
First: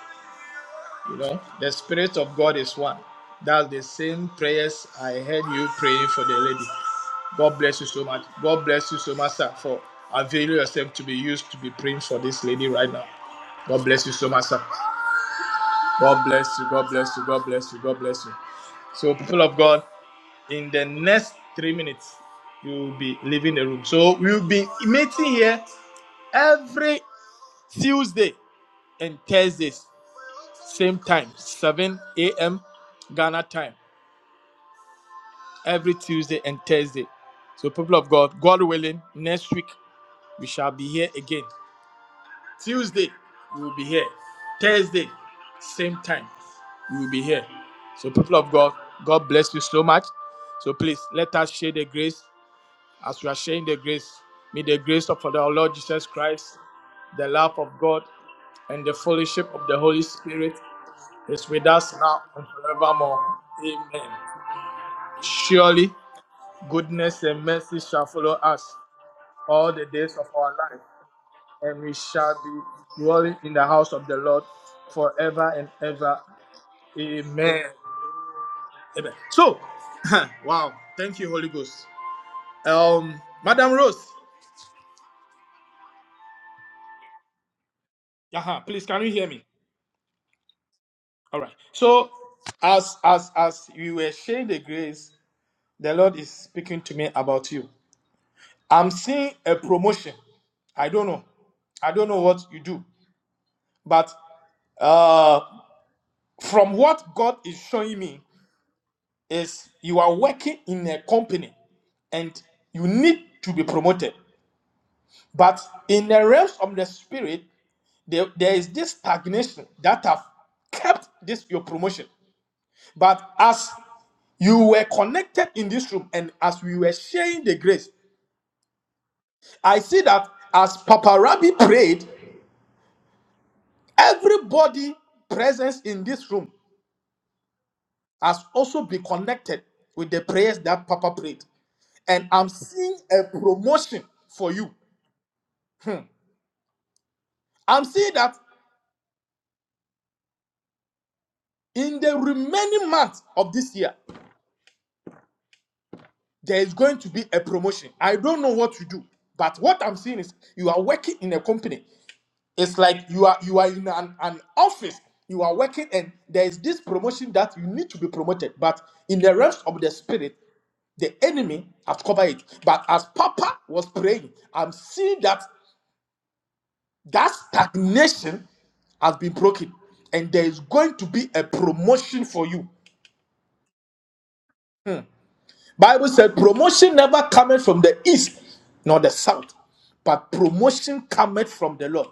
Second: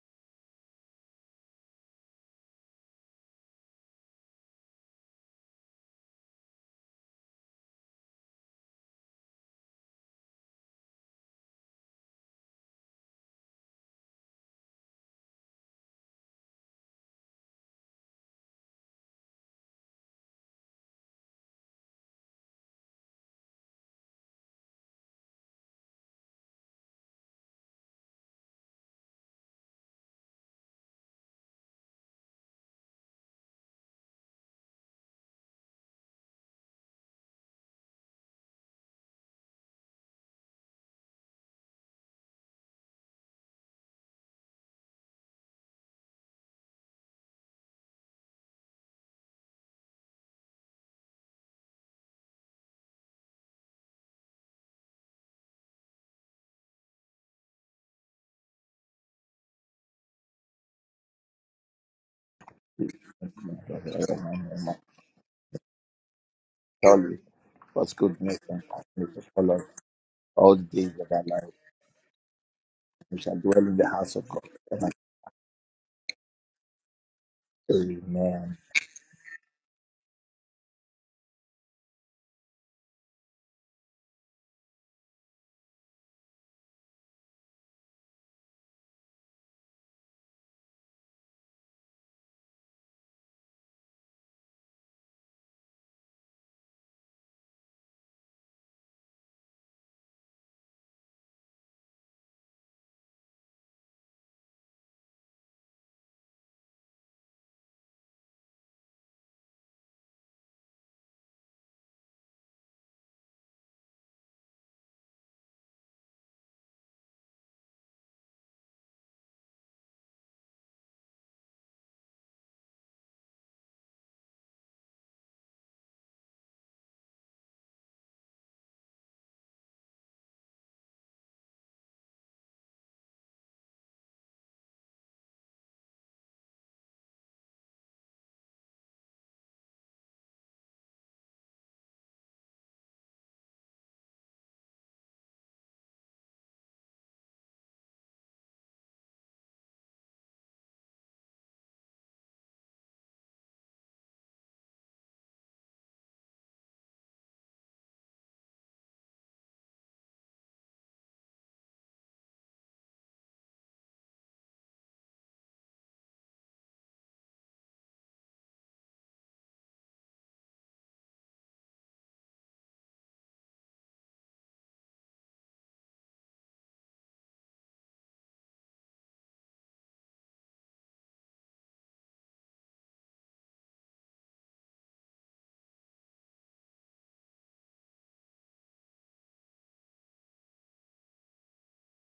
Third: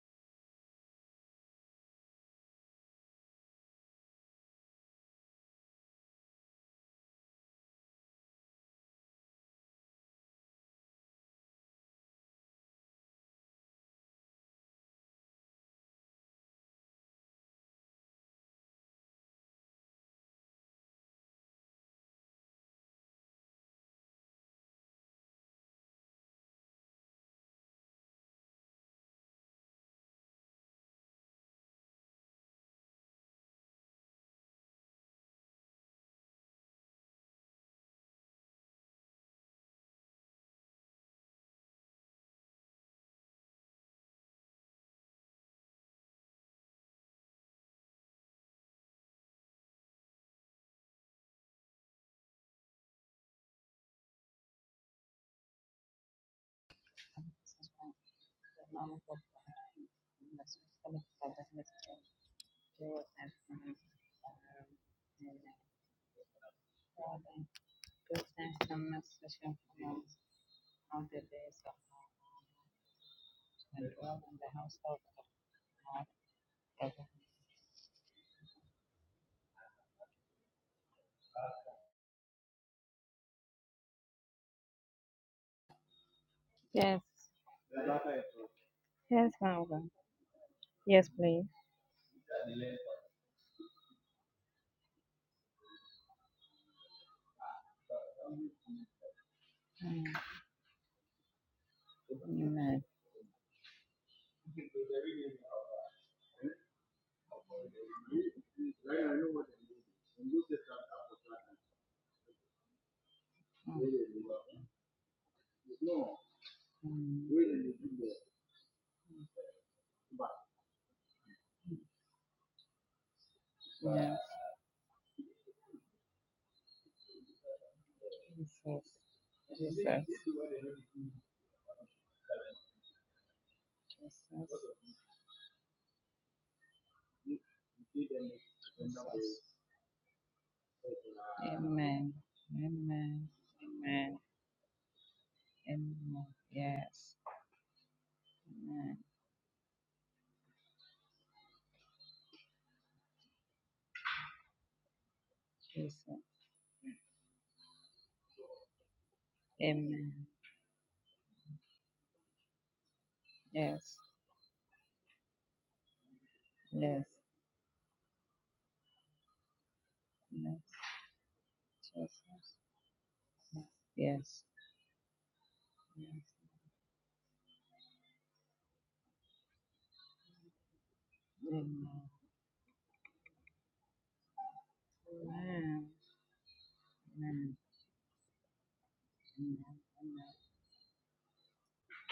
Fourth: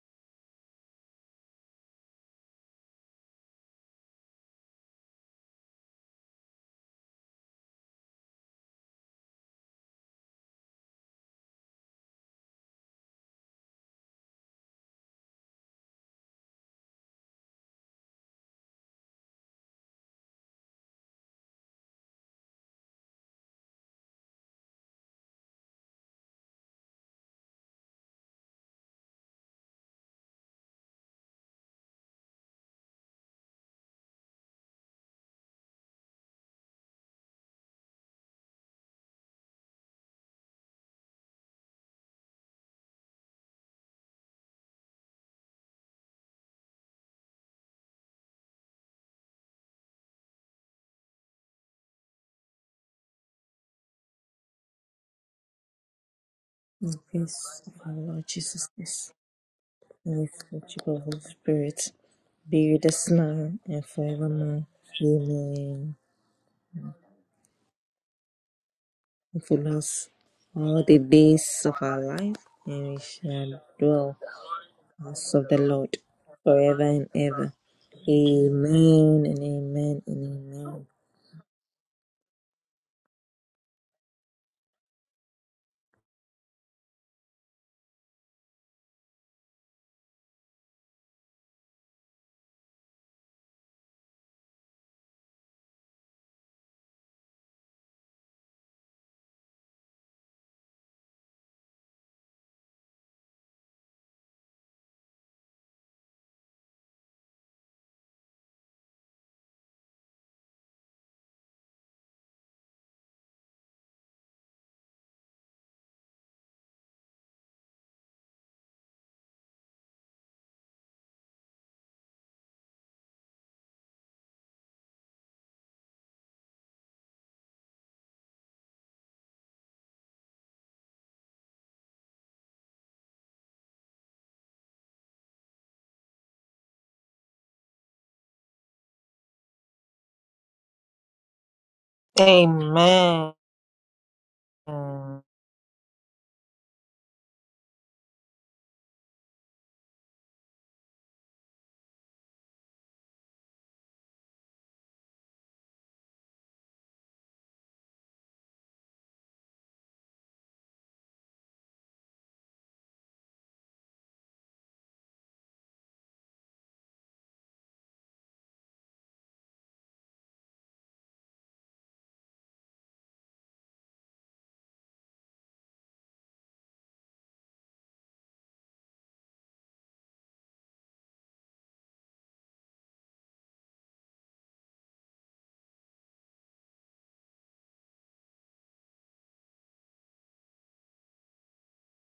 Speaker 2: you know, the Spirit of God is one. That's the same prayers I heard you praying for the lady. God bless you so much. God bless you so much, sir, for availing yourself to be used to be praying for this lady right now. God bless you so much, sir. God bless you. God bless you. God bless you. God bless you. So, people of God. in the next three minutes you will be leaving the room so we'll be meeting here every tuesday and thursdays same time 7 a.m ghana time every tuesday and thursday so people of god god willing next week we shall be here again tuesday we will be here thursday same time we will be here so people of god god bless you so much so please let us share the grace As we are sharing the grace, may the grace of our Lord Jesus Christ,
Speaker 3: you.
Speaker 2: the love
Speaker 1: Peace
Speaker 2: of
Speaker 1: of our
Speaker 2: God,
Speaker 1: Lord Jesus
Speaker 2: and the
Speaker 1: Christ,
Speaker 2: fellowship of the Holy
Speaker 1: and the
Speaker 2: Spirit
Speaker 1: fellowship of the Holy
Speaker 2: is with
Speaker 1: Spirit
Speaker 2: us now and
Speaker 1: be with us
Speaker 2: forevermore.
Speaker 1: now
Speaker 3: um,
Speaker 1: and
Speaker 2: Amen.
Speaker 1: forevermore.
Speaker 3: uh,
Speaker 2: Surely
Speaker 1: Amen.
Speaker 4: Surely,
Speaker 2: goodness and mercy
Speaker 4: God's
Speaker 2: shall follow
Speaker 4: goodness and
Speaker 2: us
Speaker 4: kindness will
Speaker 1: And
Speaker 4: follow us
Speaker 2: all
Speaker 1: Fill
Speaker 2: the
Speaker 1: us
Speaker 2: days of
Speaker 4: all
Speaker 2: our
Speaker 4: the
Speaker 2: life,
Speaker 1: all
Speaker 4: days
Speaker 1: the
Speaker 4: of our life.
Speaker 1: days of
Speaker 2: and we
Speaker 1: our life,
Speaker 2: shall
Speaker 1: and we
Speaker 2: be
Speaker 4: We shall
Speaker 2: dwelling in
Speaker 4: dwell
Speaker 1: shall
Speaker 2: the
Speaker 4: in the
Speaker 2: house of
Speaker 1: dwell
Speaker 4: house
Speaker 2: the
Speaker 4: of God.
Speaker 2: Lord
Speaker 1: house of
Speaker 2: forever
Speaker 1: the
Speaker 2: and
Speaker 1: Lord
Speaker 2: ever.
Speaker 1: forever and ever.
Speaker 2: Amen.
Speaker 4: Amen.
Speaker 2: Amen.
Speaker 1: Amen and
Speaker 2: So,
Speaker 1: amen
Speaker 2: wow.
Speaker 1: and
Speaker 2: Thank you, Holy Ghost. Um, Madam Rose.
Speaker 3: Yes,
Speaker 2: uh please, can you hear
Speaker 3: yes,
Speaker 2: me?
Speaker 3: Father. Yes,
Speaker 2: All
Speaker 3: please.
Speaker 2: right. So as as as you were sharing the grace, the Lord is speaking to me about you. I'm seeing a
Speaker 3: Mm.
Speaker 2: promotion. I don't know. I don't know what you do,
Speaker 3: Amen.
Speaker 2: but uh, from what God is showing me is you are working in a company and you need to be promoted. But in the realms of
Speaker 3: Mm.
Speaker 2: the spirit,
Speaker 3: Mm.
Speaker 2: there, there is this stagnation that have kept this your promotion. But as
Speaker 3: Yes.
Speaker 2: You were connected in this room, and as we were sharing the grace,
Speaker 3: Jesus. Jesus.
Speaker 2: I see that as Papa Rabbi prayed,
Speaker 3: Jesus.
Speaker 2: everybody present in this room has also been
Speaker 3: Jesus.
Speaker 2: connected with the prayers that Papa prayed.
Speaker 3: Amen.
Speaker 2: And I'm
Speaker 1: amen.
Speaker 2: seeing a
Speaker 3: Amen.
Speaker 2: promotion
Speaker 3: Amen.
Speaker 2: for you.
Speaker 1: Amen.
Speaker 2: Hmm.
Speaker 3: Amen. Yes.
Speaker 2: I'm seeing that
Speaker 3: Amen.
Speaker 2: in the remaining months of this year,
Speaker 3: Jesus.
Speaker 2: there is going to be a promotion. I don't know what to do, but what I'm
Speaker 3: Amen.
Speaker 2: seeing is you are working in a company It's like you are you are in
Speaker 3: Yes.
Speaker 2: an, an office, you are working, and there is this
Speaker 3: Yes.
Speaker 2: promotion that you need to be promoted. But in the realms of the spirit,
Speaker 3: Yes.
Speaker 2: the enemy has
Speaker 3: Jesus.
Speaker 2: covered it. But as Papa was
Speaker 3: Yes.
Speaker 2: praying,
Speaker 3: Yes.
Speaker 2: I'm seeing that that stagnation has been broken, and there is going to be a
Speaker 3: Amen.
Speaker 2: promotion for you.
Speaker 3: Amen.
Speaker 2: Bible said promotion never
Speaker 3: Amen.
Speaker 2: cometh from the east nor the south,
Speaker 3: Amen.
Speaker 2: but promotion cometh from the Lord.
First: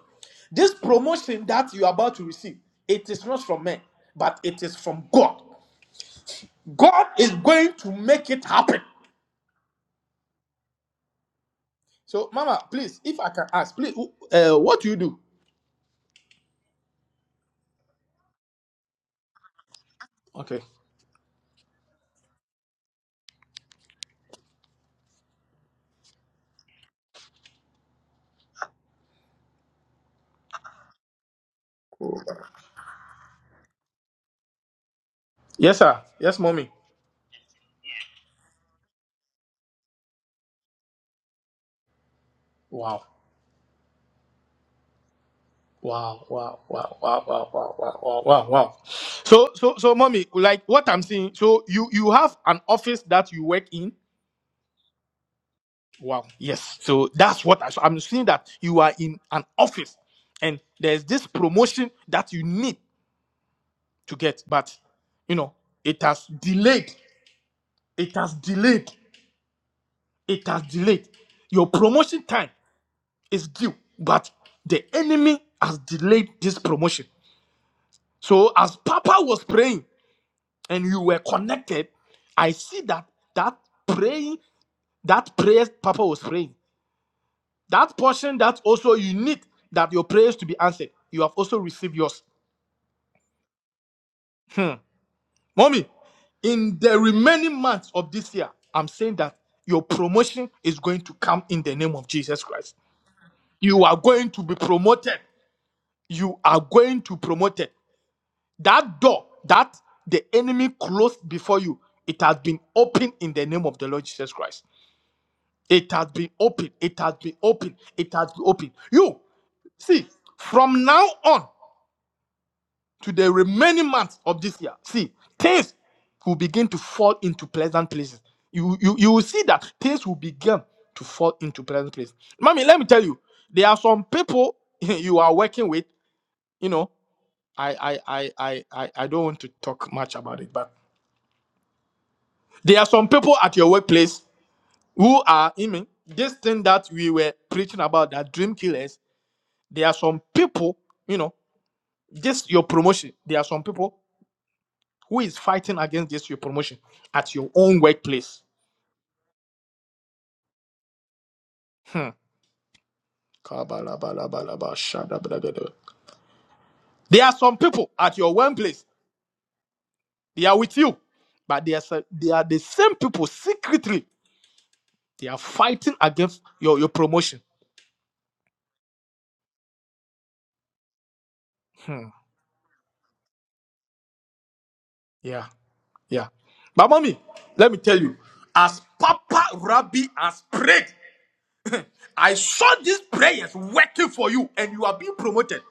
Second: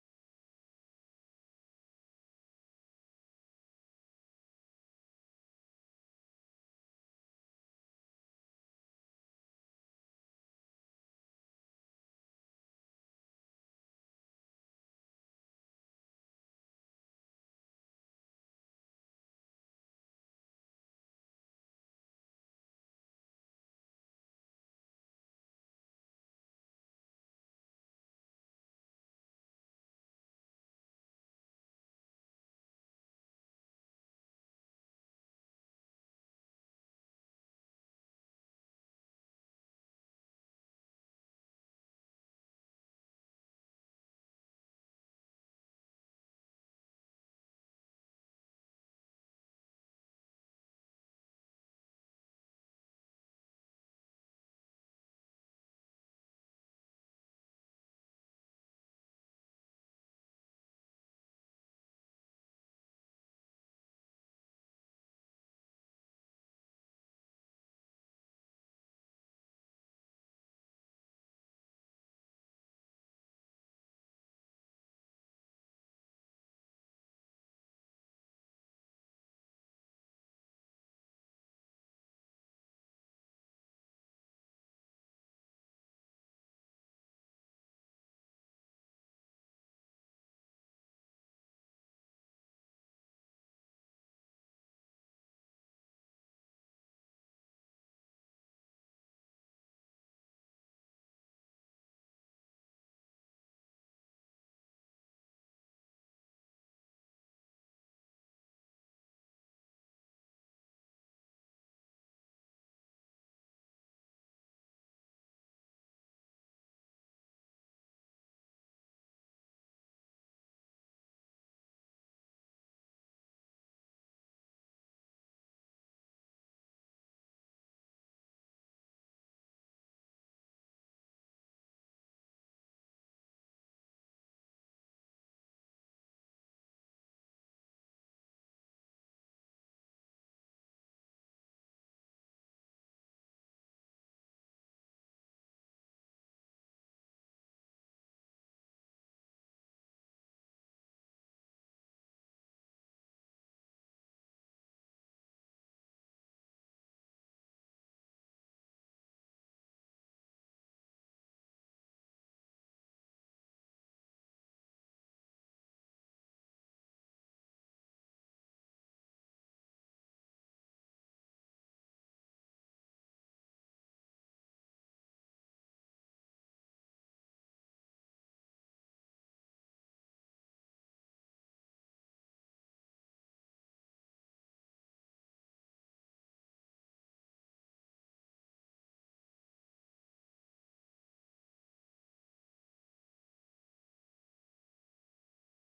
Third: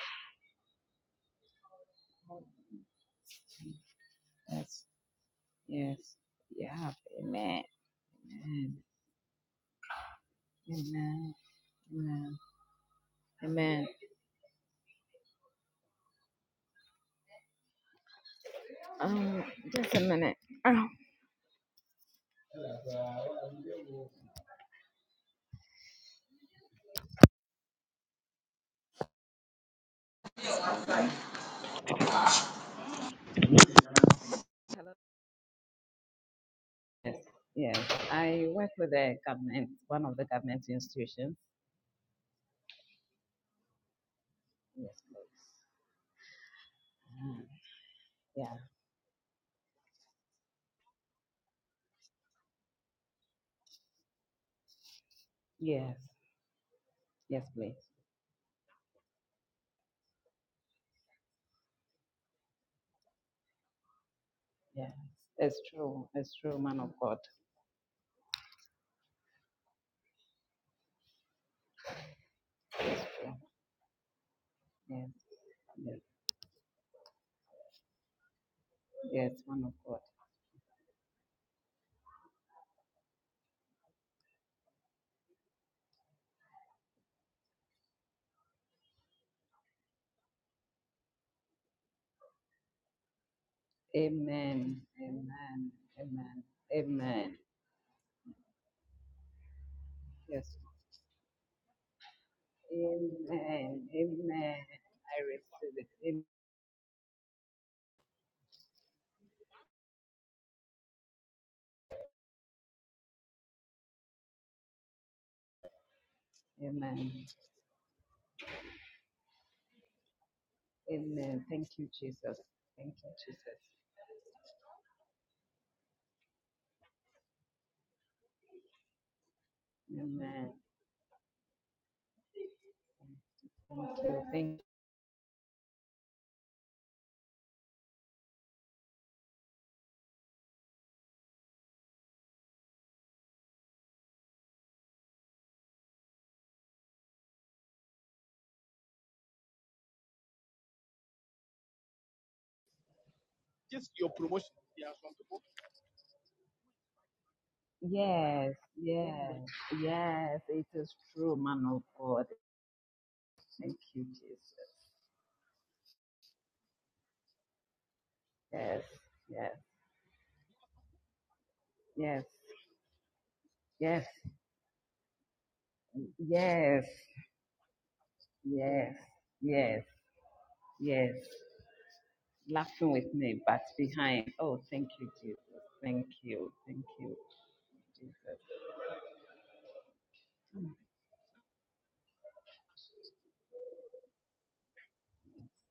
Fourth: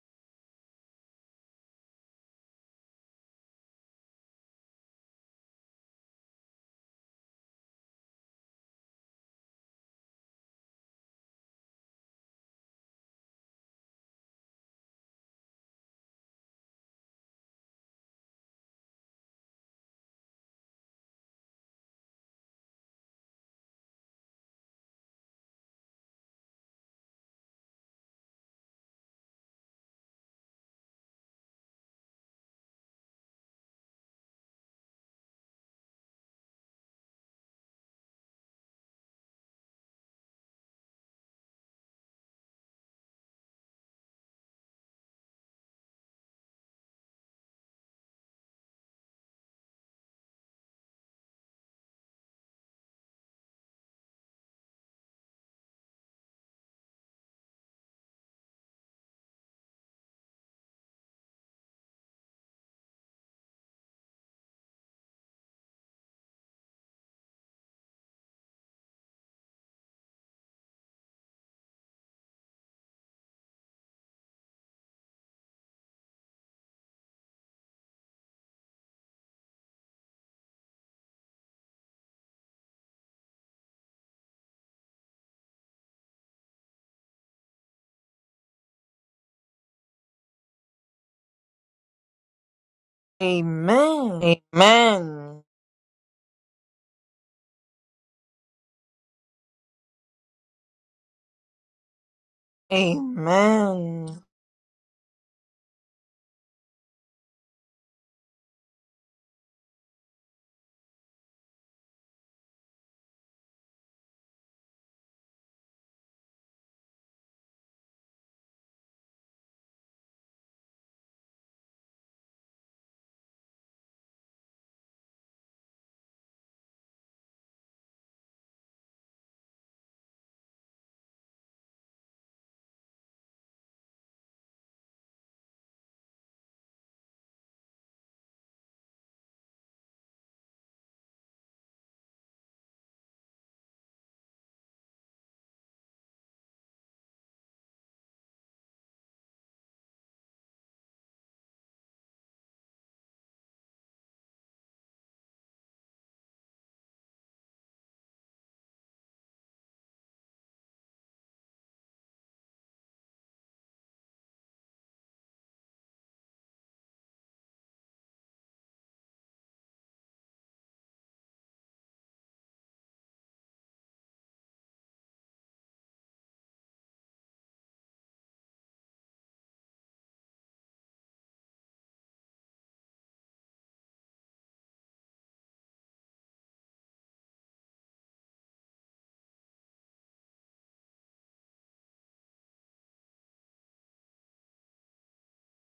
Speaker 2: This promotion that you are about to
Speaker 3: Amen.
Speaker 2: receive, it is not from men, but it is
Speaker 3: Yes.
Speaker 2: from God.
Speaker 3: Yes. Yeah.
Speaker 2: God is
Speaker 3: Amen.
Speaker 2: going to make it
Speaker 3: Amen.
Speaker 2: happen.
Speaker 3: Amen. Amen.
Speaker 2: So, Mama, please, if I can ask,
Speaker 3: Amen.
Speaker 2: please, who- uh, what do you do?
Speaker 3: Um, just a minute.
Speaker 2: Okay.
Speaker 3: Oh,
Speaker 2: Yes, sir. Yes, mommy.
Speaker 3: Yes, yes. I work with the government, one of the government institutions.
Speaker 2: Wow.
Speaker 3: Yes, please.
Speaker 2: Wow, wow, wow, wow,
Speaker 3: Mm,
Speaker 2: wow, wow, wow, wow, wow,
Speaker 3: Yeah.
Speaker 2: wow. So, so, so, mommy, like what I'm seeing, so you you have an office that you work in,
Speaker 3: Yes.
Speaker 2: Wow. Yes. So
Speaker 3: Yes,
Speaker 2: that's what I,
Speaker 3: please.
Speaker 2: so I'm seeing that you are in an office and there's this promotion that you need to get, but
Speaker 3: Yes.
Speaker 2: you know,
Speaker 3: It's
Speaker 2: it
Speaker 3: true.
Speaker 2: has
Speaker 3: It's true, man of
Speaker 2: delayed.
Speaker 3: God.
Speaker 2: It has delayed. It has delayed. Your promotion time
Speaker 3: Yeah.
Speaker 2: is due, but the
Speaker 3: Yes.
Speaker 2: enemy has
Speaker 3: Yes,
Speaker 2: delayed this promotion. So as Papa
Speaker 3: yes,
Speaker 2: was
Speaker 3: man of
Speaker 2: praying
Speaker 3: God.
Speaker 2: and you were connected, I see that that praying, that prayer Papa was praying. That portion that also you need that your prayers to be answered. You have also received yours.
Speaker 1: Amen.
Speaker 2: Hmm.
Speaker 3: Amen.
Speaker 1: Amen.
Speaker 3: Amen.
Speaker 2: Mommy,
Speaker 3: Amen.
Speaker 2: in the
Speaker 3: Amen.
Speaker 2: remaining months of this year, I'm saying that your promotion
Speaker 3: Yes.
Speaker 2: is going to come in the name of Jesus Christ. You
Speaker 3: Amen.
Speaker 2: are
Speaker 1: Amen.
Speaker 2: going to be
Speaker 3: Amen. I
Speaker 2: promoted.
Speaker 3: receive it. Am-
Speaker 2: You are going to be promoted. That door that the enemy closed before you, it has been opened in the name of the Lord Jesus Christ. It has been opened. It has
Speaker 3: Amen.
Speaker 2: been opened. It has been opened. You see, from now
Speaker 3: Amen.
Speaker 2: on.
Speaker 3: Thank you, Jesus. Thank you,
Speaker 2: to the
Speaker 3: Jesus.
Speaker 2: remaining months of this year, see, things will begin to fall into pleasant places. You, you, you will see that things will
Speaker 3: Amen.
Speaker 2: begin to fall into pleasant places. Mommy, let me tell you, there are
Speaker 3: Thank
Speaker 2: some
Speaker 3: you. Thank
Speaker 2: people
Speaker 3: you.
Speaker 2: you are working with, you know, I, I, I, I, I, I don't want to talk much about it, but there are some people at your workplace who are, I mean, this thing that we were preaching about, that dream killers, there are some people, you know, just your promotion, there are some
Speaker 3: Just
Speaker 2: people
Speaker 3: your promotion. There are some
Speaker 2: Who
Speaker 3: people.
Speaker 2: is fighting against this your promotion at your own workplace?
Speaker 3: Yes, yes, yes. It is true, man of
Speaker 2: Hmm.
Speaker 3: God. Thank you,
Speaker 2: Kabalabalabalaba,
Speaker 3: Jesus.
Speaker 2: shadabladada. There are some people at your own
Speaker 3: Yes,
Speaker 2: place.
Speaker 3: yes,
Speaker 2: They are with you, but they are se-
Speaker 3: yes,
Speaker 2: they are the same people
Speaker 3: yes,
Speaker 2: secretly. They are fighting against your
Speaker 3: yes,
Speaker 2: your promotion.
Speaker 3: yes, yes, yes.
Speaker 2: Hmm.
Speaker 3: Laughing with me, but behind. Oh, thank you, Jesus.
Speaker 2: Yeah.
Speaker 3: Thank
Speaker 2: Yeah.
Speaker 3: you, thank
Speaker 2: But
Speaker 3: you,
Speaker 2: mommy, let me tell you,
Speaker 3: Jesus.
Speaker 2: as Papa Rabbi has prayed, I saw these prayers working for you and you are being promoted.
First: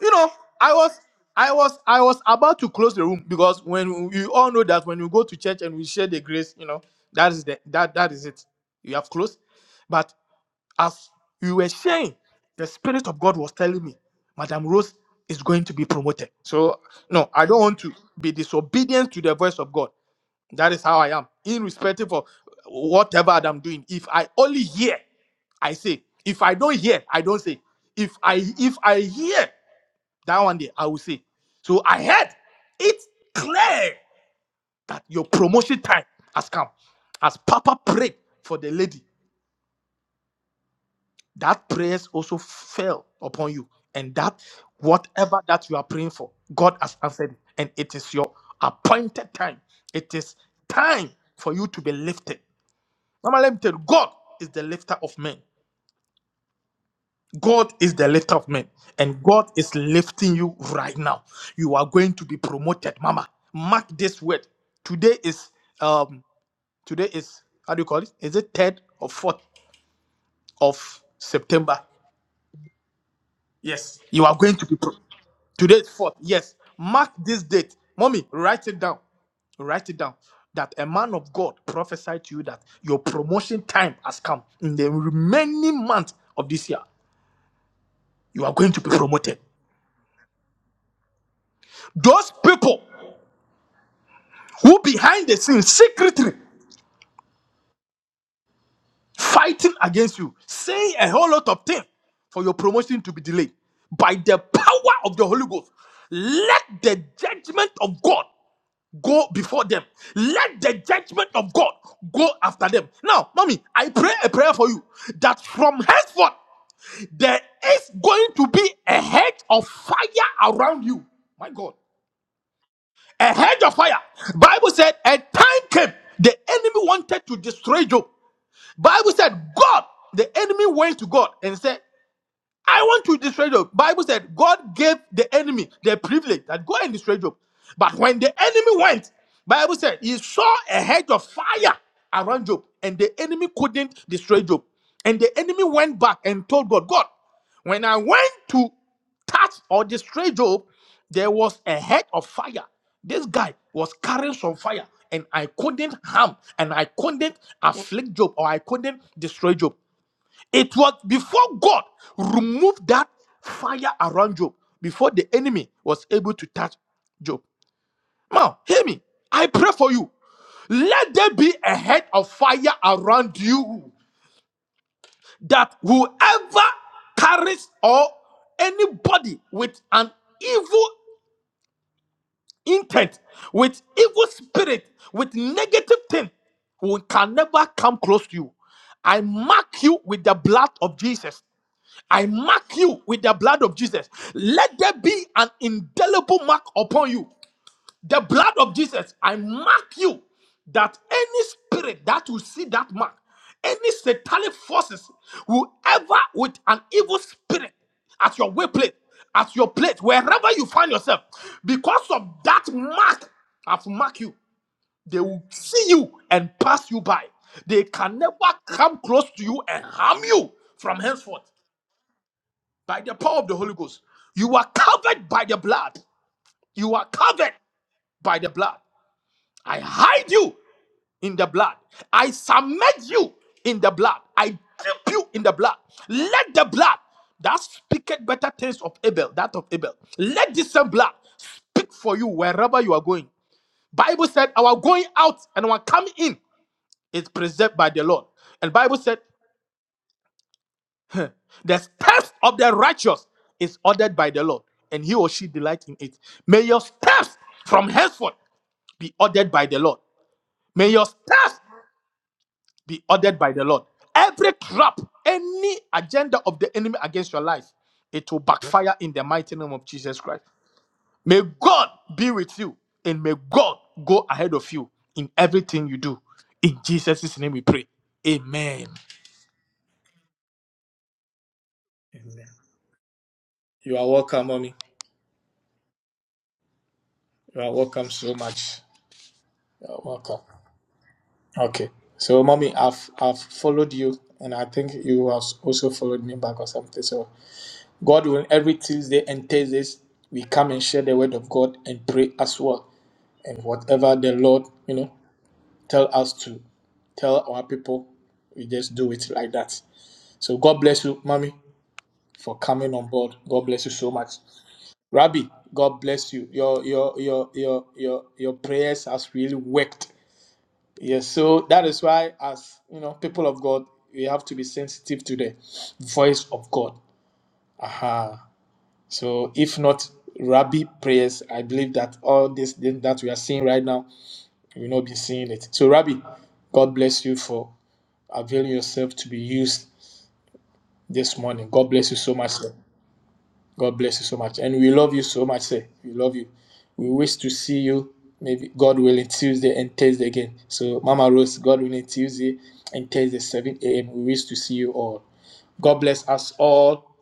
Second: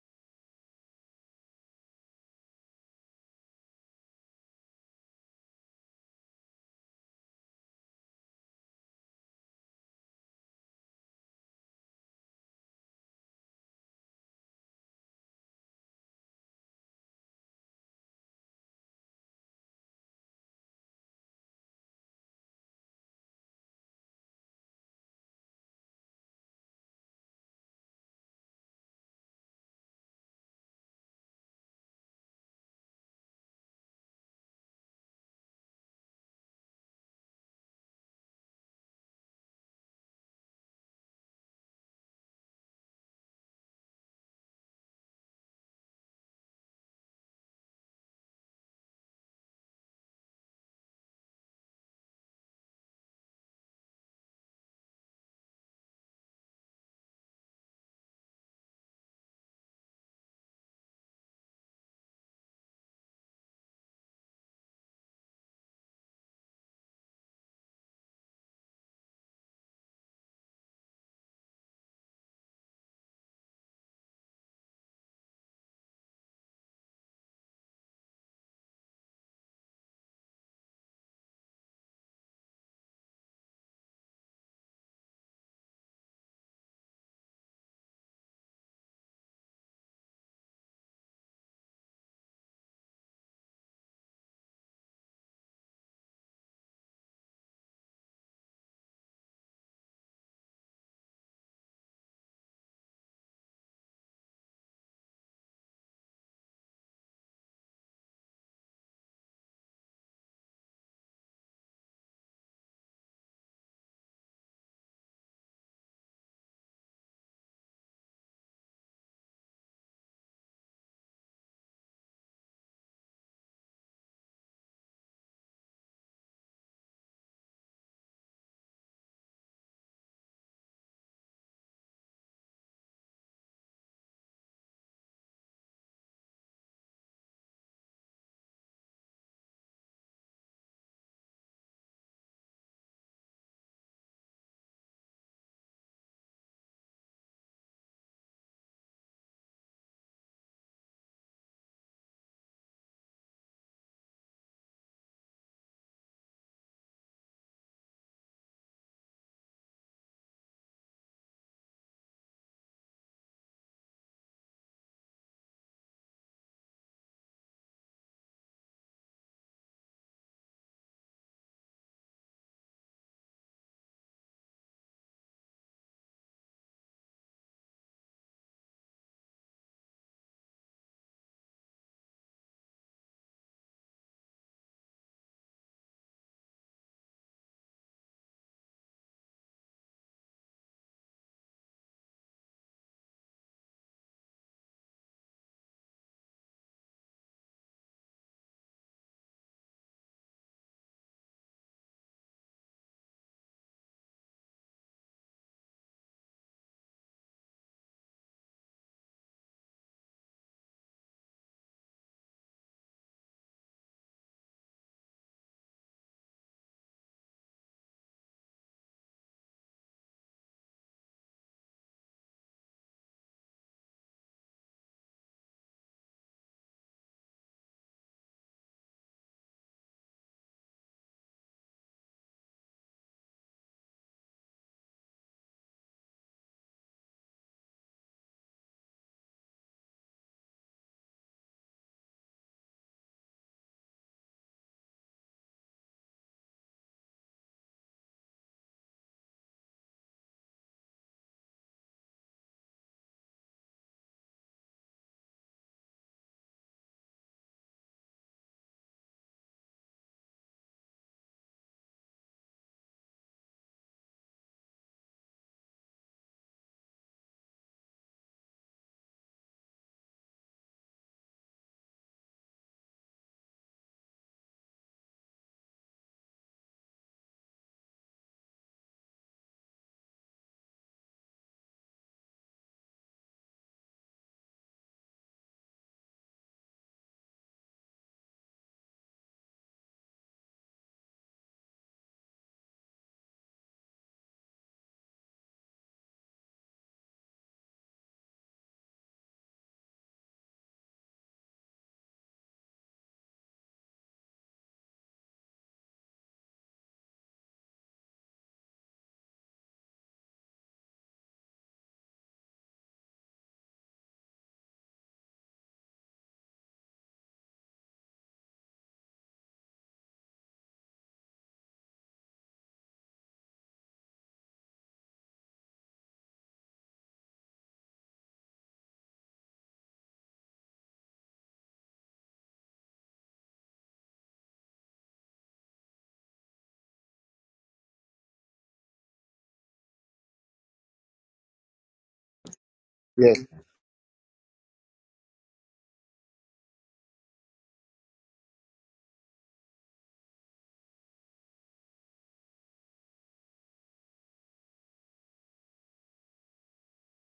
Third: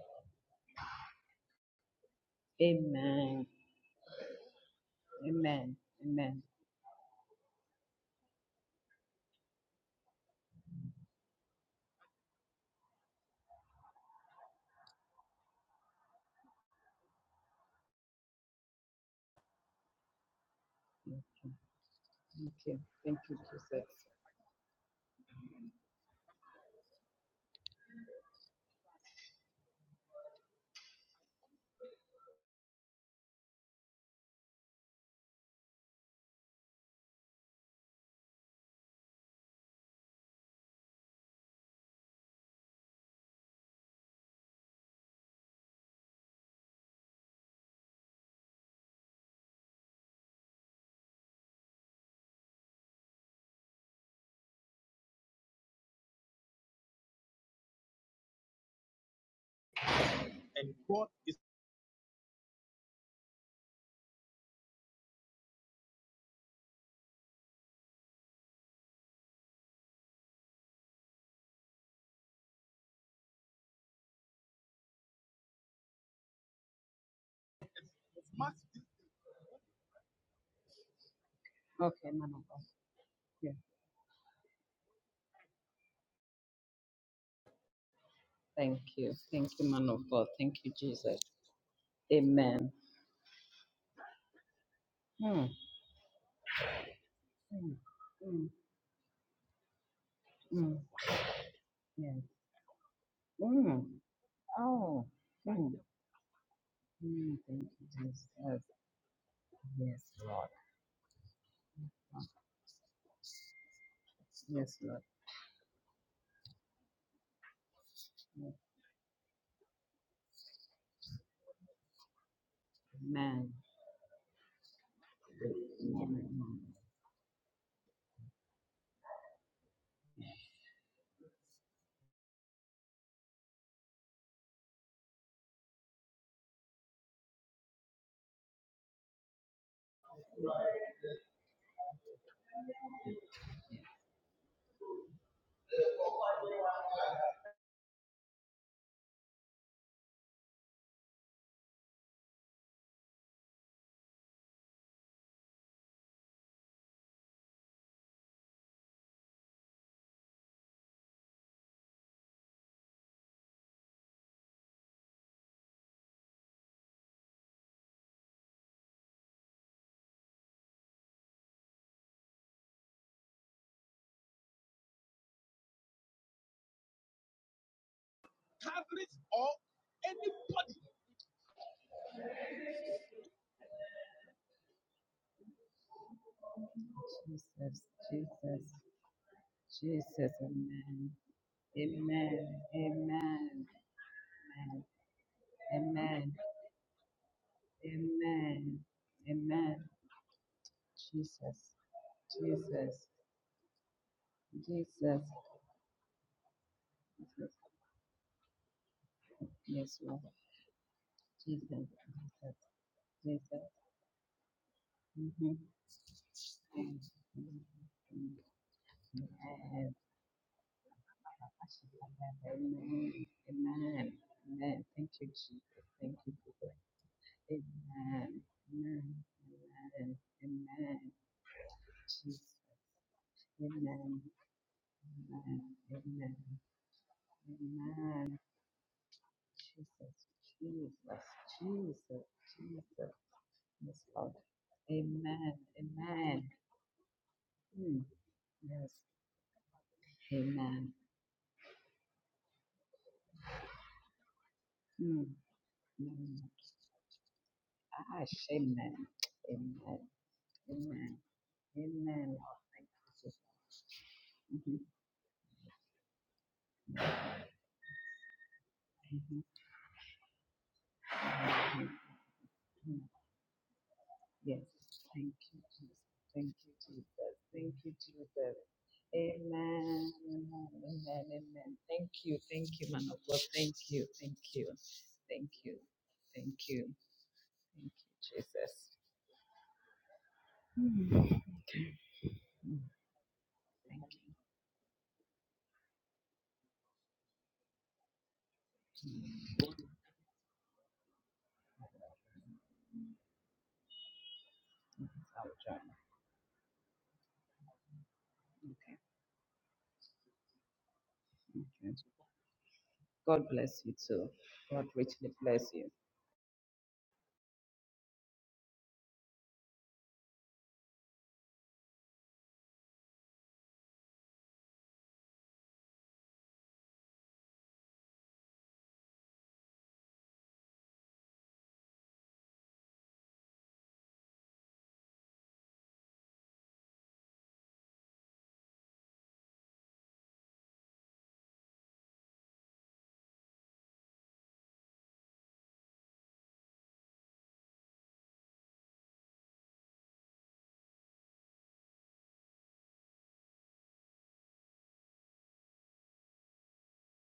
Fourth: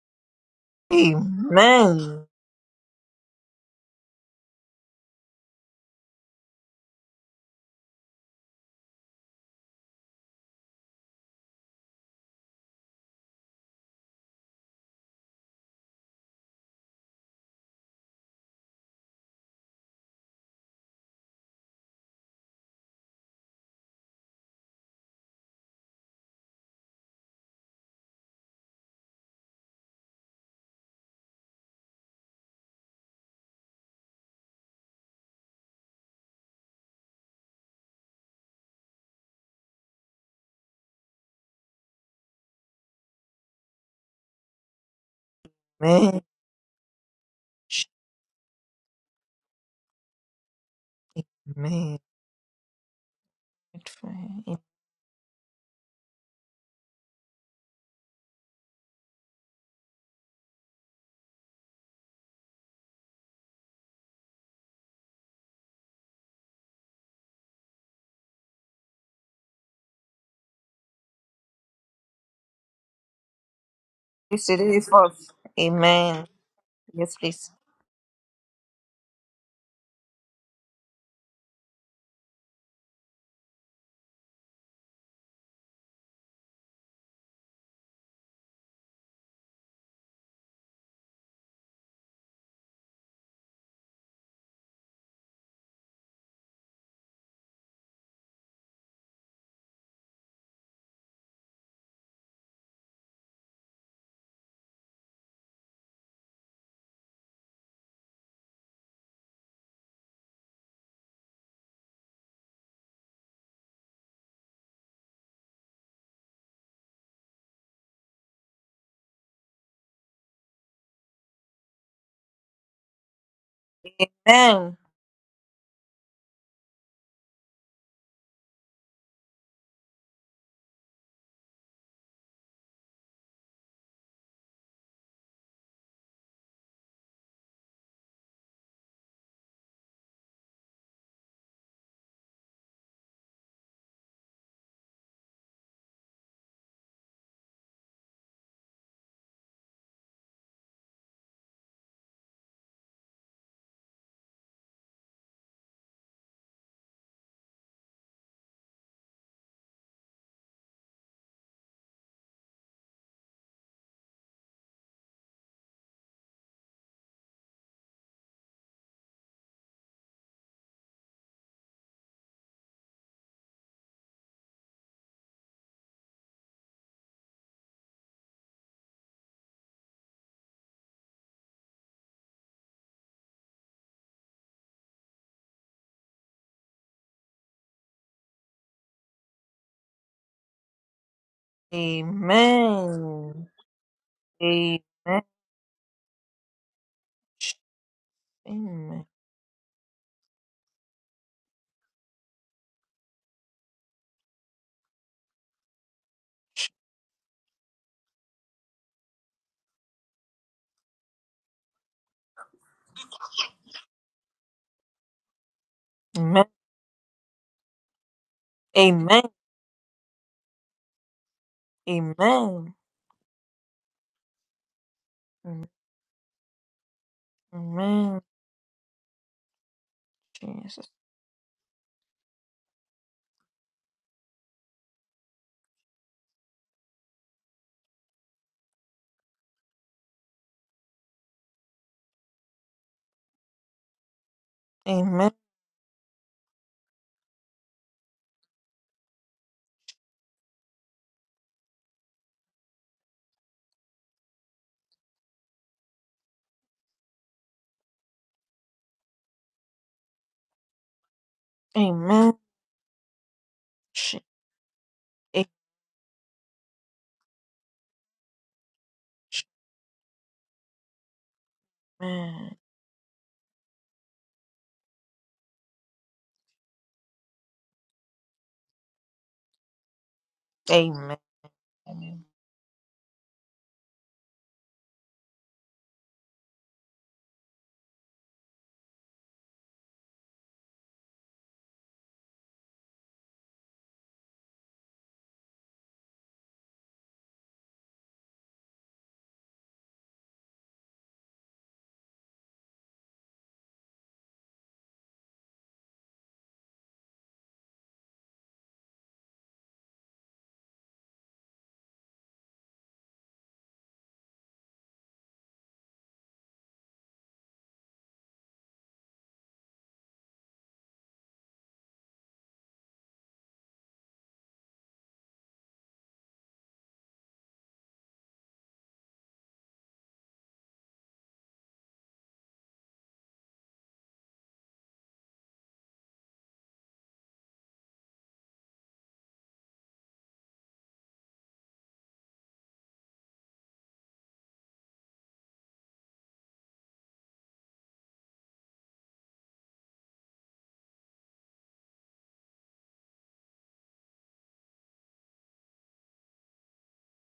Speaker 2: you know, I was, I was, I was
Speaker 1: Amen.
Speaker 2: about to close the room
Speaker 3: Amen.
Speaker 2: because when you all know that when you go to church
Speaker 3: Amen.
Speaker 2: and we share the
Speaker 3: Amen.
Speaker 2: grace, you know, that is the that that is it. You have closed, but as you were sharing, the spirit of God was telling me, Madam Rose is going to be promoted. So no, I don't want to be disobedient to the voice of God. That is how I
Speaker 3: Thank
Speaker 2: am,
Speaker 3: you.
Speaker 2: irrespective of
Speaker 3: Thank you, Thank
Speaker 2: whatever
Speaker 3: you,
Speaker 2: that I'm
Speaker 3: Jesus.
Speaker 2: doing. If I only hear, I say. If I don't hear, I don't say. If I if I hear that one day I will say. So I heard it's clear that your promotion time has come. As Papa prayed for the lady, that prayers also fell upon you. And that whatever that you are praying
Speaker 1: Amen.
Speaker 2: for, God has answered it. And it is your appointed time. It is time for you to be
Speaker 1: Amen.
Speaker 2: lifted. Mama, let me tell you, God is the
Speaker 1: Increase
Speaker 2: lifter of men. God is the lift of men, and God is lifting you
Speaker 3: And
Speaker 2: right
Speaker 3: God
Speaker 2: now.
Speaker 3: is
Speaker 2: You are going to be promoted, Mama. Mark this word. Today is um today is how do you call it? Is it third or fourth of September? Yes, you are going
Speaker 1: it
Speaker 2: to be
Speaker 1: is
Speaker 2: pro-
Speaker 1: for us.
Speaker 2: today is fourth.
Speaker 1: Amen.
Speaker 2: Yes, mark
Speaker 1: Yes,
Speaker 2: this
Speaker 1: please.
Speaker 2: date, mommy. Write it down. Write it down. That a man of God
Speaker 3: Okay,
Speaker 2: prophesied
Speaker 3: man
Speaker 2: to
Speaker 3: of
Speaker 2: you
Speaker 3: God.
Speaker 2: that your
Speaker 3: Yeah.
Speaker 2: promotion time has come in the remaining month of this year. You are going
Speaker 3: Thank
Speaker 2: to be
Speaker 3: you.
Speaker 2: promoted.
Speaker 3: Thank you, man of God. Thank you, Jesus.
Speaker 2: Those
Speaker 3: Amen.
Speaker 2: people who behind the
Speaker 3: Mm,
Speaker 2: scenes secretly
Speaker 3: mm, mm,
Speaker 2: fighting against you,
Speaker 3: mm,
Speaker 2: saying a whole lot of things
Speaker 3: yes.
Speaker 2: for your promotion to be delayed.
Speaker 3: Mm.
Speaker 2: By the power
Speaker 3: Oh.
Speaker 2: of the Holy
Speaker 3: Mm.
Speaker 2: Ghost, let the
Speaker 3: Mm. Thank
Speaker 2: judgment
Speaker 3: you,
Speaker 2: of God
Speaker 3: Jesus.
Speaker 2: go before them.
Speaker 3: Yes, Lord.
Speaker 2: Let the judgment of God go after them. Now, mommy, I pray a prayer for
Speaker 3: Yes,
Speaker 2: you
Speaker 3: Lord.
Speaker 2: that from henceforth there is going to be a hedge of fire around you. My God a
Speaker 3: Amen.
Speaker 2: hedge of fire. Bible
Speaker 1: Amen.
Speaker 2: said a time came the enemy wanted to destroy Job. Bible said God, the enemy went to God and said, I want to destroy Job. Bible said God gave the enemy the privilege that go and destroy Job. But when the enemy went, Bible said he saw a hedge of fire around Job, and the enemy couldn't destroy Job. And the enemy went back and told God, God, when I went to touch or destroy Job, there was a head of fire. This guy was carrying some fire, and I couldn't harm, and I couldn't afflict Job, or I couldn't destroy Job. It was before God removed that fire around Job, before the enemy was able to touch Job. Now, hear me. I pray for you. Let there be a head of fire around you that whoever carries or
Speaker 3: Catholics
Speaker 2: anybody
Speaker 3: or
Speaker 2: with an
Speaker 3: anybody.
Speaker 2: evil intent, with evil spirit, with negative thing, who can never
Speaker 3: Jesus,
Speaker 2: come close to you.
Speaker 3: Jesus,
Speaker 2: I mark you with
Speaker 3: Jesus,
Speaker 2: the blood of
Speaker 3: amen.
Speaker 2: Jesus. I
Speaker 3: Amen,
Speaker 2: mark you with the
Speaker 1: Amen.
Speaker 2: blood
Speaker 3: amen,
Speaker 2: of Jesus. Let
Speaker 3: amen,
Speaker 2: there
Speaker 1: Amen.
Speaker 2: be an
Speaker 3: amen,
Speaker 2: indelible mark upon you. The blood of
Speaker 3: amen,
Speaker 1: Amen.
Speaker 2: Jesus, I
Speaker 3: amen.
Speaker 2: mark you that any
Speaker 3: Jesus,
Speaker 2: spirit that will see that
Speaker 3: Jesus,
Speaker 2: mark, any satanic
Speaker 3: Jesus. Jesus.
Speaker 2: forces, whoever with an evil spirit at your workplace, at your
Speaker 3: Yes,
Speaker 2: plate,
Speaker 3: Lord.
Speaker 2: wherever you find yourself,
Speaker 3: Jesus.
Speaker 2: because of that mark,
Speaker 3: Jesus.
Speaker 2: I've marked you.
Speaker 3: Jesus.
Speaker 2: They will
Speaker 3: Mm-hmm.
Speaker 2: see you and pass
Speaker 3: Amen.
Speaker 2: you by. They can never come
Speaker 1: Amen.
Speaker 2: close to you and harm you from henceforth
Speaker 1: Amen. Amen.
Speaker 2: by the
Speaker 3: Amen.
Speaker 2: power of the Holy Ghost.
Speaker 3: Amen.
Speaker 2: You are
Speaker 3: Amen. Thank you,
Speaker 2: covered by the
Speaker 3: Jesus.
Speaker 2: blood.
Speaker 3: Thank you, Jesus.
Speaker 2: You are covered
Speaker 1: Amen.
Speaker 3: Amen.
Speaker 2: by the blood.
Speaker 3: Amen.
Speaker 2: I
Speaker 3: Amen.
Speaker 2: hide you
Speaker 1: Jesus.
Speaker 3: Amen.
Speaker 2: in the blood. I
Speaker 3: Jesus.
Speaker 2: submit you
Speaker 3: Amen. Amen.
Speaker 2: in the blood. I dip
Speaker 3: Amen. Amen.
Speaker 2: you in the blood.
Speaker 3: Jesus.
Speaker 2: Let the blood that speaketh better things of Abel, that of Abel, let this same
Speaker 3: Jesus.
Speaker 2: blood speak for
Speaker 3: Jesus.
Speaker 2: you wherever you are
Speaker 3: Jesus.
Speaker 2: going.
Speaker 3: Yes,
Speaker 2: Bible
Speaker 3: Lord.
Speaker 2: said, our going
Speaker 1: Amen.
Speaker 2: out
Speaker 3: Amen.
Speaker 2: and our coming in
Speaker 3: Amen.
Speaker 2: is preserved by the
Speaker 3: Mm,
Speaker 2: Lord. And
Speaker 3: yes.
Speaker 2: Bible said,
Speaker 3: Amen.
Speaker 2: The steps of the righteous is ordered by the Lord, and he
Speaker 3: Mm,
Speaker 2: or she delight in it.
Speaker 3: mm.
Speaker 2: May your steps from
Speaker 3: Ah,
Speaker 2: henceforth
Speaker 3: amen.
Speaker 2: be ordered by the Lord.
Speaker 3: Amen.
Speaker 2: May your
Speaker 3: Amen.
Speaker 2: steps
Speaker 1: Amen.
Speaker 3: Amen. Oh, thank
Speaker 2: be
Speaker 3: you, Jesus.
Speaker 2: ordered by the Lord.
Speaker 1: Sh-
Speaker 2: Every
Speaker 3: Mhm,
Speaker 2: trap, any agenda of the enemy against your life, it will backfire in the
Speaker 3: mhm,
Speaker 2: mighty name of Jesus Christ. May
Speaker 3: mhm,
Speaker 2: God be
Speaker 1: Amen.
Speaker 2: with you
Speaker 3: mhm.
Speaker 2: and may God go ahead
Speaker 3: Yes.
Speaker 2: of you in
Speaker 3: Thank you,
Speaker 2: everything
Speaker 3: Jesus.
Speaker 2: you do.
Speaker 3: Thank you,
Speaker 2: In
Speaker 3: Jesus.
Speaker 2: Jesus' name we
Speaker 3: Thank
Speaker 2: pray.
Speaker 3: you, Jesus.
Speaker 2: Amen.
Speaker 3: Amen. Amen.
Speaker 1: Amen.
Speaker 3: Amen. Amen. Thank you.
Speaker 2: Amen.
Speaker 3: Thank you, man of God. Thank
Speaker 2: You
Speaker 3: you.
Speaker 2: are
Speaker 3: Thank
Speaker 2: welcome,
Speaker 3: you.
Speaker 2: mommy.
Speaker 3: Thank you. Thank you.
Speaker 2: You are
Speaker 3: Thank
Speaker 2: welcome
Speaker 3: you,
Speaker 2: so much.
Speaker 3: Jesus.
Speaker 2: You are welcome. Okay. So, mommy,
Speaker 3: Mm,
Speaker 2: I've I've followed
Speaker 3: Thank
Speaker 2: you,
Speaker 3: you.
Speaker 2: and I think you have also followed me back or something. So, God will every Tuesday and Thursdays we come and share the word of God and pray as well, and whatever the Lord you know
Speaker 3: I'll try.
Speaker 2: tell us to tell our people, we just
Speaker 3: Okay.
Speaker 2: do it like that. So, God bless you, mommy,
Speaker 3: Okay.
Speaker 2: for coming on board.
Speaker 3: God
Speaker 2: God
Speaker 3: bless
Speaker 2: bless you
Speaker 3: you
Speaker 2: so
Speaker 3: too.
Speaker 2: much,
Speaker 3: God richly
Speaker 2: Rabbi.
Speaker 3: bless you.
Speaker 2: God bless you. Your your your your your your prayers has really worked Yes, so that is why, as you know, people of God, we have to be sensitive to the voice of God. Aha. So, if not Rabbi prayers, I believe that all this thing that we are seeing right now, we will not be seeing it. So, Rabbi, God bless you for availing yourself to be used this morning. God bless you so much. sir. God bless you so much. And we love you so much, sir. We love you. We wish to see you, maybe God willing, Tuesday and Thursday again. So, Mama Rose, God willing, Tuesday and Thursday, 7 a.m. We wish to see you all. God bless us all.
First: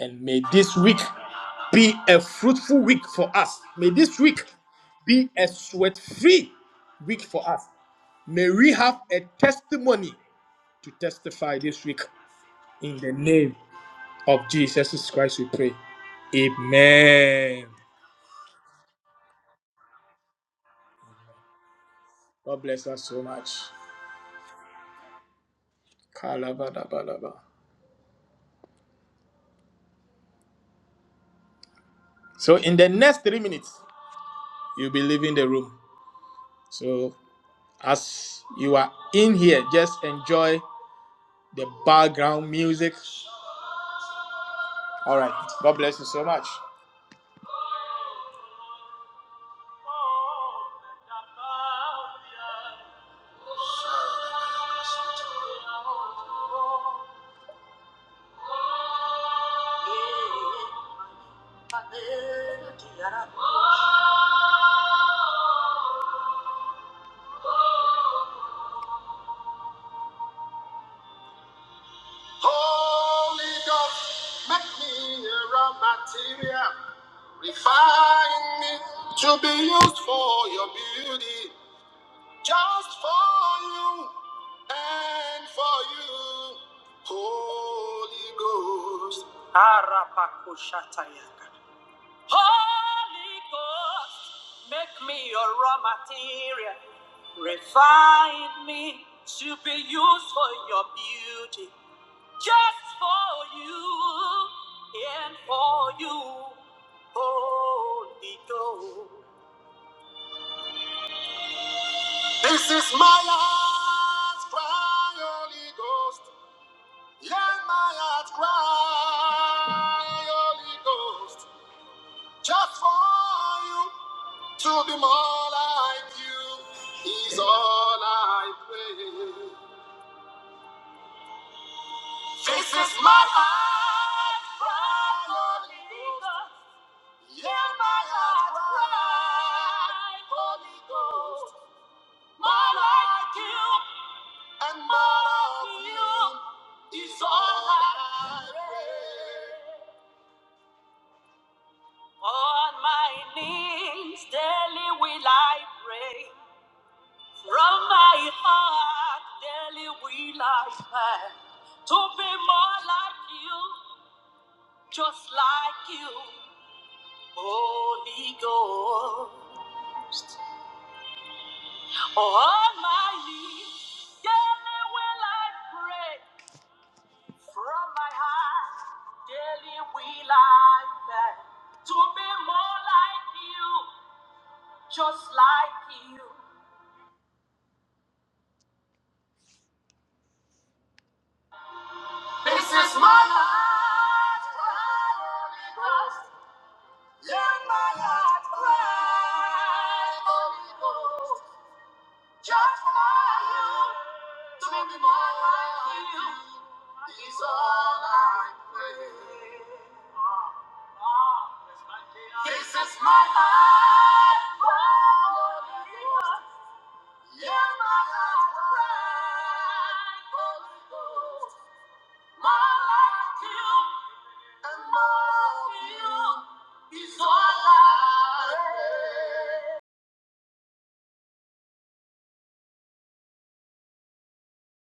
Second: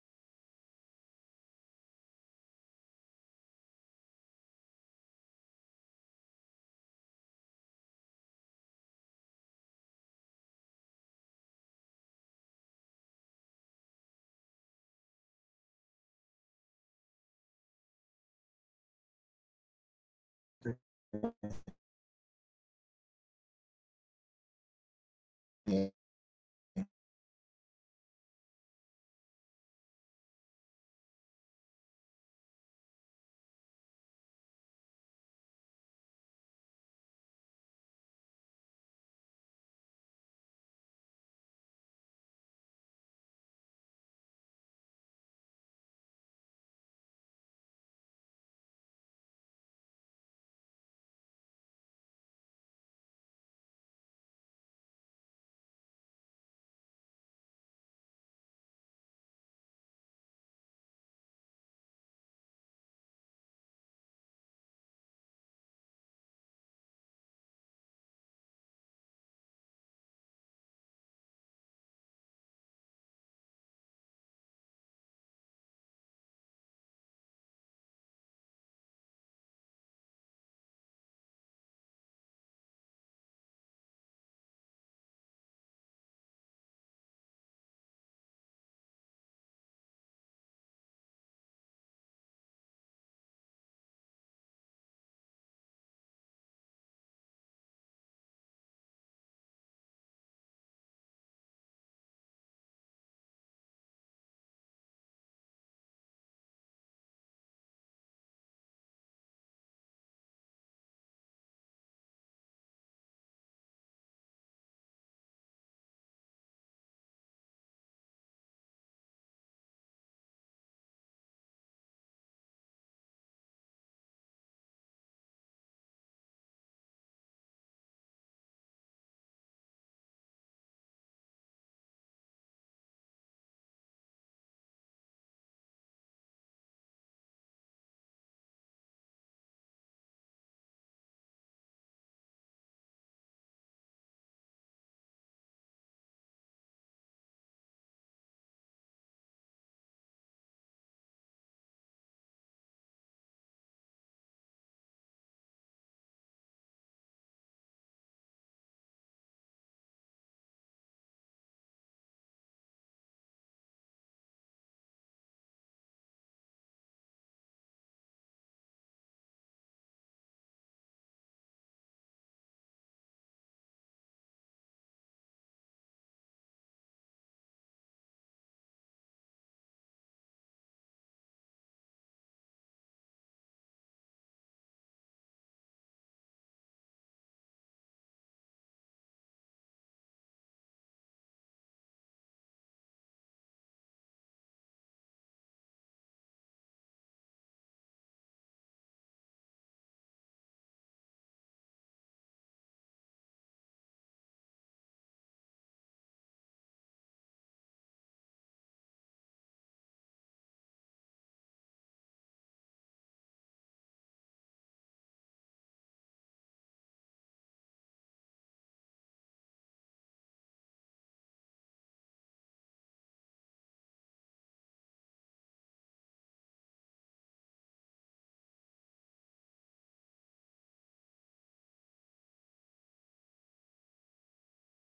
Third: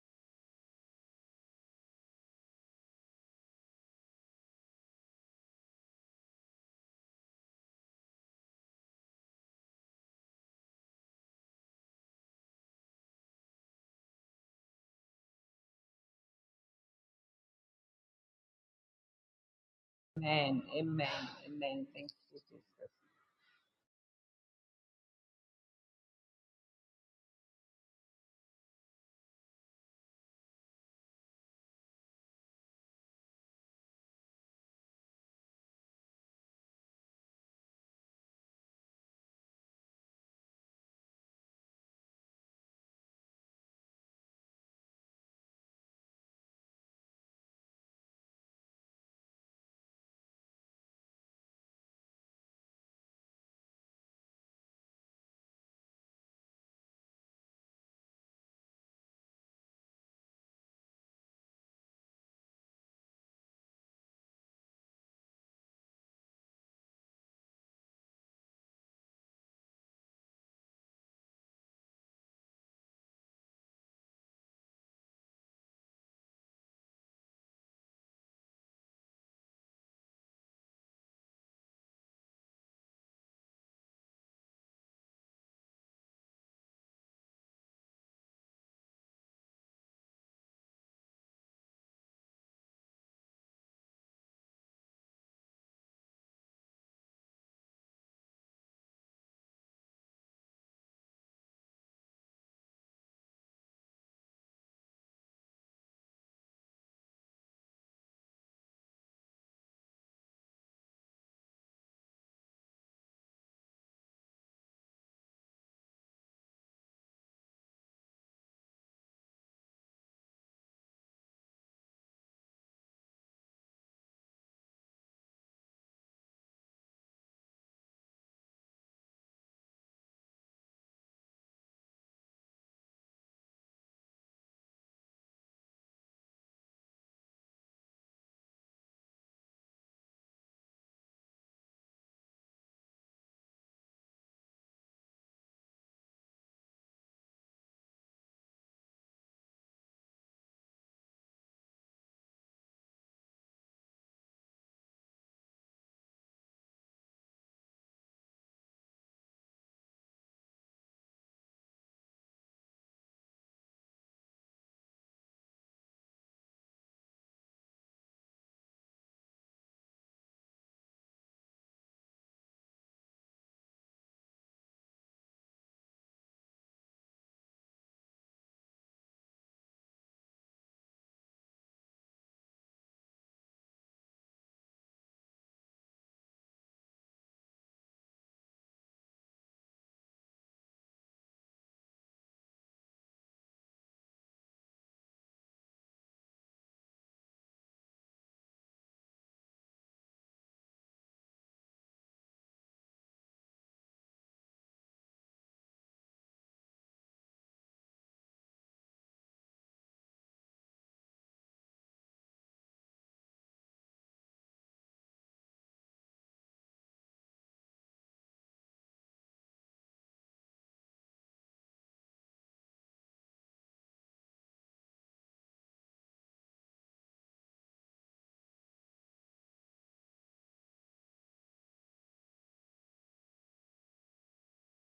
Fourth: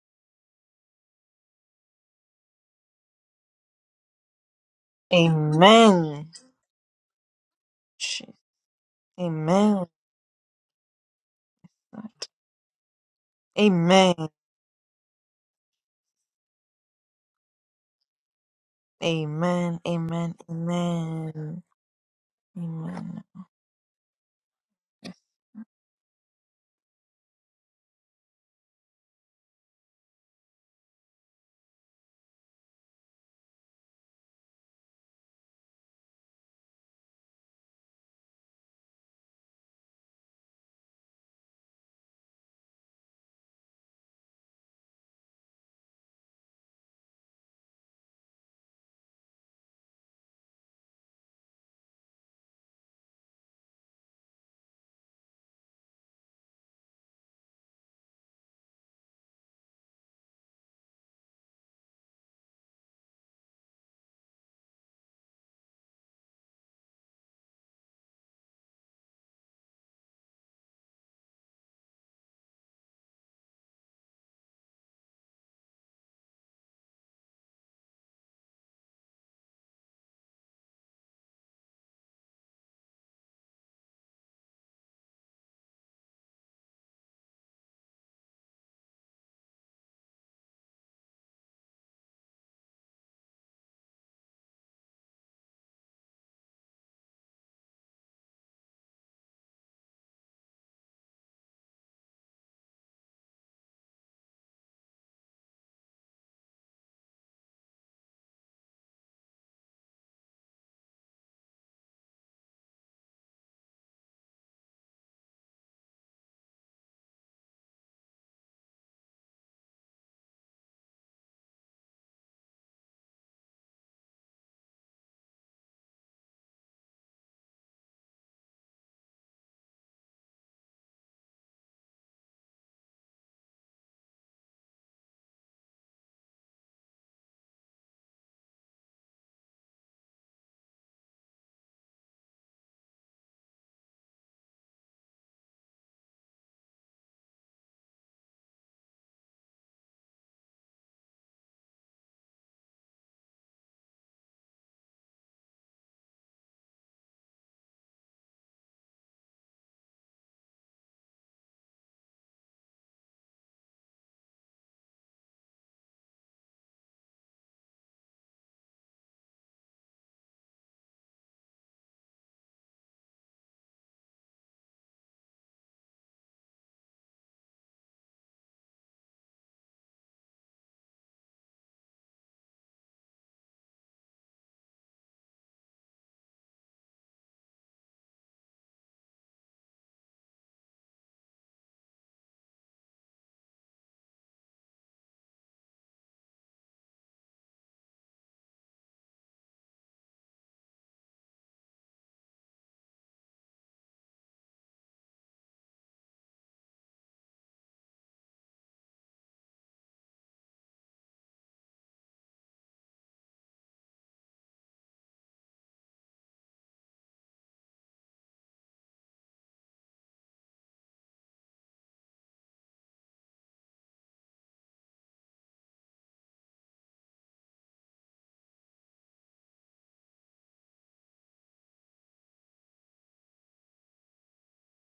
Speaker 2: And may this week be a fruitful week for us. May this week be a sweat
Speaker 1: Amen.
Speaker 2: free week for us.
Speaker 1: Sh-
Speaker 2: May we have a
Speaker 1: Amen.
Speaker 2: testimony to testify this week. In the name
Speaker 1: Amen.
Speaker 2: of Jesus Christ, we pray. Amen.
Speaker 1: Amen. Amen.
Speaker 3: Amen. Amen.
Speaker 1: Amen.
Speaker 3: Amen. Thank you. Jesus.
Speaker 2: God bless us so
Speaker 1: Amen.
Speaker 2: much.
Speaker 4: Yes.
Speaker 2: Kalabadabalaba. So, in the next three minutes, you'll be leaving the room. So, as you are in here, just enjoy the background music. All right. God bless you so much. Holy Ghost, make me a raw material. Refine me to be used for your beauty, just for you and for you. Holy Ghost. Holy Ghost, make me a raw material. Refine me to be used for your beauty. just for you and for you, Holy Ghost. This is my heart's cry, Holy Ghost. Yeah, my heart's cry, Holy Ghost. Just for you to be more like you is all I pray. This is my heart's cry, Holy Ghost. Hear my heart cry, Holy Ghost. More like you and more of you is all I pray. On my knees daily will I pray. From my heart daily will I pray. To be more like you, just like you, Holy Ghost. For all my knees, daily will I pray from my heart. Daily will I beg to be more like you, just like you. This is my heart cry, Holy Ghost. Let my heart cry, Holy Ghost. Just for you, to be more like you is all I pray. This is my heart cry. Yeah, my heart cry. Holy Ghost, my life to you and more of you is all I need.